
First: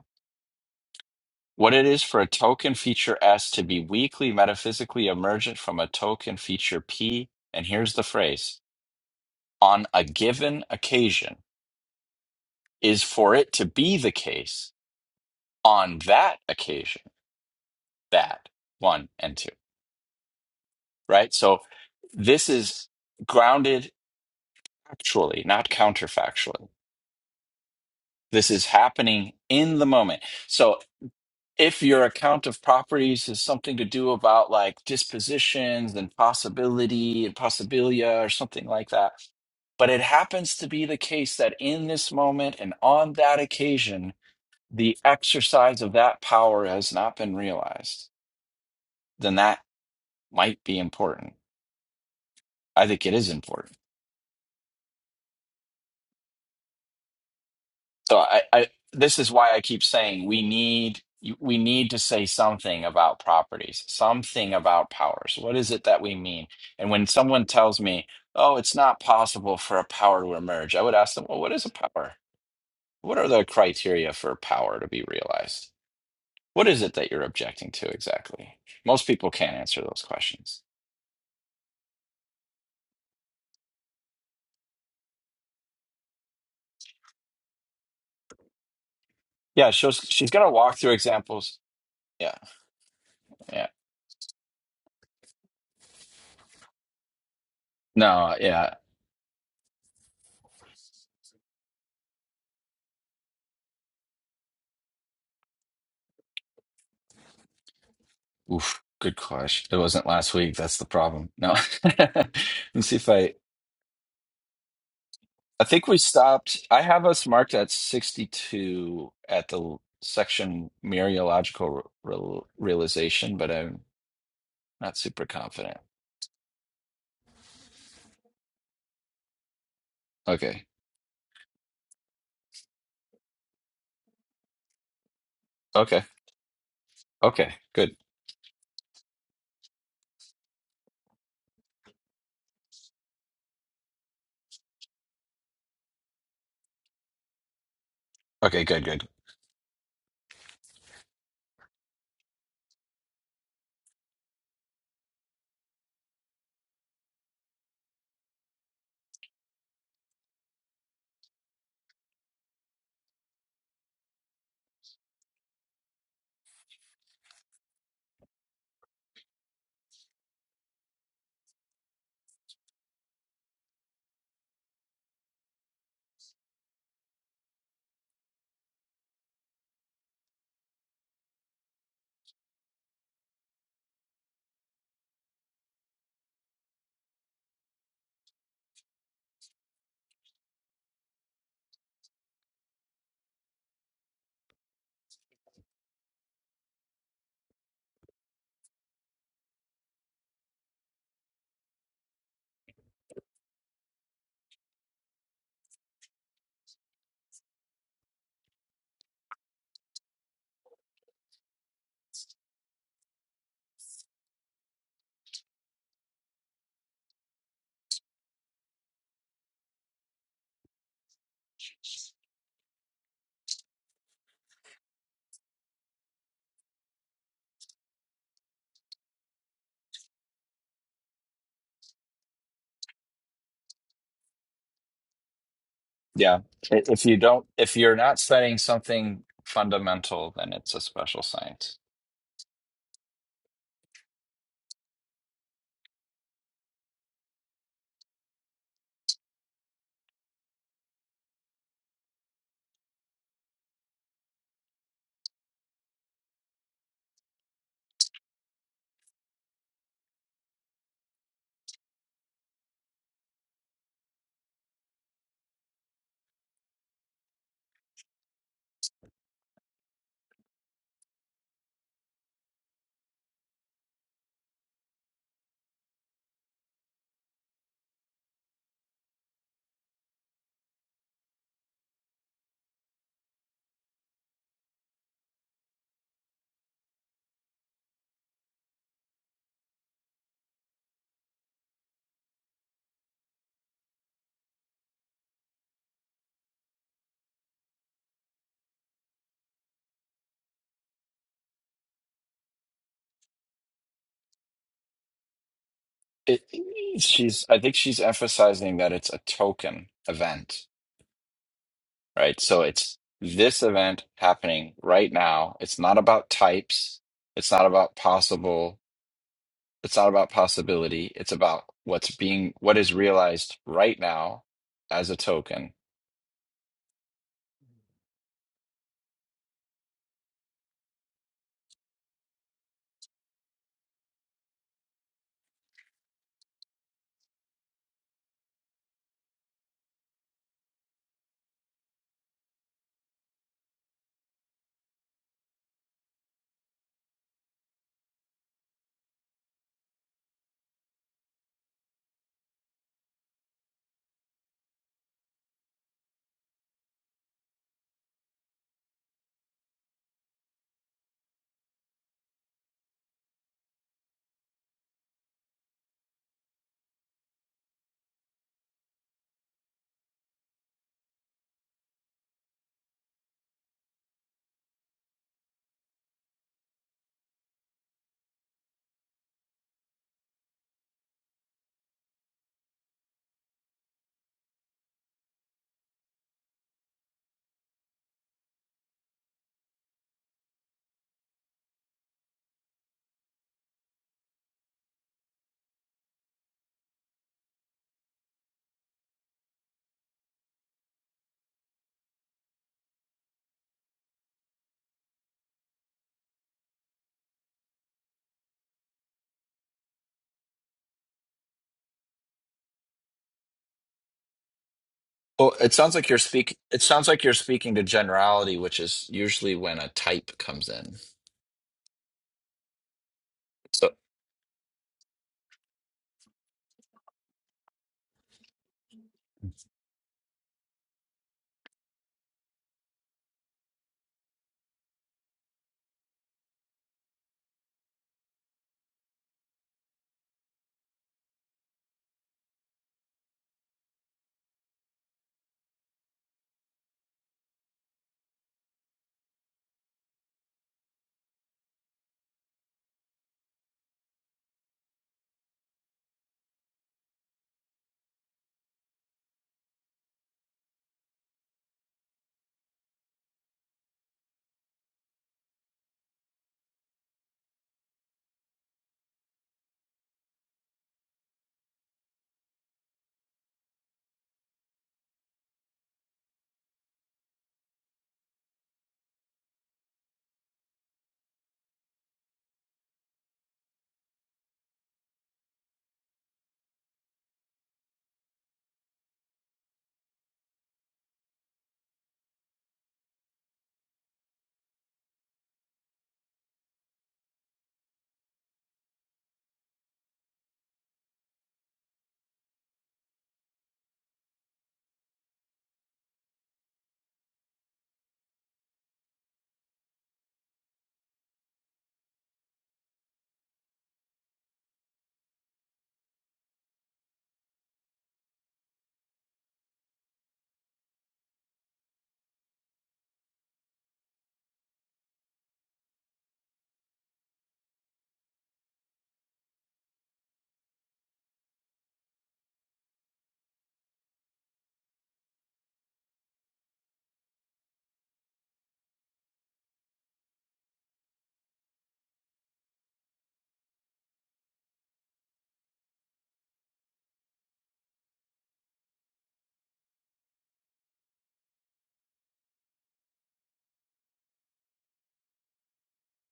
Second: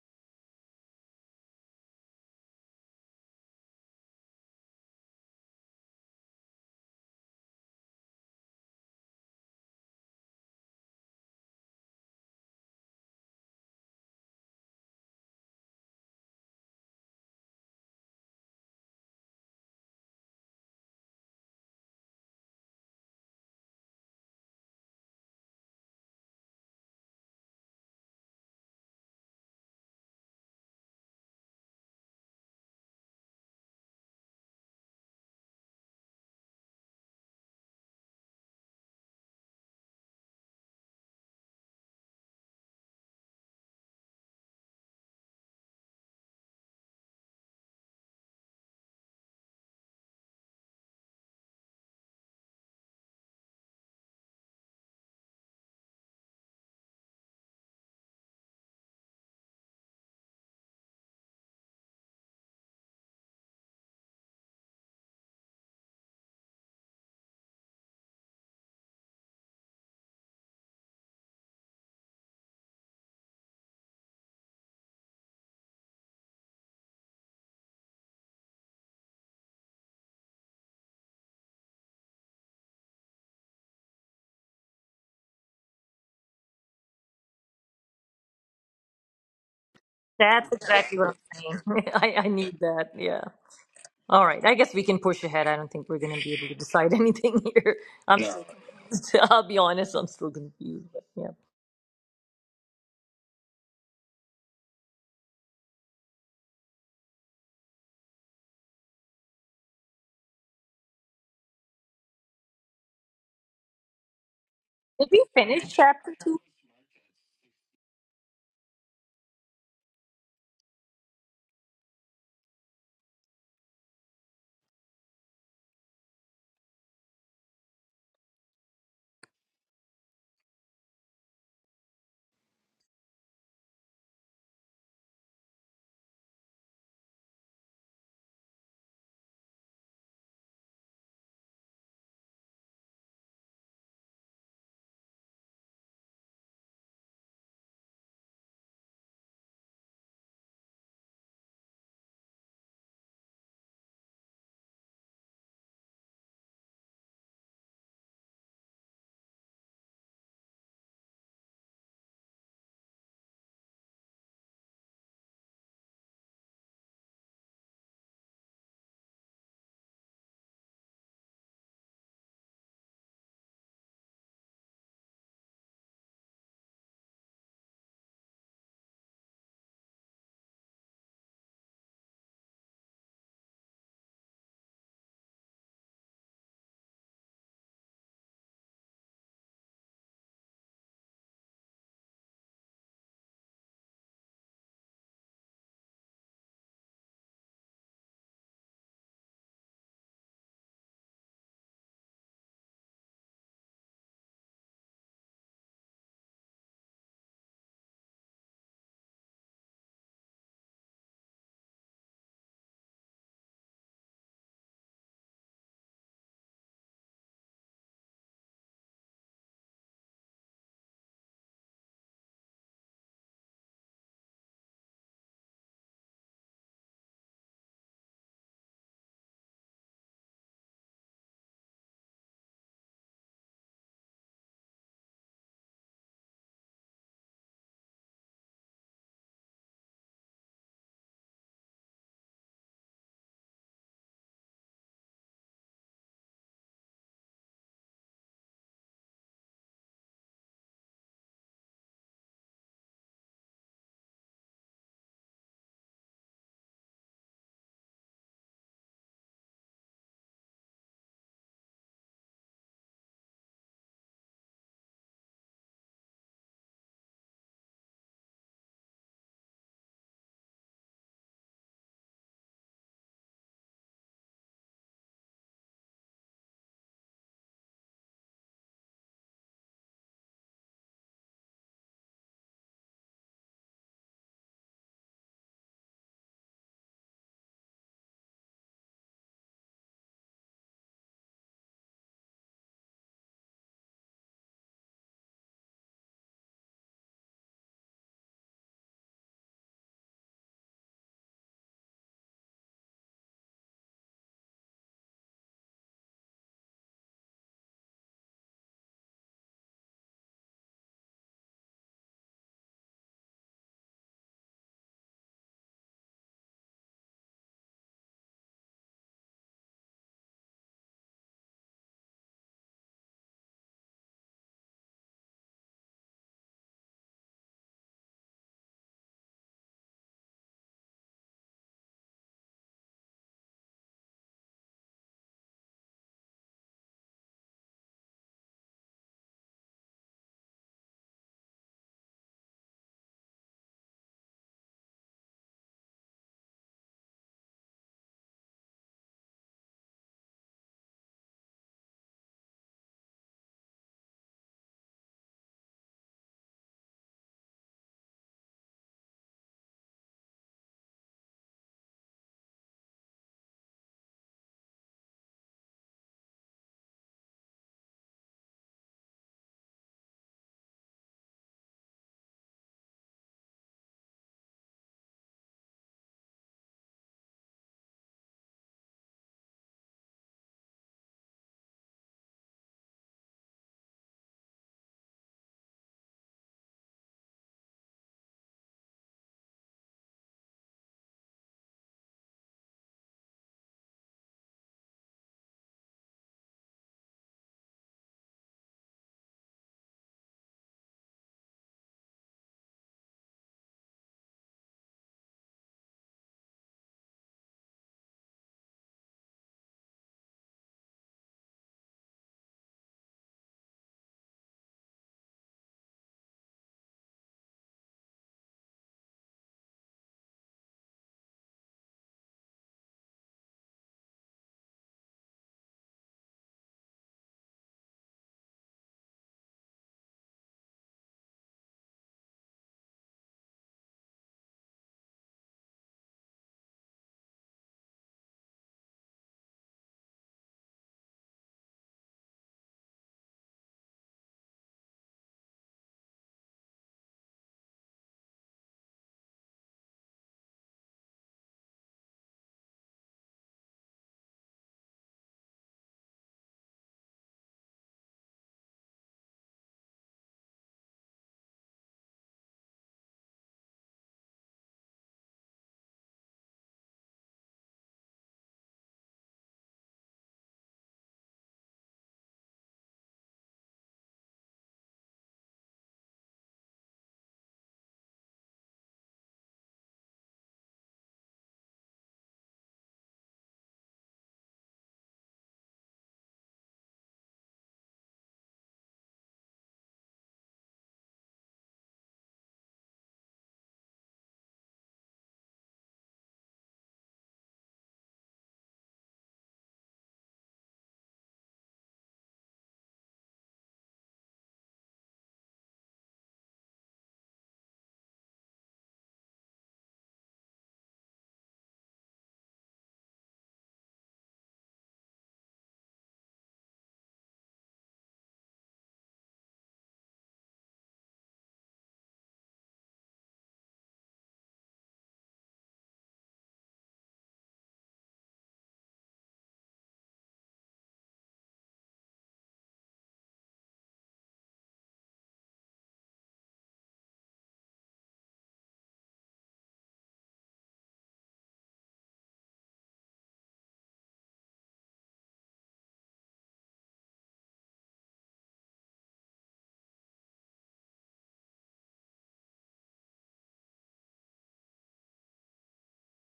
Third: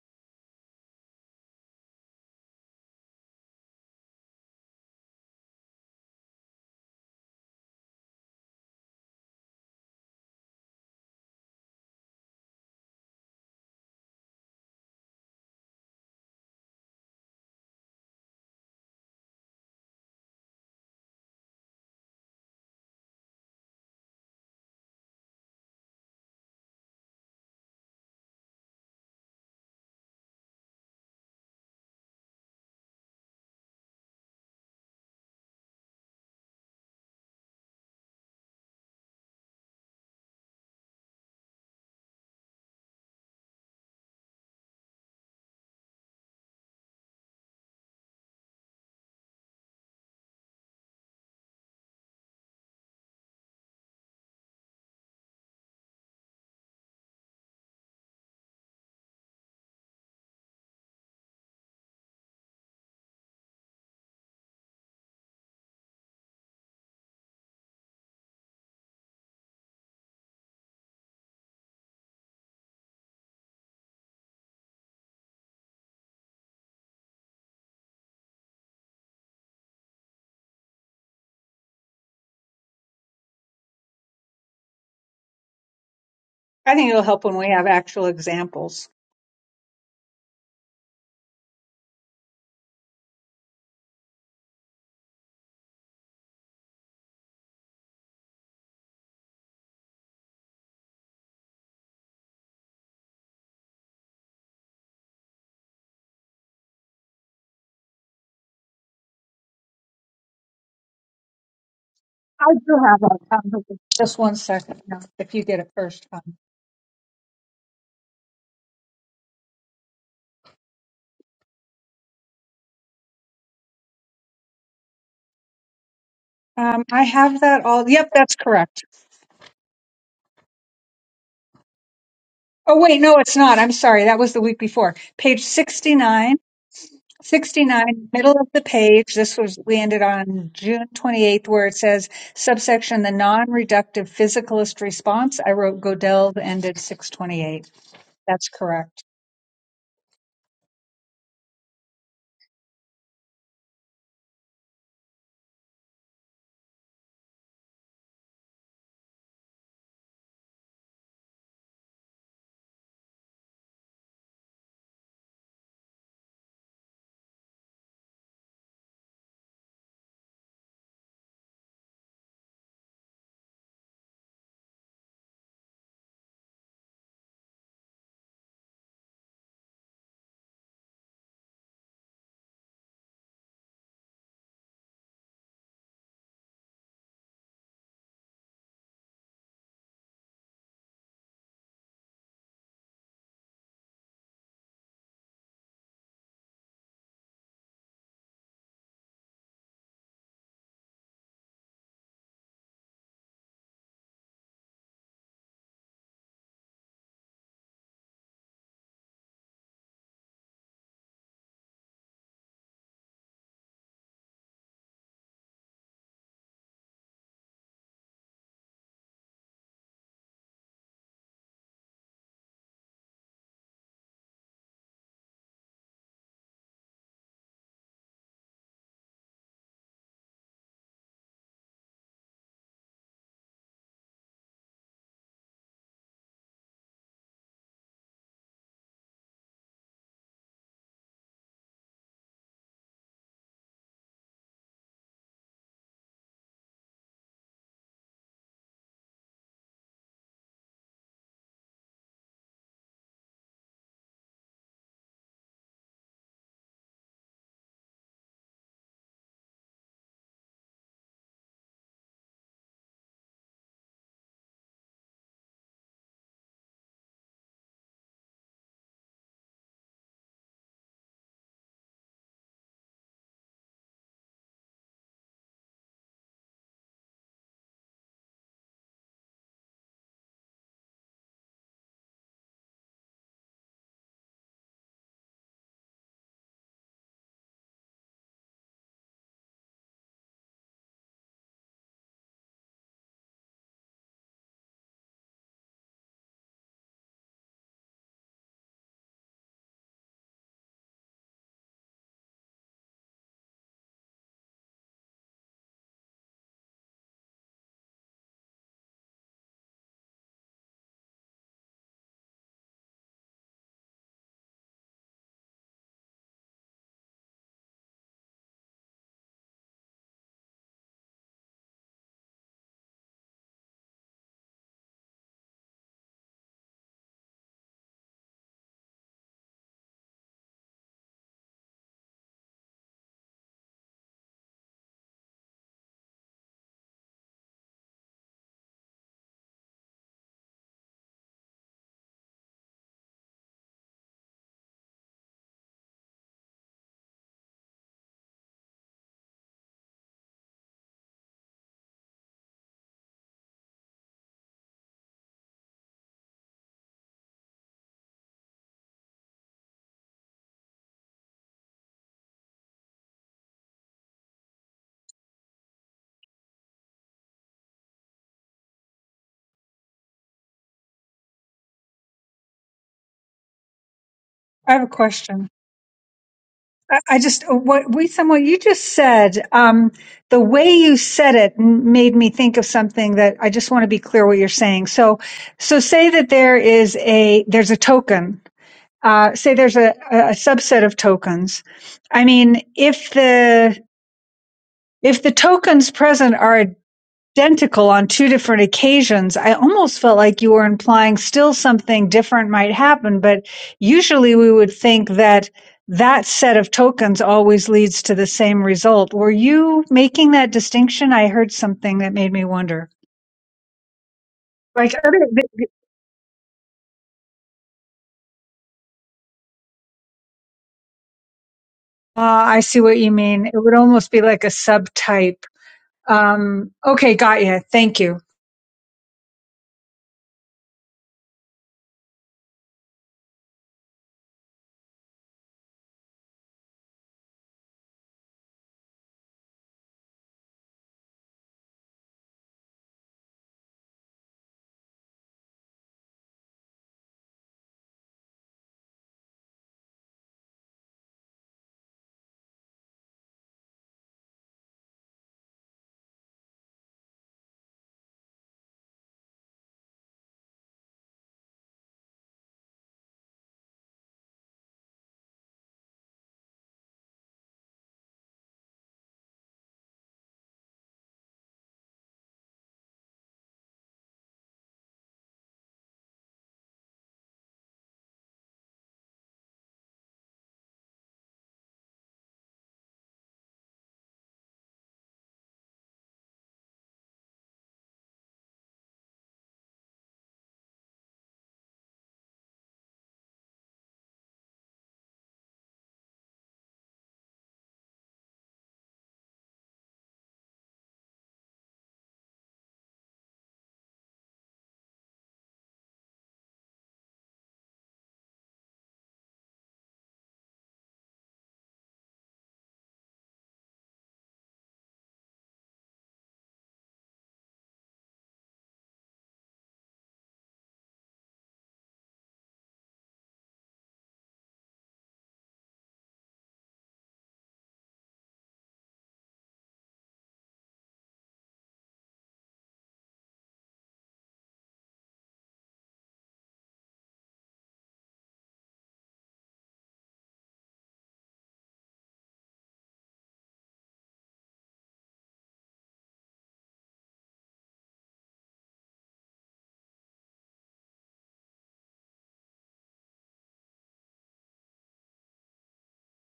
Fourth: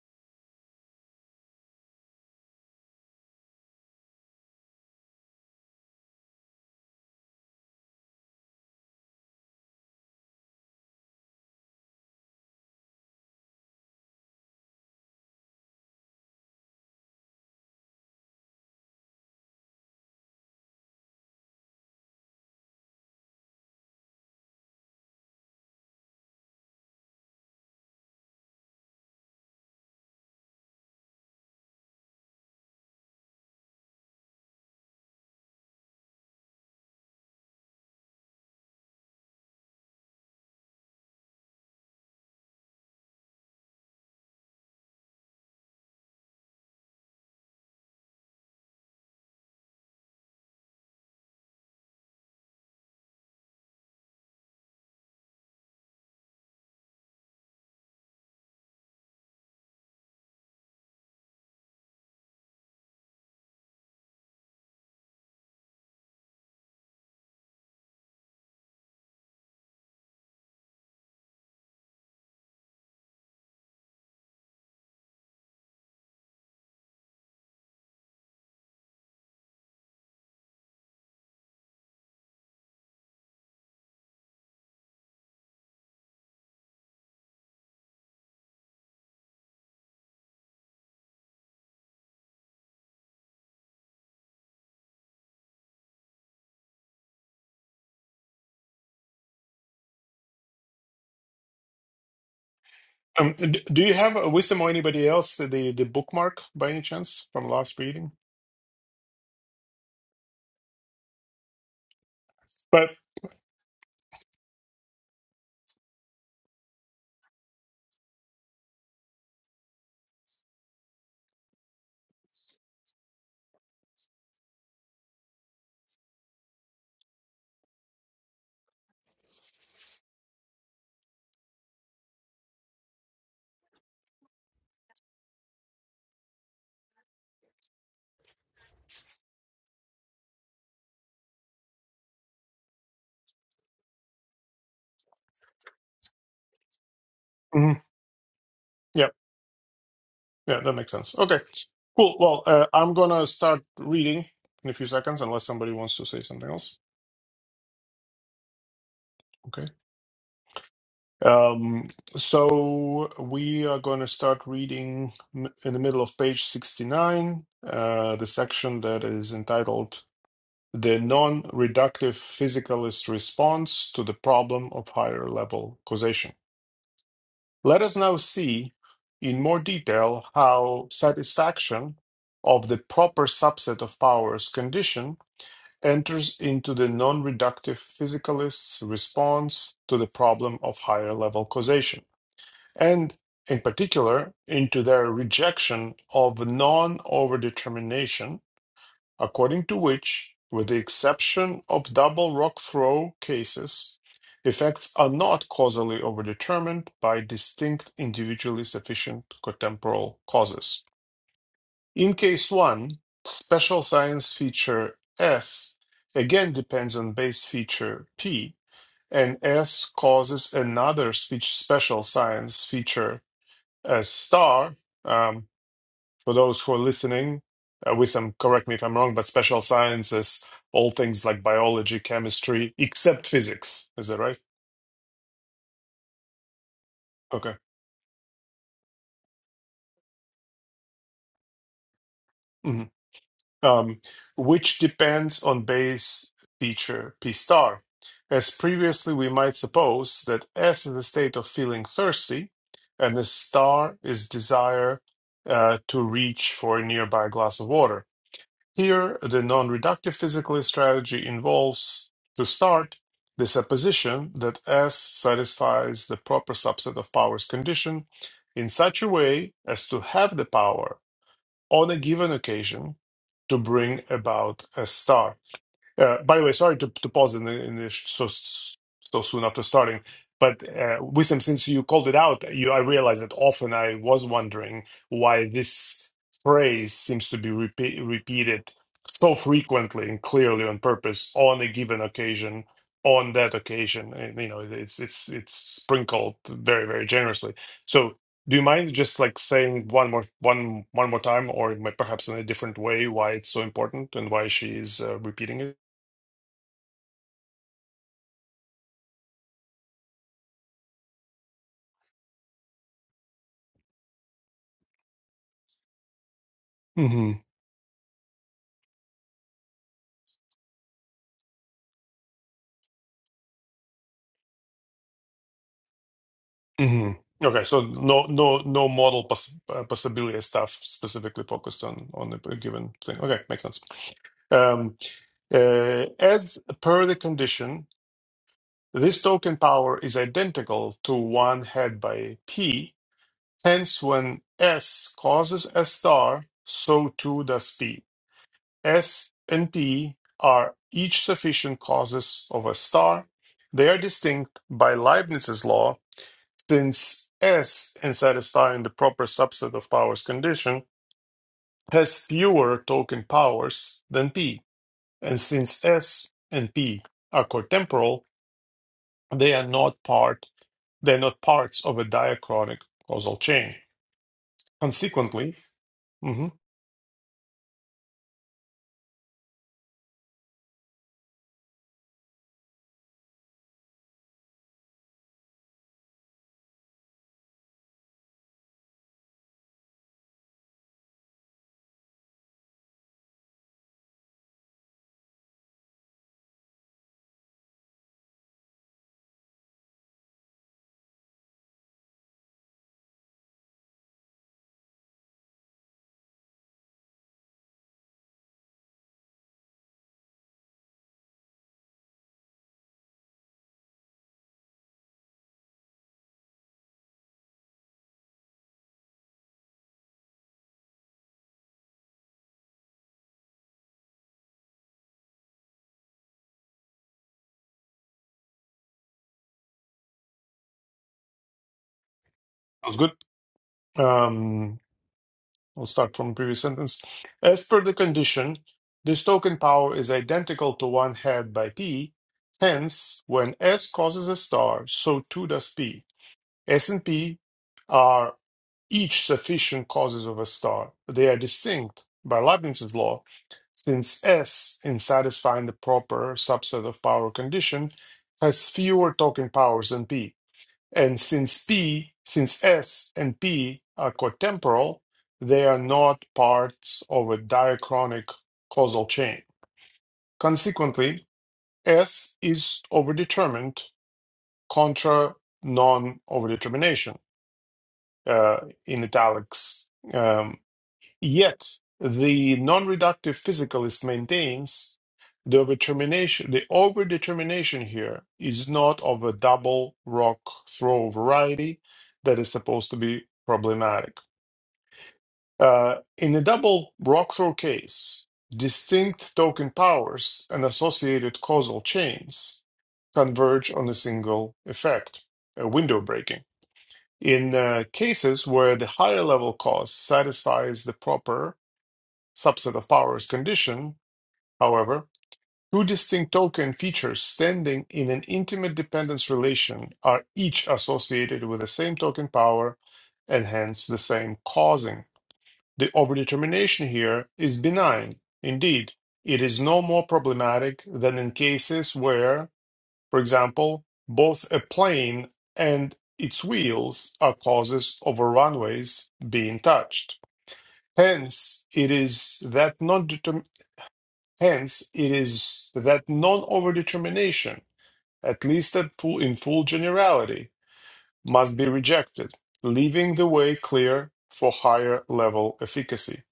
[SPEAKER 3] what it is for a token feature S to be weakly metaphysically emergent from a token feature P, and here's the phrase, on a given occasion, is for it to be the case on that occasion, that one and two, right? So this is grounded actually, not counterfactually. This is happening in the moment. So if your account of properties is something to do about like dispositions and possibility and possibilia or something like that. But it happens to be the case that in this moment and on that occasion, the exercise of that power has not been realized, then that might be important. I think it is important. So I, I this is why I keep saying we need we need to say something about properties, something about powers. What is it that we mean? And when someone tells me, "Oh, it's not possible for a power to emerge," I would ask them, "Well, what is a power? What are the criteria for power to be realized? What is it that you're objecting to exactly?" Most people can't answer those questions.
[SPEAKER 2] I think it'll help when we have actual examples.
[SPEAKER 3] Yeah, she's she's
[SPEAKER 1] That's
[SPEAKER 3] gonna walk through
[SPEAKER 1] exactly what I'm
[SPEAKER 3] examples.
[SPEAKER 1] saying. I, I
[SPEAKER 3] Yeah,
[SPEAKER 1] need that. Yeah.
[SPEAKER 3] yeah.
[SPEAKER 1] All right. I guess we can push ahead. I don't think we're going to be able to decide anything here. I'm No.
[SPEAKER 3] No,
[SPEAKER 1] still
[SPEAKER 3] yeah.
[SPEAKER 1] confused. I'll be honest. I'm still confused. But yeah.
[SPEAKER 4] Um, d- do you have a wisdom or anybody else the the bookmark by any chance from last reading?
[SPEAKER 3] Oof, good gosh. It wasn't last week. That's the problem. No. Let
[SPEAKER 2] I do
[SPEAKER 3] me
[SPEAKER 4] But
[SPEAKER 3] see
[SPEAKER 2] have
[SPEAKER 3] if
[SPEAKER 2] that
[SPEAKER 3] I
[SPEAKER 2] conversation. Just one second, no,
[SPEAKER 1] Did we
[SPEAKER 2] if you get
[SPEAKER 3] I
[SPEAKER 2] it
[SPEAKER 1] finish
[SPEAKER 3] think we
[SPEAKER 2] first.
[SPEAKER 1] chapter
[SPEAKER 2] Um,
[SPEAKER 1] two?
[SPEAKER 3] stopped. I have us marked at 62 at the l- section Mereological real, realization, but I'm not super confident.
[SPEAKER 2] um, I have that all. Yep, that's correct.
[SPEAKER 3] Okay.
[SPEAKER 2] Oh, wait, no, it's not. I'm sorry. That was the week before. Page
[SPEAKER 3] Okay.
[SPEAKER 2] 69.
[SPEAKER 3] Okay. Good.
[SPEAKER 2] 69, middle of the page, this was, we ended on June 28th, where it says subsection, the non-reductive physicalist response. I wrote Godel ended 628.
[SPEAKER 4] mhm,
[SPEAKER 2] That's
[SPEAKER 3] Okay, good,
[SPEAKER 2] correct.
[SPEAKER 3] good.
[SPEAKER 4] yeah, yeah, that makes sense. Okay, cool. Well, uh, I'm gonna start reading in a few seconds, unless somebody wants to say something else. Okay. Um, so we are gonna start reading m- in the middle of page 69, uh, the section that is entitled "The Non-Reductive Physicalist Response to the Problem of Higher Level Causation." Let us now see in more detail how satisfaction of the proper subset of powers condition enters into the non reductive physicalist's response to the problem of higher level causation, and in particular into their rejection of non overdetermination according to which, with the exception of double rock throw cases, effects are not causally overdetermined by distinct individually sufficient cotemporal causes. In case 1, special science feature S again depends on base feature P, and S causes another speech special science feature S star. um, for those who are listening, uh, Wissam, correct me if I'm wrong, but special sciences, all things like biology, chemistry, except physics. Is that right?
[SPEAKER 3] Yeah. I- If you don't
[SPEAKER 4] Okay.
[SPEAKER 3] if you're not studying something fundamental, then it's a special science.
[SPEAKER 4] hmm Um, which depends on base feature P star. As previously, we might suppose that S is the state of feeling thirsty, and the star is desire uh, to reach for a nearby glass of water. Here, the non-reductive physicalist strategy involves, to start, the supposition that S satisfies the proper subset of power's condition in such a way as to have the power on a given occasion to bring about a star. Uh, by the way, sorry to, to pause in the, in the sh- so so soon after starting, but uh, Wisdom, since you called it out, you I realized that often I was wondering why this phrase seems to be repeat, repeated so frequently and clearly on purpose on a given occasion. On that occasion, and, you know, it's it's it's sprinkled very very generously. So, do you mind just like saying one more one one more time, or ma- perhaps in a different way, why it's so important and why she is uh, repeating it?
[SPEAKER 3] It, she's I think she's emphasizing that it's a token event right? So it's this event happening right now. It's not about types.
[SPEAKER 4] hmm
[SPEAKER 3] It's not about possible. It's not about possibility. It's about what's being, what is realized right now as a token.
[SPEAKER 4] hmm Okay, so no, no, no model poss uh, possibility stuff specifically focused on on a given thing. Okay, makes sense. Um, uh, as per the condition, this token power is identical to one had by P. Hence, when S causes S star, so too does P. S and P are each sufficient causes of a star. They are distinct by Leibniz's law, since S, in satisfying the proper subset of powers condition, has fewer token powers than P. And since S and P are cotemporal, they are not part they're not parts of a diachronic causal chain.
[SPEAKER 2] I have a question.
[SPEAKER 4] Consequently, hmm
[SPEAKER 2] I, I just, uh, what we somewhat, you just said, um, the way you said it m- made me think of something that I just want to be clear what you're saying. So, so say that there is a, there's a token. Uh, say there's a, a a subset of tokens. I mean, if the If the tokens present are identical on two different occasions, I almost felt like you were implying still something different might happen, but usually we would think that that set of tokens always leads to the same result. Were you making that distinction? I heard something that made me wonder. Like other,
[SPEAKER 3] Well, it sounds like you're speak. It sounds like you're speaking to generality, which is usually when a type comes in.
[SPEAKER 2] uh, I see what you mean. It would
[SPEAKER 3] So
[SPEAKER 2] almost be like a subtype. Um, okay, got you. Thank you.
[SPEAKER 4] sounds good. Um, we'll start from the previous sentence. As per the condition, this token power is identical to one had by P. Hence, when S causes a star, so too does P. S and P are each sufficient causes of a star. They are distinct by Leibniz's law, since S, in satisfying the proper subset of power condition, has fewer token powers than P. And since P, since S and P are cotemporal, they are not parts of a diachronic causal chain. Consequently, S is overdetermined contra non-overdetermination uh, in italics. Um, yet the non-reductive physicalist maintains the overdetermination, the overdetermination here is not of a double rock throw variety that is supposed to be problematic. Uh, in the double rock throw case, distinct token powers and associated causal chains converge on a single effect, a window breaking. In uh, cases where the higher level cause satisfies the proper subset of powers condition, however, two distinct token features standing in an intimate dependence relation are each associated with the same token power and hence the same causing. The overdetermination here is benign. Indeed, it is no more problematic than in cases where for example, both a plane and its wheels are causes of a runway's being touched. Hence, it is that non hence it is that non-overdetermination, at least at full, in full generality, must be rejected, leaving the way clear for higher level efficacy.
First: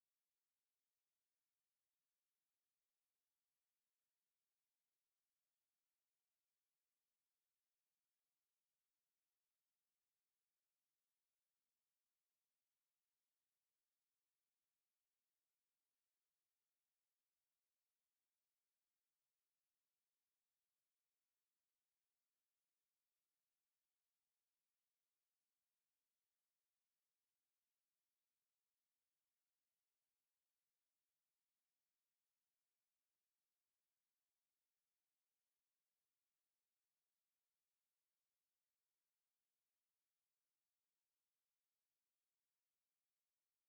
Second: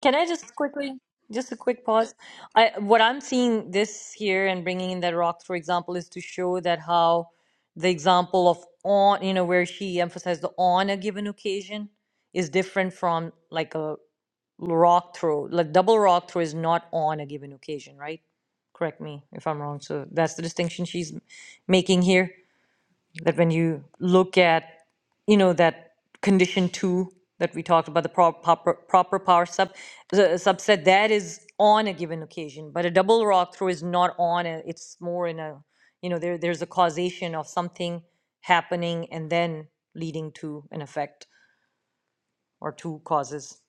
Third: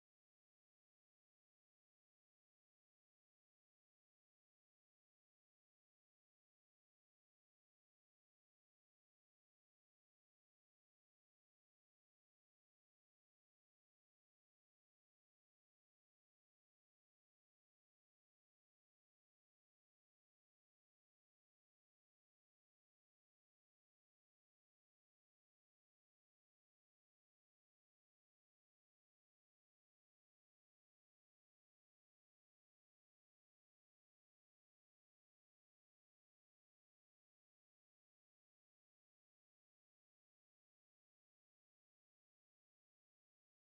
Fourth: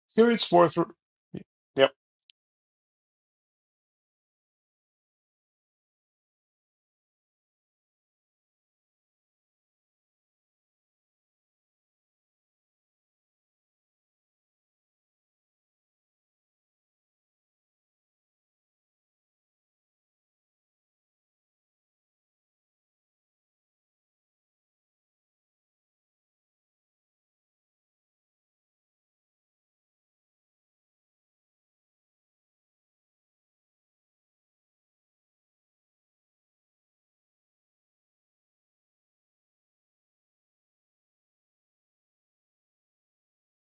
[SPEAKER 1] Can I
[SPEAKER 4] Here, it's
[SPEAKER 1] just
[SPEAKER 4] worth. re-
[SPEAKER 1] quickly, just a quick
[SPEAKER 4] Yep.
[SPEAKER 1] pause? I, what I'm seeing this here and bringing in that rock, for example, is to show that how the example of on, you know, where she emphasized the on a given occasion is different from like a rock throw. Like double rock throw is not on a given occasion, right? Correct me if I'm wrong. So that's the distinction she's making here. That when you look at you know, that condition two that we talked about, the prop- proper, proper power sub, the subset, that is on a given occasion, but a double rock through is not on a, it's more in a, you know, there, there's a causation of something happening and then leading to an effect or two causes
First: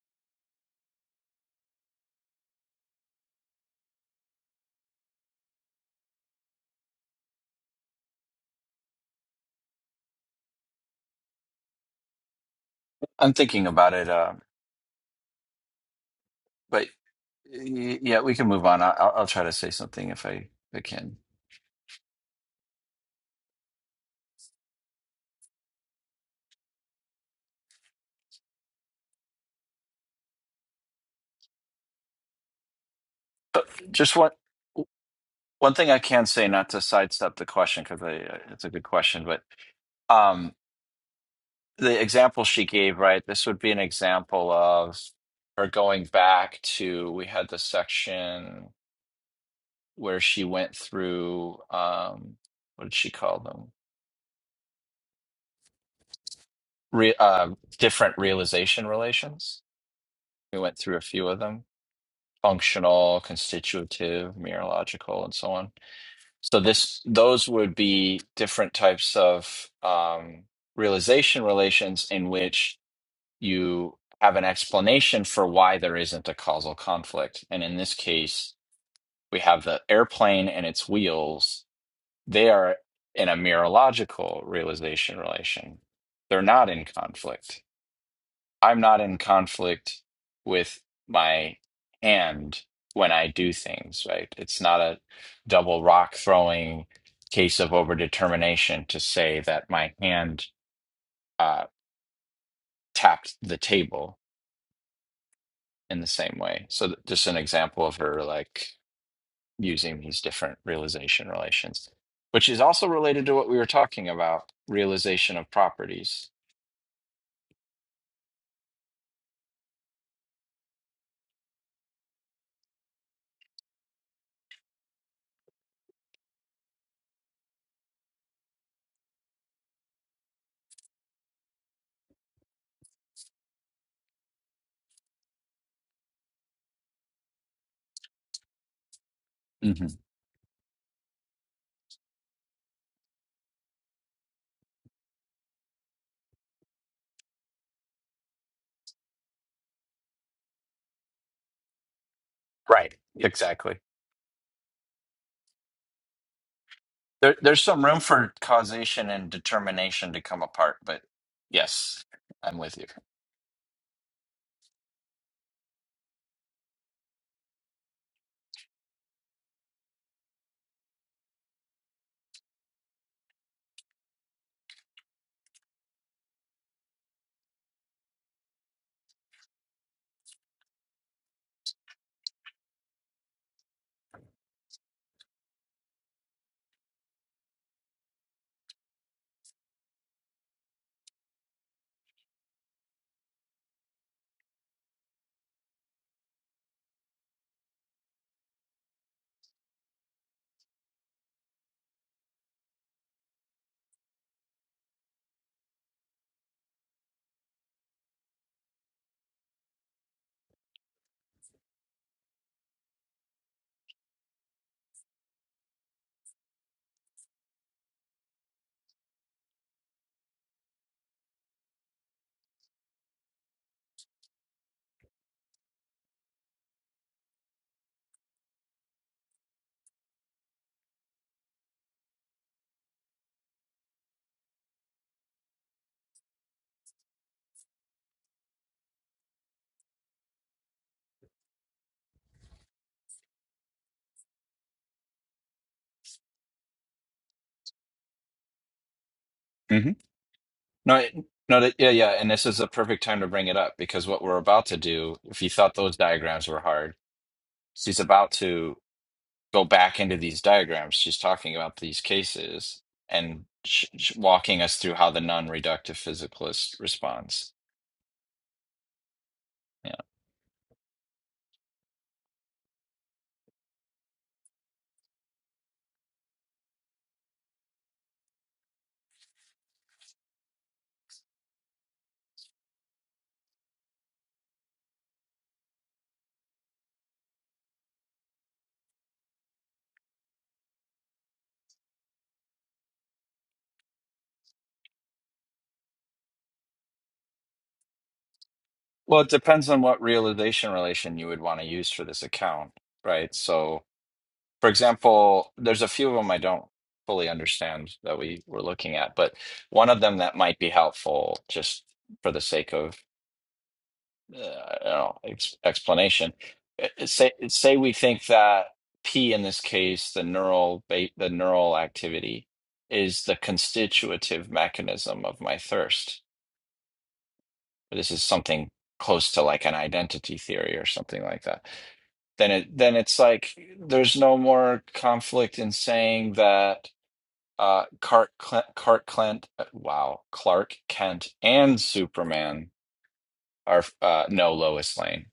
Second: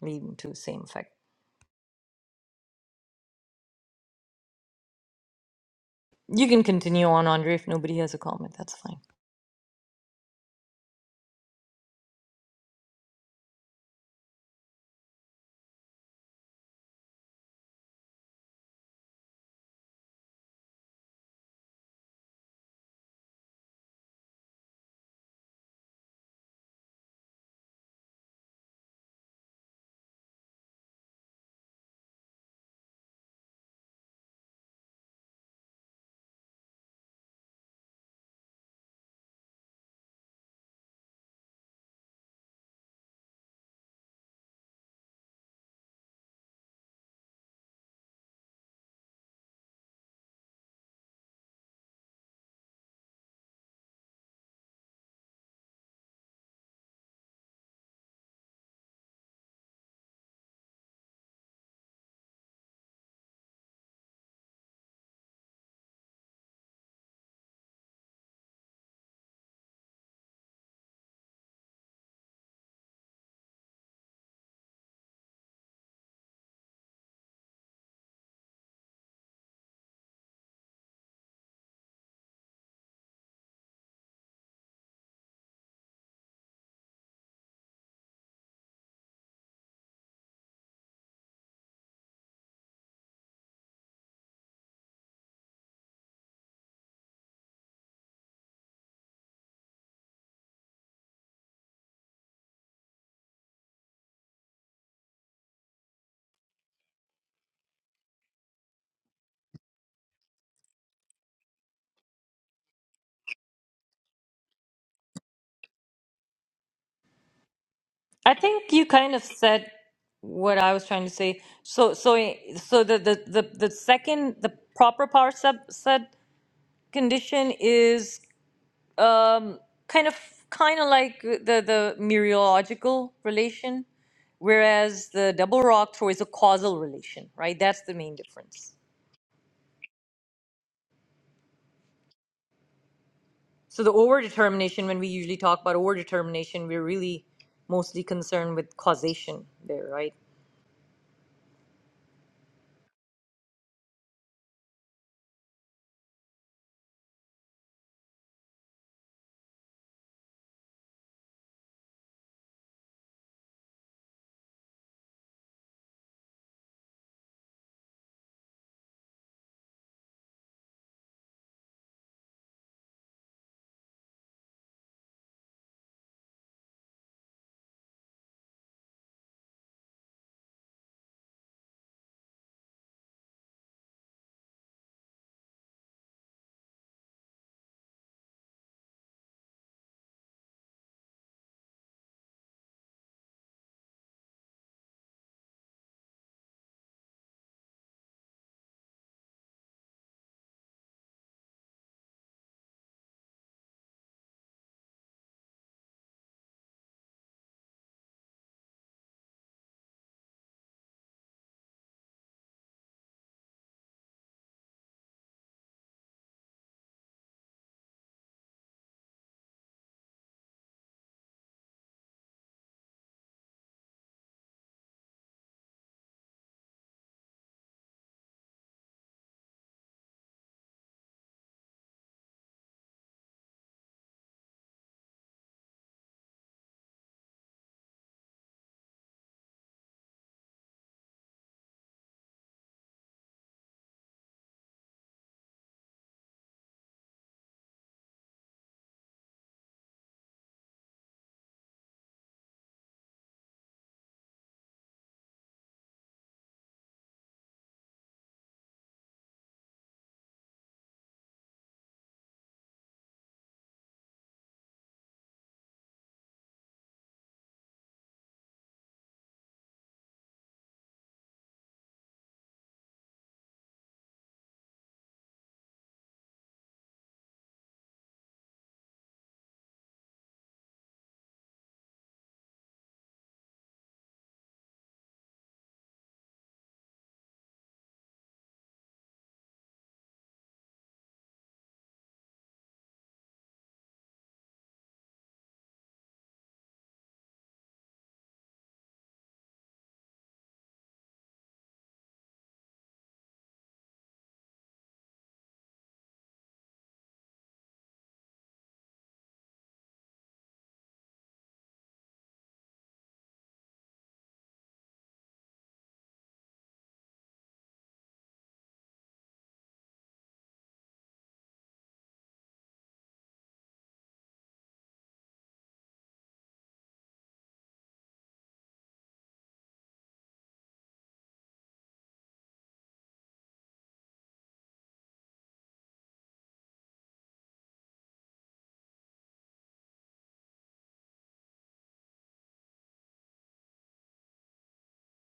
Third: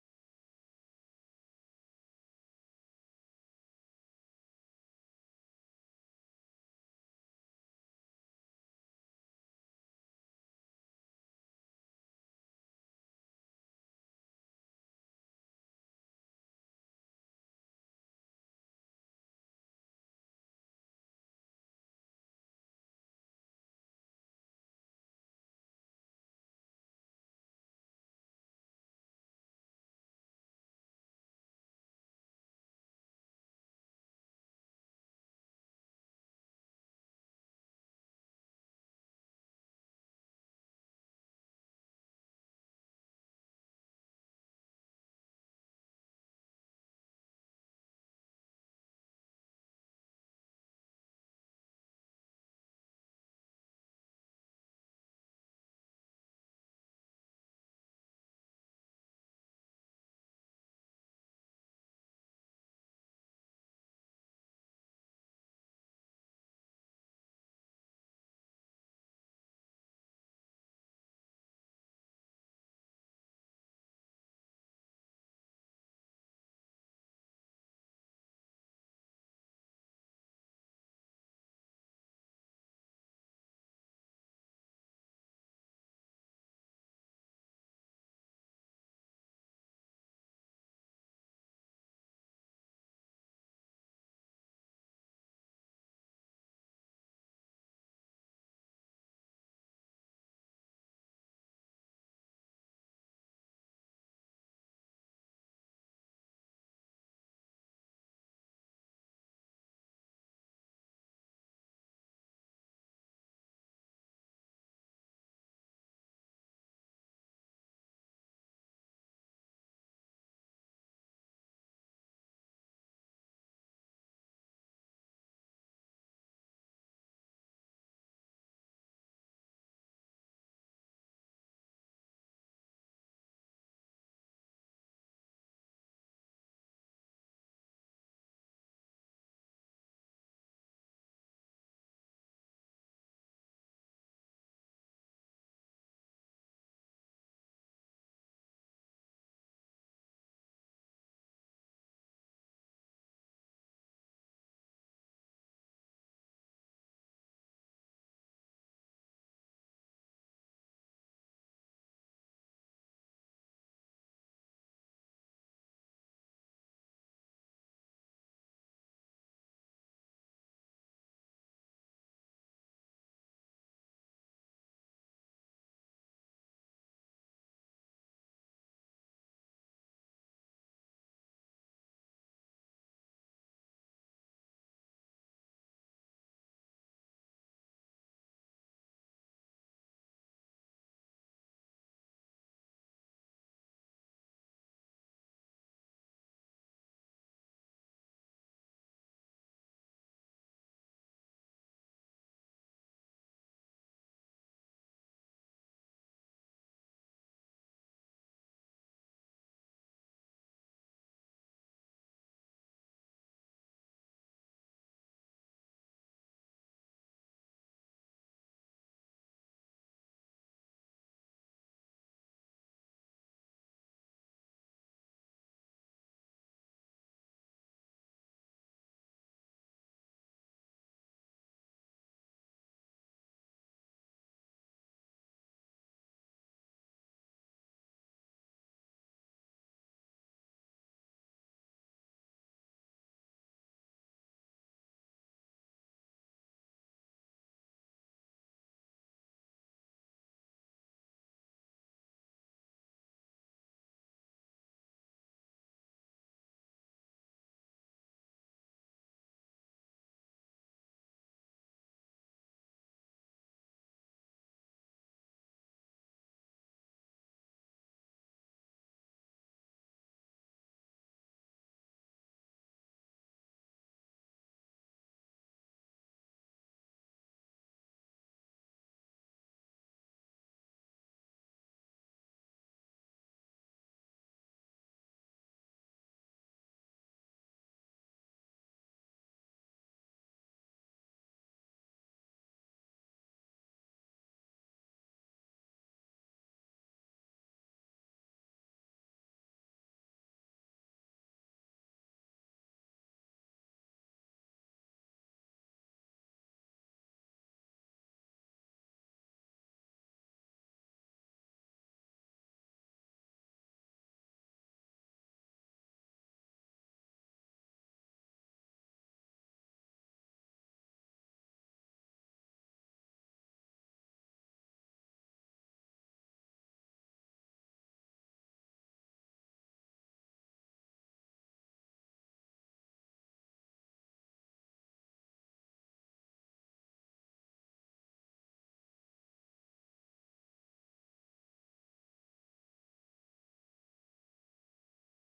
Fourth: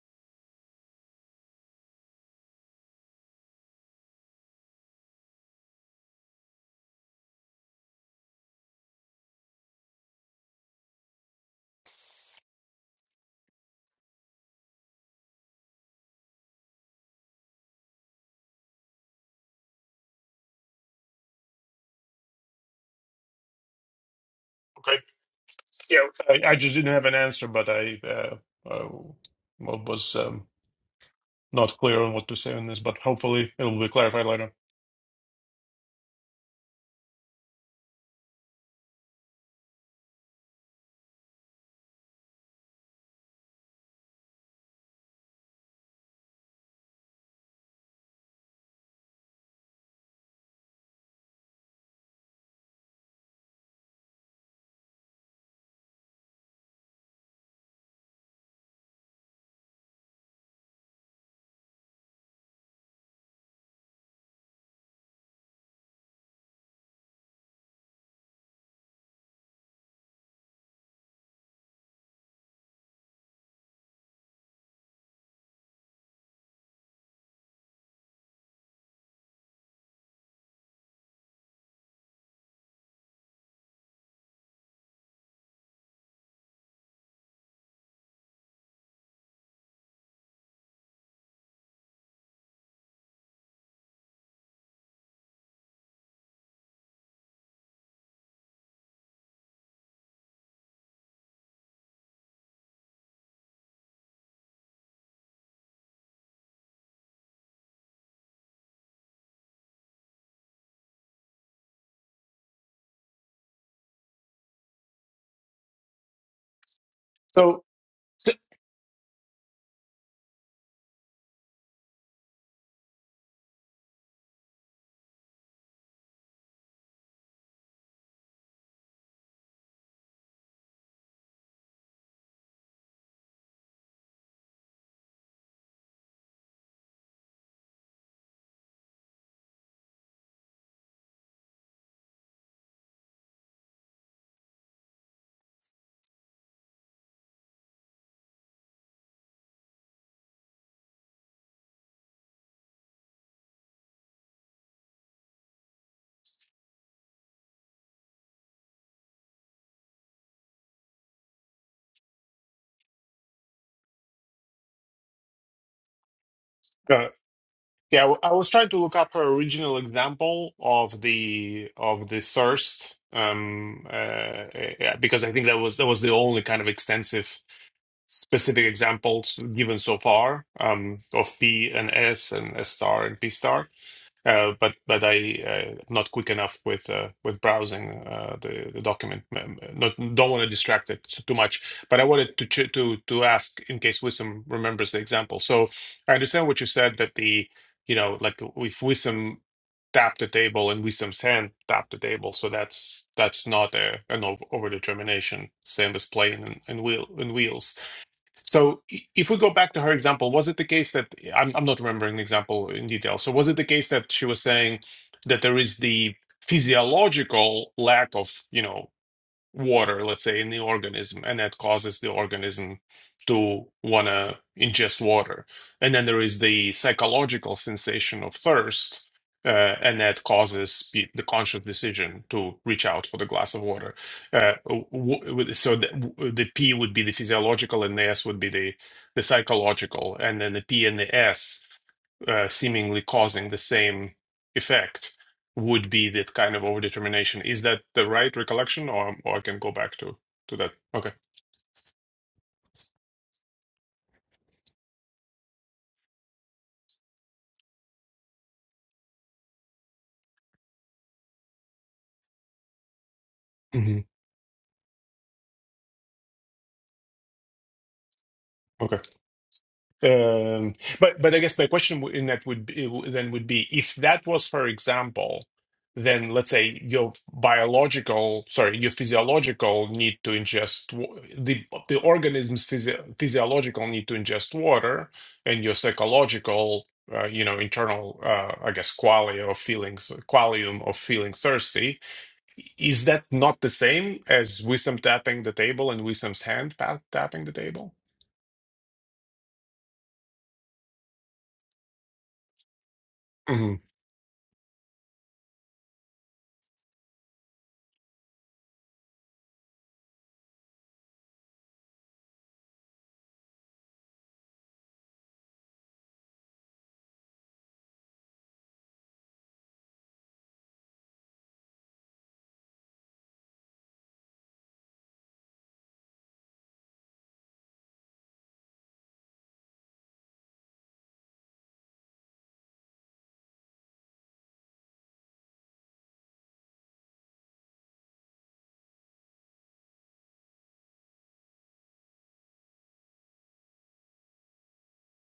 [SPEAKER 1] leading to the same effect. You can continue on, Andre, if nobody has a comment, that's fine.
[SPEAKER 3] I'm thinking about it, uh, but y- yeah, we can move on. I- I'll, I'll try to say something if I, if I can.
[SPEAKER 4] Okay. Yeah. I, I just didn't have an answer, but I uh, uh, what was. um, not clear on what to say on this, but hopefully it
[SPEAKER 3] But
[SPEAKER 4] will be
[SPEAKER 3] just
[SPEAKER 4] clarified
[SPEAKER 3] what?
[SPEAKER 4] later.
[SPEAKER 3] One thing I can say, not to sidestep the question, because it's a good question, but um, the example she gave, right? This would be an example of her going back to, we had the section where she went through, um, what did she call them? Re, uh, different realization relations. We went through a few of them functional, constitutive, mereological, and so on So this those would be different types of um, realization relations in which you have an explanation for why there isn't a causal conflict. And in this case, we have the airplane and its wheels. They are in a mirological realization relation. They're not in conflict. I'm not in conflict with my hand when I do things, right? It's not a double rock throwing case of overdetermination to say that my hand uh, tapped the table in the same way. So, th- just an example of her like using these different realization relations, which is also related to what we were talking about realization of properties.
[SPEAKER 4] So, so
[SPEAKER 1] I think you kind of said what I was trying to say. So so so the the the, the second the proper power subset condition is um, kind of kind of like the the mereological relation, whereas the double rock throw is a causal relation, right? That's the main difference.
[SPEAKER 3] Mhm.
[SPEAKER 1] So the overdetermination, when we usually talk about overdetermination, we're really mostly concerned with causation there, right?
[SPEAKER 3] Right. Exactly. There, there's some room for causation and determination to come apart, but yes, I'm with you.
[SPEAKER 4] uh, yeah, I w- I was trying to look up her original example of the of the thirst, um, uh, uh, yeah, because I think that was that was the only kind of extensive specific examples given so far um, of P and S and S star and P star. Uh, but but I uh, not quick enough with uh, with browsing uh, the the document. Um, Not don't want to distract it s- too much. But I wanted to ch- to to ask in case Wisdom remembers the example. So I understand what you said that the you know like if Wisdom tapped the table and Wisdom's hand tapped the table, so that's that's not a an over overdetermination, same as playing and, and wheel and wheels. So i- if we go back to her example, was it the case that I'm I'm not remembering the example in detail. So was it the case that she was saying that there is the physiological lack of, you know, water, let's say, in the organism, and that causes the organism to want to ingest water. And then there is the psychological sensation of thirst, uh, and that causes the the conscious decision to reach out for the glass of water. Uh, w- w- so the, w- the P would be the physiological, and the S would be the, the psychological, and then the P and the S uh, seemingly causing the same effect would be that kind of overdetermination. Is that the right recollection, or, or I can go
[SPEAKER 3] hmm
[SPEAKER 4] back to to that?
[SPEAKER 3] No,
[SPEAKER 4] Okay.
[SPEAKER 3] it, no, that, yeah, yeah. And this is a perfect time to bring it up because what we're about to do, if you thought those diagrams were hard, she's about to go back into these diagrams. She's talking about these cases and sh-
[SPEAKER 4] hmm
[SPEAKER 3] sh- walking us through how the non-reductive physicalist responds.
[SPEAKER 4] Okay.
[SPEAKER 3] Yeah.
[SPEAKER 4] Um, but but I guess my question w- in that would be, then would be if that was, for example, then let's say your biological, sorry, your physiological need to ingest wa- the the organism's physio- physiological need to ingest water, and your psychological. Uh, you know, internal, uh, I guess, qualia of feelings, qualium of feeling thirsty, Is that not the same as Wisdom tapping the table and Wisdom's hand pa- tapping the table?
[SPEAKER 3] Well, it depends on what realization relation you would want to use for this account, right?
[SPEAKER 4] hmm
[SPEAKER 3] So. for example, there's a few of them I don't fully understand that we were looking at, but one of them that might be helpful just for the sake of uh, I don't know, ex explanation. Uh, uh, Say say we think that P in this case, the neural ba the neural activity is the constitutive mechanism of my thirst. This is something close to like an identity theory or something like that. Then it then it's like there's no more conflict in saying that uh Clark Clint, Clark Kent. uh, wow, Clark Kent and Superman are uh no Lois Lane.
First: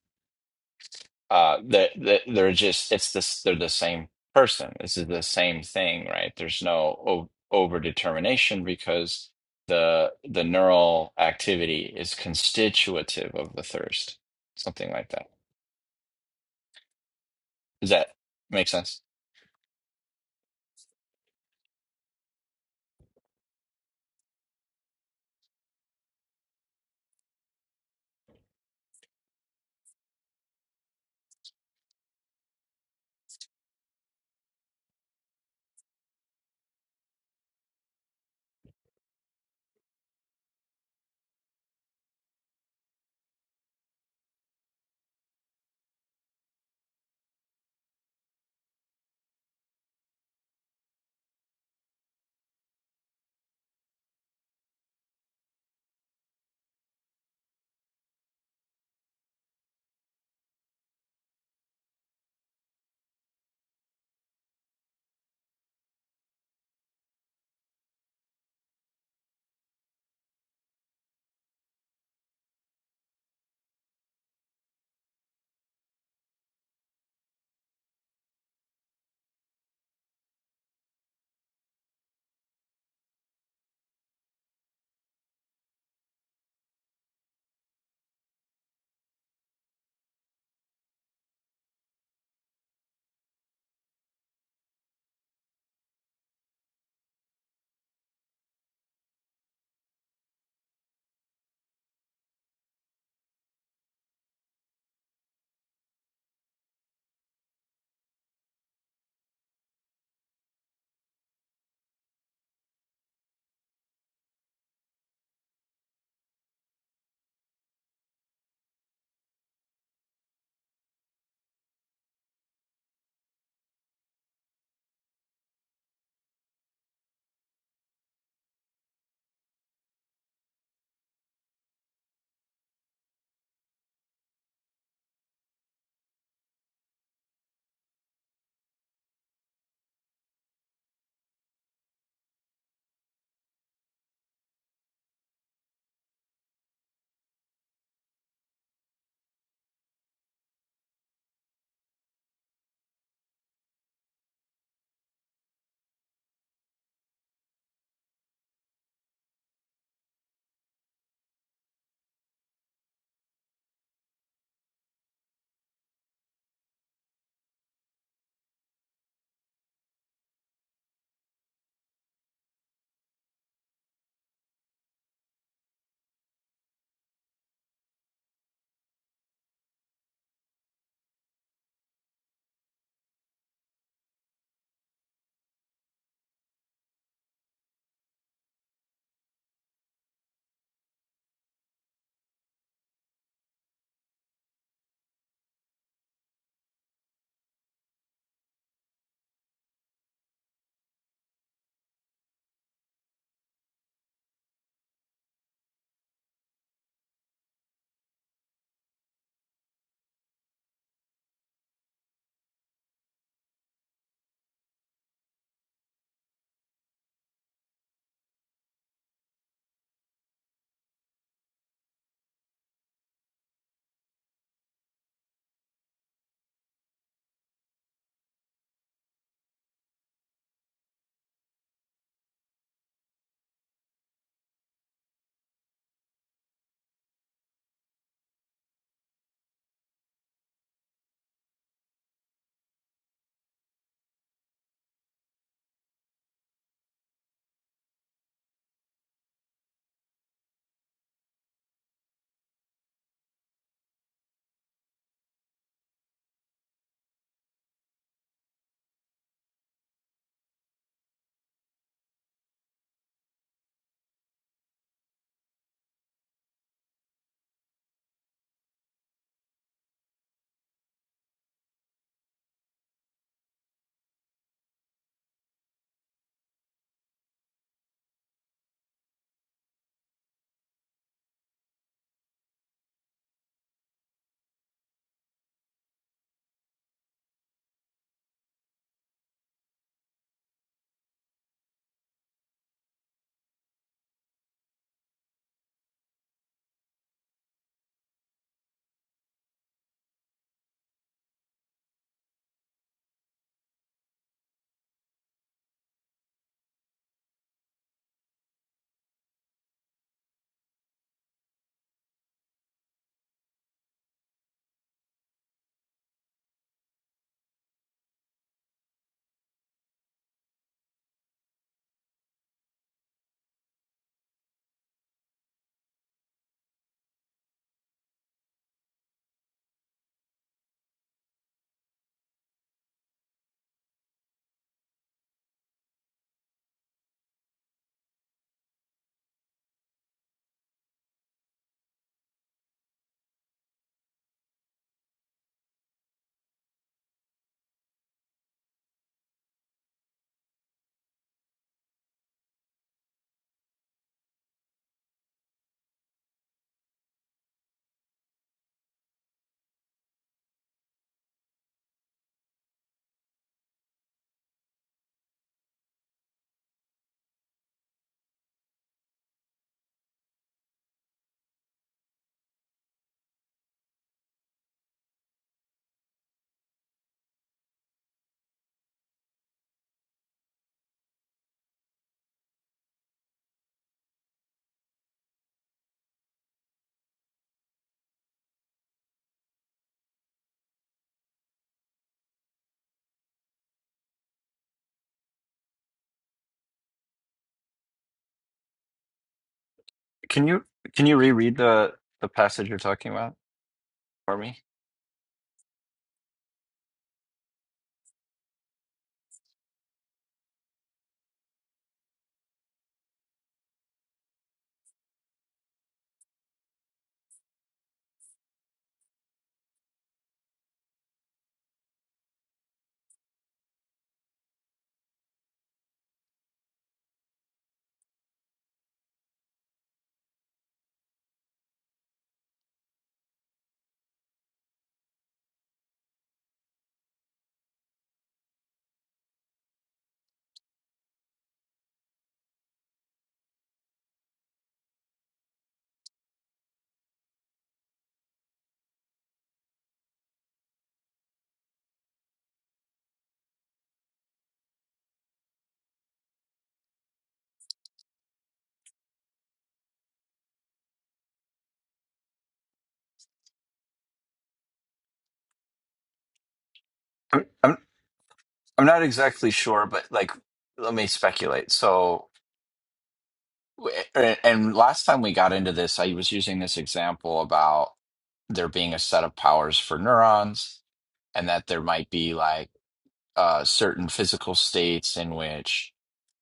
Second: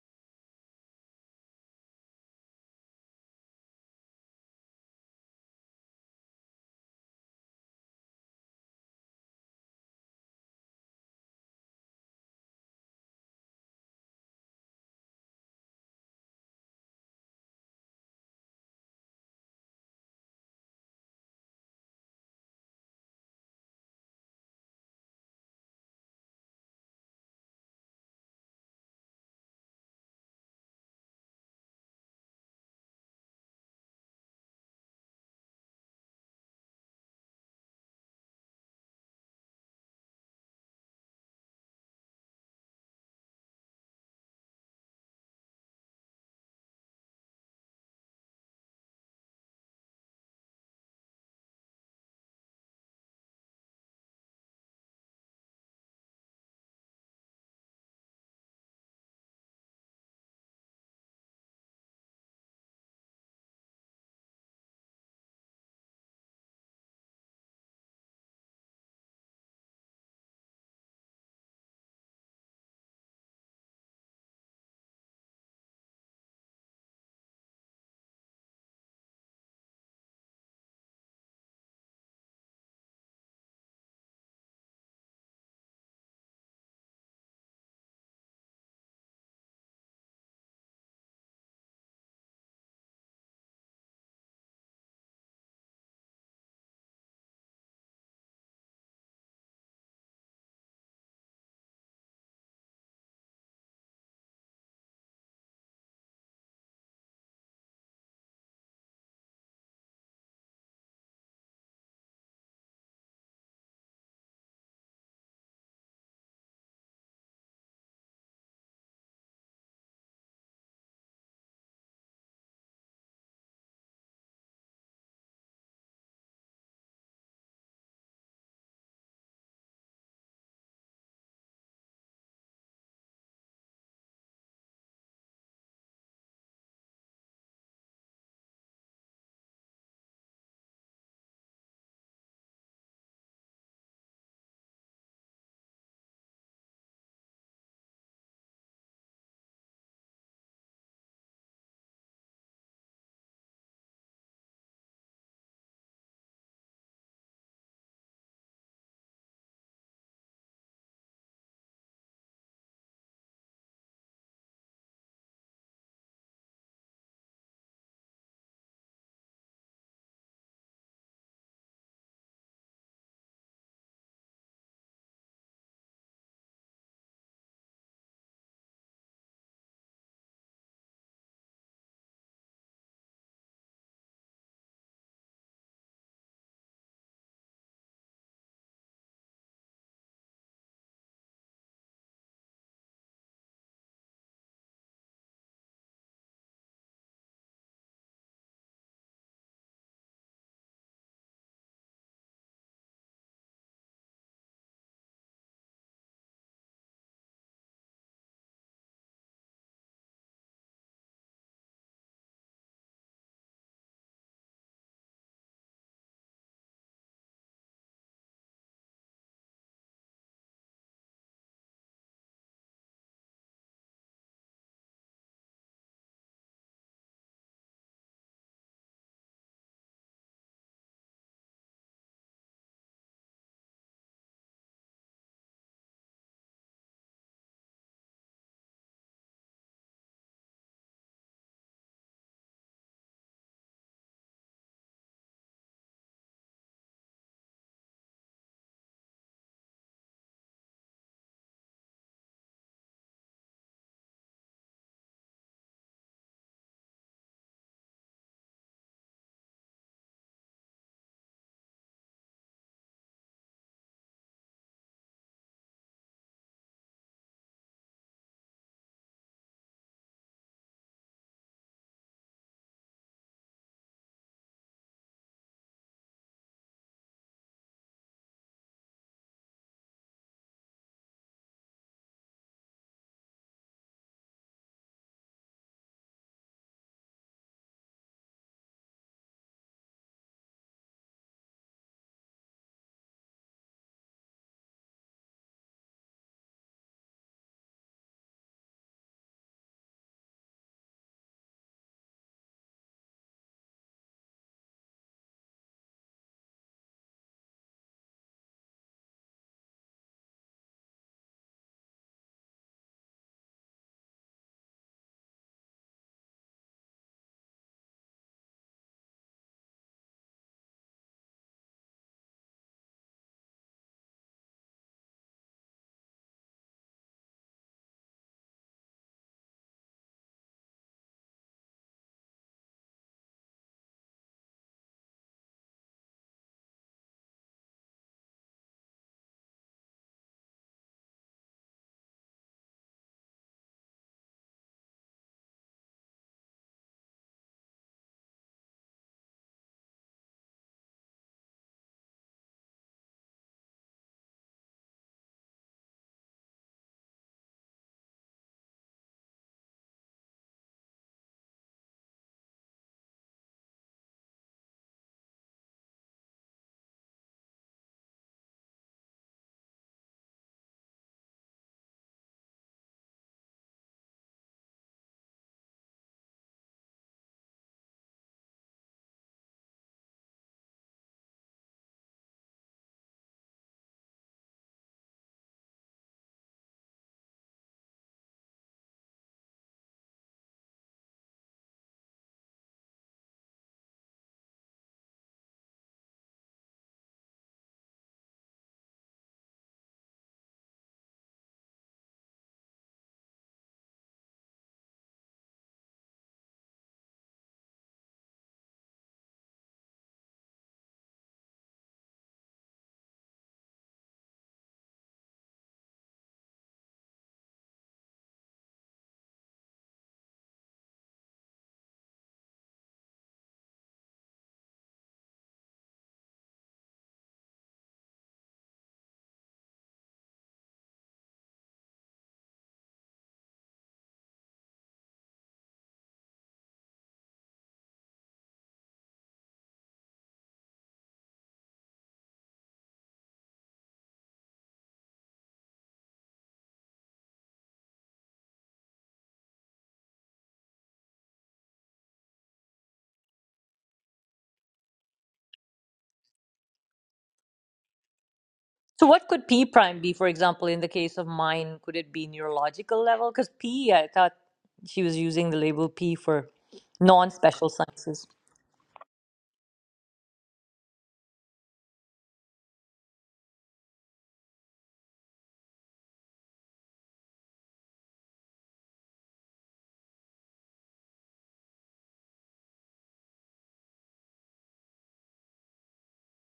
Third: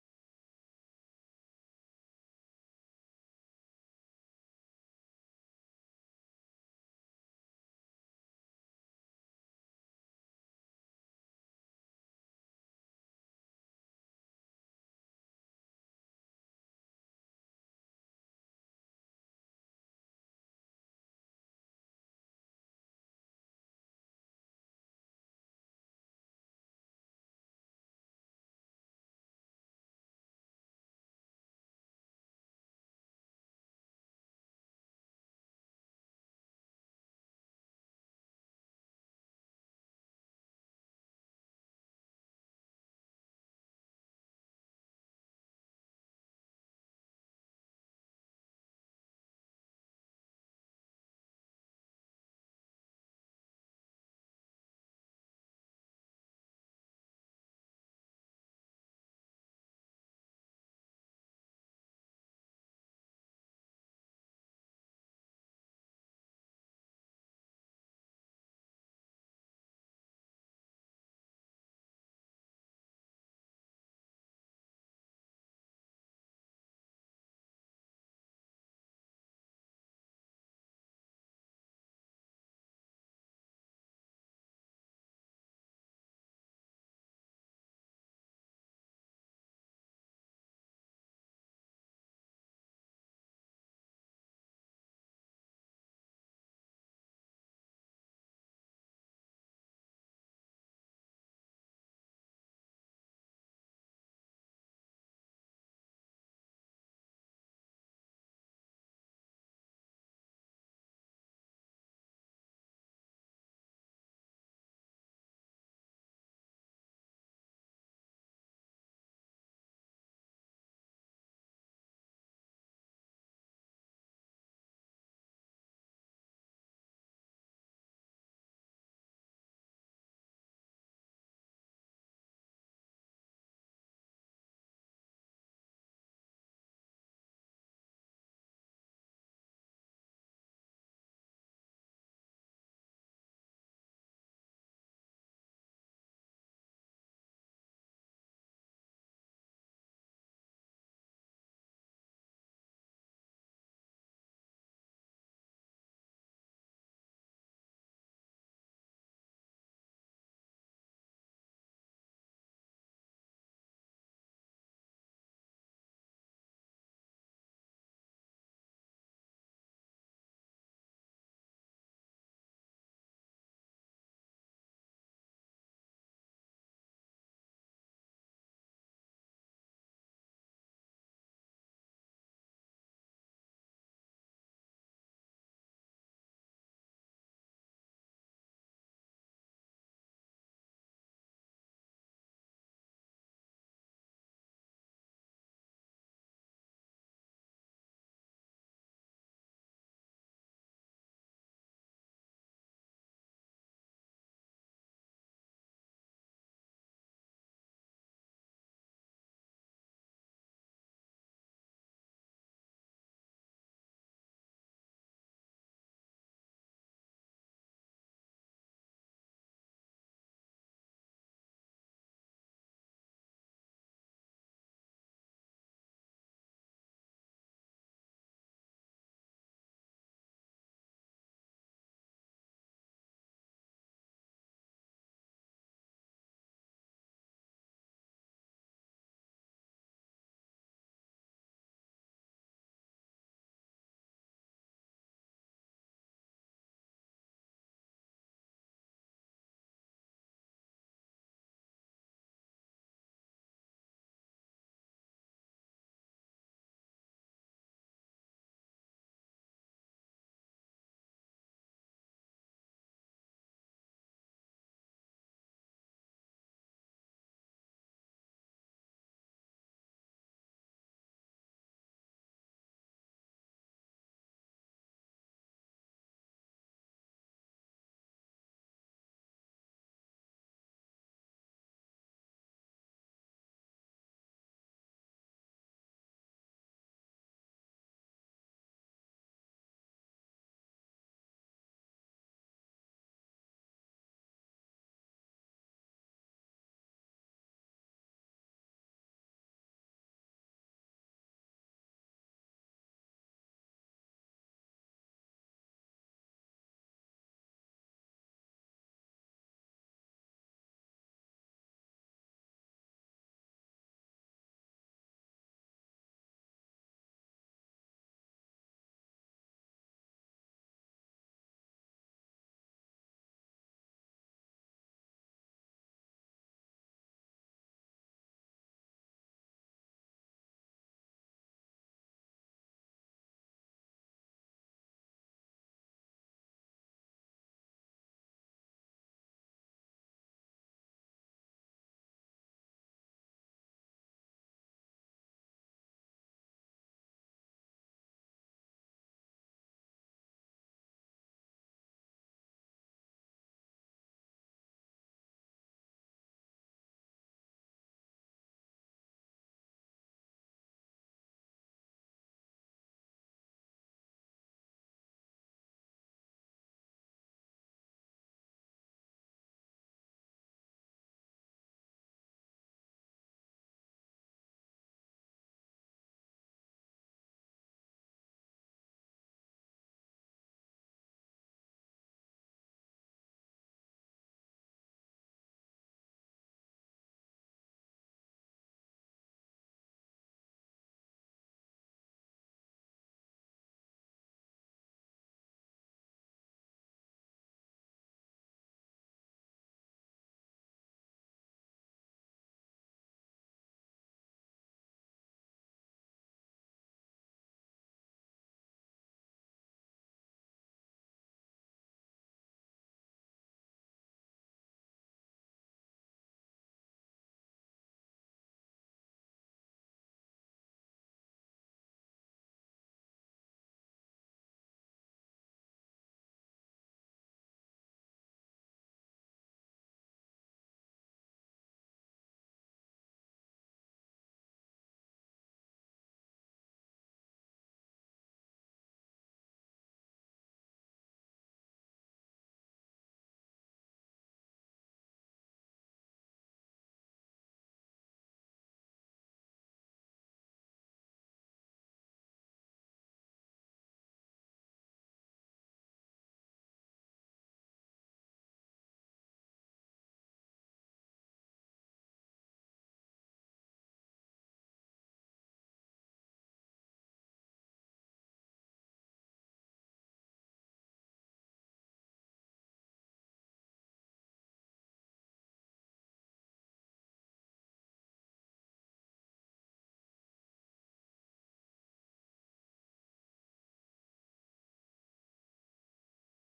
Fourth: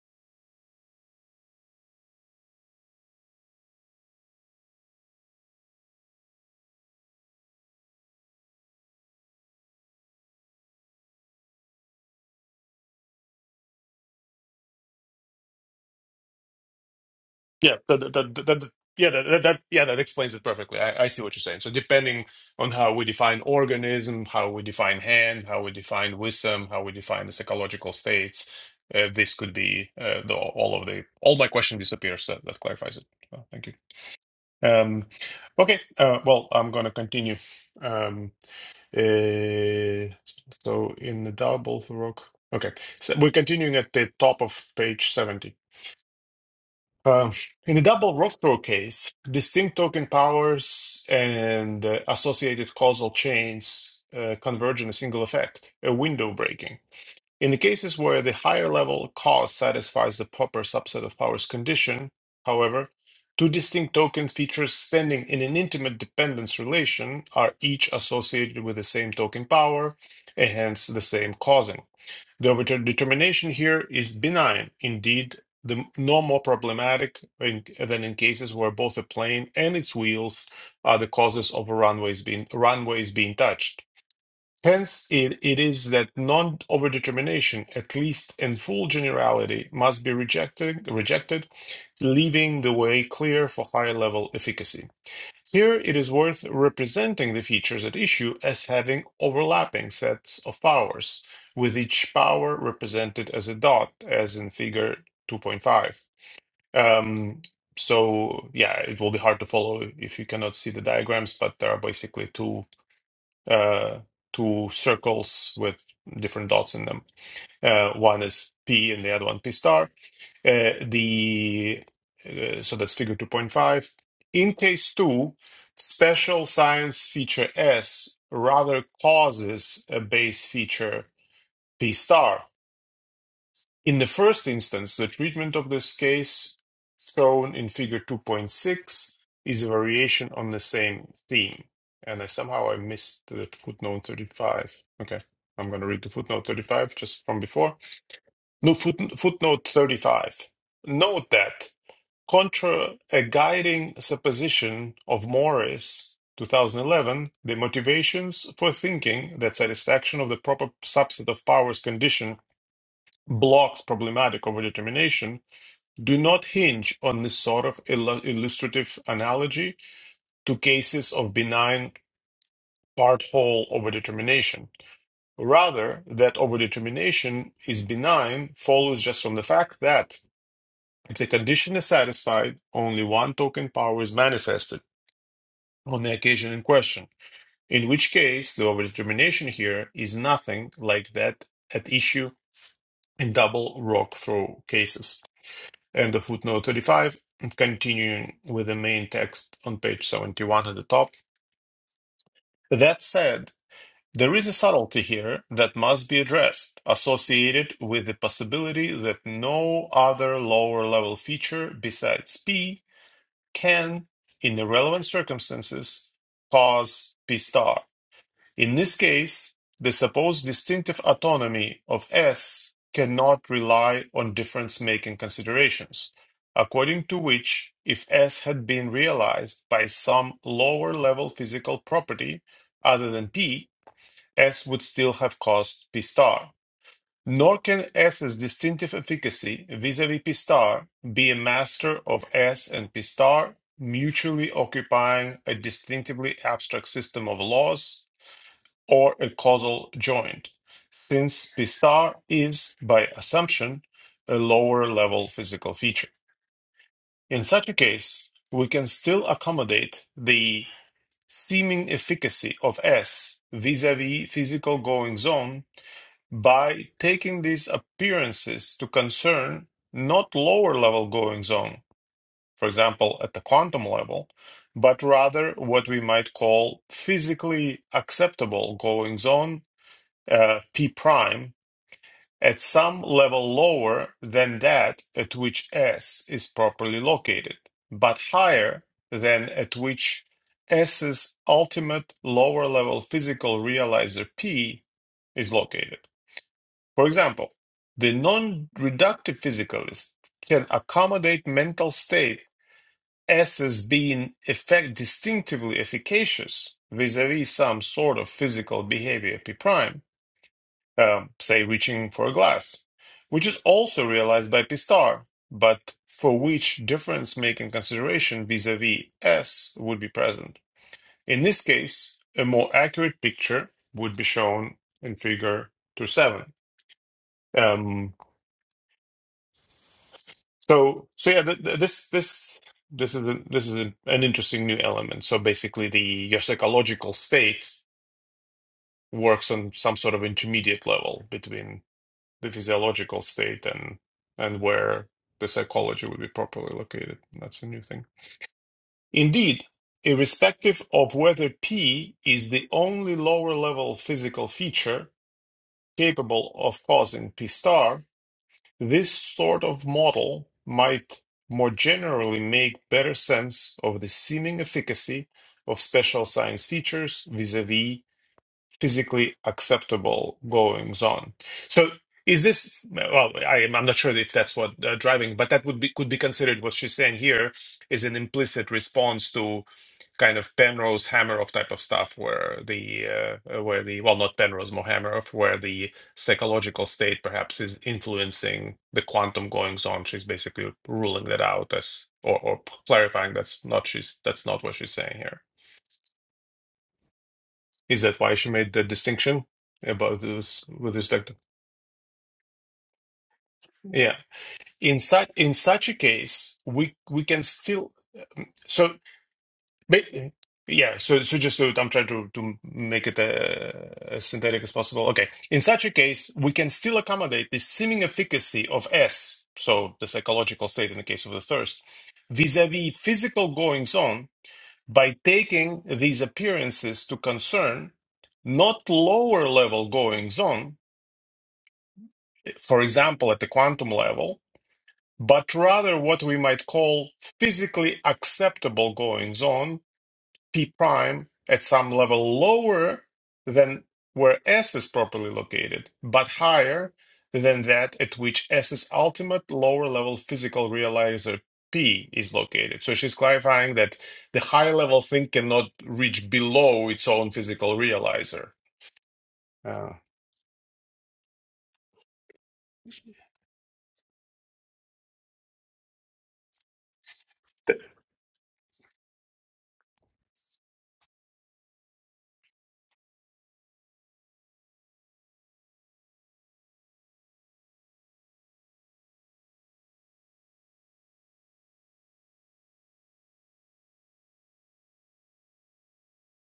[SPEAKER 3] Uh that that they're just it's this they're the same person. This is the same thing, right? There's no o over determination because the the neural activity is constitutive of the thirst. Something like that.
[SPEAKER 4] Yeah,
[SPEAKER 3] Does
[SPEAKER 4] that,
[SPEAKER 3] that
[SPEAKER 4] that, that, that,
[SPEAKER 3] make
[SPEAKER 4] that-
[SPEAKER 3] sense?
[SPEAKER 4] yeah, that, that, that- yeah, that explains it perfectly. I, I see what you're saying. So depending on how we define organism, how we define hand, how we define wisdom, how we define the psychological states, uh, this could be uh, the, all of the. All my question disappears. That, that clarifies it. So, thank you. Um, okay, uh, well, I'm gonna continue. Um, Uh, so in the double rock. Okay, so we're continuing at the top of page 70. Um, in the double rock throw case, distinct token powers and uh, associated causal chains uh, converge in a single effect, a window breaking. In the cases where the higher level cause satisfies the proper subset of powers condition, however, two distinct token features standing in an intimate dependence relation are each associated with the same token power and hence the same causing. The overture determination here is benign, indeed, the, no more problematic in- than in cases where both a plane and its wheels are the causes of a runways being, runways being touched. Hence, it, it is that non overdetermination, at least in full generality, must be rejected, rejected, leaving the way clear for higher level efficacy. Here, it is worth representing the features at issue as having overlapping sets of powers, with each power represented as a dot, as in figure 2.5. Um, so, yeah, it will be hard to follow if you cannot see the diagrams, but there are basically two uh, two circles with different dots in them. Uh, one is p and the other one p star. Uh, the uh, so that's figure 2.5. In case 2, special science feature S rather causes a base feature p star in the first instance, the treatment of this case, shown in figure 2.6, is a variation on the same theme. And I somehow I missed the footnote 35. Okay, I'm going to read the footnote 35 just from before. No foot, footnote 35. Note that contra a guiding supposition of Morris 2011, the motivations for thinking that satisfaction of the proper subset of powers condition blocks problematic overdetermination do not hinge on this sort of illu- illustrative analogy to cases of benign part whole overdetermination. Rather, that overdetermination is benign follows just from the fact that if the condition is satisfied, only one token power is manifested on the occasion in question, in which case the overdetermination here is nothing like that at issue in double rock throw cases. and the footnote 35, and continuing with the main text on page 71 at the top. That said, there is a subtlety here that must be addressed, associated with the possibility that no other lower level feature besides P can, in the relevant circumstances, cause P star. In this case, the supposed distinctive autonomy of S cannot rely on difference-making considerations, according to which, if S had been realized by some lower-level physical property other than P, S would still have caused P star. Nor can S's distinctive efficacy vis-à-vis P star be a master of S and P star, mutually occupying a distinctively abstract system of laws or a causal joint, since the star is, by assumption, a lower level physical feature. In such a case, we can still accommodate the seeming efficacy of S vis a vis physical goings on by taking these appearances to concern not lower level goings on, for example, at the quantum level, but rather what we might call physically acceptable goings on uh, P prime at some level lower than that at which S is properly located, but higher than at which S's ultimate lower level physical realizer P is located. For example, the non reductive physicalist can accommodate mental state S as being effect distinctively efficacious vis a vis some sort of physical behavior P prime um, say reaching for a glass, which is also realized by P star, but for which difference making consideration vis a vis S would be present. In this case, a more accurate picture would be shown in figure 2-7. Um, so, so yeah, th- th- this, this, this is, a, this is a- an interesting new element. So basically the, your psychological state works on some sort of intermediate level between the physiological state and and where the psychology would be properly located. That's a new thing. Indeed, irrespective of whether P is the only lower level physical feature capable of causing P star, this sort of model might more generally make better sense of the seeming efficacy of special science features vis-a-vis physically acceptable goings on. So is this well I, am- i'm not sure if that's what uh, driving but that would be could be considered what she's saying here is an implicit response to kind of penrose hammeroff type of stuff where the uh, uh, where the well not penrose more hammeroff where the psychological state perhaps is influencing the quantum goings on she's basically ruling that out as or, or clarifying that's not she's that's not what she's saying here is that why she made the distinction about
[SPEAKER 3] Can you
[SPEAKER 4] this with
[SPEAKER 3] can you
[SPEAKER 4] respect to?
[SPEAKER 3] reread the the passage you're talking about
[SPEAKER 4] Yeah.
[SPEAKER 3] for me?
[SPEAKER 4] In such in such a case, we we can still so ba- yeah. So so just to, I'm trying to to make it uh, as synthetic as possible. Okay. In such a case, we can still accommodate the seeming efficacy of S, so the psychological state in the case of the thirst, vis-a-vis physical goings on by taking these appearances to concern not lower level goings on for example, at the quantum level, but rather what we might call physically acceptable goings on, P prime, at some level lower than where S is properly located, but higher than that at which S's ultimate lower level physical realizer P is located. So she's clarifying that the high level thing cannot reach below its own physical realizer.
[SPEAKER 1] So what could P
[SPEAKER 4] Uh,
[SPEAKER 1] prime be, for example, in the case of mine? Could it be neurological level? Because P, I thought she was using the label P for
[SPEAKER 3] I'm, I'm
[SPEAKER 1] non-special sciences.
[SPEAKER 3] I'm not exactly sure, but like, let me speculate. So, and and last time we got into this, I was using this example about there being a set of powers for neurons, and that there might be like uh, certain physical states in which,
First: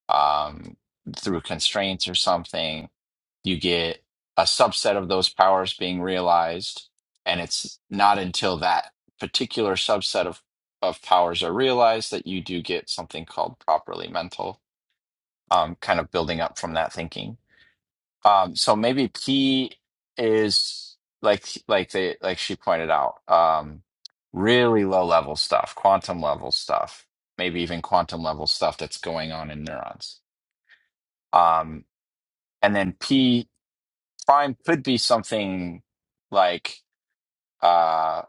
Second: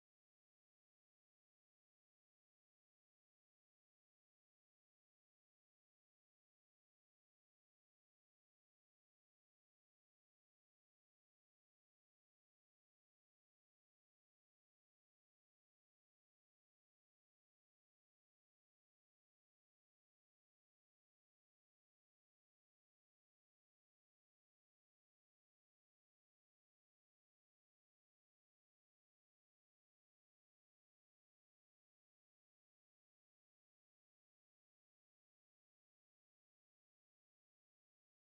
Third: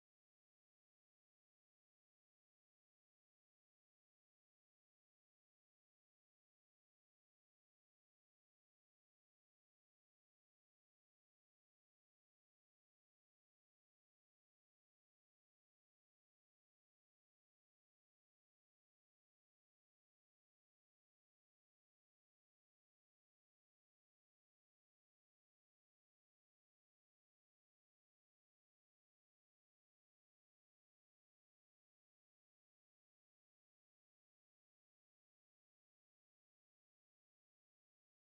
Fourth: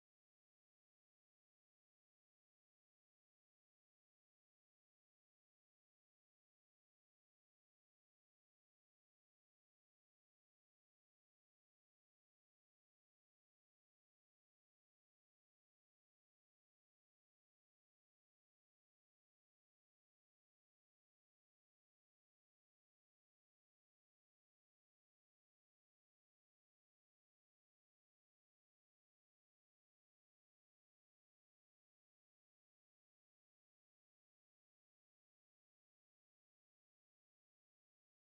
[SPEAKER 3] um, through constraints or something, you get a subset of those powers being realized, and it's not until that particular subset of of powers are realized that you do get something called properly mental um, kind of building up from that thinking. Um, so maybe P is like like they like she pointed out, um, really low level stuff, quantum level stuff, maybe even quantum level stuff that's going on in neurons. Um, and then P prime could be something like uh,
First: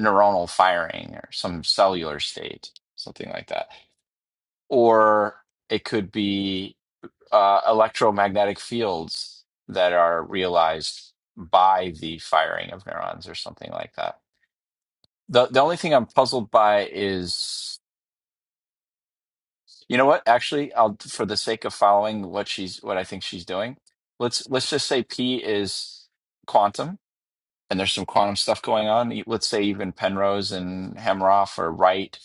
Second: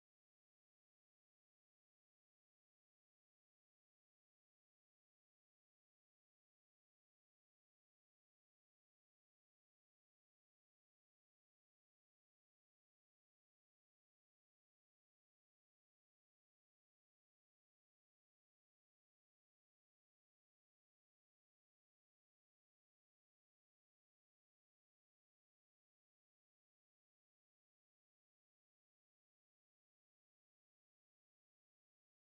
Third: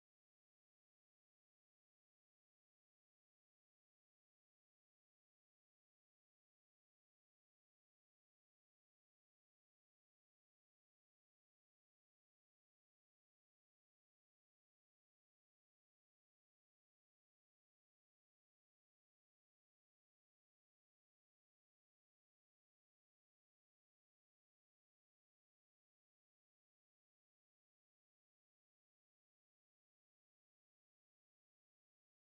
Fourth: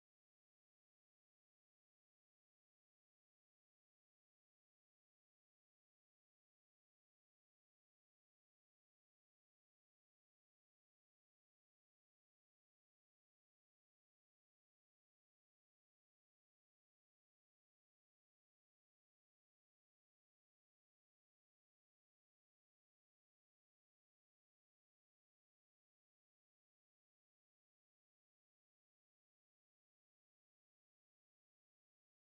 [SPEAKER 3] neuronal firing or some cellular state, something like that, or it could be uh, electromagnetic fields that are realized by the firing of neurons or something like that. The the only thing I'm puzzled by is you know what? Actually, I'll for the sake of following what she's what I think she's doing, let's let's just say P is quantum and there's some quantum stuff going on. E- Let's say even Penrose and Hemroff are right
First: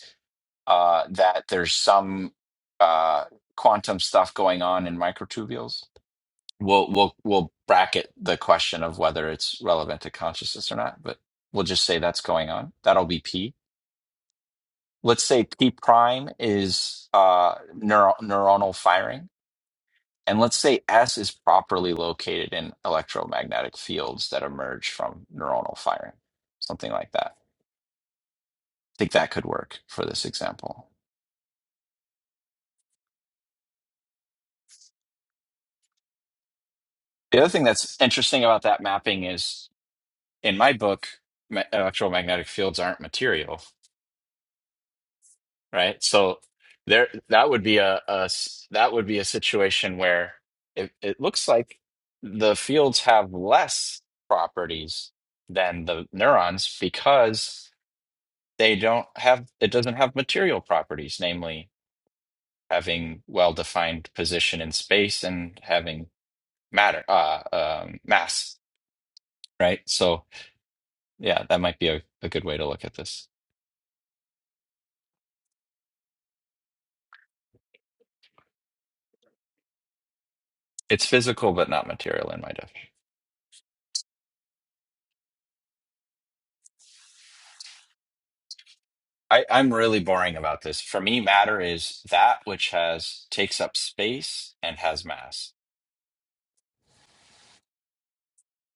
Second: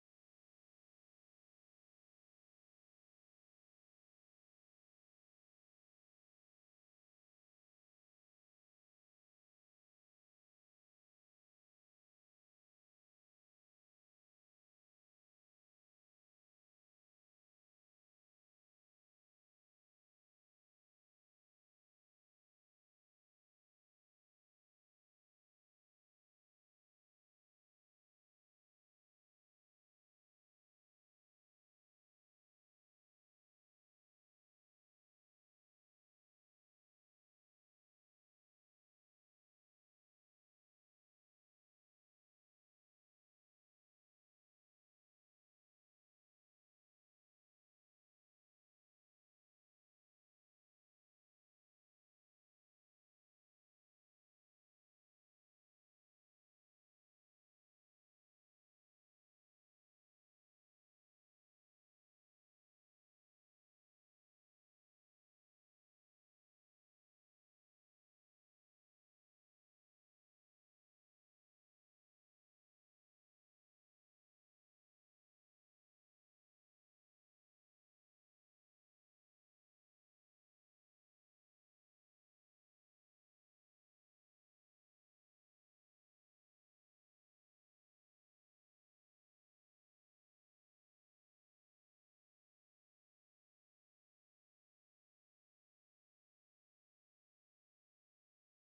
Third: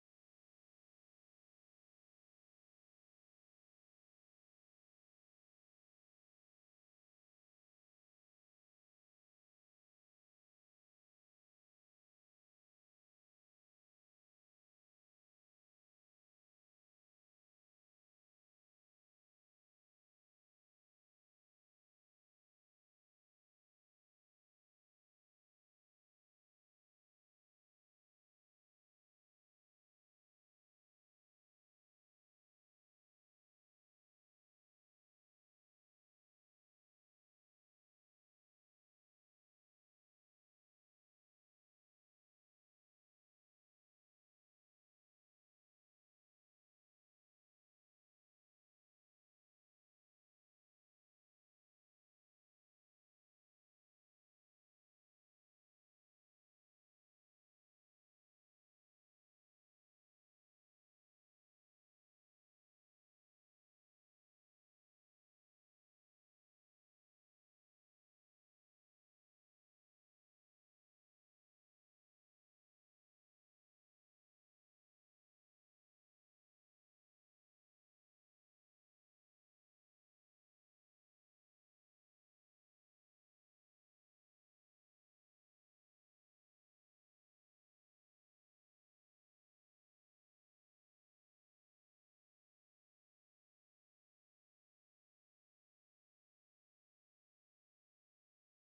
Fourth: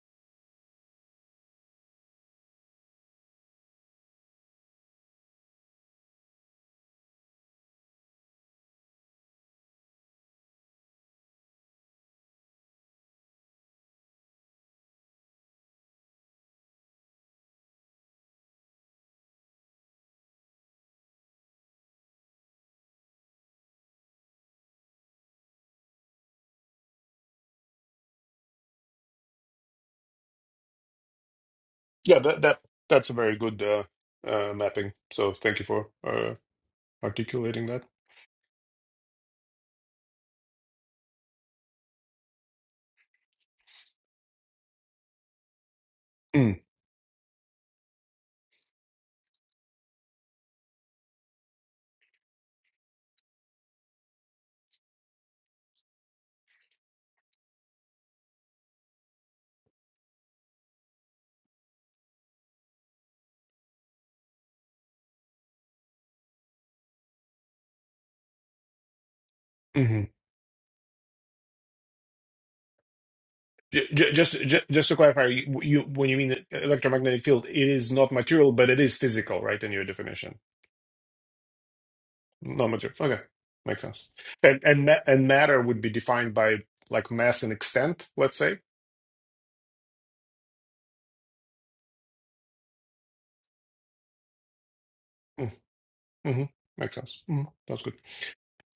[SPEAKER 3] uh, that there's some uh, quantum stuff going on in microtubules We'll we'll we'll bracket the question of whether it's relevant to consciousness or not, but we'll just say that's going on. That'll be P. Let's say P prime is uh neural neuronal firing, and let's say S is properly located in electromagnetic fields that emerge from neuronal firing, something like that. I think that could work for this example.
[SPEAKER 4] Yeah, that that that's a very good uh, uh, mapping. So thank you for uh,
[SPEAKER 3] The other thing
[SPEAKER 4] articulating that.
[SPEAKER 3] that's interesting about that mapping is in my book, ma- electromagnetic fields aren't material. right? So
[SPEAKER 4] Mm,
[SPEAKER 3] there, that would be a, a s- that would be a situation where it, it looks like the fields have less properties than the neurons because they don't have it doesn't have material properties, namely having well-defined position in space and having matter uh, um, mass, right?
[SPEAKER 4] mhm.
[SPEAKER 3] So yeah, that might be a, a good way to look at this.
[SPEAKER 4] J- j- just j- just to clarify, you, you when you mean the electromagnetic field, it is not material, but it is physical, right? In your definition,
[SPEAKER 3] It's physical but not material in my
[SPEAKER 4] not
[SPEAKER 3] definition.
[SPEAKER 4] material. Okay, makes sense. And and ma- and matter would be defined by like mass and extent, let's say.
[SPEAKER 3] I, I'm really boring about this. For me, matter is that which has takes up space and has
[SPEAKER 4] Mm,
[SPEAKER 3] mass.
[SPEAKER 4] mhm. Makes sense. Mhm. That's good.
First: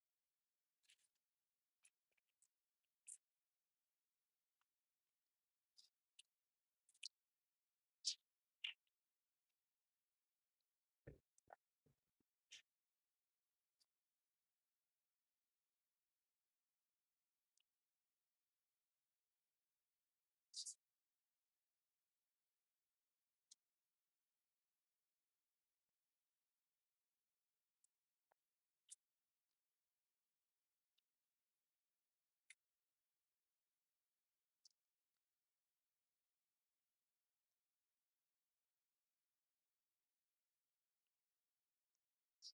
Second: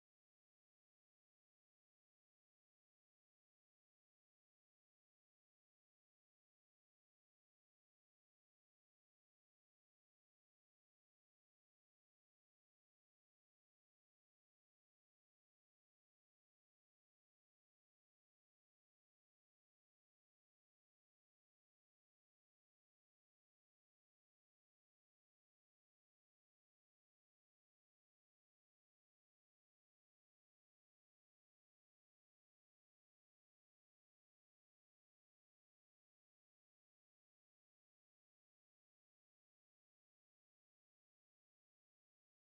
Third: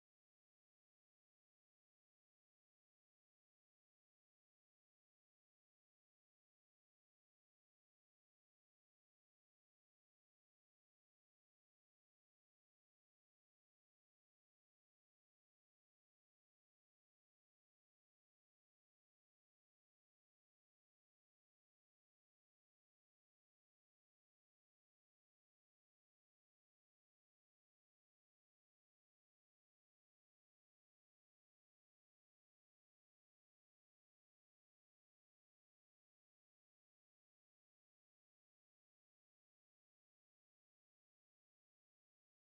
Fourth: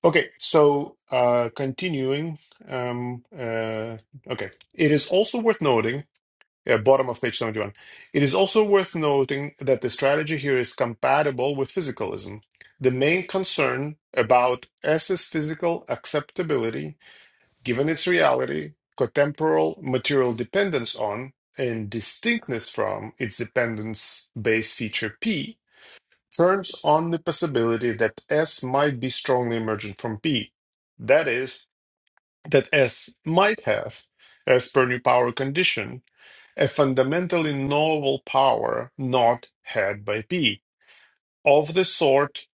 [SPEAKER 4] Okay, so uh, continuing. Um, uh, okay, it is also worth noting. Yeah, bottom of page 71. It is also worth noting that the strategy here is compatible with physicalism. The main concern about S's physical acceptability, given its reality, contemporal material dependence on, and distinctness from its dependence base feature P, turns on the possibility that S might be strongly emergent from P. That is, that S might have, as per new power condition, a fundamentally novel power not had by P, of the sort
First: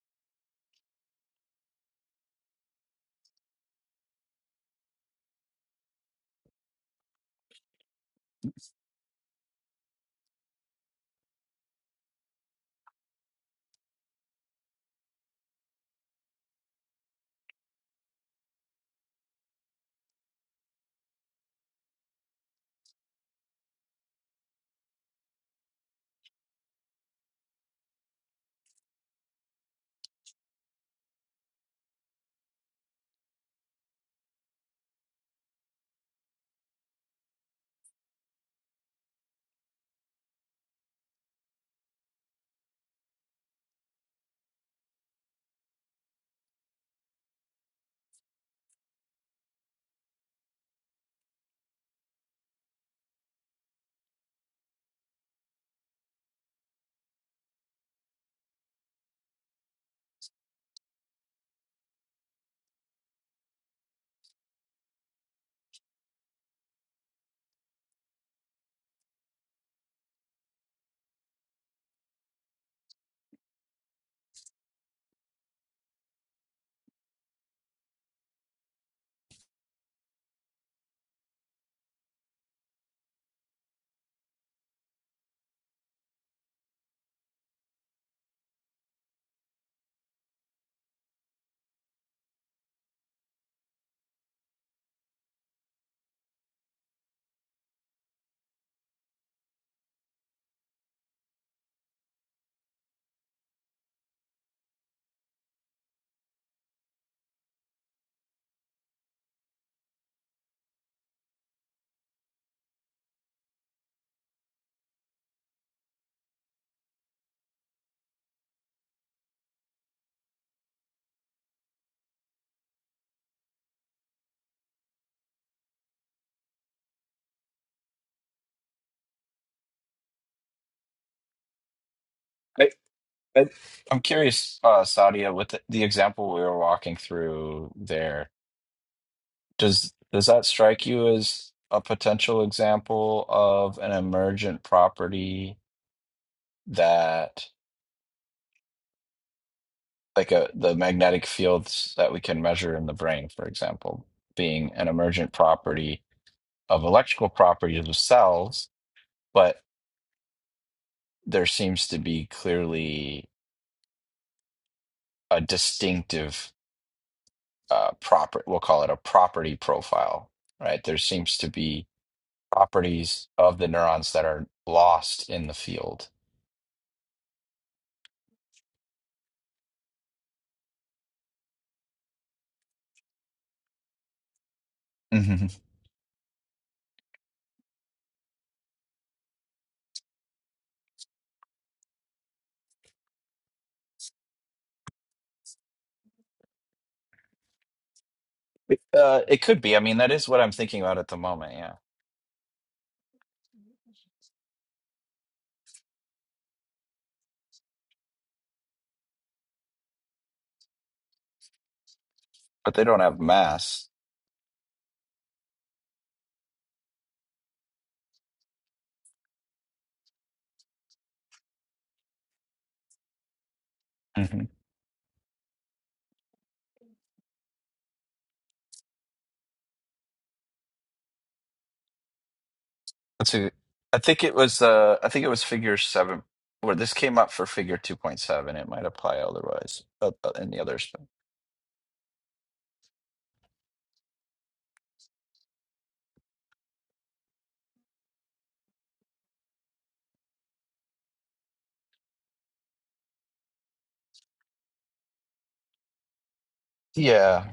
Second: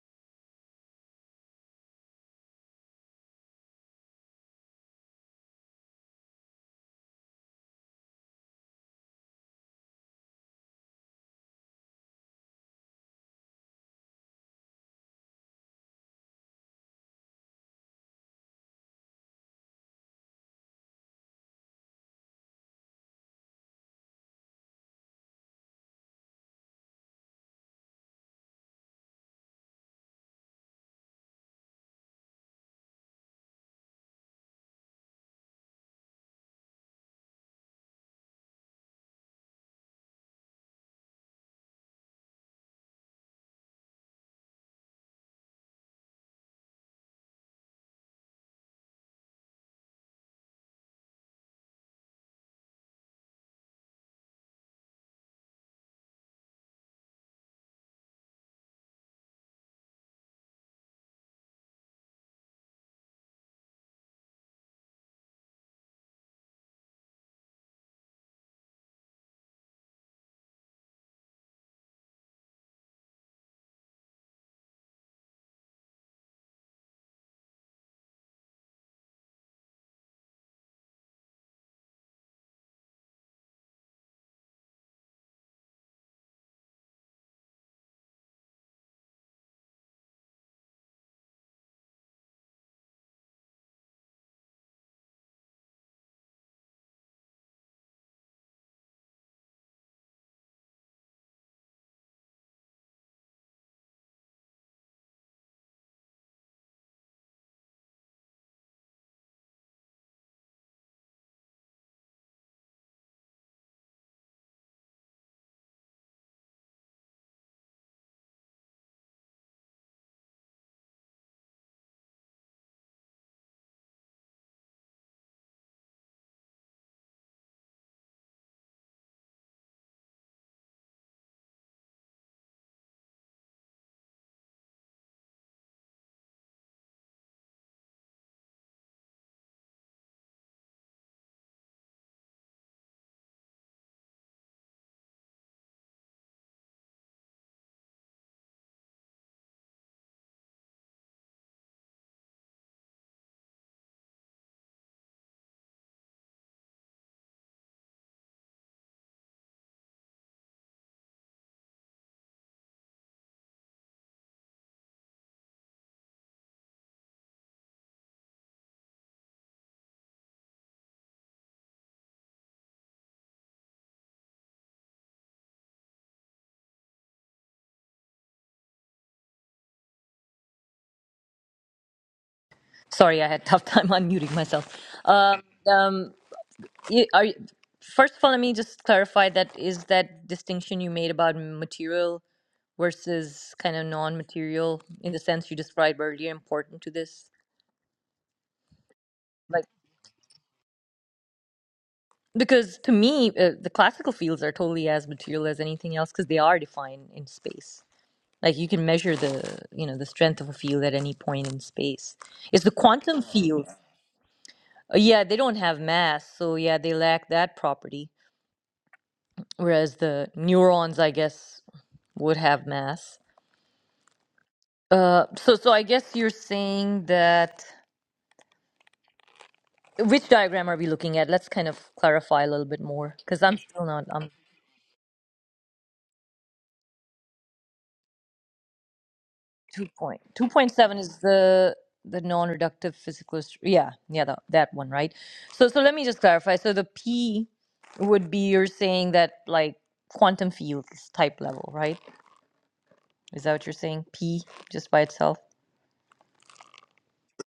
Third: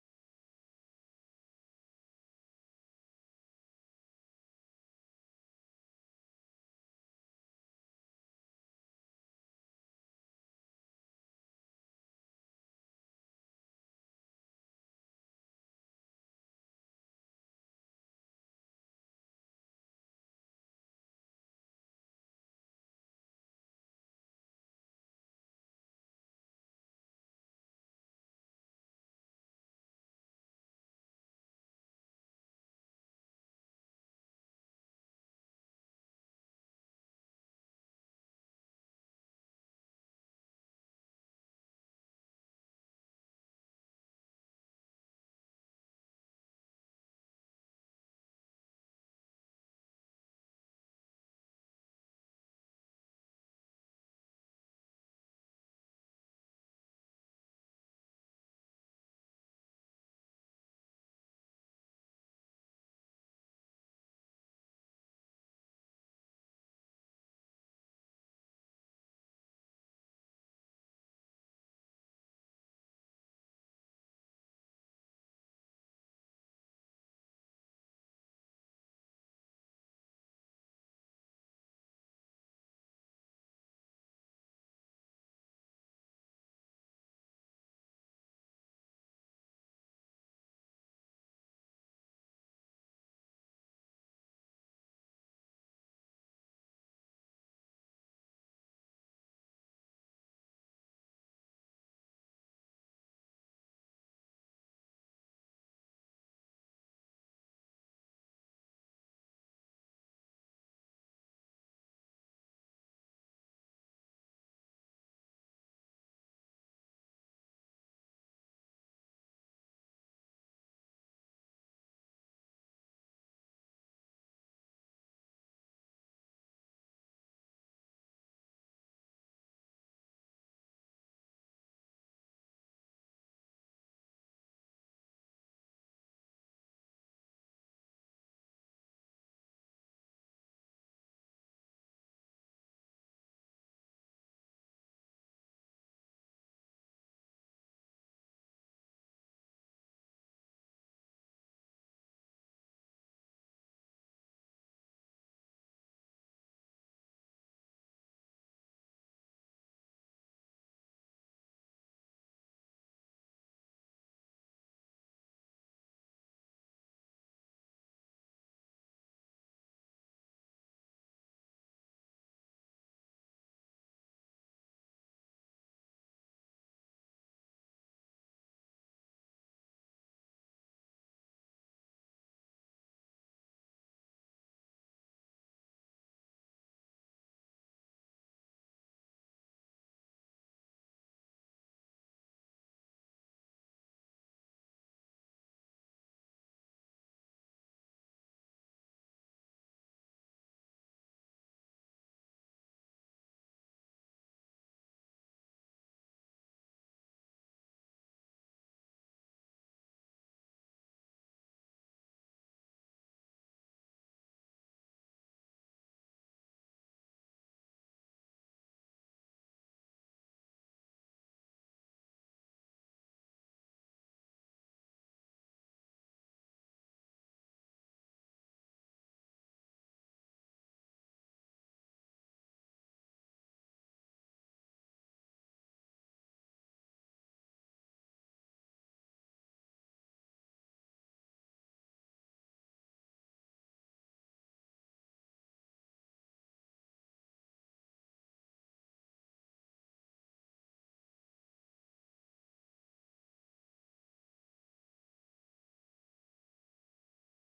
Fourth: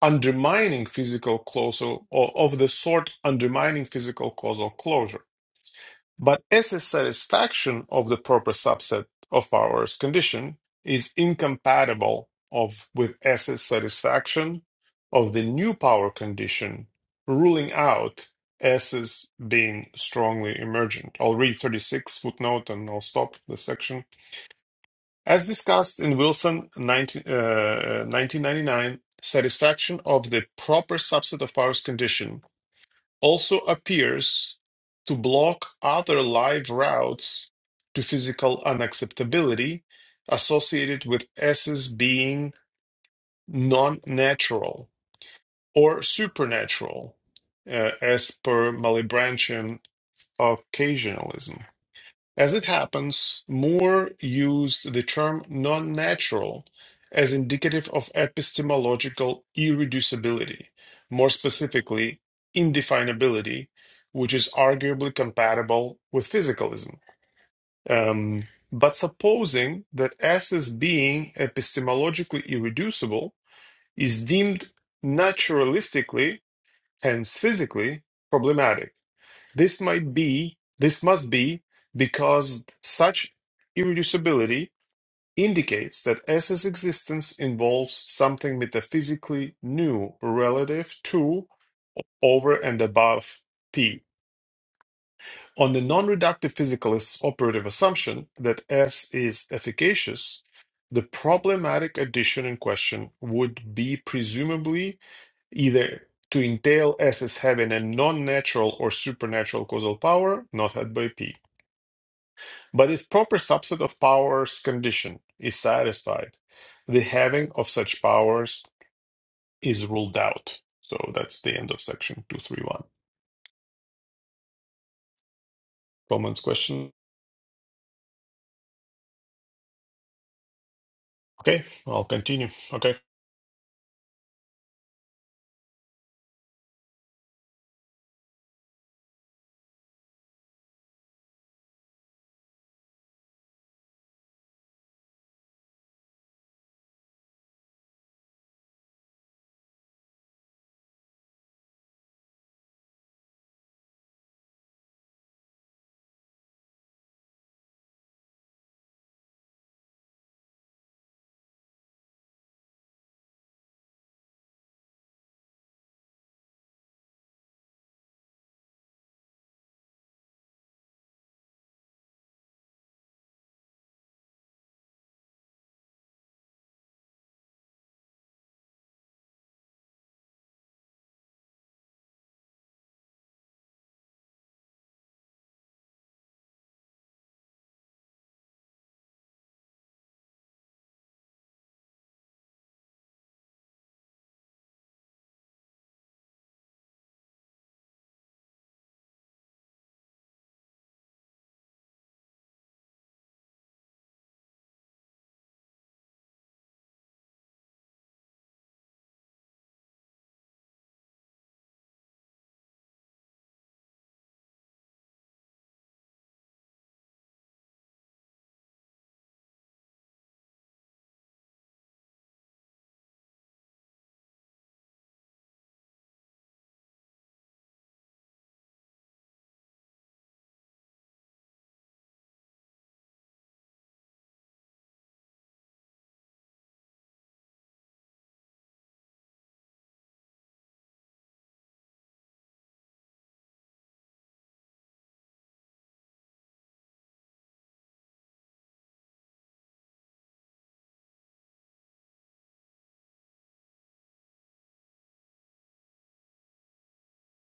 [SPEAKER 4] undermining physical causal or of the sort undermining physical causal closure. But as a satisfaction of the proper subset of powers condition is incompatible of with as a satisfaction of the new power condition, ruling out S as being strongly emergent. I'll read 36 footnote and I'll stop the section. As discussed in Wilson 19, uh, 1999, satisfaction of the proper subset of powers condition also appears to block other live routes to physical unacceptability associated with S's being non natural or supernatural, uh, as per Malebranchian occasionalism. As it happens, Moore used the term non-natural as indicative of epistemological irreducibility, more specifically, indefinability, which is arguably compatible with physicalism. Um, but supposing that S as being epistemologically irreducible is deemed naturalistically, hence physically, problematic this might be, this must be, because such irreducibility indicates that S's existence involves something metaphysically new relative to, over, and above P. On the non reductive physicalist's operative assumption that S is efficacious, the problematic addition in question would be presumably either to entail S as having a non natural or supernatural causal power not had by P But if proper subset of powers condition is satisfied, the having of such powers is ruled out. So that's the end of section 231. Comments, question? Okay, I'll continue.
[SPEAKER 3] I,
[SPEAKER 4] Okay.
[SPEAKER 3] I, I'm curious, uh, Sadia, with the, the example we were walking through there, does does that strike you as a potential example of an emergent property that, like a the magnetic fields that we can measure in the brain, for example, being an emergent property of electrical properties of cells? but there seems to be clearly a distinctive uh, proper, we'll call it a property profile, right? There seems to be properties of the neurons that are lost in the field.
[SPEAKER 1] Sorry, I had tough time unmuting myself. Um,
[SPEAKER 3] Mhm.
[SPEAKER 1] um, you, are you, first of all, let me just clarify that is that distinction you made about material versus kind of non-material in the sense you described earlier important to this?
[SPEAKER 3] Uh, it could
[SPEAKER 1] Like,
[SPEAKER 3] be. I mean, that is what I'm thinking about at the moment. Yeah,
[SPEAKER 1] because to me, uh, the classical fields are totally as material as anything else because they are defined in space. Like you can measure the, you know, the strength of a field at any point in space. It's the
[SPEAKER 3] but they don't have
[SPEAKER 1] quantum fields.
[SPEAKER 3] mass.
[SPEAKER 1] uh, Yeah, they don't have mass, so yeah, they lack that property whereas the neurons, I guess, would have mass.
[SPEAKER 3] hmm
[SPEAKER 1] Uh, so, so I guess you're saying that which diagram are we looking at? Let's kind of clarify a little bit more
[SPEAKER 3] Let's
[SPEAKER 1] because
[SPEAKER 3] see.
[SPEAKER 1] I'm still
[SPEAKER 3] I
[SPEAKER 1] not.
[SPEAKER 3] think
[SPEAKER 1] I'm
[SPEAKER 3] it was. Uh, I think it was figure seven. Where this came up for figure two point seven, it might apply otherwise
[SPEAKER 1] two
[SPEAKER 3] uh,
[SPEAKER 1] point
[SPEAKER 3] uh,
[SPEAKER 1] two
[SPEAKER 3] in the
[SPEAKER 1] point
[SPEAKER 3] others.
[SPEAKER 1] seven
[SPEAKER 3] But
[SPEAKER 1] is the the non-reductive physicalist. Yeah, yeah, that, that one, right? So, so let me just clarify. So the P would be you're saying that like quantum fields type level, right? Is that what you're saying? P just by itself.
[SPEAKER 3] Yeah,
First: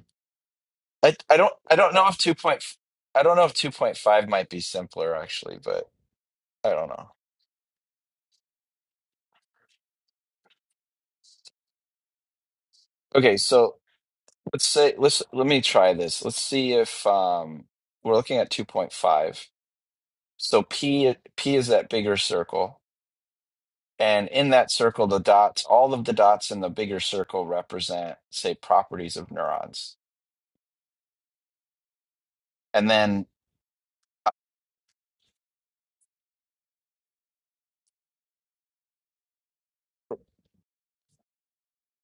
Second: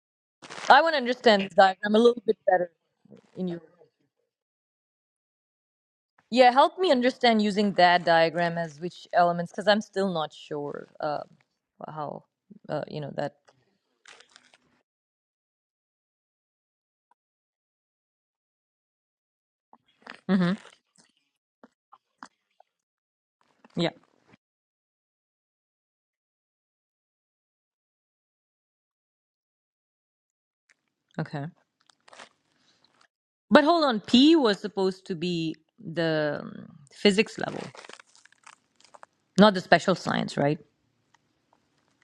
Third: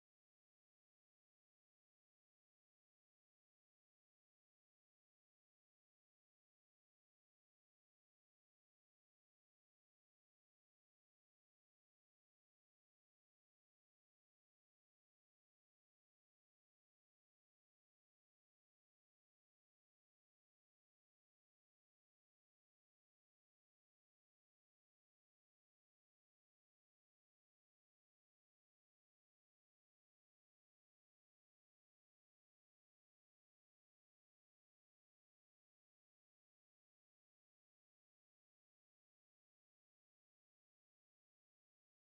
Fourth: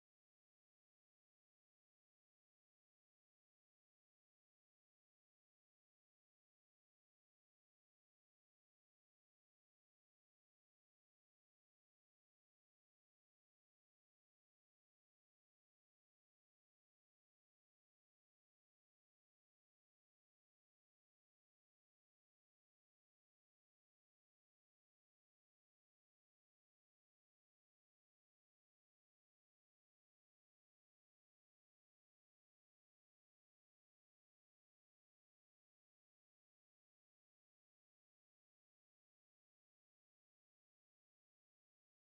[SPEAKER 1] I want to
[SPEAKER 3] I I
[SPEAKER 1] understand
[SPEAKER 3] don't
[SPEAKER 1] this
[SPEAKER 3] I don't
[SPEAKER 1] diagram a
[SPEAKER 3] know if
[SPEAKER 1] little
[SPEAKER 3] two
[SPEAKER 1] bit
[SPEAKER 3] point
[SPEAKER 1] better
[SPEAKER 3] I don't know
[SPEAKER 1] in
[SPEAKER 3] if
[SPEAKER 1] your
[SPEAKER 3] two point five might be simpler actually, but
[SPEAKER 1] Yeah,
[SPEAKER 3] I
[SPEAKER 1] help
[SPEAKER 3] don't
[SPEAKER 1] me
[SPEAKER 3] know.
[SPEAKER 1] understand using that diagram as which elements, because I'm still not sure uh, how, uh, you know, that.
[SPEAKER 3] Okay, so let's say let's let me try this. Let's see if um we're looking at two point five.
[SPEAKER 1] hmm
[SPEAKER 3] So P uh, P is that bigger circle,
[SPEAKER 1] Yeah,
[SPEAKER 3] and in that circle, the dots, all of the dots in the bigger circle represent, say, properties of neurons.
[SPEAKER 1] okay.
[SPEAKER 3] And then
[SPEAKER 1] But hold on, P was supposed to be the um, physics level, not the special science, right?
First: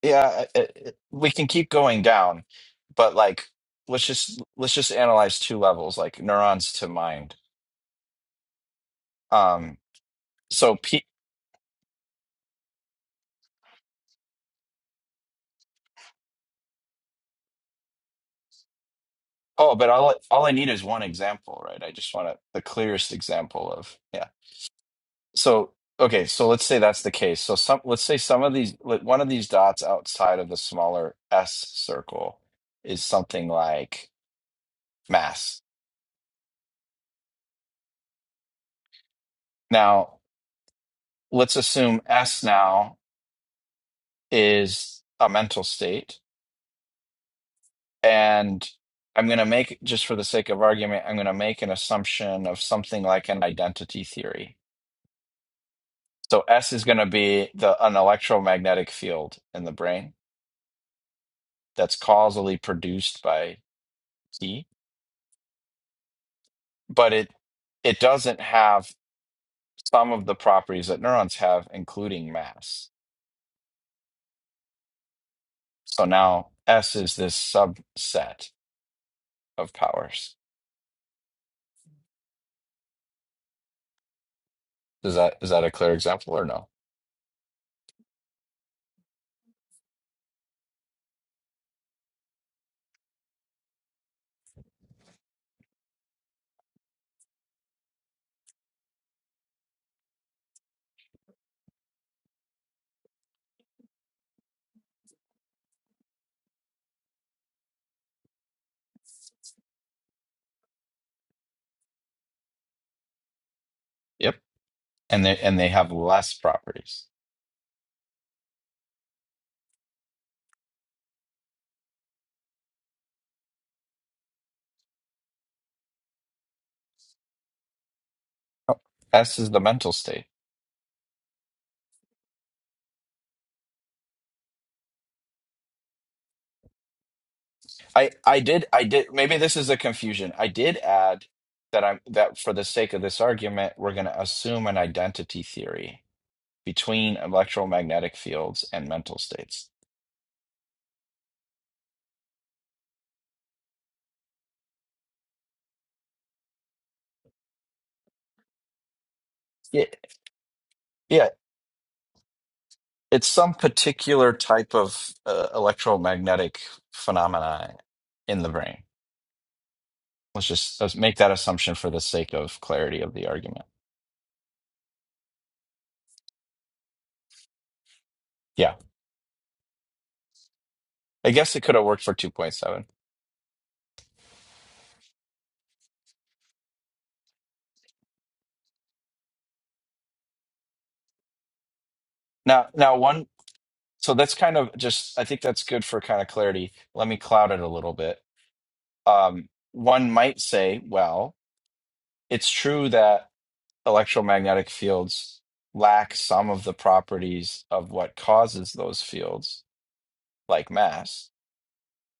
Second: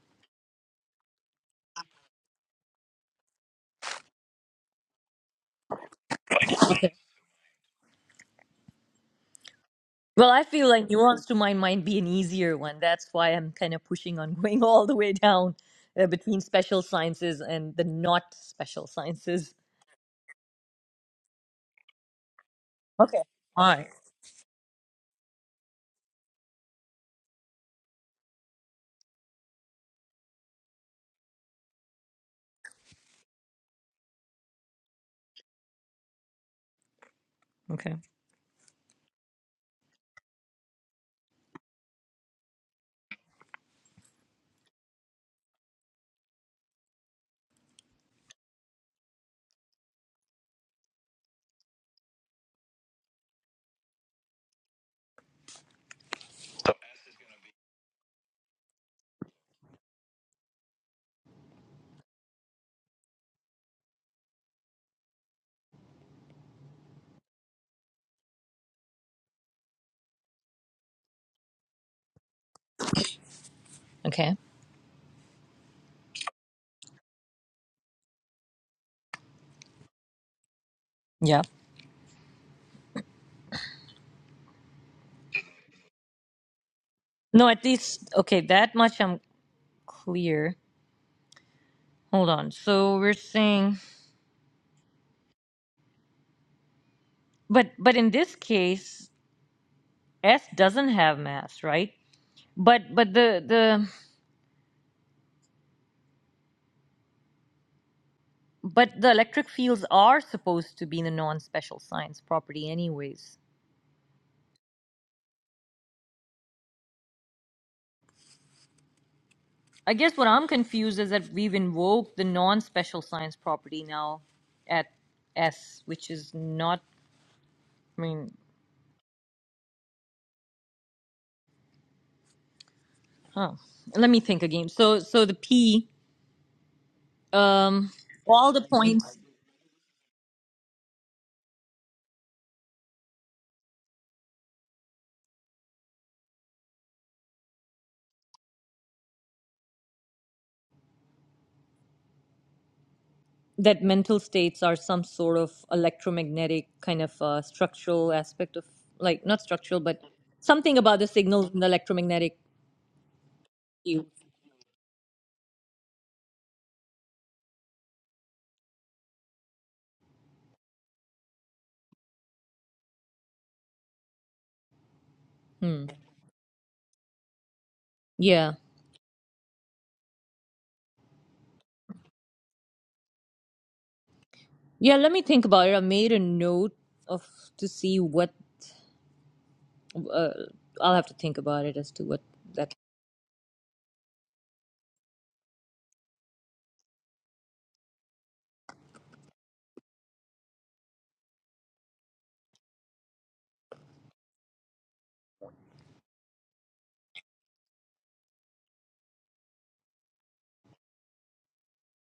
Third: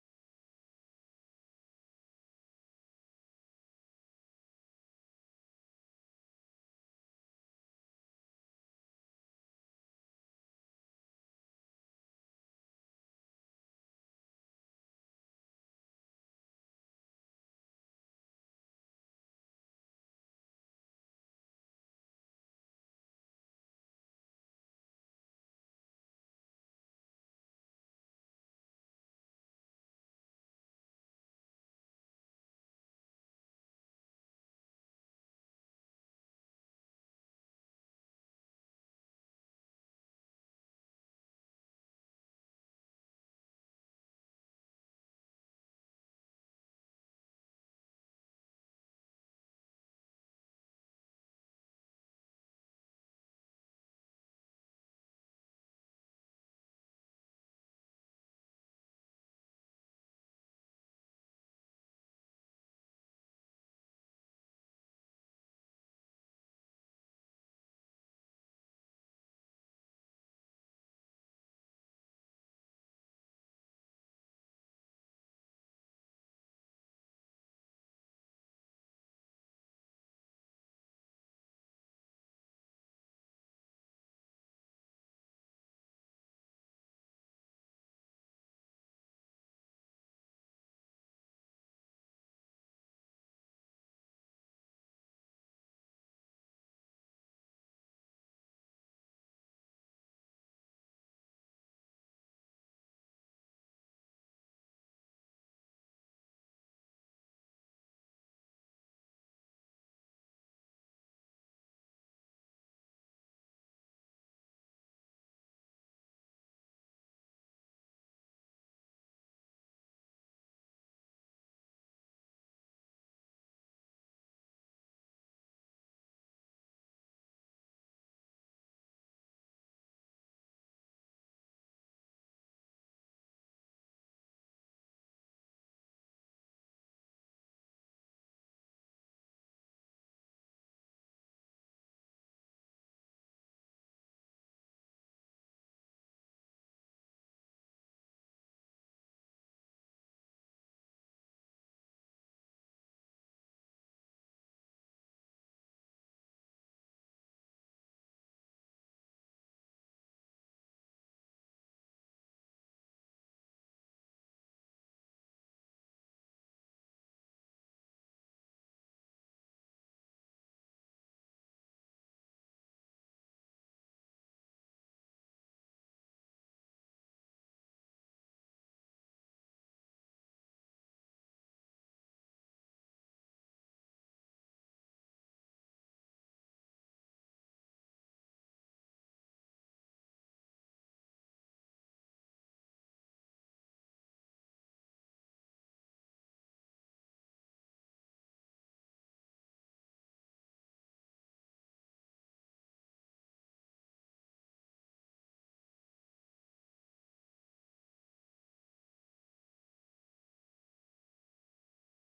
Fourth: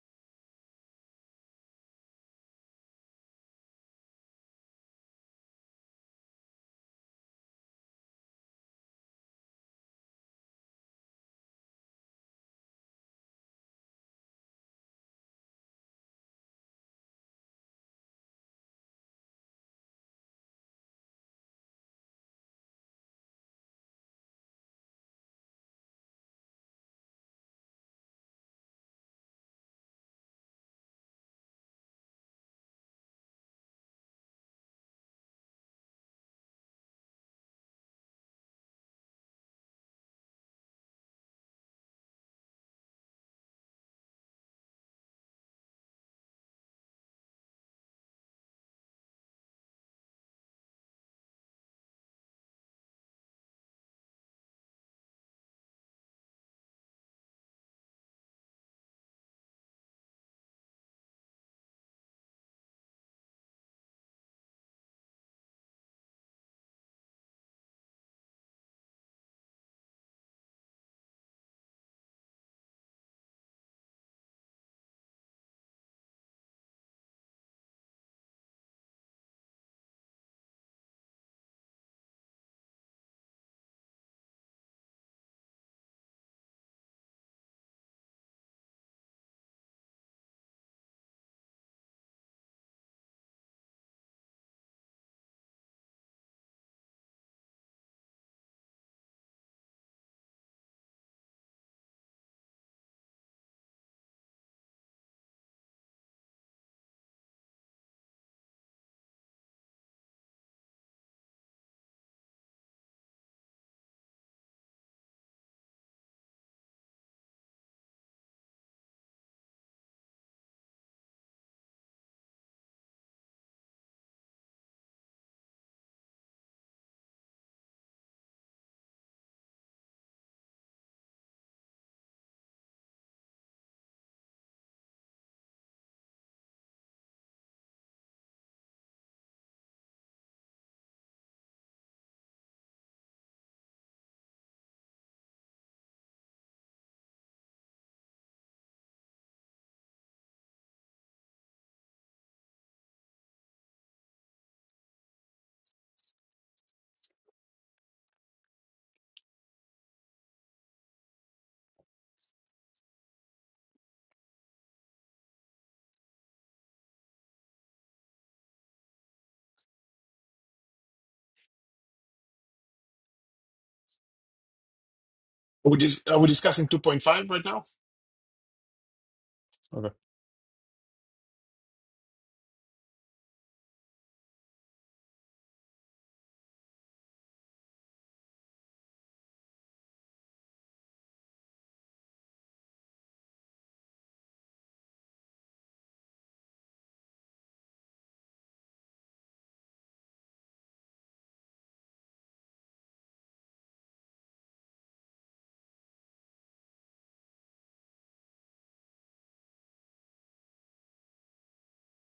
[SPEAKER 3] yeah, it, it, we can keep going down, but like let's just let's just analyze two levels, like neurons to mind. Um,
[SPEAKER 1] Well, I feel
[SPEAKER 3] So
[SPEAKER 1] like
[SPEAKER 3] P
[SPEAKER 1] nuance to my mind be an easier one. That's why I'm kind of pushing on going all the way down uh, between special sciences and the not special sciences.
[SPEAKER 3] oh, but all all I need is one example, right? I just want a, the clearest
[SPEAKER 1] Okay. All
[SPEAKER 3] example
[SPEAKER 1] right.
[SPEAKER 3] of yeah. So okay, so let's say that's the case. So some let's say some of these like, one of these dots outside of the smaller S circle is something like mass.
[SPEAKER 1] Okay.
[SPEAKER 3] Now, let's assume S now is a mental state and I'm going to make just for the sake of argument, I'm going to make an assumption of something like an identity theory So S is going to be the an electromagnetic field in the brain that's causally produced by T, but it it doesn't have some of the properties that neurons have, including mass.
[SPEAKER 1] Okay.
[SPEAKER 3] So now S is this subset of powers.
[SPEAKER 1] Yeah.
[SPEAKER 3] Is that is that a clear example or no?
[SPEAKER 1] No, at least okay. That much I'm clear. Hold on. So we're saying, but but in this case, S doesn't have mass, right? But but the the but the electric fields are supposed to be the non-special science property, anyways.
[SPEAKER 3] Yep. And they and they have less properties.
[SPEAKER 1] I guess what I'm confused is that we've invoked the non-special science property now at S, which is not. I mean,
[SPEAKER 3] Oh, S is the mental state.
[SPEAKER 1] huh. Let me think again. So so the P, um,
[SPEAKER 3] I I
[SPEAKER 1] all the
[SPEAKER 3] did I did
[SPEAKER 1] points.
[SPEAKER 3] maybe this is a confusion. I did add that I'm that for the sake of this argument, we're going to assume an identity theory between electromagnetic fields and mental states.
[SPEAKER 1] that mental states are some sort of electromagnetic kind of uh, structural aspect of like not structural
[SPEAKER 3] Yeah,
[SPEAKER 1] but something about the
[SPEAKER 3] yeah,
[SPEAKER 1] signals in the electromagnetic
[SPEAKER 3] it's some
[SPEAKER 1] field
[SPEAKER 3] particular type of uh, electromagnetic phenomena in the brain. Let's just let's make that assumption for the sake of clarity of the argument.
[SPEAKER 4] Are we,
[SPEAKER 1] hmm.
[SPEAKER 4] dis- are we discussing 2.5 right now?
[SPEAKER 1] yeah
[SPEAKER 3] Yeah,
[SPEAKER 4] Okay.
[SPEAKER 3] I guess it could have worked for two point seven.
[SPEAKER 1] yeah let me think about it i made a note of to see what uh, i'll have to think about it as to what
[SPEAKER 3] Now,
[SPEAKER 1] that
[SPEAKER 3] now one So that's kind of just, I think that's good for kind of clarity. Let me cloud it a little bit. Um, one might say, well, it's true that electromagnetic fields lack some of the properties of what causes those fields, like mass,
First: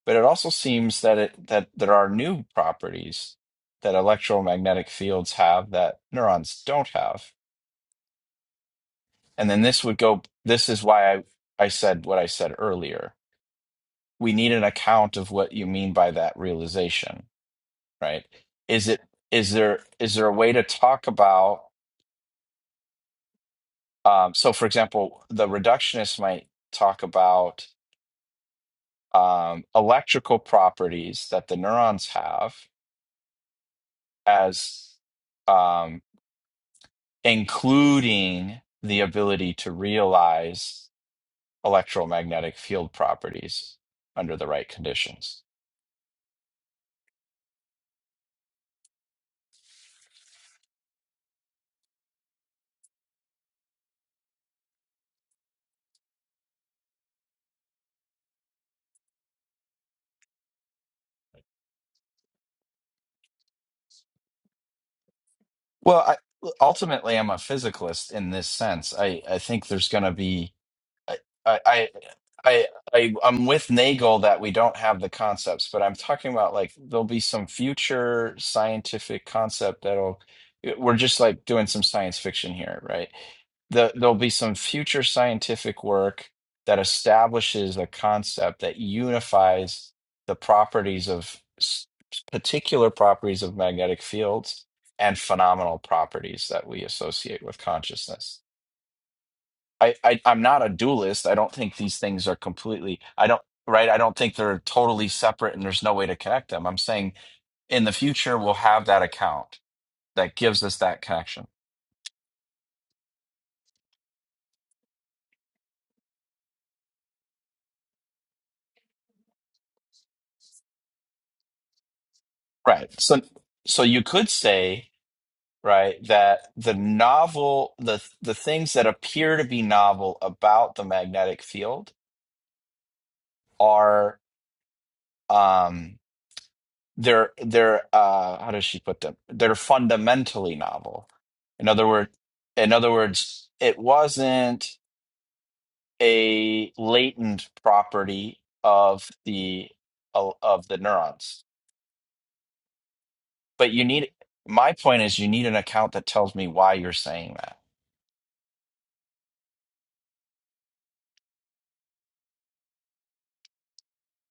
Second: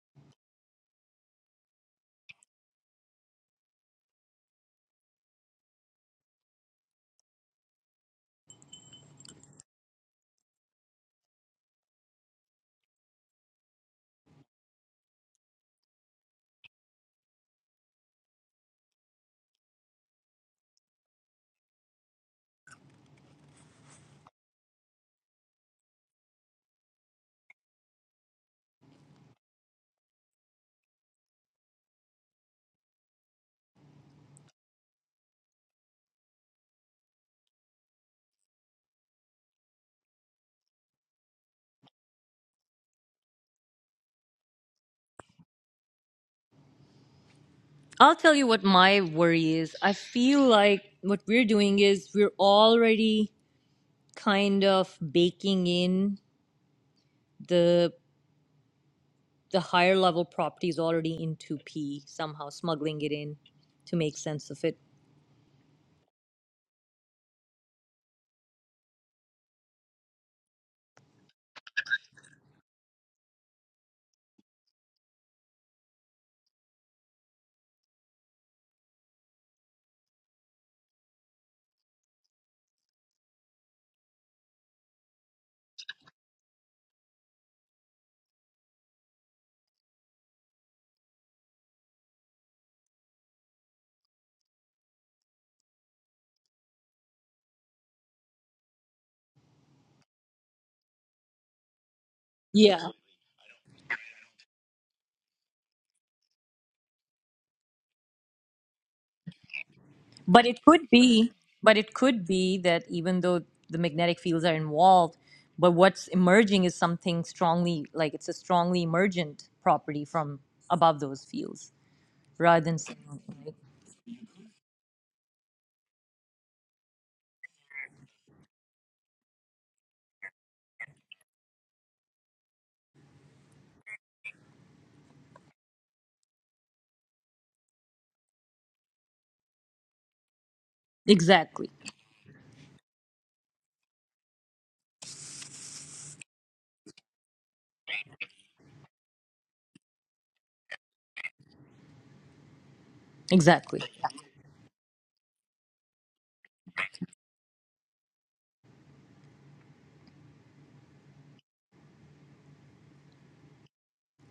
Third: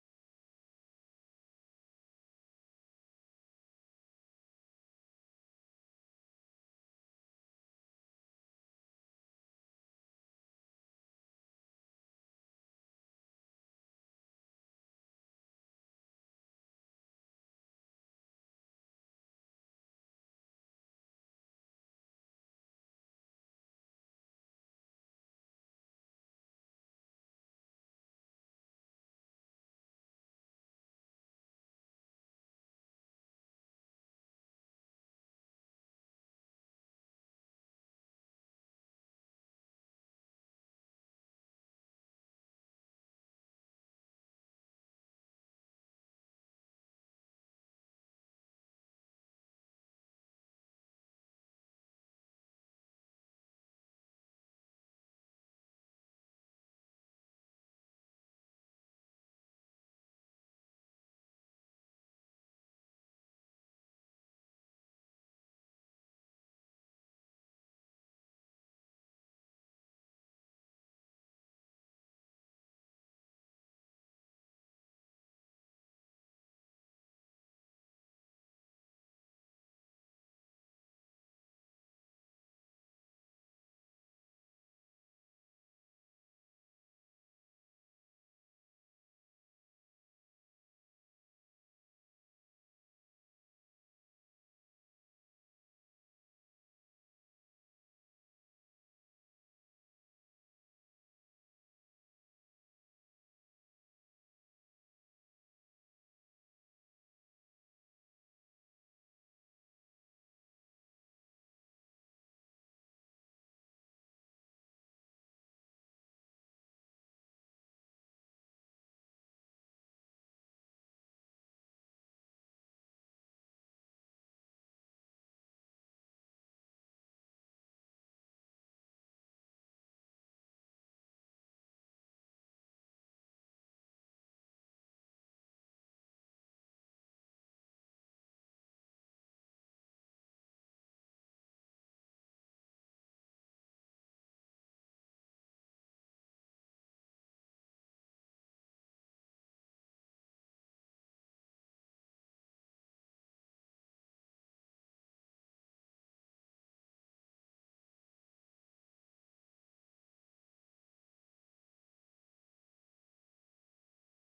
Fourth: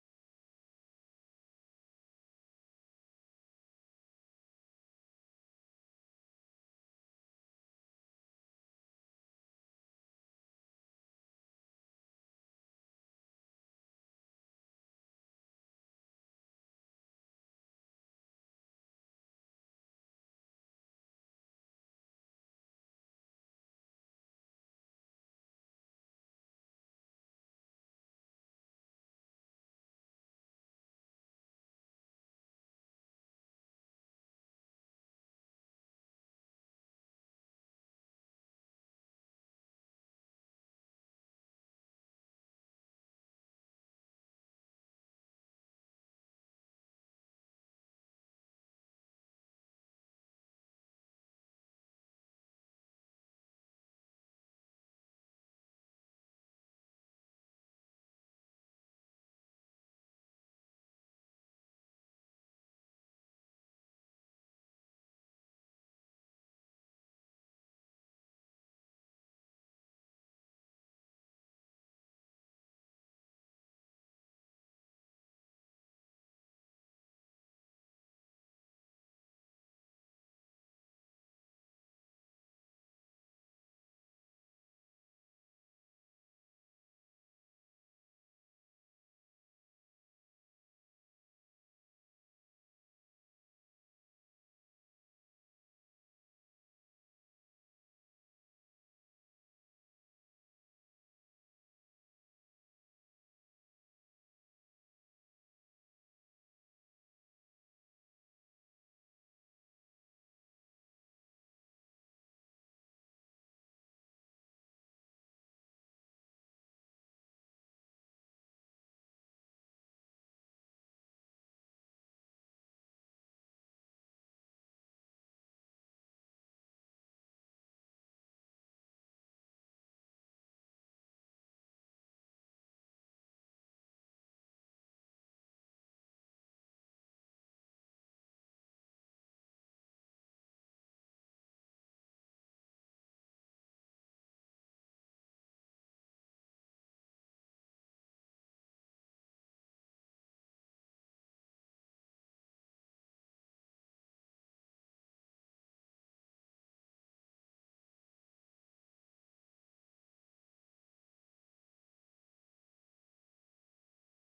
[SPEAKER 3] but it also seems that it that there are new properties that electromagnetic fields have that neurons don't have. And then this would go, this is why I, I said what I said earlier we need an account of what you mean by that realization right is it is there is there a way to talk about um, so for example the reductionist might talk about um, electrical properties that the neurons have as um, including the ability to realize electromagnetic field properties under the right conditions
[SPEAKER 1] i'll tell you what my worry is i feel like what we're doing is we're already kind of baking in the the higher level property is already into P, somehow smuggling it in to make sense of it.
[SPEAKER 3] well I, ultimately i'm a physicalist in this sense i, I think there's going to be I, I, I, I, I'm with Nagel that we don't have the concepts, but I'm talking about like there'll be some future scientific concept that'll. eh, We're just like doing some science fiction here, right? The, there'll be some future scientific work that establishes a concept that unifies the properties of s- particular properties of magnetic fields and phenomenal properties that we associate with consciousness I, I I'm not a dualist. I don't think these things are
[SPEAKER 1] Yeah.
[SPEAKER 3] completely. I don't right. I don't think they're totally separate, and there's no way to connect them. I'm saying in the future we'll have that account that
[SPEAKER 1] But
[SPEAKER 3] gives
[SPEAKER 1] it
[SPEAKER 3] us
[SPEAKER 1] could
[SPEAKER 3] that
[SPEAKER 1] be,
[SPEAKER 3] connection.
[SPEAKER 1] but it could be that even though the magnetic fields are involved, but what's emerging is something strongly, like it's a strongly emergent property from above those fields rather than.
[SPEAKER 3] Right. So so you could say right that the novel the the things that appear to be novel about the magnetic field are um they're they're uh how does she put them they're fundamentally novel in
[SPEAKER 1] Exactly.
[SPEAKER 3] other word in other words it wasn't a latent property of the of the neurons but
[SPEAKER 1] Exactly.
[SPEAKER 3] you need my point is you need an account that tells me why you're saying that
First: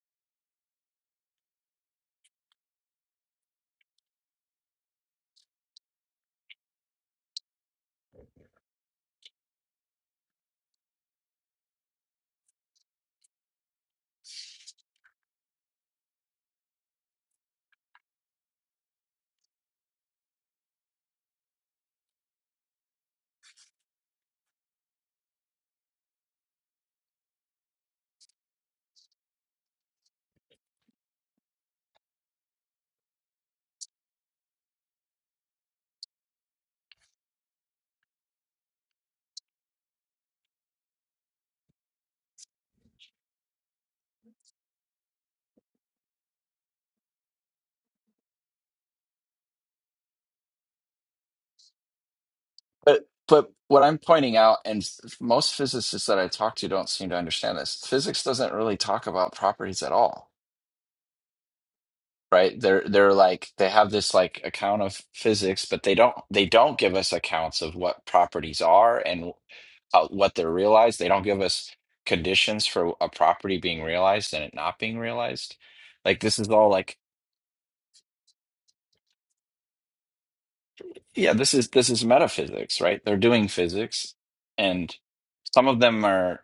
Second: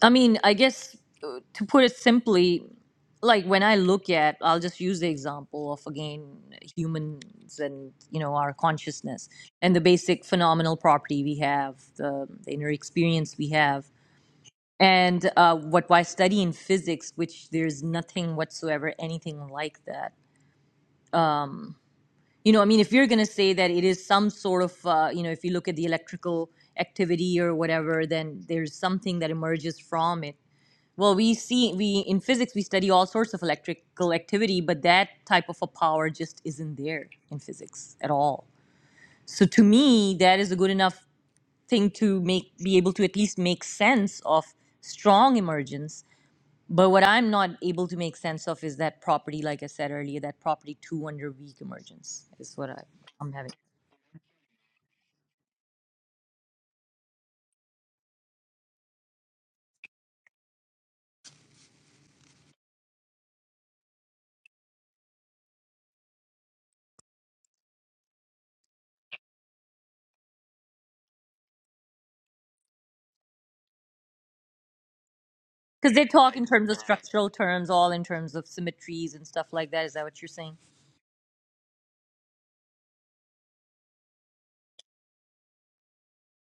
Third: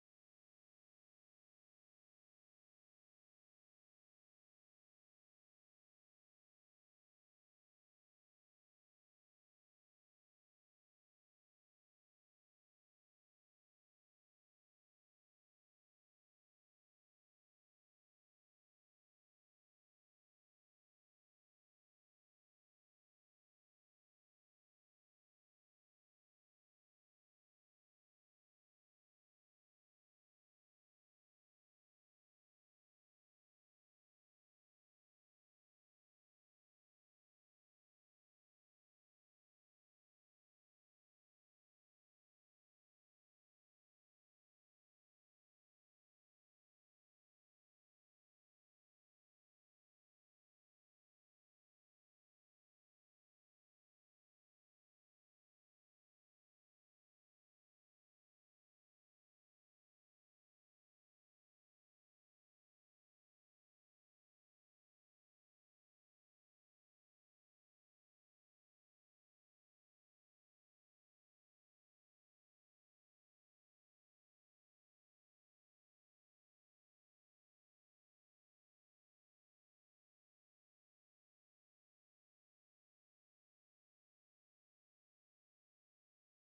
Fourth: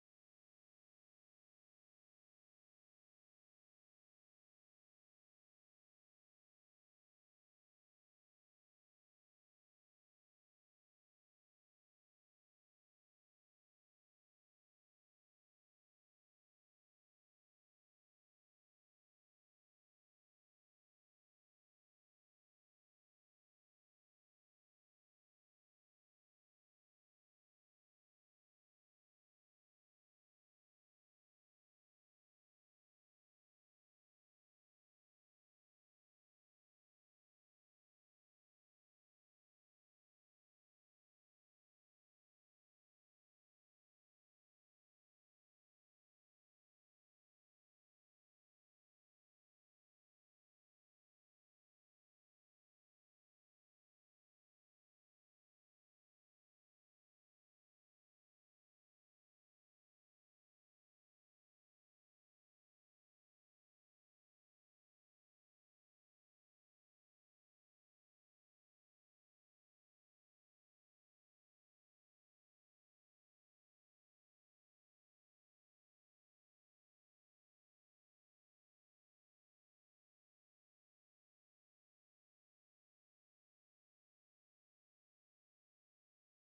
[SPEAKER 1] I mean, I guess uh, to put it simply, like when I look at, I'll just use the example of again humans and you know our consciousness and the basic phenomenal property we have, the, the inner experience we have, and uh, what why study in physics, which there's nothing whatsoever anything like that. You know, I mean, if you're going to say that it is some sort of, uh, you know, if you look at the electrical activity or whatever, then there's something that emerges from it well we see we in physics we study all sorts of electrical activity but that type of a power just isn't there in physics at all so to me that is a good enough thing to make be able to at least make sense of strong emergence but what i'm not able to make sense of is that property like i said earlier that property 2 under weak emergence is what I,
[SPEAKER 3] But
[SPEAKER 1] i'm having
[SPEAKER 3] but what I'm pointing out, and f- most physicists that I talk to don't seem to understand this. Physics doesn't really talk about properties at all, right? They're they're like they have this like account of physics, but they don't they don't give us accounts of what properties are and uh, what they're realized. They don't give us conditions for a property being realized and it not being realized.
[SPEAKER 1] because they
[SPEAKER 3] Like
[SPEAKER 1] talk
[SPEAKER 3] this
[SPEAKER 1] in
[SPEAKER 3] is all
[SPEAKER 1] terms of
[SPEAKER 3] like
[SPEAKER 1] structural terms all in terms of symmetries and stuff like that is that what you're saying
[SPEAKER 3] Yeah, this is this is metaphysics, right? They're doing physics, and some of them are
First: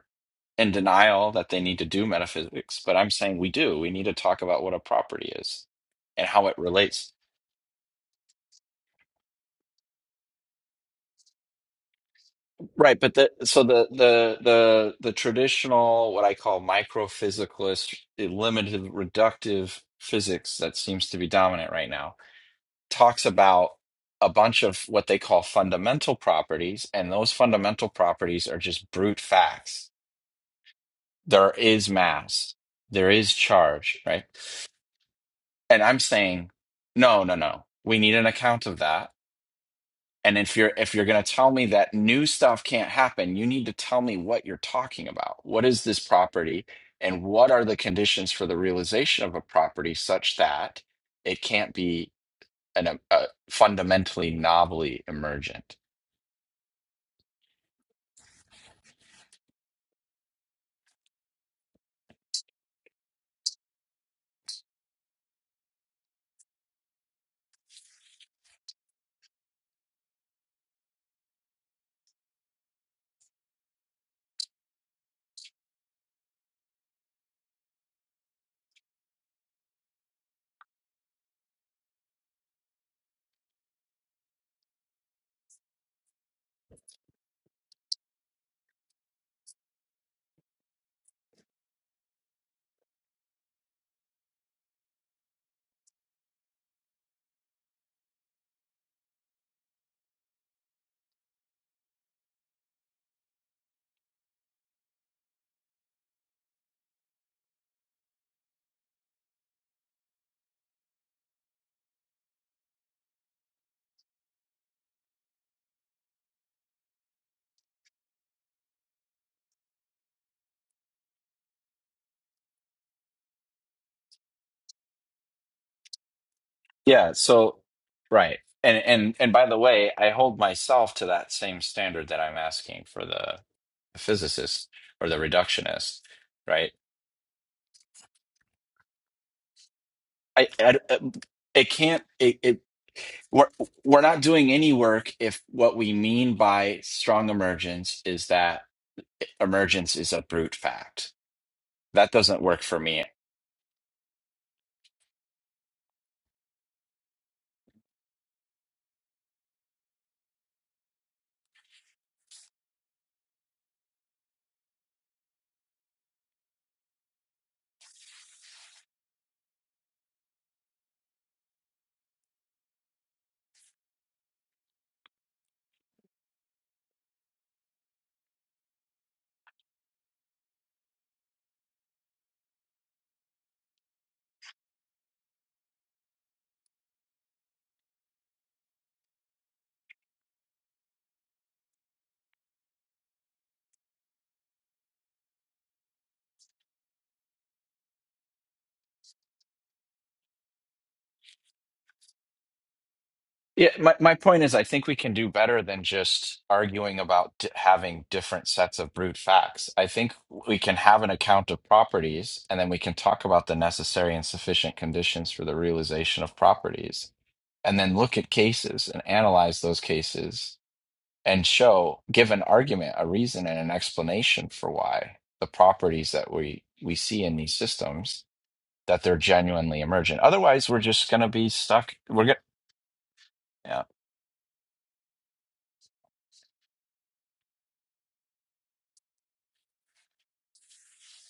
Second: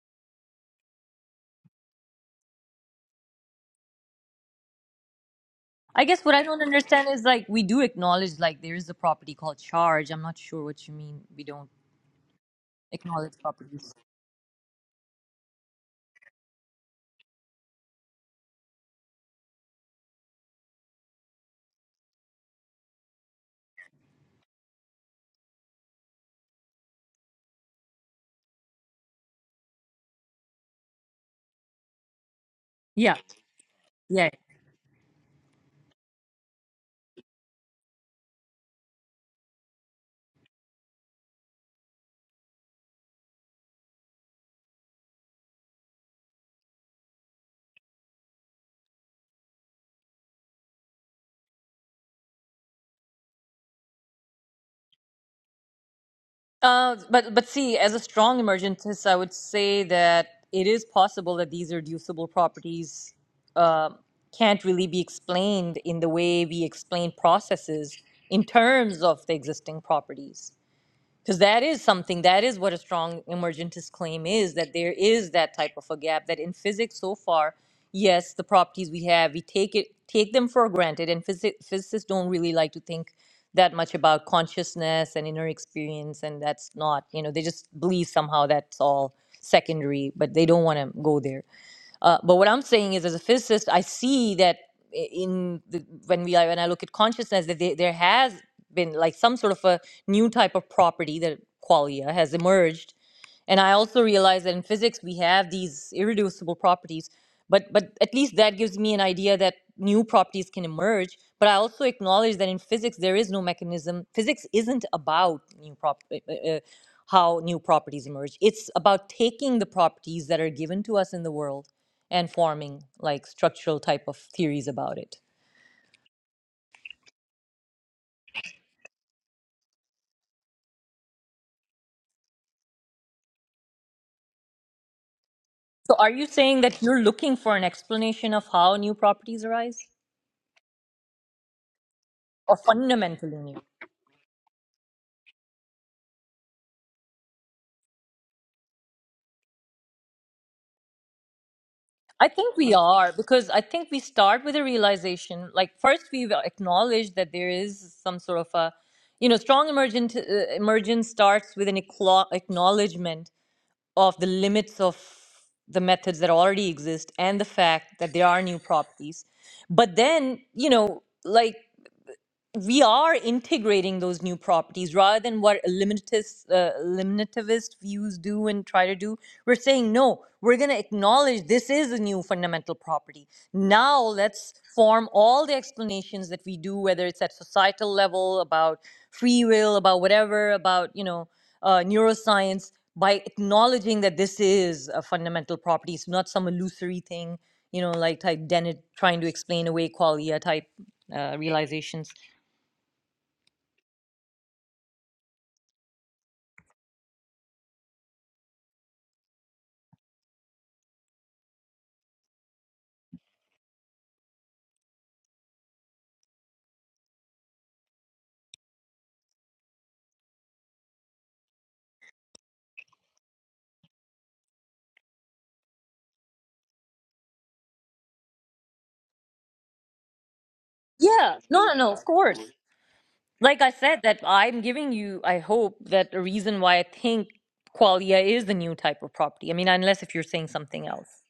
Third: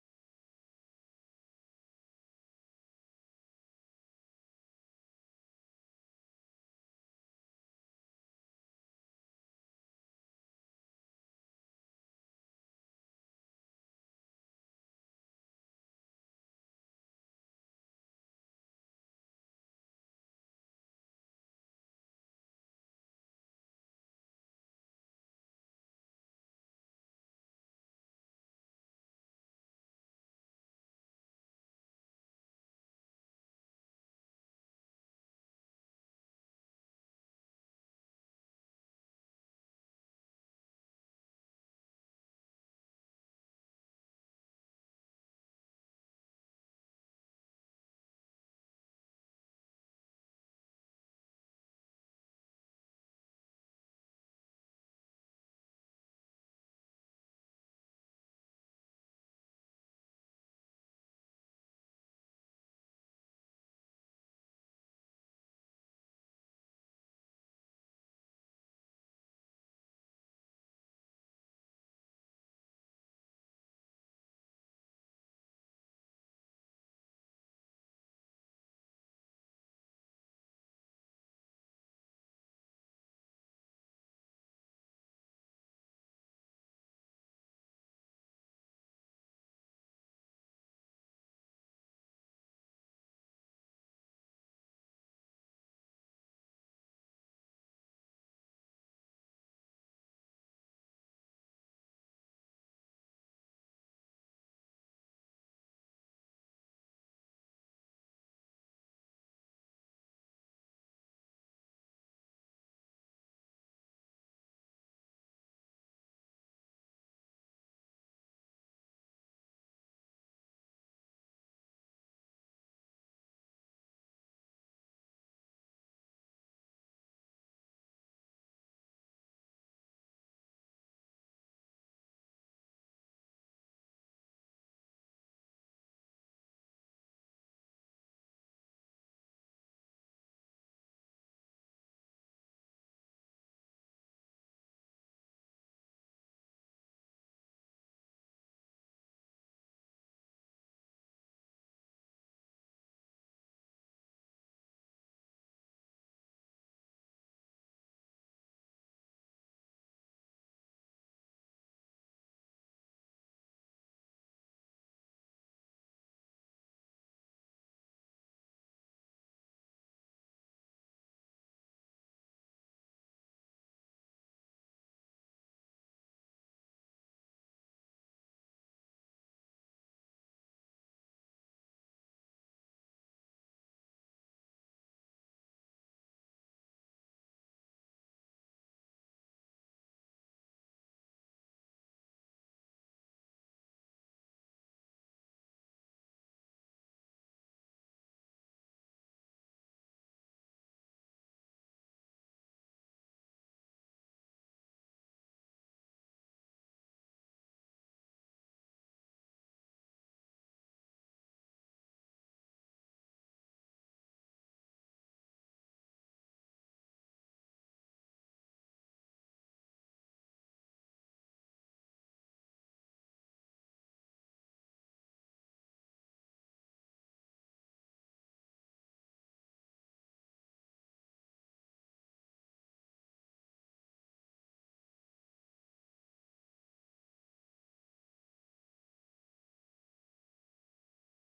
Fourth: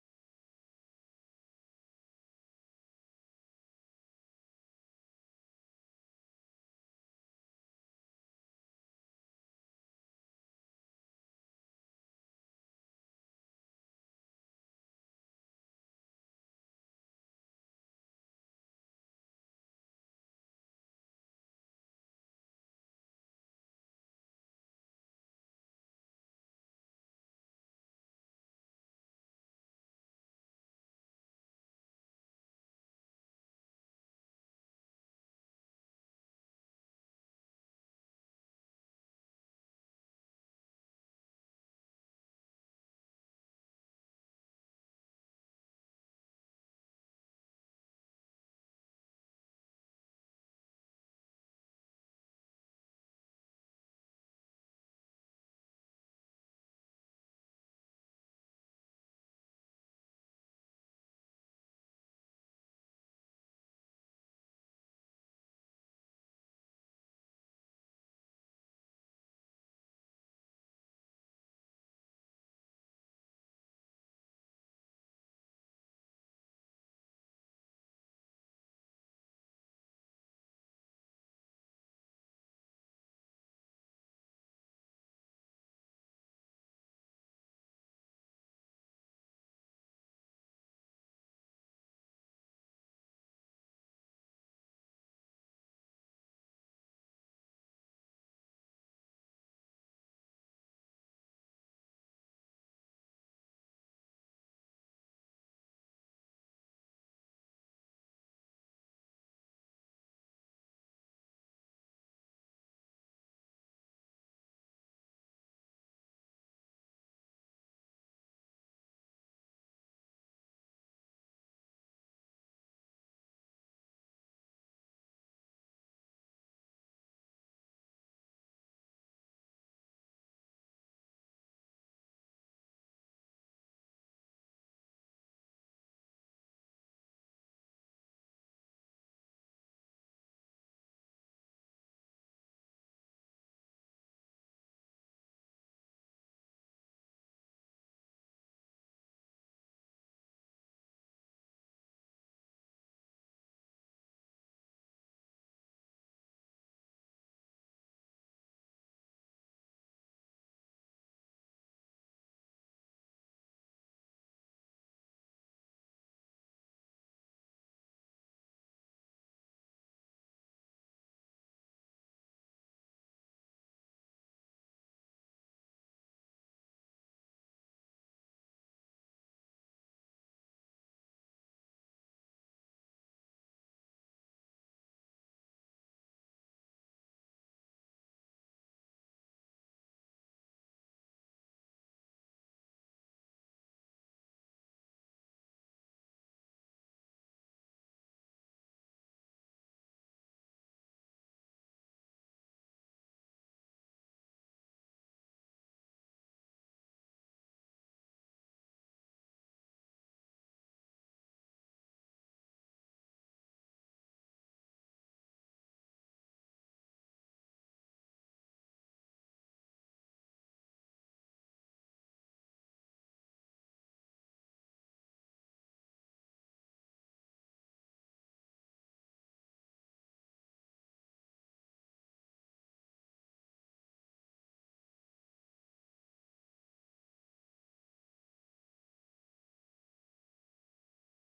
[SPEAKER 3] in denial that they need to do metaphysics, but I'm saying we do. We need to talk about what a property is
[SPEAKER 1] I guess
[SPEAKER 3] and
[SPEAKER 1] what I
[SPEAKER 3] how it
[SPEAKER 1] don't understand
[SPEAKER 3] relates.
[SPEAKER 1] is like we do acknowledge like there is a property called charge. I'm not sure what you mean. We don't
[SPEAKER 3] Right, but the
[SPEAKER 1] acknowledge
[SPEAKER 3] so the
[SPEAKER 1] properties.
[SPEAKER 3] the the the traditional what I call microphysicalist eh, limited reductive physics that seems to be dominant right now talks about a bunch of what they call fundamental properties, and those fundamental properties are just brute facts there is mass, there
[SPEAKER 1] Yeah,
[SPEAKER 3] is charge, right?
[SPEAKER 1] yeah.
[SPEAKER 3] And I'm saying, no, no, no. We need an account of that. And if you're if you're going to tell me that new stuff can't happen, you need to tell me what you're talking about. What is this property and what are the conditions for the realization of a property such that it can't be an a a fundamentally novelly emergent?
[SPEAKER 1] Uh, but but see, as a strong emergentist, I would say that it is possible that these reducible properties uh, can't really be explained in the way we explain processes in terms of the existing properties. because that is something that is what a strong emergentist claim is that there is that type of a gap that in physics so far yes the properties we have we take it take them for granted and physi- physicists don't really like to think that much about consciousness and inner experience and that's not you know they just believe somehow that's all secondary but they don't want to go there uh, but what I'm saying is, as a physicist, I see that i- in the, when we are, when I look at consciousness, that there there has been like some sort of a new type of property that qualia has emerged and I also realize that in physics we have these irreducible properties, but but at least that gives me an idea that new properties can emerge. But I also acknowledge that in physics there is no mechanism. Physics isn't about new prop uh, uh, uh, how new properties emerge. It's about taking the properties that are given to us in the world and forming like structural type of theories about it.
[SPEAKER 3] Yeah, so right. And and and by the way, I hold myself to that same standard that I'm asking for the physicist or the
[SPEAKER 1] So
[SPEAKER 3] reductionist,
[SPEAKER 1] are you saying
[SPEAKER 3] right?
[SPEAKER 1] that you're looking for an explanation of how new properties arise
[SPEAKER 3] I, I um, it can't it,
[SPEAKER 1] or
[SPEAKER 3] it
[SPEAKER 1] fundamentally
[SPEAKER 3] we're
[SPEAKER 1] new?
[SPEAKER 3] we're not doing any work if what we mean by strong emergence is that emergence is a brute fact. That
[SPEAKER 1] I
[SPEAKER 3] doesn't
[SPEAKER 1] think
[SPEAKER 3] work
[SPEAKER 1] we
[SPEAKER 3] for me
[SPEAKER 1] are because I think we start with a realization. Like first, we've acknowledged that there is some sort of a, you know, strong emergent uh, emergence starts with an eclo- acknowledgement of the limits of the methods that already exist and the fact that there are new properties. But then, you know, like we are integrating those new properties rather than what limitists, uh, limitativist views do and try to do. We're saying, no, we're going to acknowledge this is a new fundamental property. Now let's form all the explanations that we do, whether it's at societal level, about free will, about whatever, about, you know, uh, neuroscience, by acknowledging that this is a fundamental property. It's not some illusory thing, you know, like type Dennett trying to explain away qualia type uh, realizations.
[SPEAKER 3] Yeah, my, my point is, I think we can do better than just arguing about d having different sets of brute facts. I think we can have an account of properties, and then we can talk about the necessary and sufficient conditions for the realization of properties, and then look at cases and analyze those cases and show, give an argument, a reason, and an explanation for why the properties that we we see in these systems that they're genuinely emergent. Otherwise, we're just going to
[SPEAKER 1] Yeah,
[SPEAKER 3] be
[SPEAKER 1] no, no, no,
[SPEAKER 3] stuck.
[SPEAKER 1] of
[SPEAKER 3] We're
[SPEAKER 1] course. Like I
[SPEAKER 3] going.
[SPEAKER 1] said, that I'm giving you, I hope, that a reason why I think qualia is the new type of property. I mean, unless if you're saying something else.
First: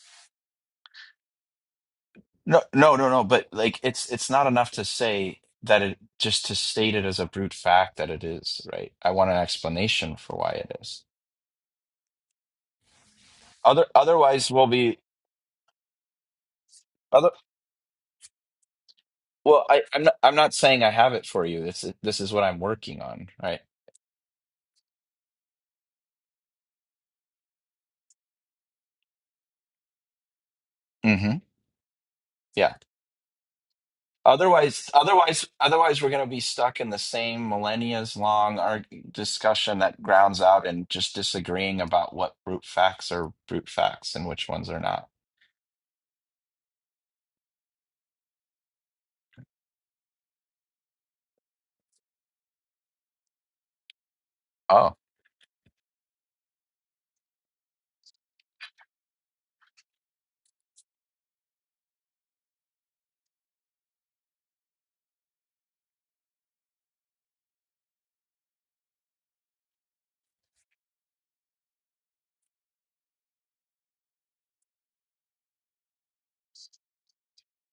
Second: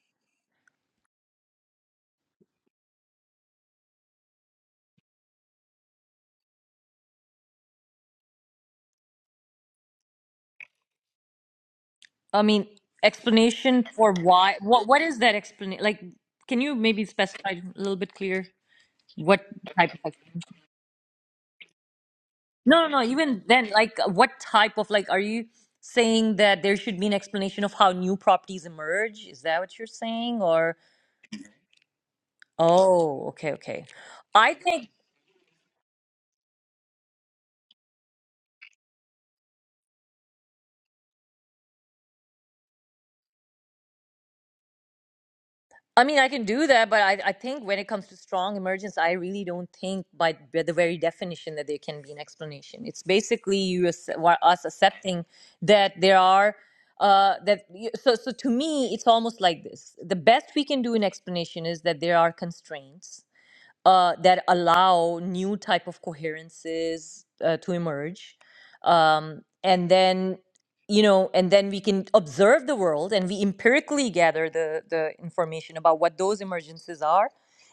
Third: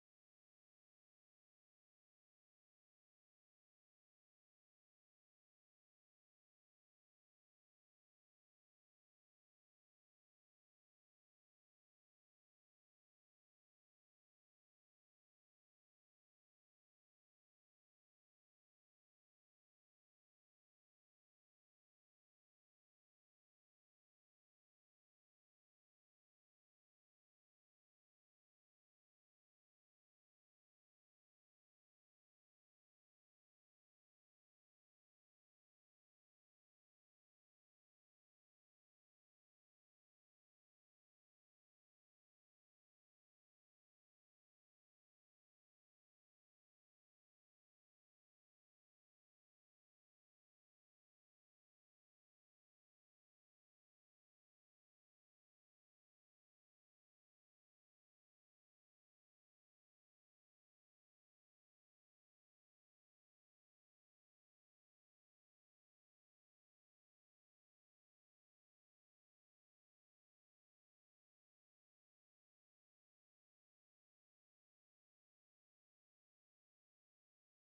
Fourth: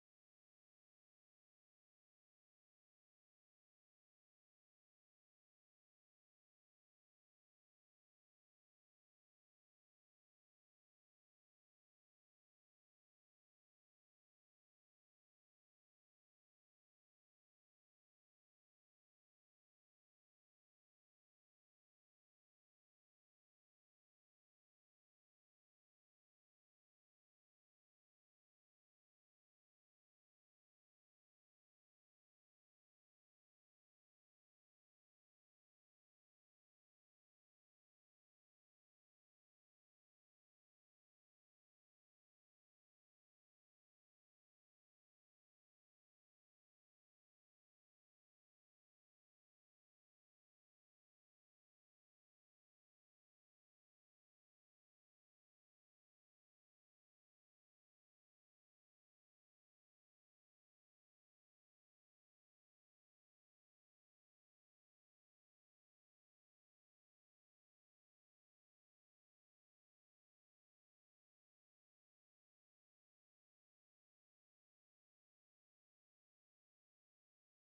[SPEAKER 3] No, no, no, no. But like, it's it's not enough to say that it just to state it as a brute fact that it is, right? I want an explanation for why it is.
[SPEAKER 1] I mean,
[SPEAKER 3] Other
[SPEAKER 1] explanation for
[SPEAKER 3] otherwise,
[SPEAKER 1] why,
[SPEAKER 3] we'll
[SPEAKER 1] what,
[SPEAKER 3] be
[SPEAKER 1] what is that explanation? Like, can you maybe
[SPEAKER 3] other.
[SPEAKER 1] specify a little bit clearer? what
[SPEAKER 3] Well, I,
[SPEAKER 1] type of
[SPEAKER 3] I'm not. I'm
[SPEAKER 1] explanation?
[SPEAKER 3] not saying I have it for you. This this is what I'm
[SPEAKER 1] No,
[SPEAKER 3] working
[SPEAKER 1] no, no,
[SPEAKER 3] on,
[SPEAKER 1] even
[SPEAKER 3] right?
[SPEAKER 1] then, like, what type of, like, are you saying that there should be an explanation of how new properties emerge? Is that what you're saying? Or,
[SPEAKER 3] Mm-hmm. Yeah.
[SPEAKER 1] oh, okay, okay. I think
[SPEAKER 3] Otherwise, otherwise, otherwise, we're gonna be stuck in the same millennia's long arg discussion that grounds out and just disagreeing about what brute facts are brute facts and which ones are not.
[SPEAKER 1] I mean, I can do that, but I, I think when it comes to strong emergence, I really don't think by the very definition that there can be an explanation. It's basically you ac- wa- us
[SPEAKER 3] Oh.
[SPEAKER 1] accepting that there are uh, that y- so so to me, it's almost like this: the best we can do in explanation is that there are constraints, uh, that allow new type of coherences uh, to emerge um, and then you know and then we can observe the world and we empirically gather the the information about what those emergences are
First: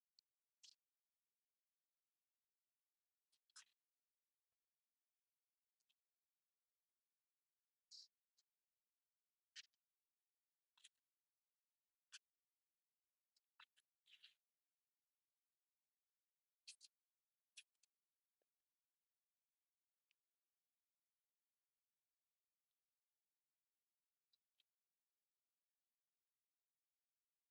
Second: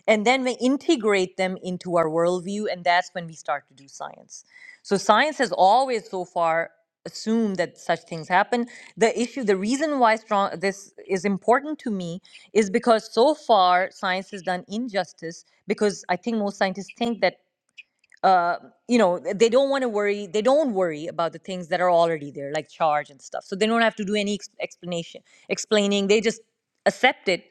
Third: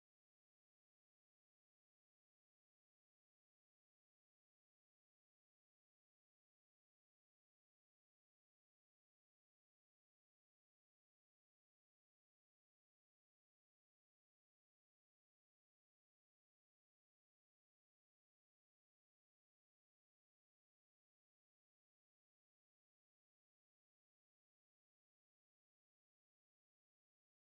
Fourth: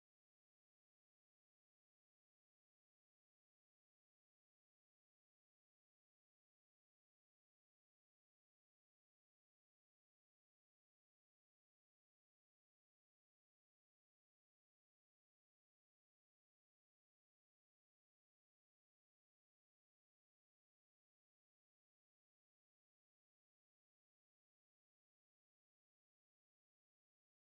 [SPEAKER 1] and then we integrate them into our worldview and that's when we start to do science so science has always so far assumed that such things happen the issue the reason why strong this is important to me is because so far science has done injustice because I think most scientists think that uh, you know they don't want to worry. They don't worry about the things that are already there, like charge and stuff. So they don't have to do any ex- explanation, explaining. They just accept it,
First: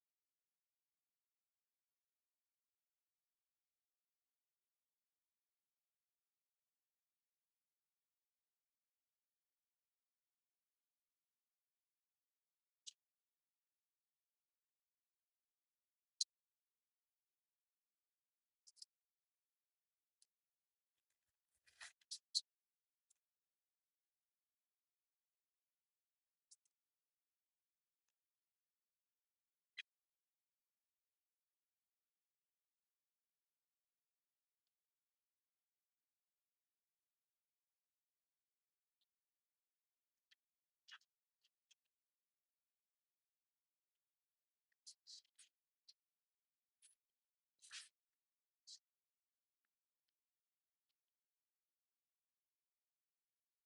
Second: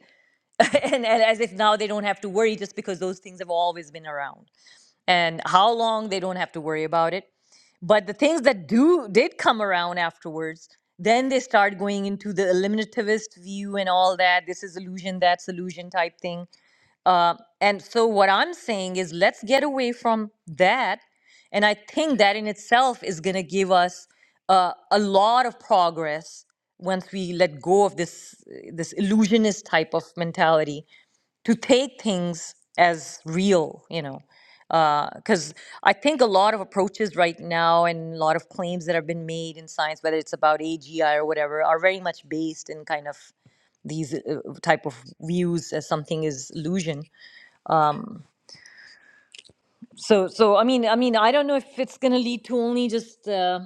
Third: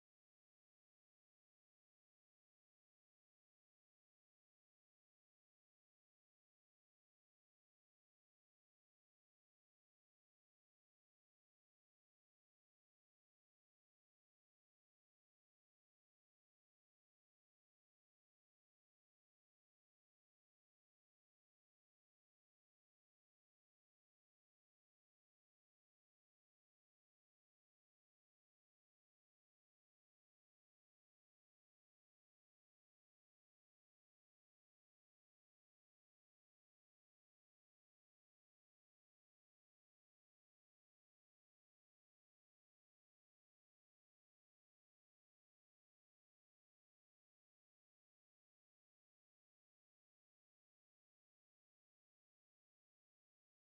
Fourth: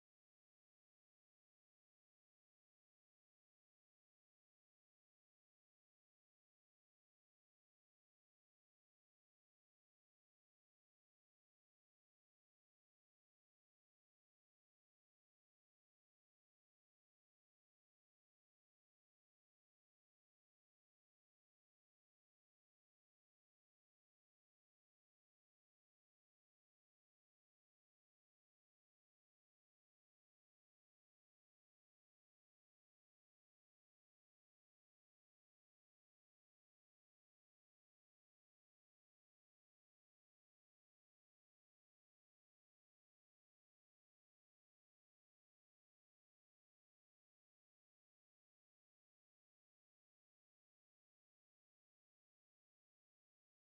[SPEAKER 1] and, and as if now they don't have to worry just because those things have always been around. And how long they don't have to worry about it. But the things that do did come around afterwards, then they start going into the eliminativist view and all that. This is illusion, that's illusion type thing uh, and so what I'm saying is let's get away from that. And I think that in itself is going to give us uh, a lot of progress once we let go of this this illusionist type of mentality to take things as real, you know. Because I think a lot of approaches right now and a lot of claims that have been made in science, whether it's about AGI or whatever, are very much based in kind of these uh, type of views as something is illusion so so i mean i mean i don't know if it's going to lead to only just uh,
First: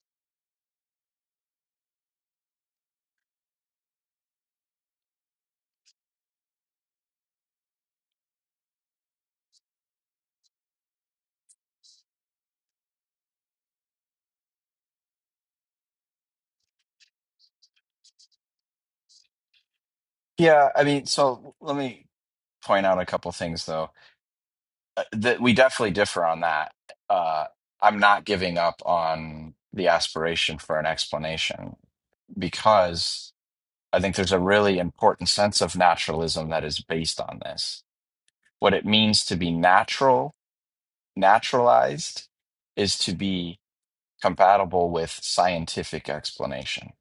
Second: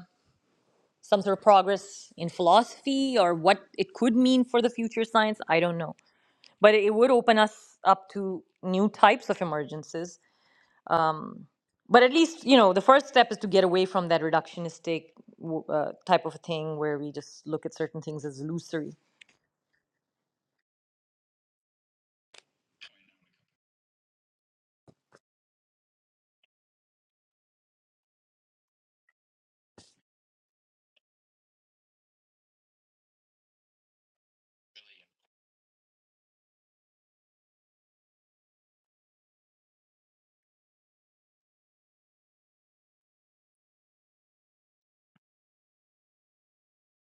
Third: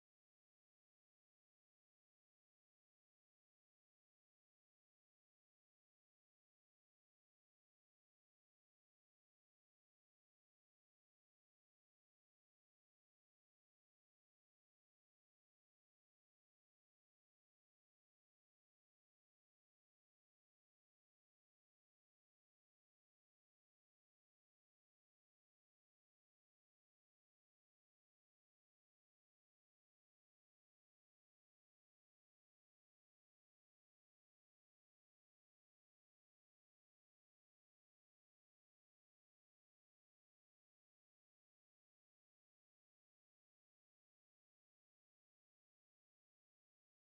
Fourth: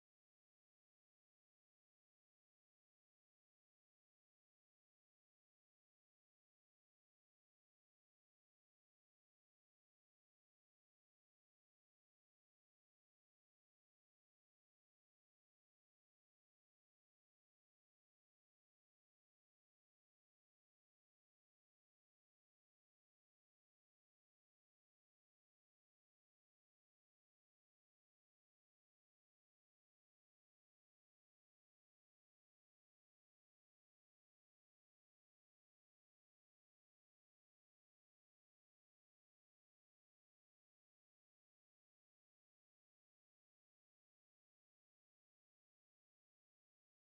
[SPEAKER 1] some sort of progress in philosophy or what it could mean for the future science i don't know but it would open us up to new types of emergences but at least you know the first step is to get away from that reductionistic w- uh, type of a thing where we just look at certain things as illusory
[SPEAKER 3] Yeah, I mean, so let me point out a couple things though Uh, that we definitely differ on that uh, i'm not giving up on the aspiration for an explanation because i think there's a really important sense of naturalism that is based on this what it means to be natural naturalized is to be compatible with scientific explanation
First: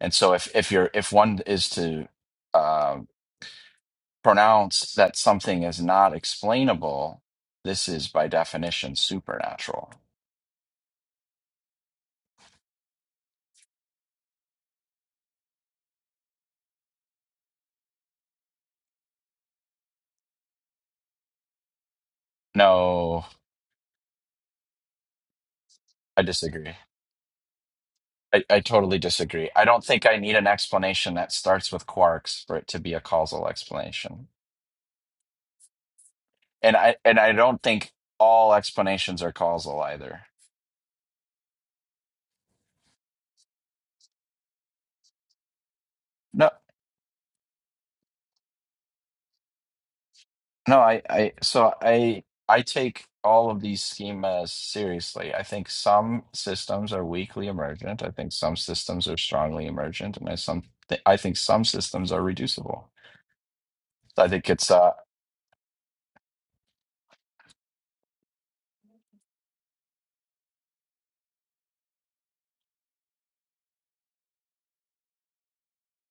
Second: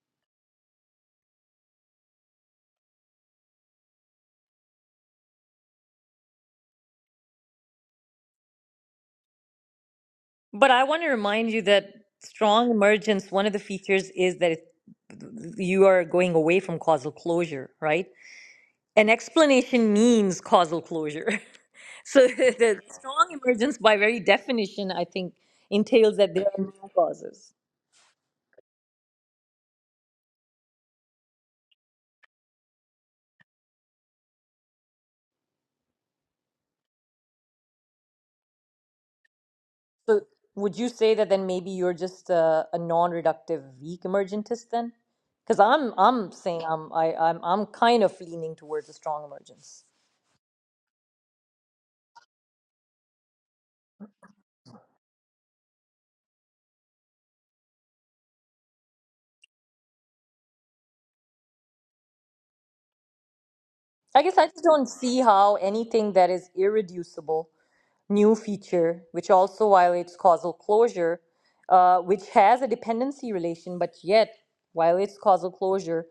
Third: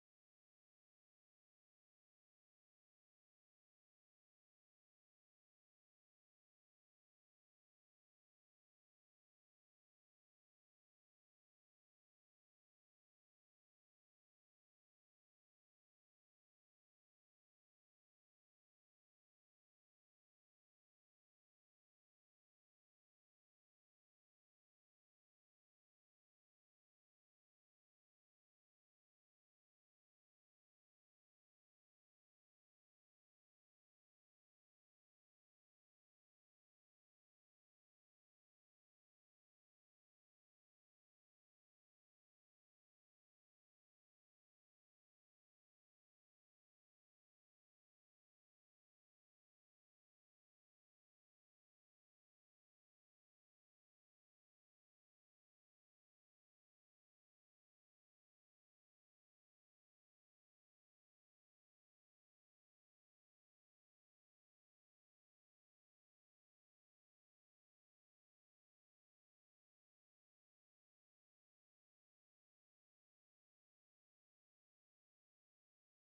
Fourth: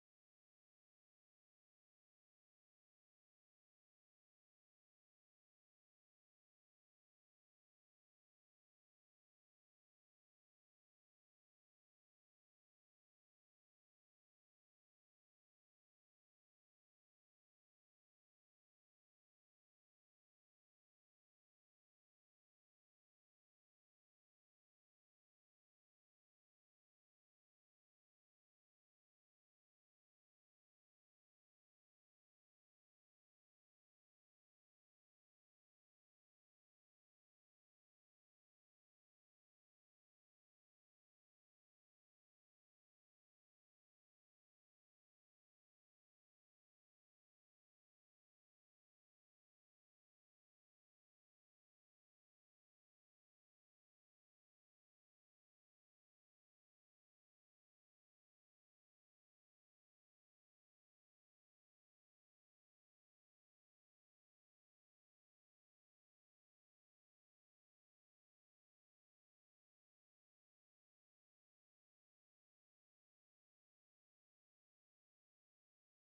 [SPEAKER 3] and so if if you're if one is to um pronounce that something is not explainable, this is by definition supernatural.
[SPEAKER 1] but i want to remind you that strong emergence one of the features is that it, you are going away from causal closure right an explanation means causal closure. so the
[SPEAKER 3] No,
[SPEAKER 1] strong emergence, by very definition, I think entails
[SPEAKER 3] I
[SPEAKER 1] that there are
[SPEAKER 3] disagree.
[SPEAKER 1] no causes.
[SPEAKER 3] I, I totally disagree. I don't think I need an explanation that starts with quarks for it to be a causal explanation. And I and I don't think all explanations are causal either.
[SPEAKER 1] So would you say that then maybe you're just a, a non-reductive weak emergentist then? Because I'm I'm
[SPEAKER 3] No.
[SPEAKER 1] saying I'm I, I'm I'm kind of leaning towards a strong emergence.
[SPEAKER 3] No, I, I so I I take all of these schemas seriously. I think some systems are weakly emergent. I think some systems are strongly emergent, and I some th I think some systems are reducible.
[SPEAKER 1] I
[SPEAKER 3] I
[SPEAKER 1] guess I
[SPEAKER 3] think
[SPEAKER 1] just
[SPEAKER 3] it's
[SPEAKER 1] don't
[SPEAKER 3] uh
[SPEAKER 1] see how anything that is irreducible new feature, which also violates causal closure, uh, which has a dependency relation, but yet violates causal closure,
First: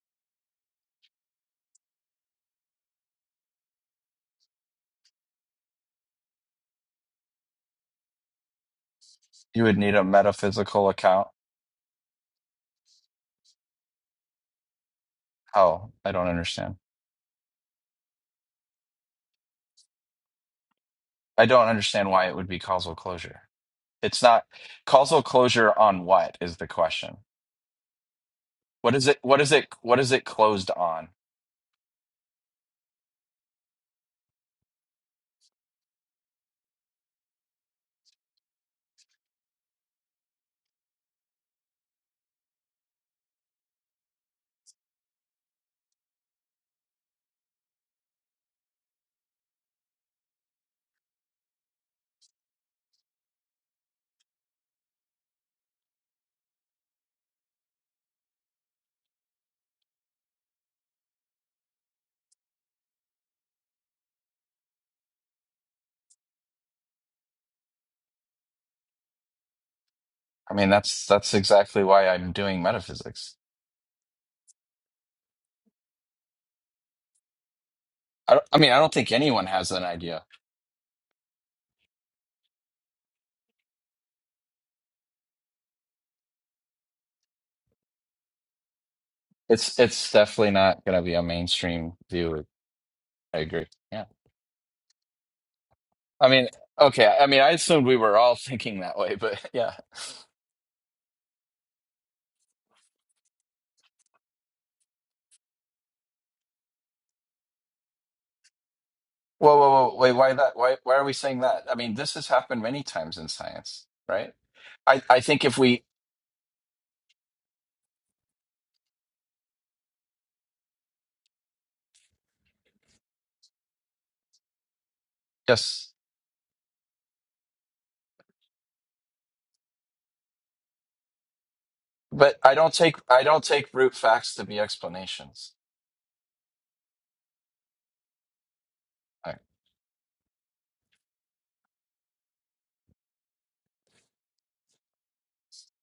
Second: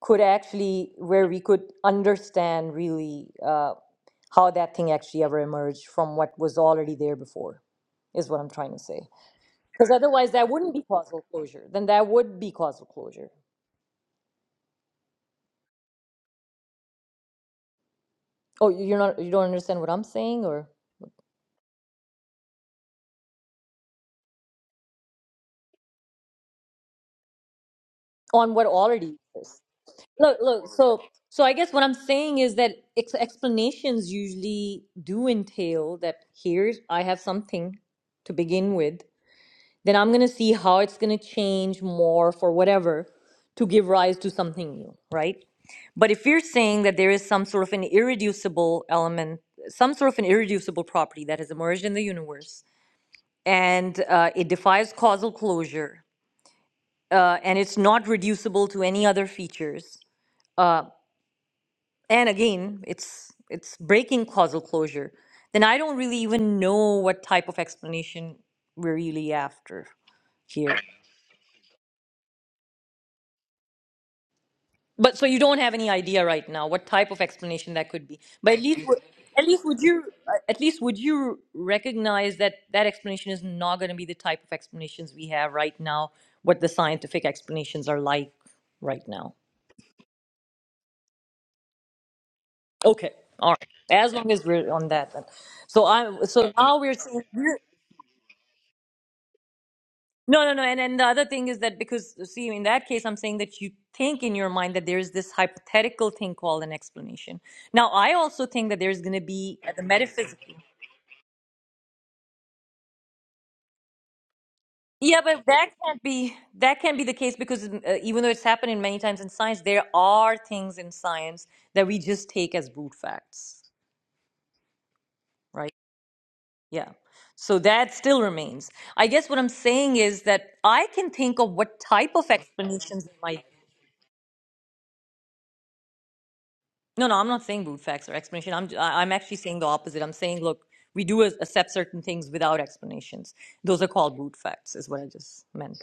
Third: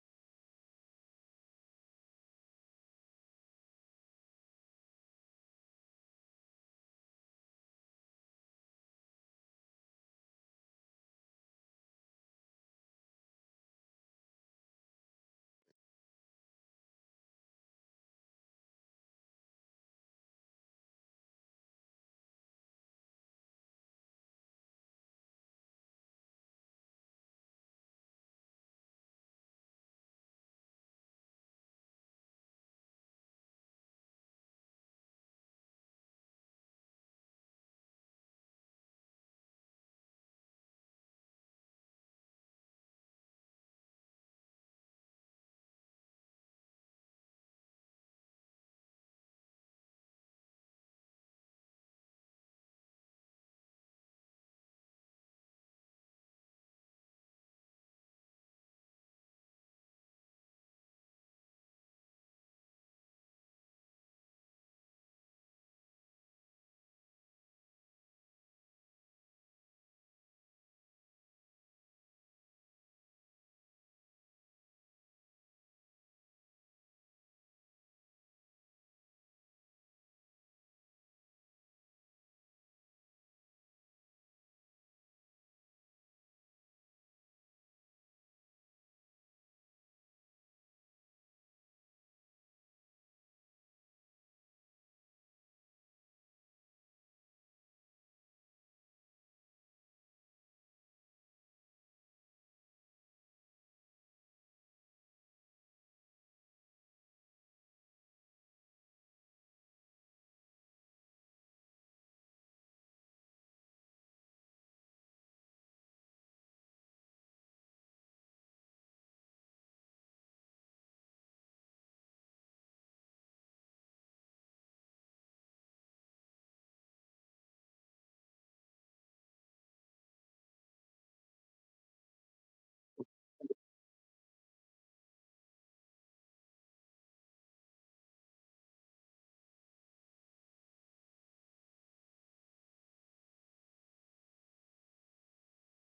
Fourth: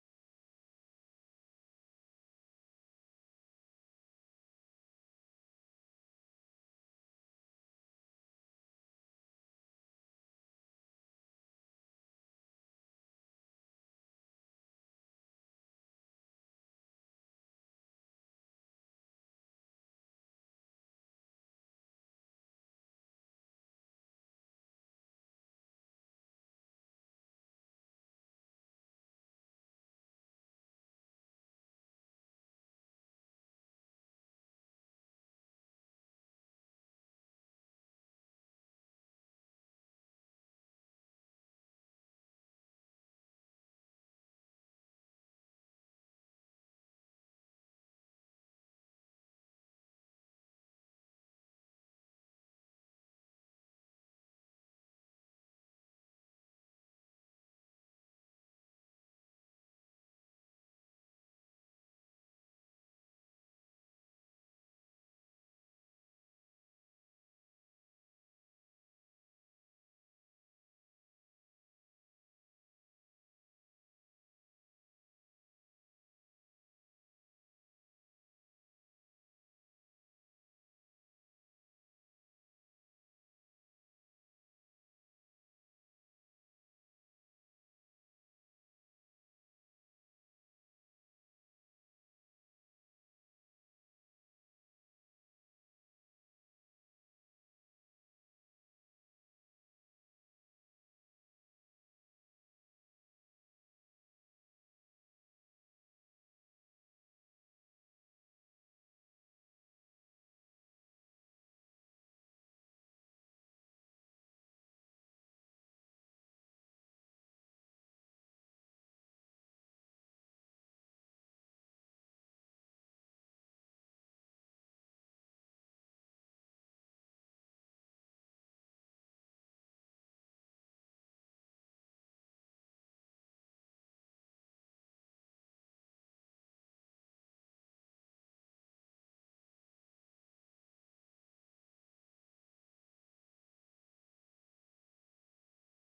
[SPEAKER 1] could actually, where we could understand really uh, how that thing actually ever emerged from what was already there before, is what I'm trying to say.
[SPEAKER 3] you would
[SPEAKER 1] Because
[SPEAKER 3] need a
[SPEAKER 1] otherwise, that wouldn't be
[SPEAKER 3] metaphysical
[SPEAKER 1] causal
[SPEAKER 3] account.
[SPEAKER 1] closure. Then that would be causal closure.
[SPEAKER 3] How? I don't understand.
[SPEAKER 1] Oh, you're not, you don't understand what I'm saying, or
[SPEAKER 3] I don't understand why it would be causal closure. It's not causal closure on what is the question.
[SPEAKER 1] on what
[SPEAKER 3] What is
[SPEAKER 1] already
[SPEAKER 3] it what
[SPEAKER 1] exists.
[SPEAKER 3] is it what is it
[SPEAKER 1] Look, look,
[SPEAKER 3] closed
[SPEAKER 1] so
[SPEAKER 3] on?
[SPEAKER 1] so I guess what I'm saying is that ex explanations usually do entail that here's I have something to begin with, then I'm gonna see how it's gonna change, morph, or whatever to give rise to something new, right? But if you're saying that there is some sort of an irreducible element, some sort of an irreducible property that has emerged in the universe, and uh, it defies causal closure, uh, and it's not reducible to any other features. uh, and again it's it's breaking causal closure then i don't really even know what type of explanation we're really after
[SPEAKER 3] I mean
[SPEAKER 1] here
[SPEAKER 3] that's that's exactly why I'm doing metaphysics.
[SPEAKER 1] but so you don't have any idea right now what type of explanation that could be
[SPEAKER 3] I, don't-
[SPEAKER 1] but
[SPEAKER 3] I
[SPEAKER 1] at
[SPEAKER 3] mean, I
[SPEAKER 1] least
[SPEAKER 3] don't
[SPEAKER 1] would-
[SPEAKER 3] think anyone
[SPEAKER 1] at least
[SPEAKER 3] has
[SPEAKER 1] would
[SPEAKER 3] an
[SPEAKER 1] you
[SPEAKER 3] idea.
[SPEAKER 1] uh, at least would you recognize that that explanation is not going to be the type of explanations we have right now what the scientific explanations are like right now
[SPEAKER 3] It's it's definitely not going to be a mainstream view.
[SPEAKER 1] okay
[SPEAKER 3] I
[SPEAKER 1] all
[SPEAKER 3] agree.
[SPEAKER 1] right
[SPEAKER 3] Yeah.
[SPEAKER 1] as long as we're on that then so i
[SPEAKER 3] I mean,
[SPEAKER 1] so now we're
[SPEAKER 3] okay. I mean, I
[SPEAKER 1] saying
[SPEAKER 3] assumed we were all thinking that way, but yeah.
[SPEAKER 1] No, no, no. And and the other thing is that because see, in that case, I'm saying that you think in your mind that there is this hypothetical thing called an explanation. Now, I also think that there's going to
[SPEAKER 3] Whoa,
[SPEAKER 1] be
[SPEAKER 3] whoa,
[SPEAKER 1] uh, the
[SPEAKER 3] whoa. Wait, why
[SPEAKER 1] metaphysical.
[SPEAKER 3] that? Why why are we saying that? I mean, this has happened many times in science, right? I I
[SPEAKER 1] Yeah, but
[SPEAKER 3] think if
[SPEAKER 1] that
[SPEAKER 3] we
[SPEAKER 1] can't be that can't be the case because uh, even though it's happening many times in science, there are things in science that we just take as brute facts, right?
[SPEAKER 3] yes,
[SPEAKER 1] Yeah. So that still remains. I guess what I'm saying is that I can think of what type of
[SPEAKER 3] but I don't take
[SPEAKER 1] explanations there
[SPEAKER 3] I don't
[SPEAKER 1] might
[SPEAKER 3] take brute facts to be explanations.
[SPEAKER 1] No, no, I'm not saying brute facts or explanation. I'm I- I'm
[SPEAKER 3] I,
[SPEAKER 1] actually saying the opposite. I'm saying, look, we do ac- accept certain things without explanations. Those are called brute facts, is what I just meant.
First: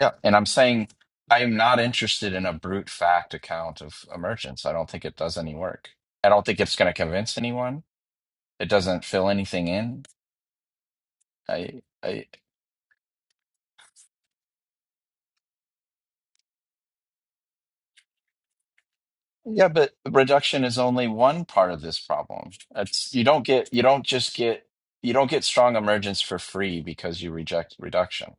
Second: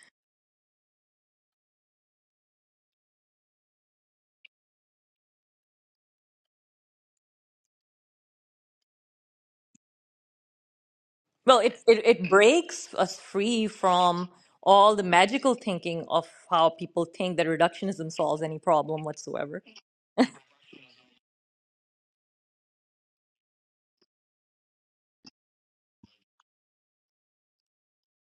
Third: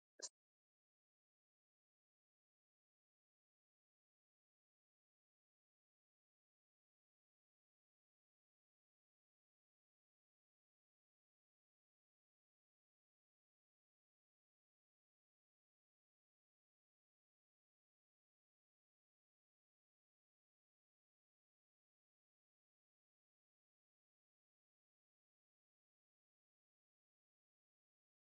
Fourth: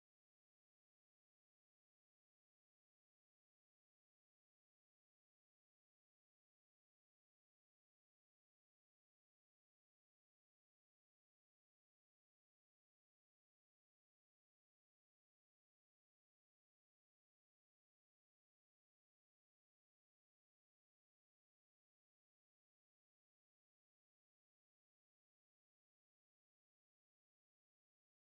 [SPEAKER 3] yeah, and I'm saying I am not interested in a brute fact account of emergence. I don't think it does any work. I don't think it's going to convince anyone. it doesn't fill anything in.
[SPEAKER 1] Well, it
[SPEAKER 3] I,
[SPEAKER 1] it,
[SPEAKER 3] I,
[SPEAKER 1] it breaks us free from all the magical thinking of how people think that reductionism solves any problem whatsoever.
[SPEAKER 3] yeah, but reduction is only one part of this problem. It's you don't get you don't just get you don't get strong emergence for free because you reject reduction.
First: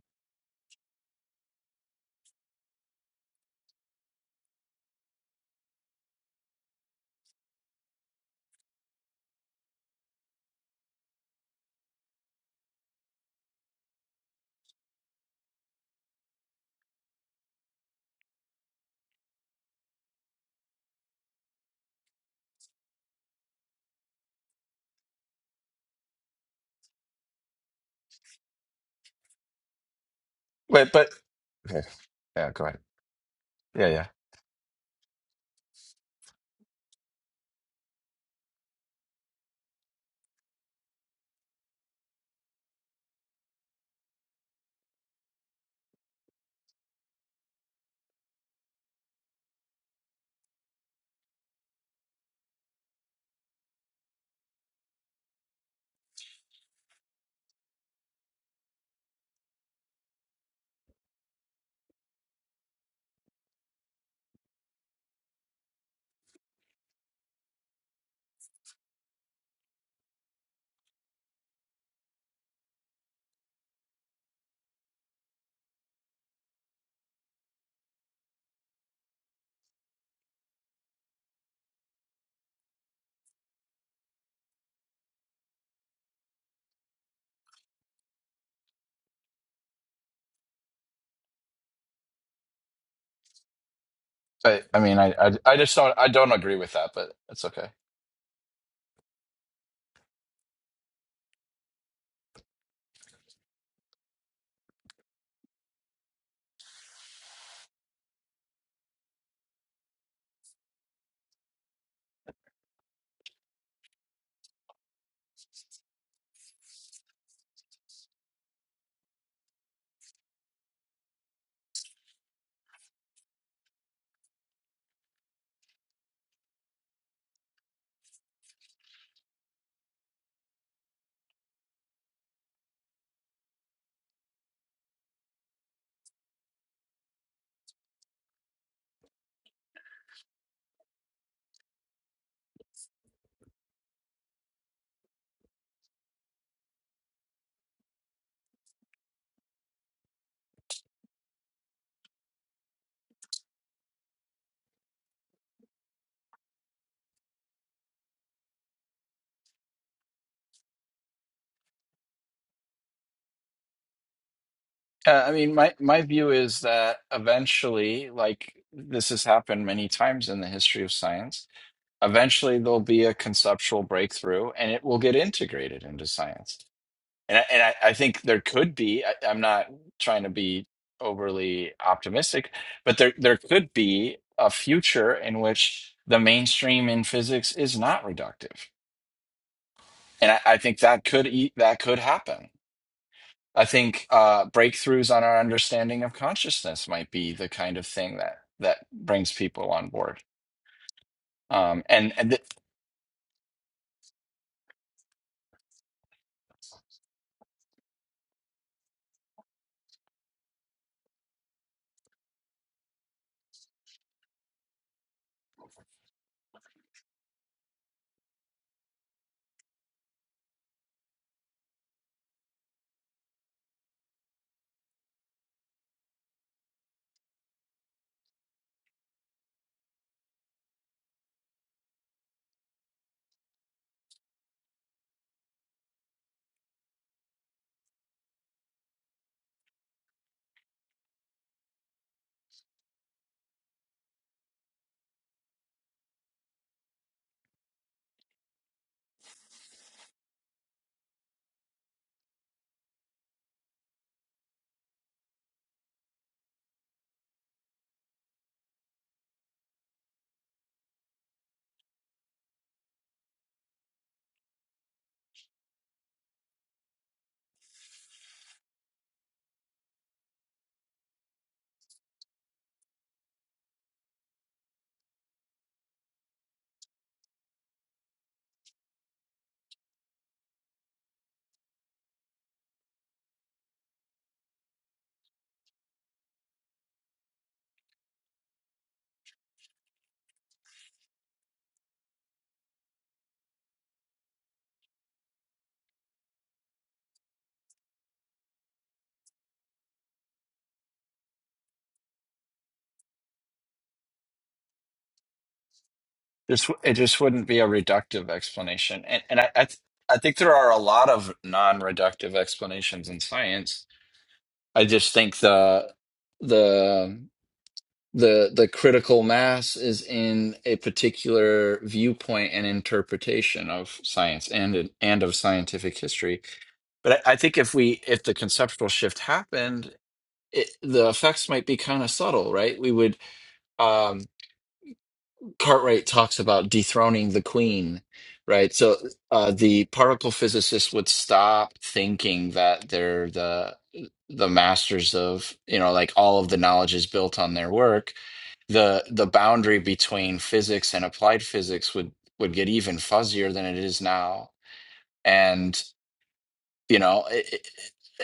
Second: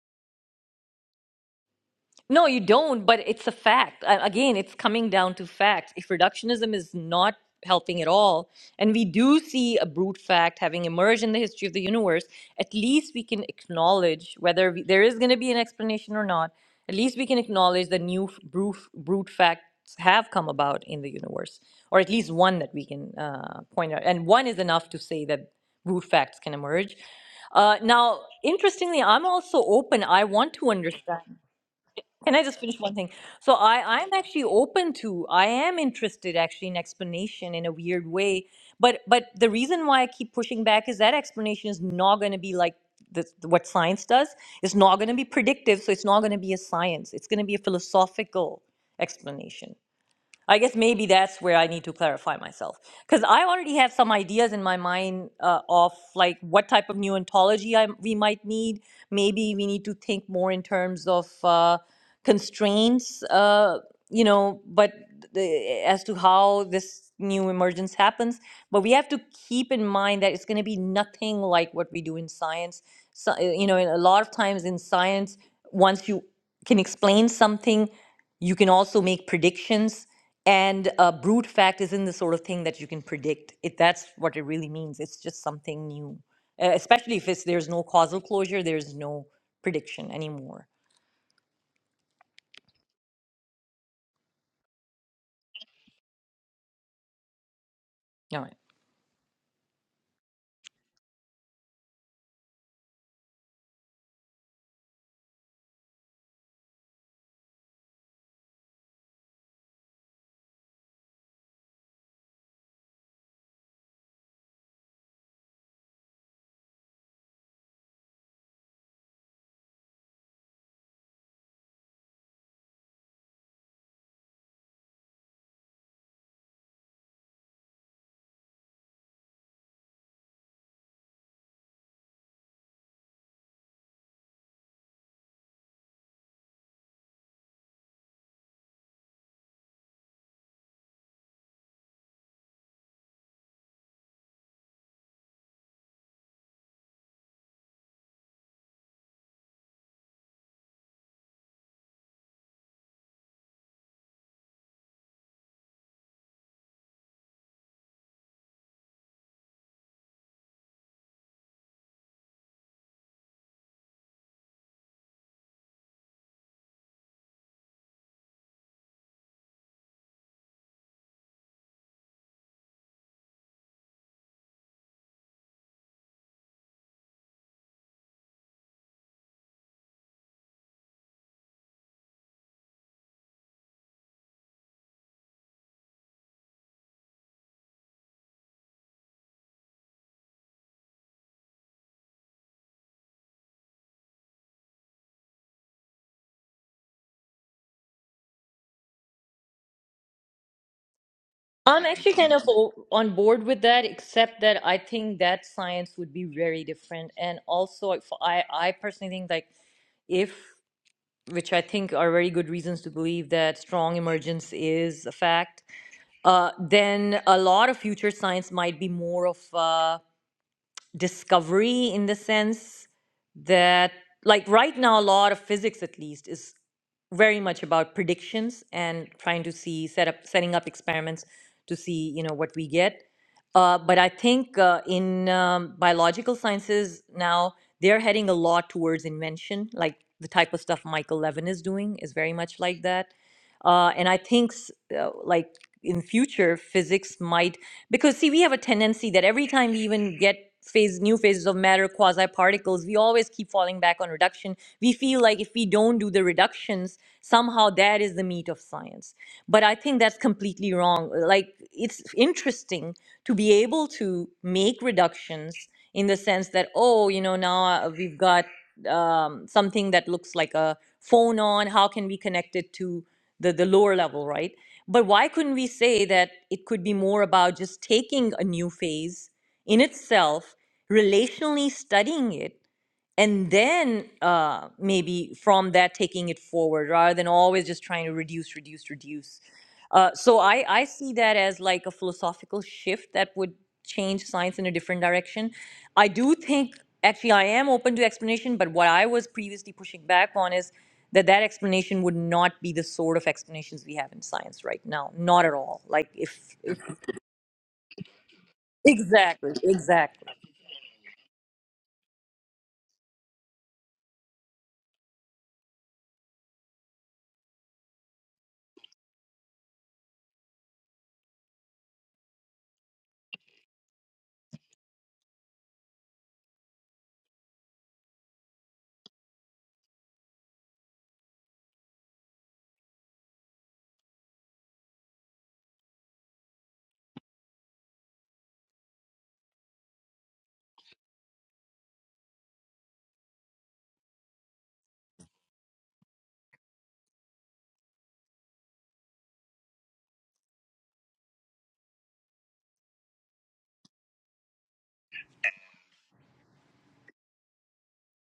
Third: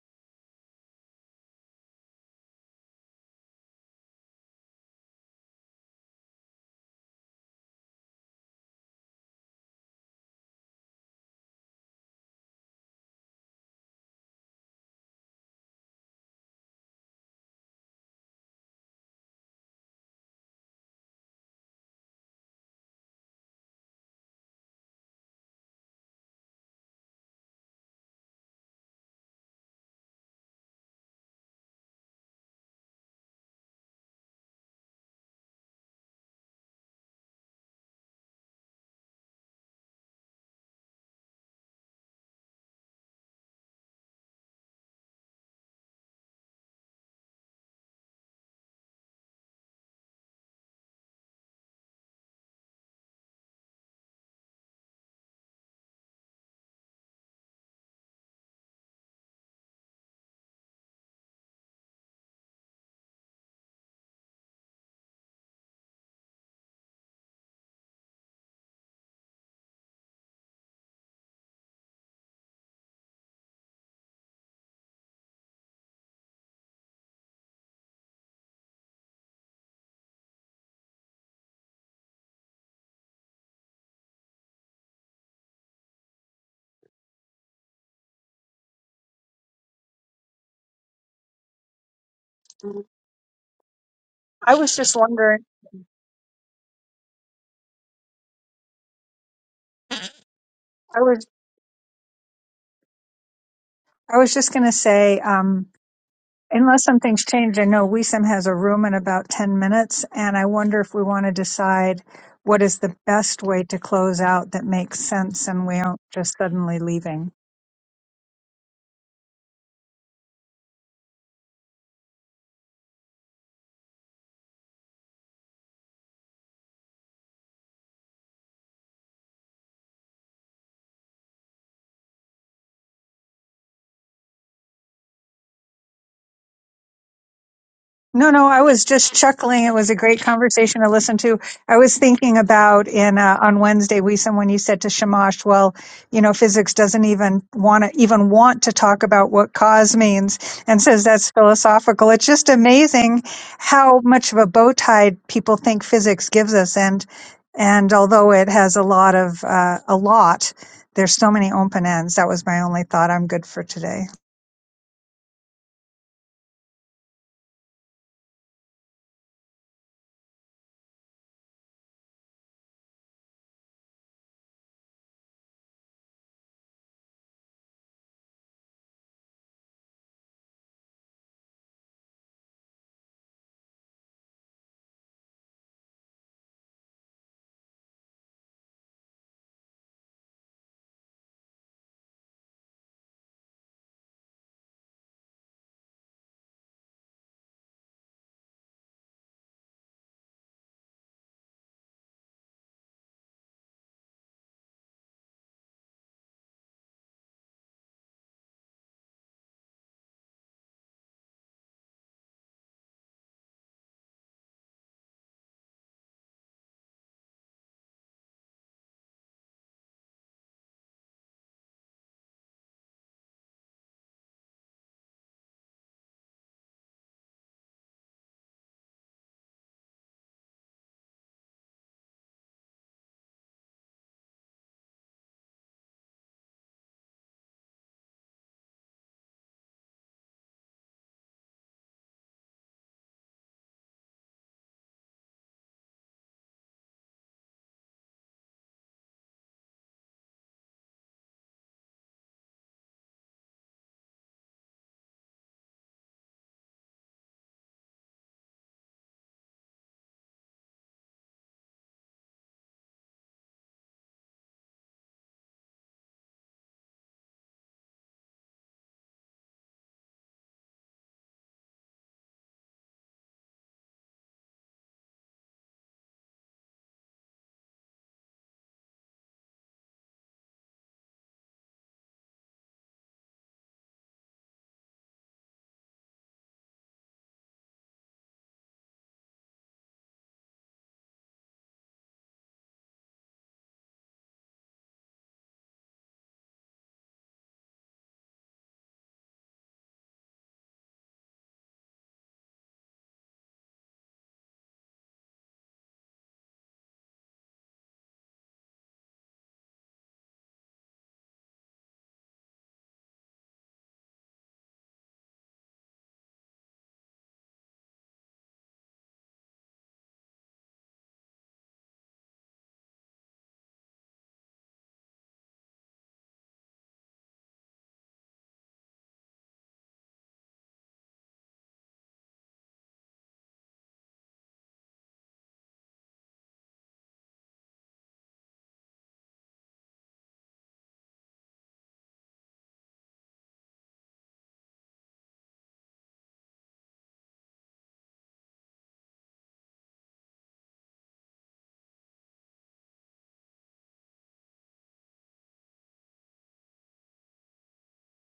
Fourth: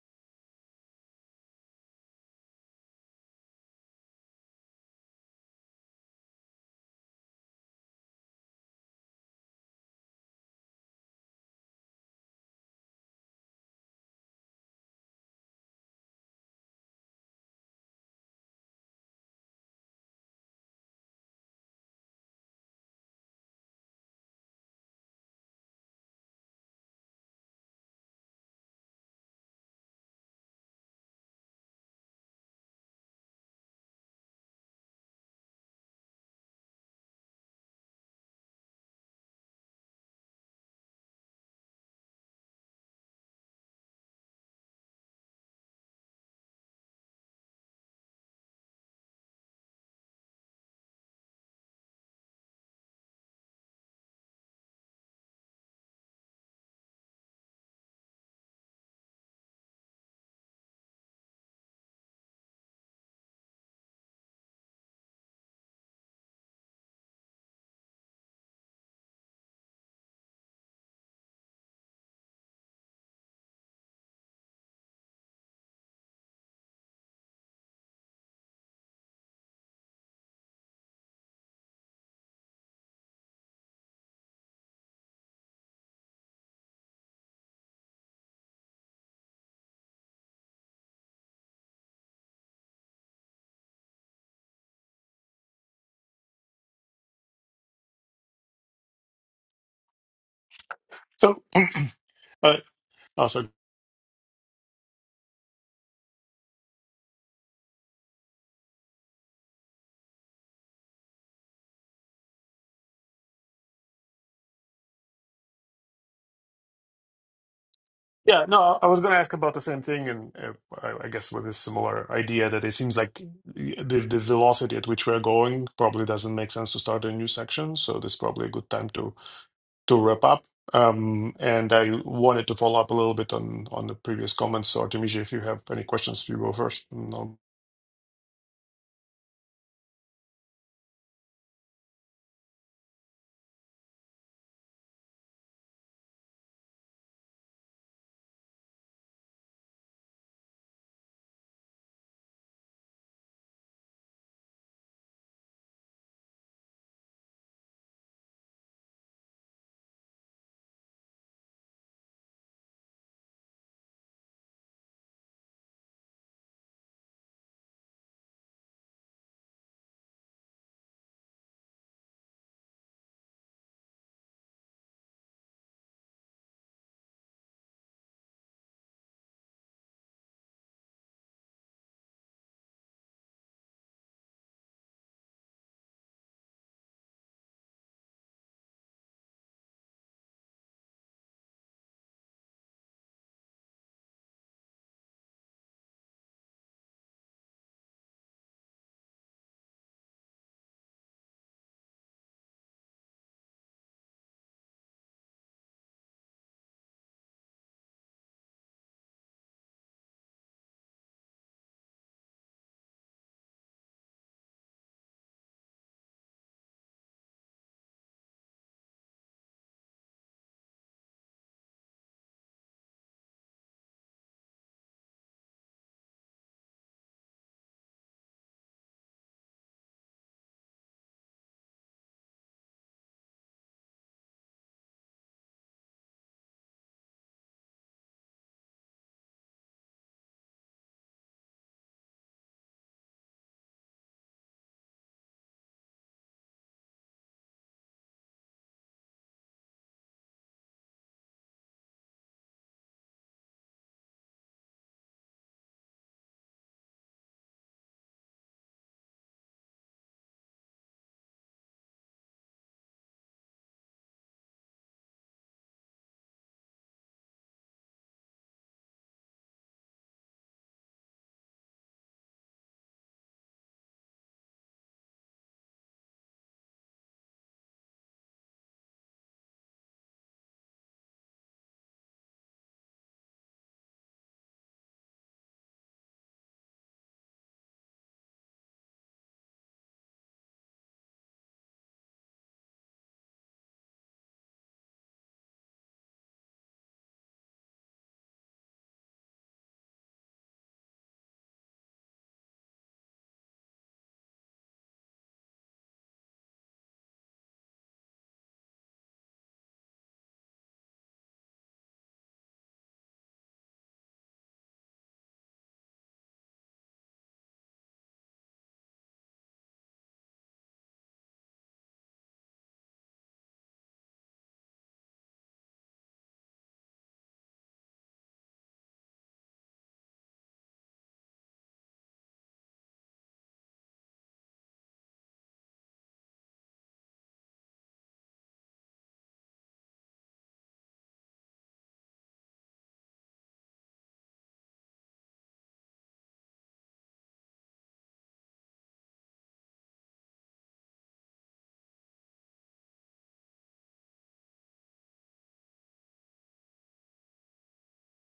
[SPEAKER 1] No, you don't, but it's a fact. A- Again, it's coming down to facts. If reductionism is not helping at all, and we do see a brute fact having emerged in the history of the universe, at least we can acknowledge whether we, there is going to be an explanation or not. At least we can acknowledge that new f- brute, brute facts have come about in the universe, or at least one that we can uh, point out. And one is enough to say that brute facts can emerge. Uh, now, interestingly, I'm also open. I want to
[SPEAKER 3] Wait, but
[SPEAKER 1] understand.
[SPEAKER 3] okay,
[SPEAKER 1] Can I
[SPEAKER 3] yeah,
[SPEAKER 1] just
[SPEAKER 3] go
[SPEAKER 1] finish
[SPEAKER 3] ahead.
[SPEAKER 1] one thing? So
[SPEAKER 3] Yeah,
[SPEAKER 1] I,
[SPEAKER 3] yeah.
[SPEAKER 1] I'm actually open to, I am interested actually in explanation in a weird way. But but the reason why I keep pushing back is that explanation is not going to be like the, what science does. It's not going to be predictive, so it's not going to be a science. It's going to be a philosophical explanation. I guess maybe that's where I need to clarify myself because I already have some ideas in my mind uh, of like what type of new ontology I, we might need. Maybe we need to think more in terms of uh, constraints, uh, you know, but the, as to how this new emergence happens. But we have to keep in mind that it's going to be nothing like what we do in science. So, uh, you know, in a lot of times in science, once you can explain something, you can also make predictions and uh, brute fact isn't the sort of thing that you can predict. If that's what it really means, it's just something new, uh, especially if it's, there's no causal closure, there's no prediction anymore.
[SPEAKER 2] I
[SPEAKER 3] I,
[SPEAKER 2] was
[SPEAKER 3] I
[SPEAKER 2] just
[SPEAKER 3] mean, I, I,
[SPEAKER 2] wondering.
[SPEAKER 3] I just don't, I don't agree with that, but it's okay.
[SPEAKER 1] All right.
[SPEAKER 2] I was
[SPEAKER 4] So, uh, oh, sorry.
[SPEAKER 2] I was just gonna say. Um, Unless something's changed, I know WISM has a room in about 10 minutes, and I wonder if we want to decide what is the best way to close out that makes sense and we aren't just suddenly leaving.
[SPEAKER 4] Yeah, no, I was going to ask about the same thing, and uh, I I guess with a similar idea that it seems like the, the velocity at which we're going probably doesn't make sense to start a new section. So, this is probably a good time to to wrap up. Um, and I wanted to follow up a little bit on on the previous comments. So, Artemisia, if you have any questions, you go first. And I'll...
[SPEAKER 2] No, no, I was just chuckling. It was a great conversation to listen to. I was thinking about in uh, on Wednesday, we when you said to Shamash, well, you know, physics doesn't even want to even want to talk about what cause means, and says that's philosophical. It's just amazing how much of a bow tie people think physics gives us, and and although it has a lot of uh, a lot, there's so many open ends. That was my only thought. I'm good for today.
[SPEAKER 3] Uh, I mean, my my view is that eventually, like this has happened many times in the history of science, eventually there'll be a conceptual breakthrough, and it will get integrated into science And I, and I, I think there could be, I, I'm not trying to be overly optimistic, but there, there could be a future in which the mainstream in physics is not reductive. And I, I think that could e- that could happen. I think uh, breakthroughs on our understanding of consciousness might be the kind of thing that that brings people on board. Um,
[SPEAKER 1] I'm
[SPEAKER 3] and
[SPEAKER 1] actually
[SPEAKER 3] and
[SPEAKER 1] kind of
[SPEAKER 3] th-
[SPEAKER 1] o- on board with that, except that I think that science would be very different. And also, if I, I personally think like if, which I think are very good reasons to believe that strong emergence is a fact, uh, then a lot of future science might be more of. uh. discovery in the sense that like right now a lot of physics at least is very much about predictions and trying to see set up setting up experiments to see you know what we get uh, but i think uh, in um, biological sciences now they're heading a lot towards invention like the type of stuff michael levin is doing is very much like that uh, and i think s- uh, like in future physics might because see we have a tendency that every time we even get phase new phases of matter quasi particles we always keep falling back on reduction we feel like if we don't do the reductions somehow that is the meat of science but i think that's completely wrong like it's interesting to be able to make reductions in the sense that oh you know now uh, we've got um, something that looks like a phone on how can we connect it to the the lower level right but why couldn't we say that it could be more about just taking a new phase in itself, relationally studying it, and then uh, maybe from that taking it forward rather than always just trying to reduce reduce reduce uh, so I, I see that as like a philosophical shift that would change science in a different direction i do think actually i am open to explanation but what i was previously pushing back on is that that explanation would not be the sort of explanations we have in science right now not at all like if
[SPEAKER 3] this it just wouldn't be a reductive explanation. And and I,
[SPEAKER 1] exactly
[SPEAKER 3] I th-
[SPEAKER 1] exactly
[SPEAKER 3] I think there are a lot of non-reductive explanations in science I just think the the the the critical mass is in a particular viewpoint and interpretation of science and and of scientific history. But I, I think if we if the conceptual shift happened, it, the effects might be kind of subtle, right? We would. Um, Cartwright talks about dethroning the queen, right? So uh, the particle physicists would stop thinking that they're the the masters of you know like all of the knowledge is built on their work. The the boundary between physics and applied physics would would get even fuzzier than it is now, and you know. It, it,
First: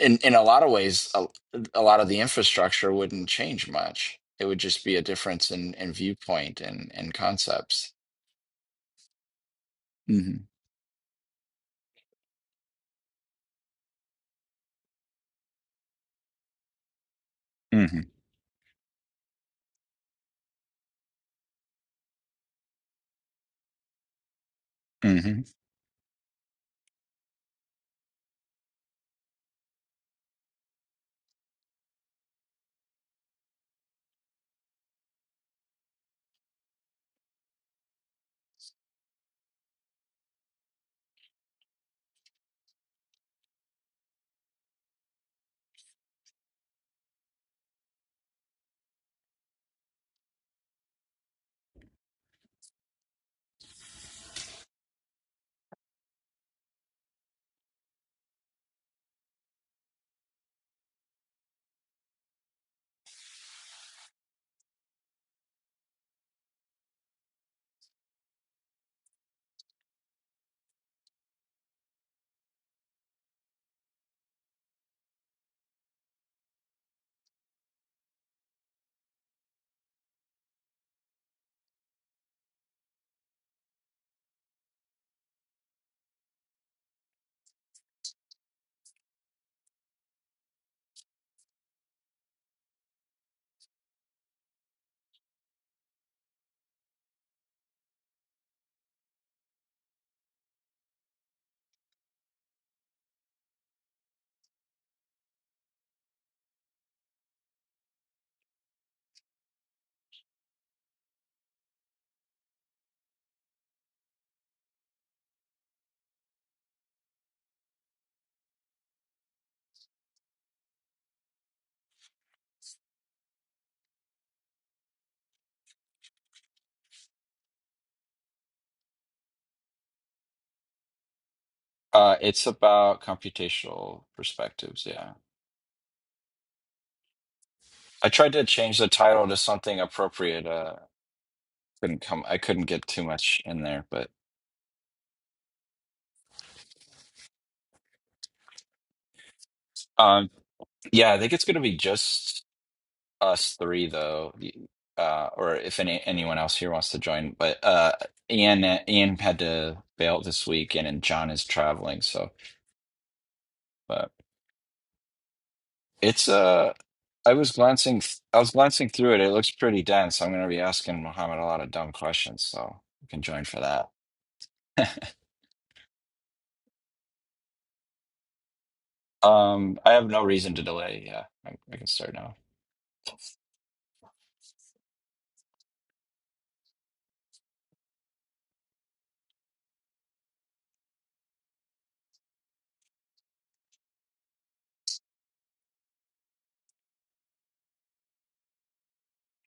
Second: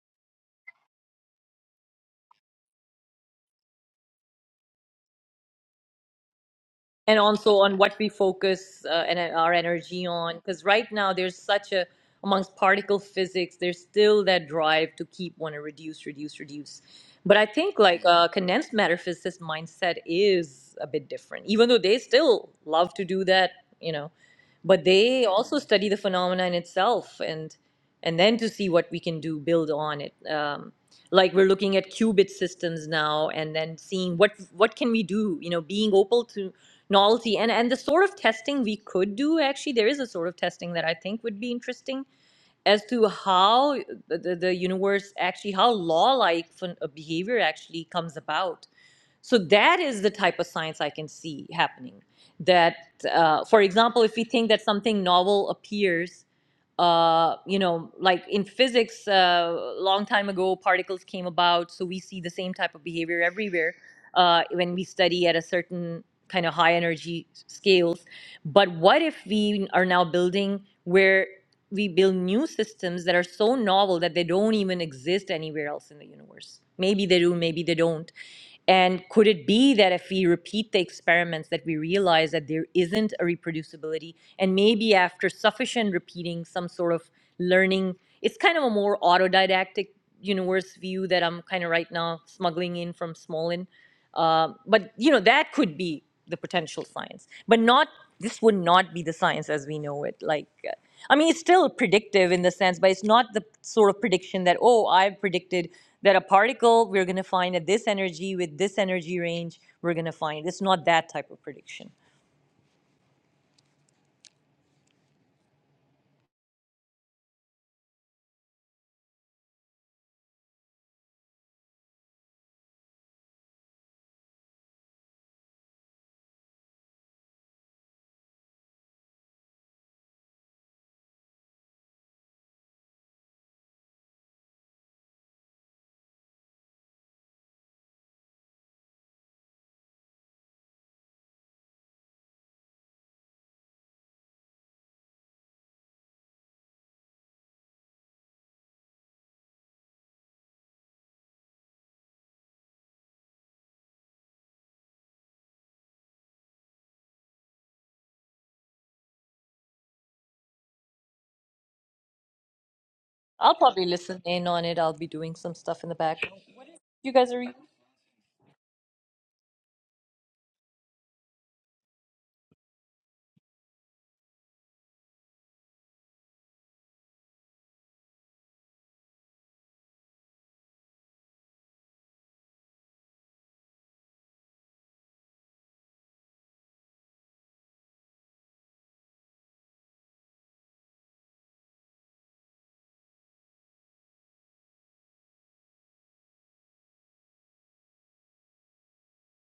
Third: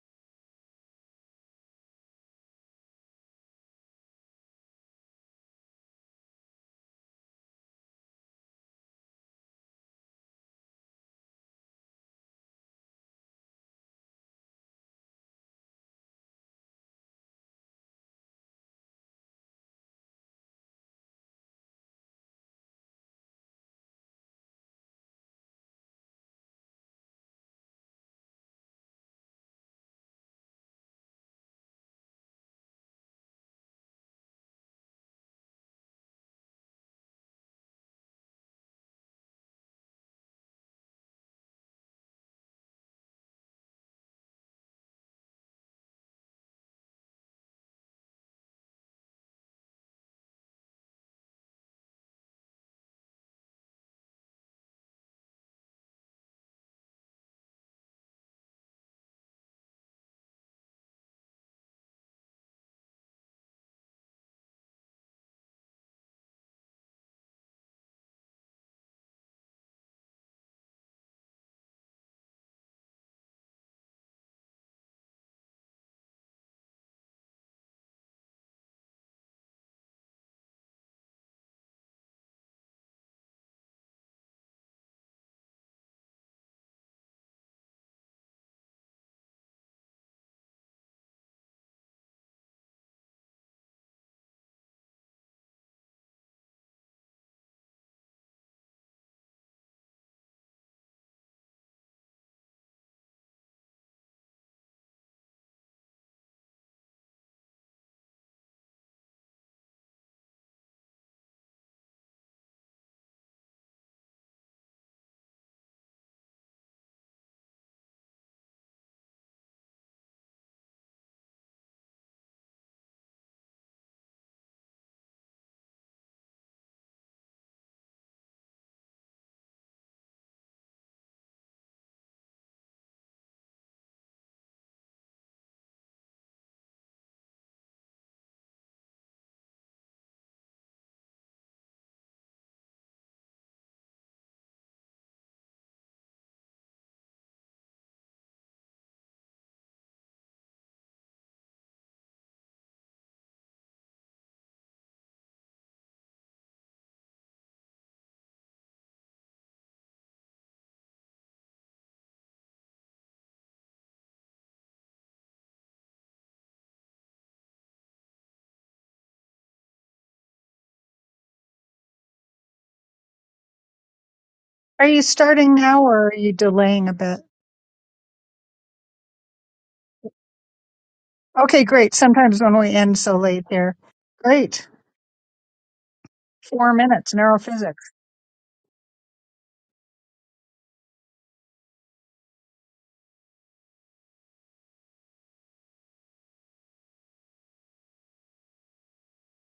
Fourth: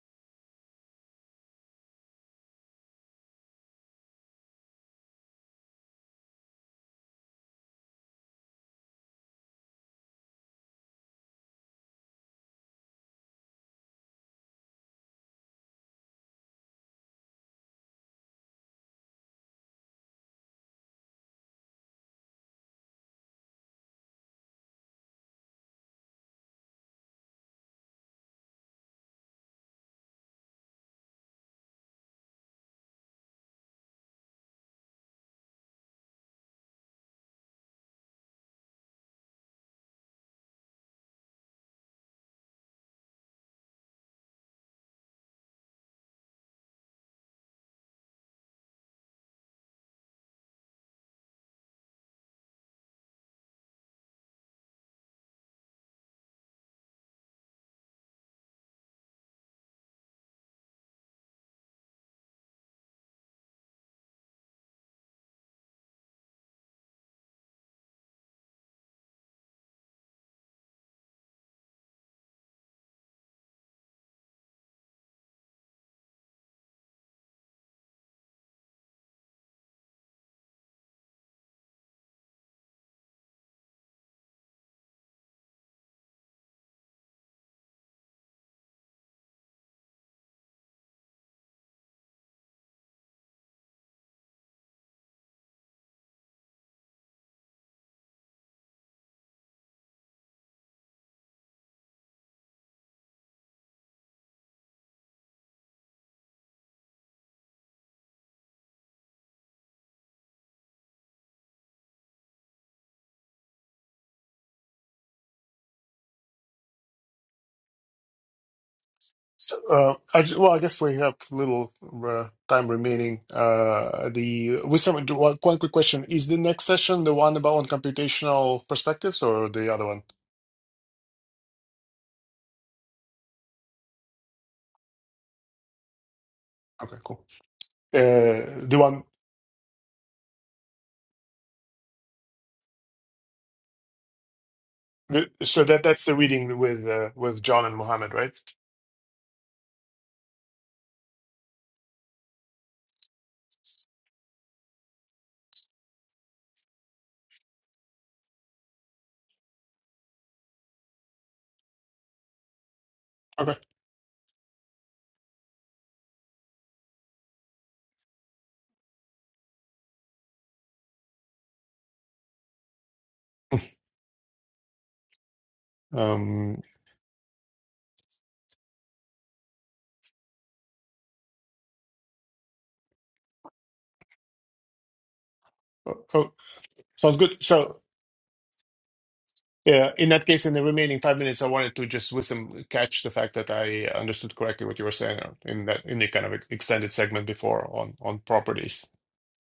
[SPEAKER 3] in, in a lot of ways, a, a lot of the infrastructure wouldn't change much. It would just be a difference in, in viewpoint and, and
[SPEAKER 1] and also on
[SPEAKER 3] concepts
[SPEAKER 1] what we focus uh, and uh, our energy
[SPEAKER 3] hmm
[SPEAKER 1] on because right now there's such a amongst particle physics there's still that drive to keep want to reduce reduce reduce but i think
[SPEAKER 3] hmm
[SPEAKER 1] like uh, condensed matter physicist mindset is a bit different even though they still love to do that you know but they
[SPEAKER 3] hmm
[SPEAKER 1] also study the phenomena in itself and and then to see what we can do build on it um, like we're looking at qubit systems now and then seeing what what can we do you know being open to novelty and and the sort of testing we could do actually there is a sort of testing that i think would be interesting as to how the, the the universe actually how law like behavior actually comes about so that is the type of science I can see happening. That, uh, for example, if we think that something novel appears, uh, you know, like in physics, uh, long time ago, particles came about, so we see the same type of behavior everywhere uh, when we study at a certain kind of high energy scales. But what if we are now building where we build new systems that are so novel that they don't even exist anywhere else in the universe? Maybe they do, maybe they don't and could it be that if we repeat the experiments that we realize that there isn't a reproducibility and maybe after sufficient repeating some sort of learning, it's kind of a more autodidactic universe view that I'm kind of right now smuggling in from small um, but you know that could be the potential science, but not this would not be the science as we know it. Like, uh, I mean, it's still predictive in the sense, but it's not the sort of prediction that oh, I've predicted that a particle we're going to find at this energy with this energy range we're going to find. It's not that type of prediction.
[SPEAKER 4] So, uh, I, ju- well, I guess we have little uh, time remaining. Uh, the with some do one, one quick question: Is the next session the one about on computational perspectives or the other one?
[SPEAKER 3] Uh, it's about computational perspectives. Yeah,
[SPEAKER 4] Okay, cool.
[SPEAKER 3] I tried to
[SPEAKER 4] Uh, the
[SPEAKER 3] change the
[SPEAKER 4] one.
[SPEAKER 3] title to something appropriate. Uh, couldn't come. I couldn't get too much in there, but
[SPEAKER 4] So that that's the reading with uh, with John and Mohammed, right?
[SPEAKER 3] um, yeah, I think it's gonna be just us three though. Uh, or if any anyone else here wants to join, but uh, Ian Ian had to bail this week, and, and John is traveling, so
[SPEAKER 1] I'll
[SPEAKER 4] Okay.
[SPEAKER 1] probably
[SPEAKER 3] but
[SPEAKER 1] listen in on it. I'll be doing some stuff in the
[SPEAKER 3] it's
[SPEAKER 1] background.
[SPEAKER 3] uh
[SPEAKER 1] You guys
[SPEAKER 3] I
[SPEAKER 1] are.
[SPEAKER 3] was glancing, th- I was glancing through it. It looks pretty dense. I'm going to be asking Mohammed a lot of dumb questions, so you can join for that.
[SPEAKER 2] Are you starting now, or are you
[SPEAKER 4] Um,
[SPEAKER 2] delaying a bit?
[SPEAKER 3] Um, I have no reason to delay. Yeah, I,
[SPEAKER 2] Okay,
[SPEAKER 3] I can
[SPEAKER 2] great.
[SPEAKER 3] start now.
[SPEAKER 2] Sometimes when we end so late there. Great.
[SPEAKER 4] oh, oh,
[SPEAKER 2] Four minutes,
[SPEAKER 4] sounds good.
[SPEAKER 2] neurophysics.
[SPEAKER 4] So Yeah, in that case, in the remaining five minutes, I wanted to just with some catch the fact that I understood correctly what you were saying uh, in that in the kind of extended segment before on on properties.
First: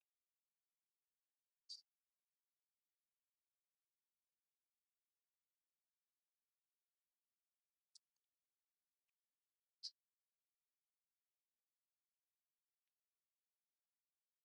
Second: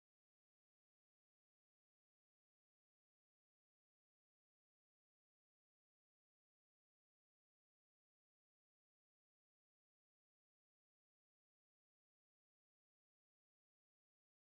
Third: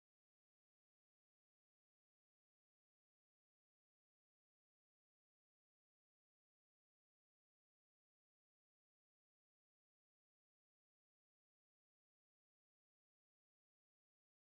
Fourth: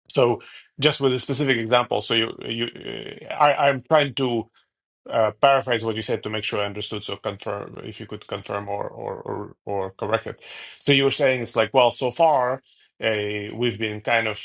[SPEAKER 4] So just with a specific example, so you you uh, I I'm trying to uh, paraphrase what you said to make sure I understood. So confirm if you could confirm or or or, or correct it. So you were saying it's like, well, so far uh, we've been kind of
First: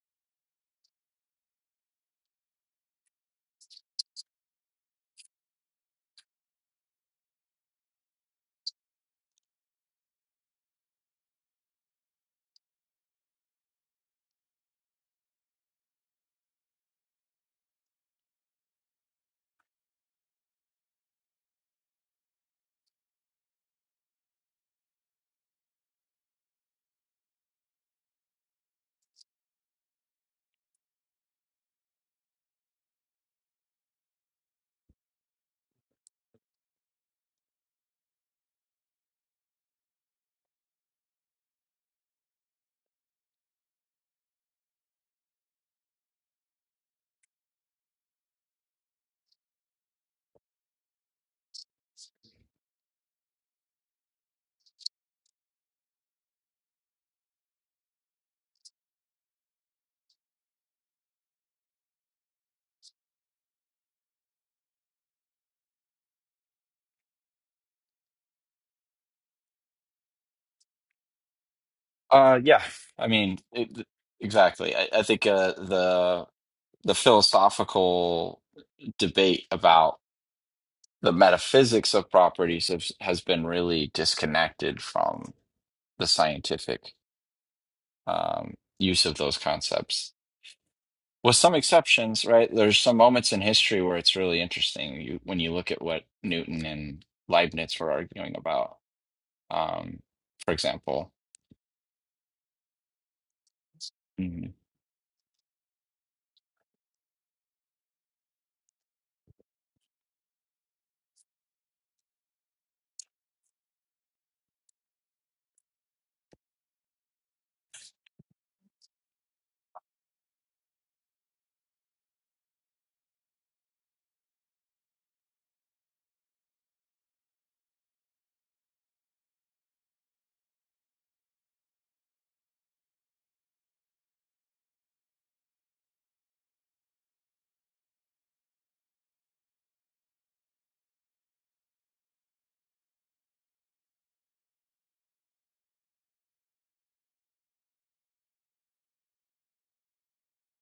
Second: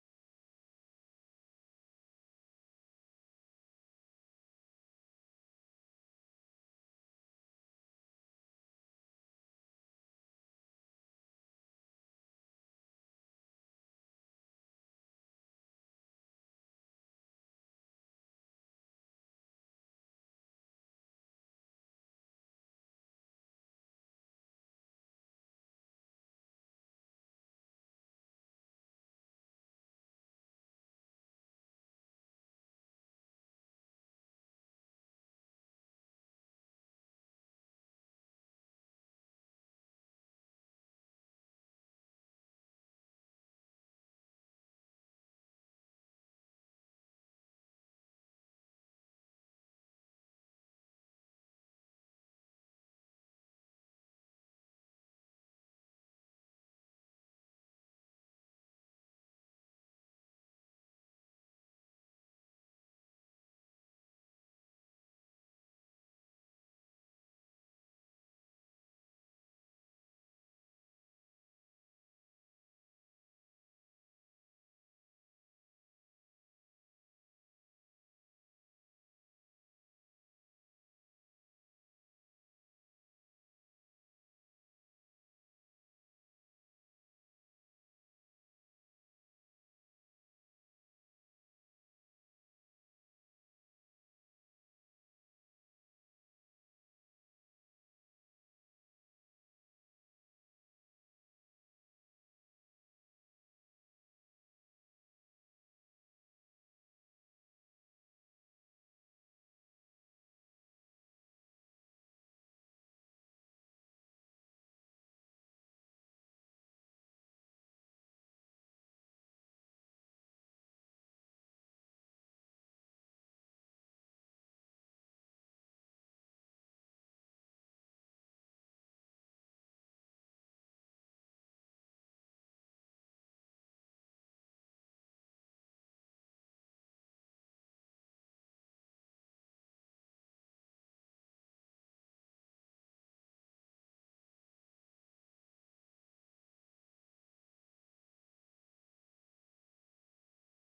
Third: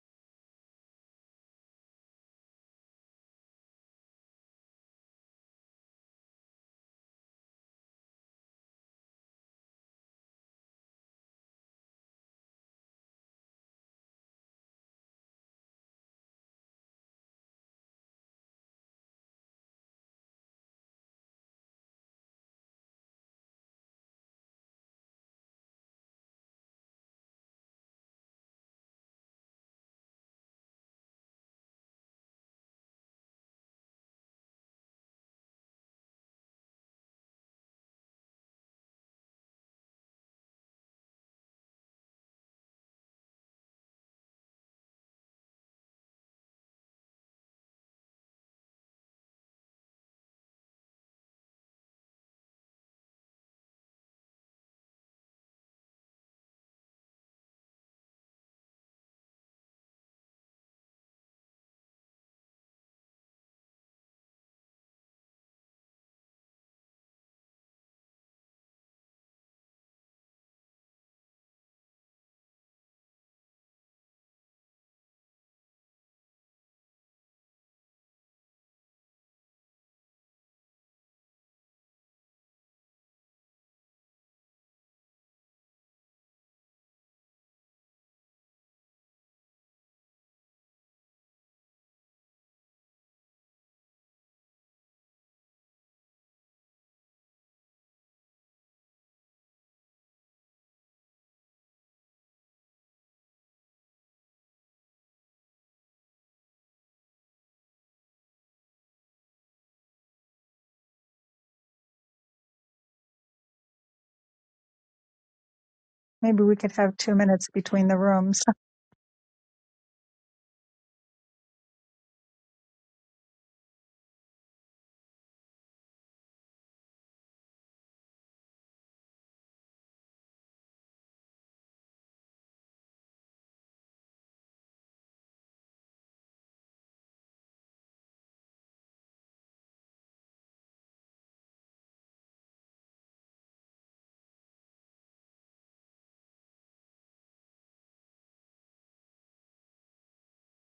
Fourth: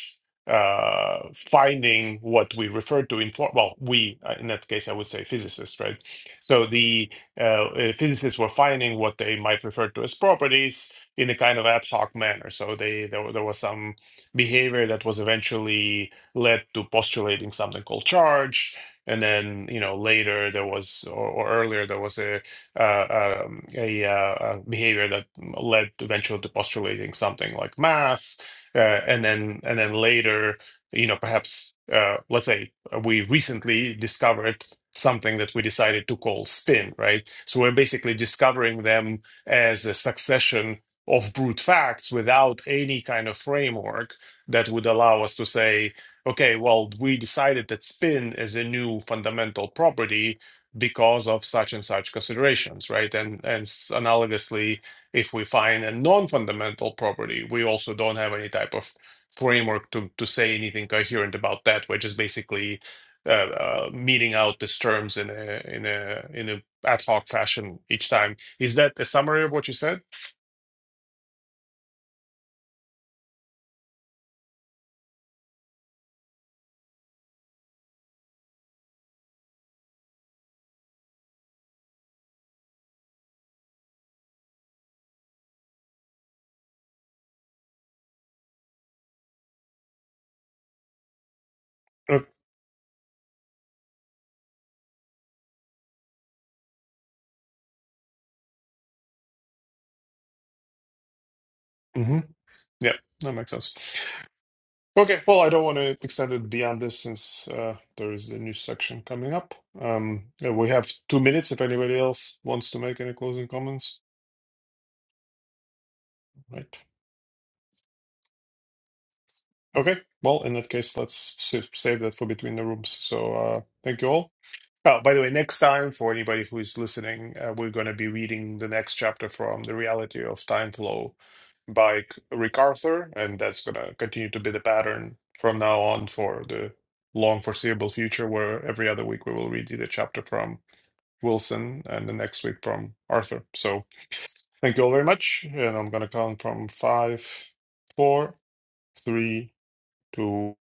[SPEAKER 4] uh, finding what we refer to in for well, we uh, in that case I would say physicists, right? So the uh, uh, physicists were finding what they might refer to as properties in a kind of ad hoc manner. So they there, there was some behavior that was eventually led to postulating something called charge and then you know later there was or, or earlier there was a uh, um, a, uh, a behavior that led eventually to postulating something like mass, uh, and then and then later you know perhaps uh, let's say we recently discovered something that we decided to call spin right so we're basically discovering them as a succession of brute facts without any kind of framework that would allow us to say Okay, well, we decided that spin is a new fundamental property because of such and such considerations, right? And and s- analogously, if we find a non-fundamental property, we also don't have any type of framework to to say anything coherent about that. We're just basically uh, uh, meeting out these terms in a in a in a ad hoc fashion each time. Is that a summary of what you said?
[SPEAKER 3] Uh, yeah. I mean, it, exactly. I, I think uh, the the philosophical debate about the metaphysics of properties has, has been really disconnected from the scientific um, use of those concepts. with some
[SPEAKER 4] Uh,
[SPEAKER 3] exceptions, right? There's some moments in history where it's really interesting. You when you look at what Newton and Leibniz were arguing about, um, for example.
[SPEAKER 4] mhm. Yeah, that makes sense. Okay, well, I don't want to extend it beyond this since uh, there is a news section coming up. Um, yeah, we have two minutes if anybody else wants to make any closing comments.
[SPEAKER 2] Maybe we could
[SPEAKER 4] Right.
[SPEAKER 2] have two minutes between the rooms.
[SPEAKER 4] Okay, well, in that case, let's sa- save that for between the rooms. So uh, thank you all. Oh, by the way, next time, for anybody who's listening, uh, we're going to be reading the next chapter from The Reality of Time Flow by C- Rick Arthur, and that's going to continue to be the pattern from now on for the long foreseeable future, where every other week we will read the chapter from Wilson and the next week from Arthur. So thank you all very much, and I'm going to count from five, four, three, two.